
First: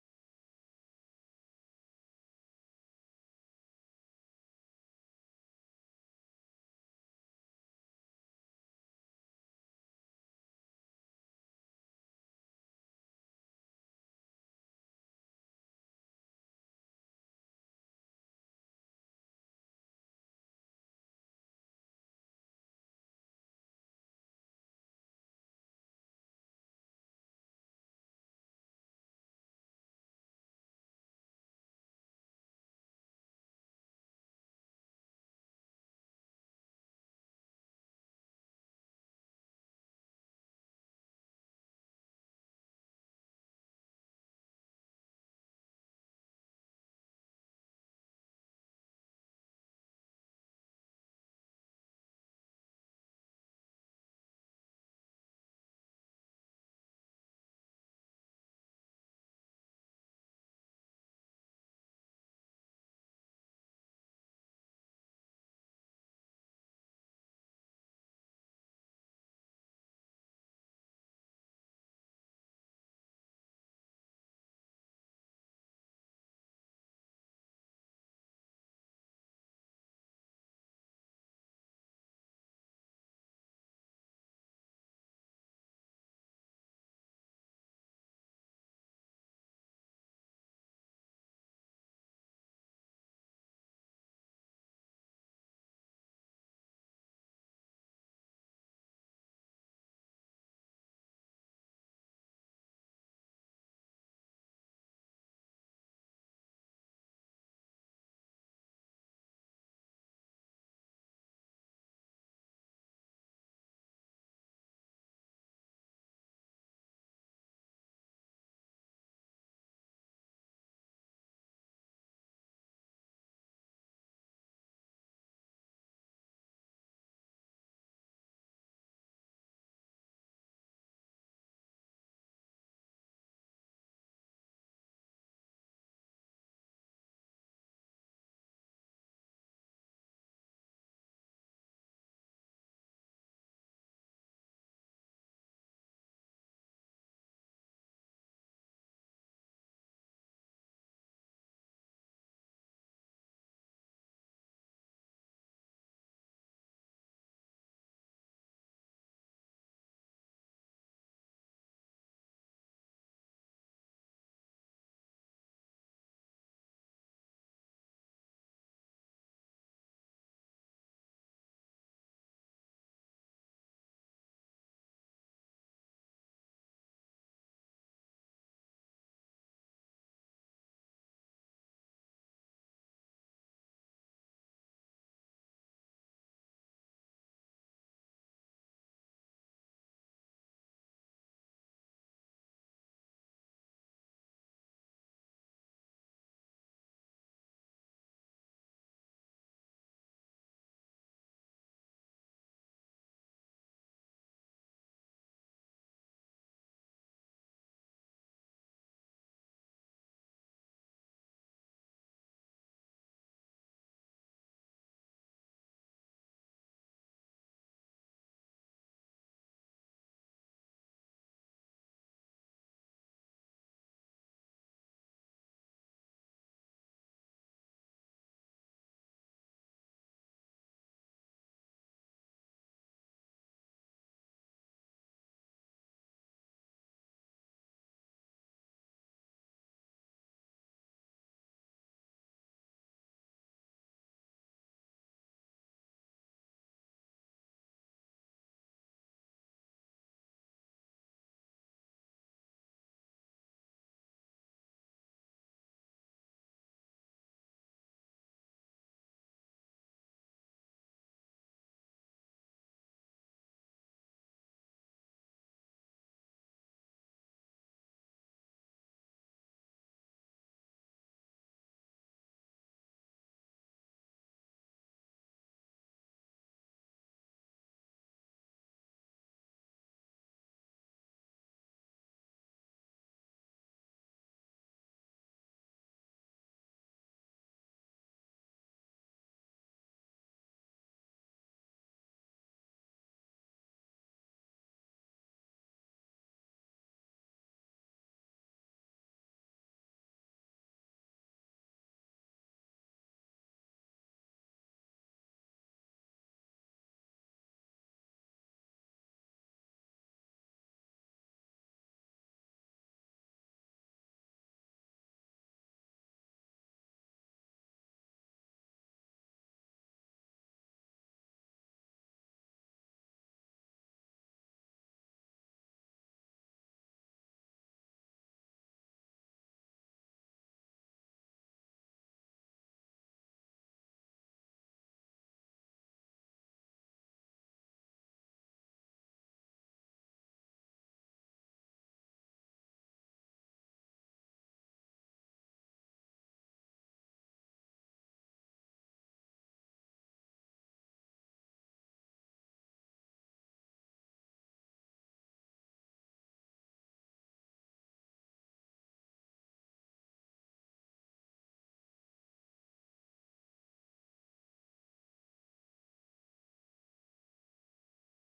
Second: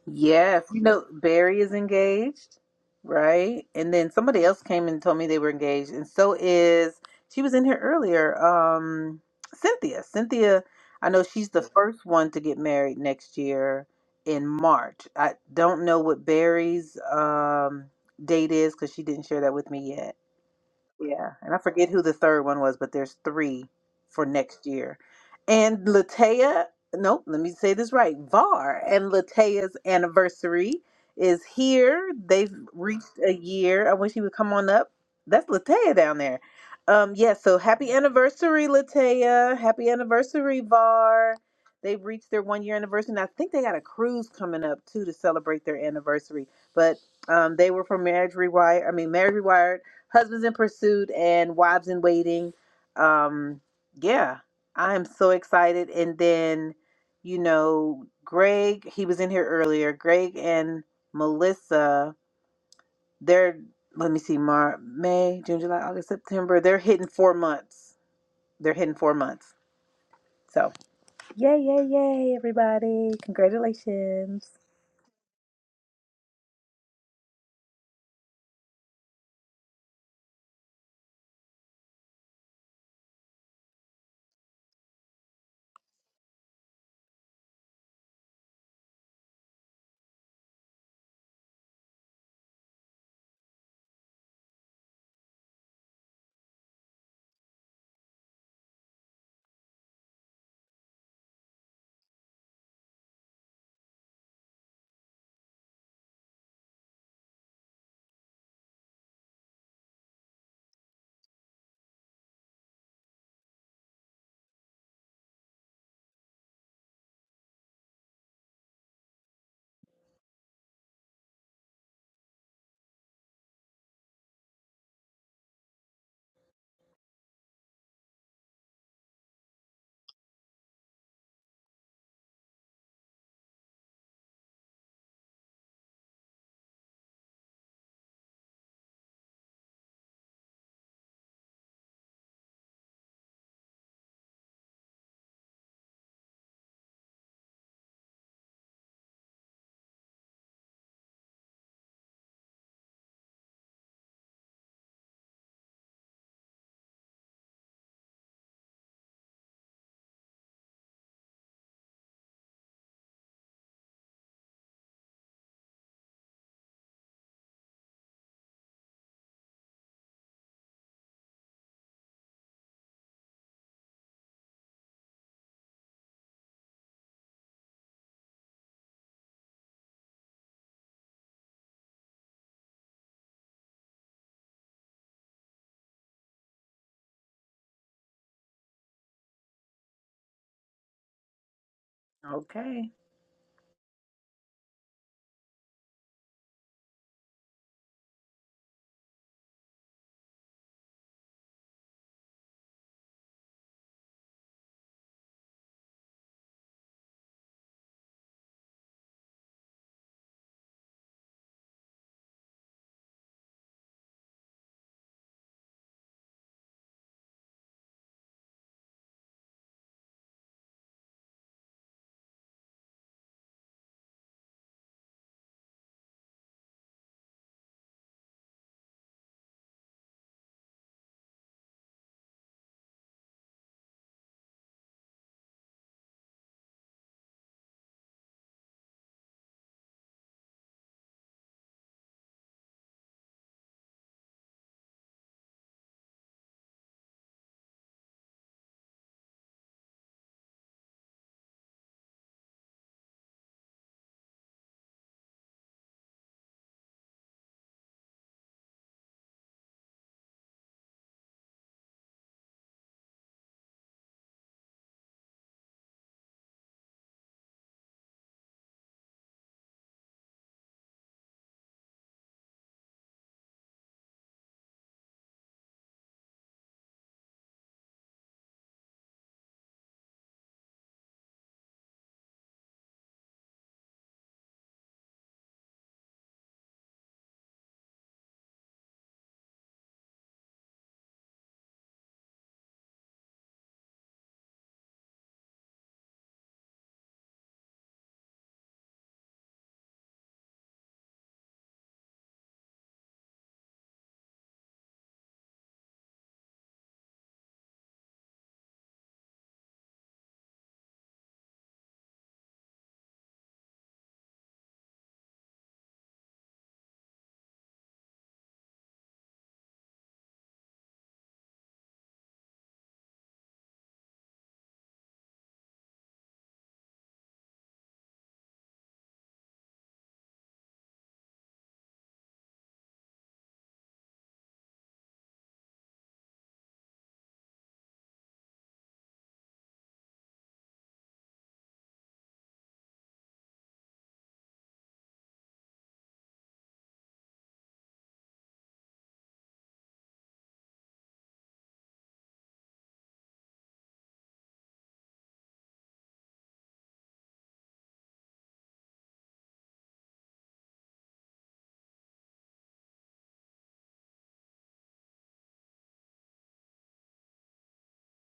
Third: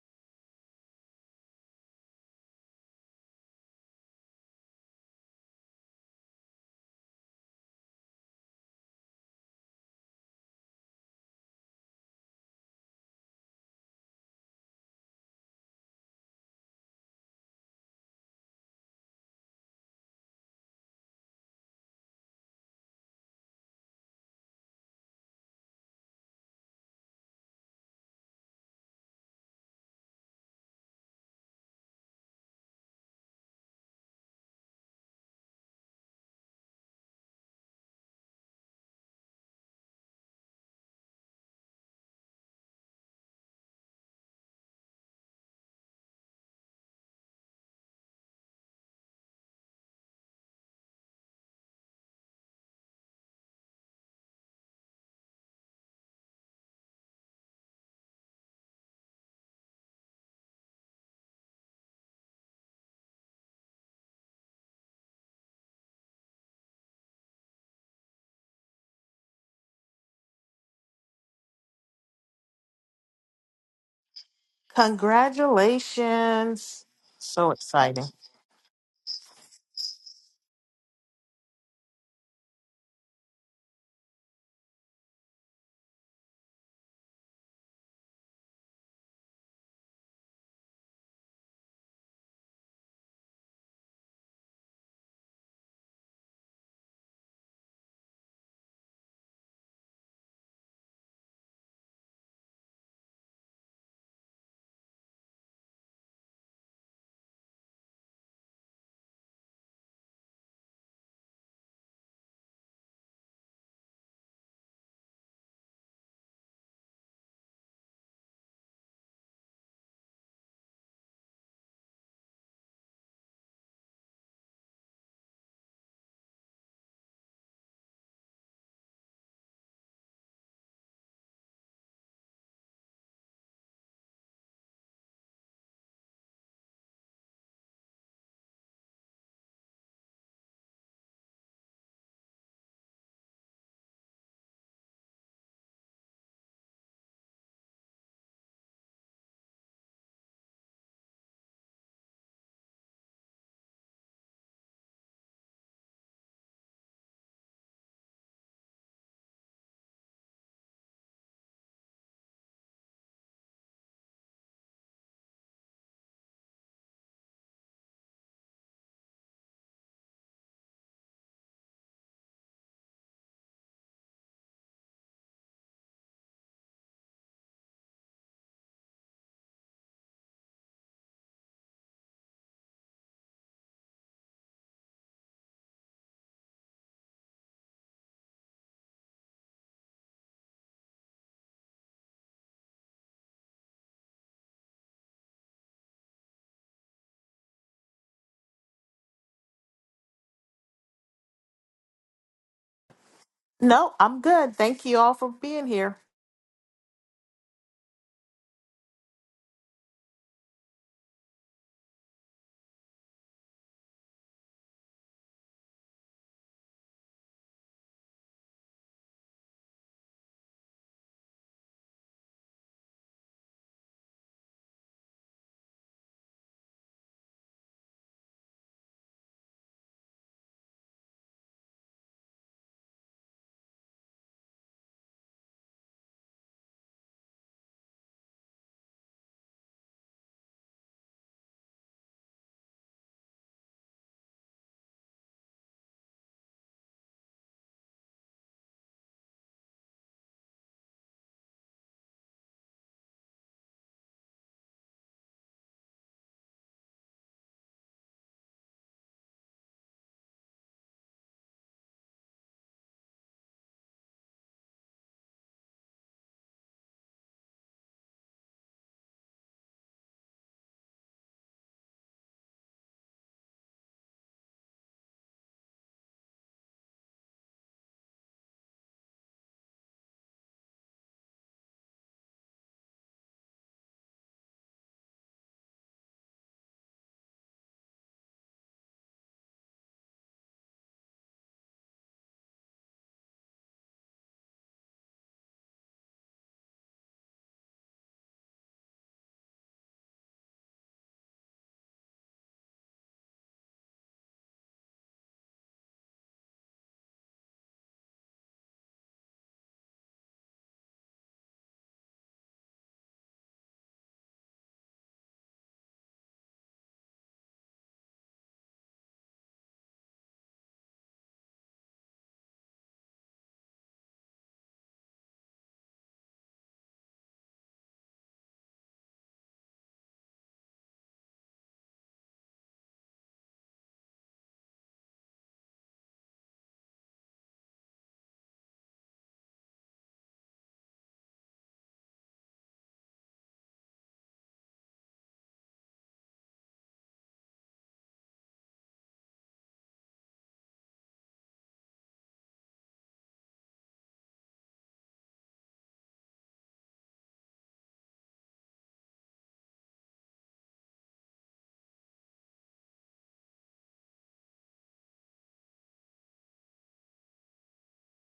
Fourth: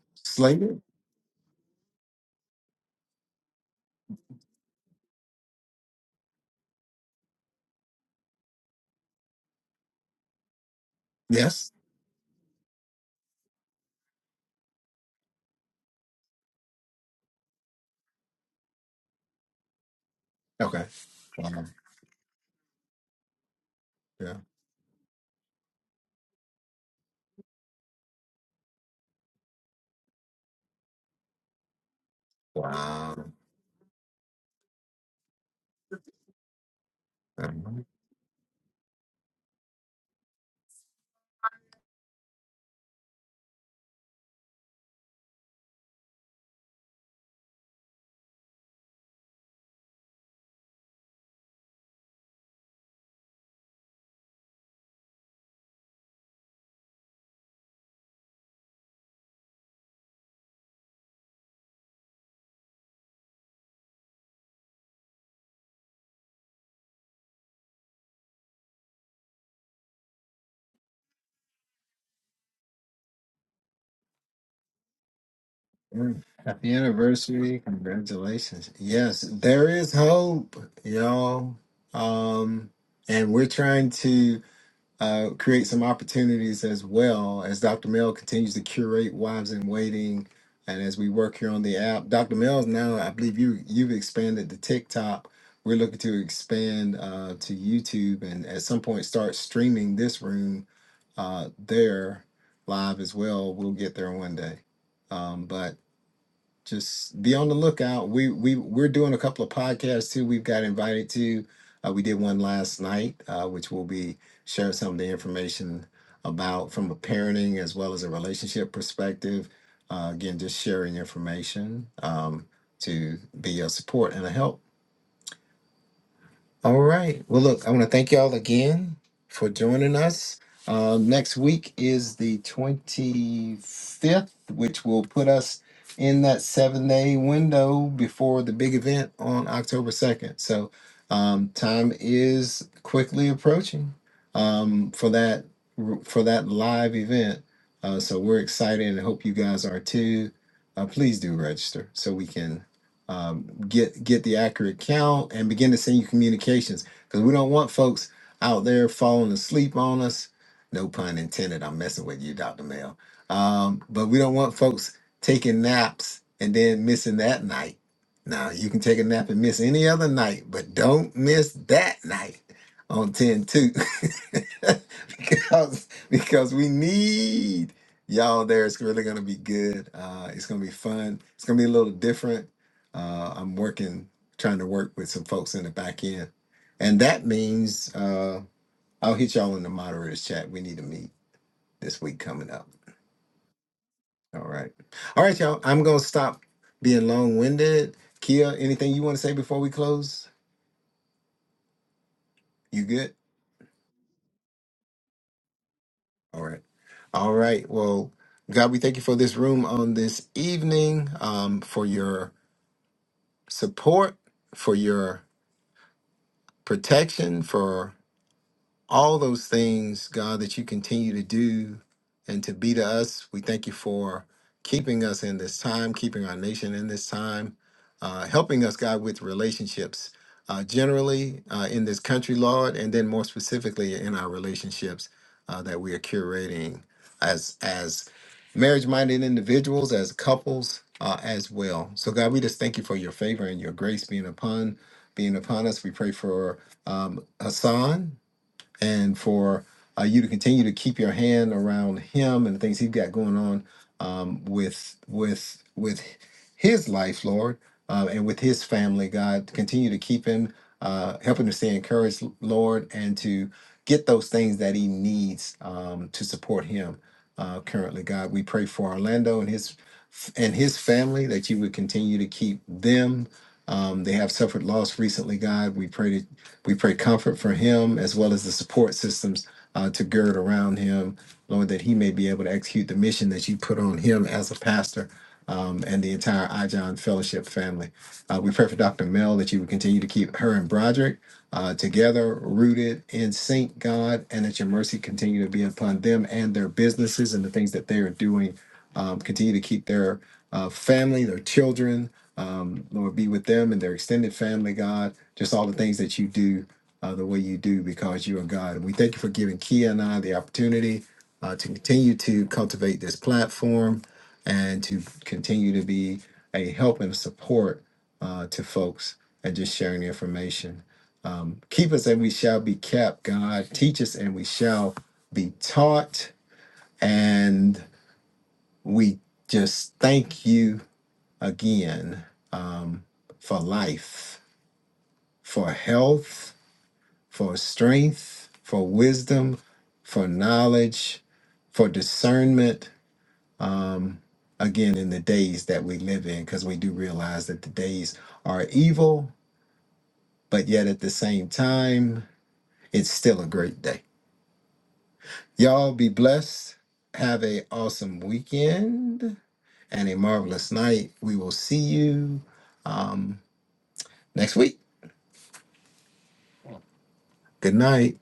Yes,
slated.
you know Barry is engaged, right? And then somebody else came and told me they were engaged, and so is she was in here earlier. Um, Cynthia, Cynthia, I know she's the
Yes.
first one to get married next year in March. I don't know what Barry's um date is because she didn't share that with me yet.
Okay.
Yeah, and I
Wow.
forget who the third one was, but there's three for
Yeah.
next year. And Latea, nope, let me say this right. VAR and Latea's anniversary is here. They've
Wow.
reached a year. I wish he would come on up. That's Latea down there. Um, yes. so happy anniversary, Latea. Happy anniversary, VAR. They've reached their one year anniversary, and I think they got a cruise coming up too to celebrate their anniversary. But um, they were from Marriage Rewired. I mean, Marriage Rewired Husbands in Pursuit and Wives in Waiting. Um, yeah, I am so excited. And then, you know, Greg, he was in here earlier. Greg and Melissa, they're let me see, Mar May, June, July, August, September. They're hitting four months. They're hitting four months. So yay, yay, yay, everybody. Congratulations.
Mm. Happy
Congratulations. So
anniversary.
exciting.
Congratulations. Yes, there is hope, y'all. Um, and we're trying to uh, create some opportunities as well as Dr. Mel continues to curate Wives in Waiting. And as we work here on the app, Dr. Mel's now, I believe you, you've expanded to TikTok. We're looking to expand uh, to YouTube and at some point start streaming this room uh, there live as well. We'll get there one day. Um, but just be on the lookout. We we we're doing a couple of podcasts too. We've got invited to. Uh, we did one last night, uh, which we'll be sharing some of the information about from a parenting as well as a relationship perspective. Uh, again, just sharing information um, to be a support and a help all right. Well, look, I want to thank y'all again for joining us. Um, next week is the 25th, which will put us in that seven day window before the big event on October 2nd. So, um, time is quickly approaching um, for that for that live event. Uh, so we're excited and hope you guys are too. Uh, please do register so we can um, get get the accurate count and begin to send you communications because we don't want folks out there falling asleep on us. No pun intended. I'm messing with you, Dr. Mel. Um, but we don't want folks taking naps and then missing that night. Now you can take a nap and miss any other night, but don't miss that night on 10 2 because because we need y'all there. It's really gonna be good. Uh, it's gonna be fun. It's gonna be a little different uh, I'm working, trying to work with some folks in the back end. And that means uh, I'll hit y'all in the moderators chat. We need to meet this week coming up.
Okay.
All right. All right, y'all. I'm going to stop being long winded. Kia, anything you want to say before we close? You good?
No, I'm good. Thank you all for being here.
All right. All right. Well, God, we thank you for this room on this evening, um, for your support, for your protection, for all those things, God, that you continue to do and to be to us. We thank you for keeping us in this time, keeping our nation in this time, uh, helping us, God, with relationships uh, generally uh, in this country, Lord, and then more specifically in our relationships uh, that we are curating as as marriage-minded individuals, as couples. Uh, as well. So, God, we just thank you for your favor and your grace being upon being upon us. We pray for um, Hassan and for uh, you to continue to keep your hand around him and the things he's got going on um, with with with his life, Lord, uh, and with his family. God, continue to keep him, uh, help him to stay encouraged, Lord, and to get those things that he needs um, to support him. Uh, currently, God, we pray for Orlando and his and his family, that you would continue to keep them. Um, they have suffered loss recently, God. We pray that we pray comfort for him as well as the support systems uh, to gird around him, Lord, that he may be able to execute the mission that you put on him as a pastor um, and the entire iJohn Fellowship family. Uh, we pray for Dr. Mel that you would continue to keep her and Broderick uh, together, rooted in sync, God, and that your mercy continue to be upon them and their businesses and the things that they are doing um, continue to keep their uh, family, their children, um, Lord, be with them and their extended family, God. Just all the things that you do uh, the way you do because you are God. And we thank you for giving Kia and I the opportunity uh, to continue to cultivate this platform and to continue to be a help and support uh, to folks and just sharing the information. Um, keep us and we shall be kept, God. Teach us and we shall be taught. And we just thank you again um, for life, for health, for strength, for wisdom, for knowledge, for discernment. Um, again, in the days that we live in, because we do realize that the days are evil, but yet at the same time, it's still a great day. Y'all be blessed. Have a awesome weekend and a marvelous night. We will see you next week. Good night.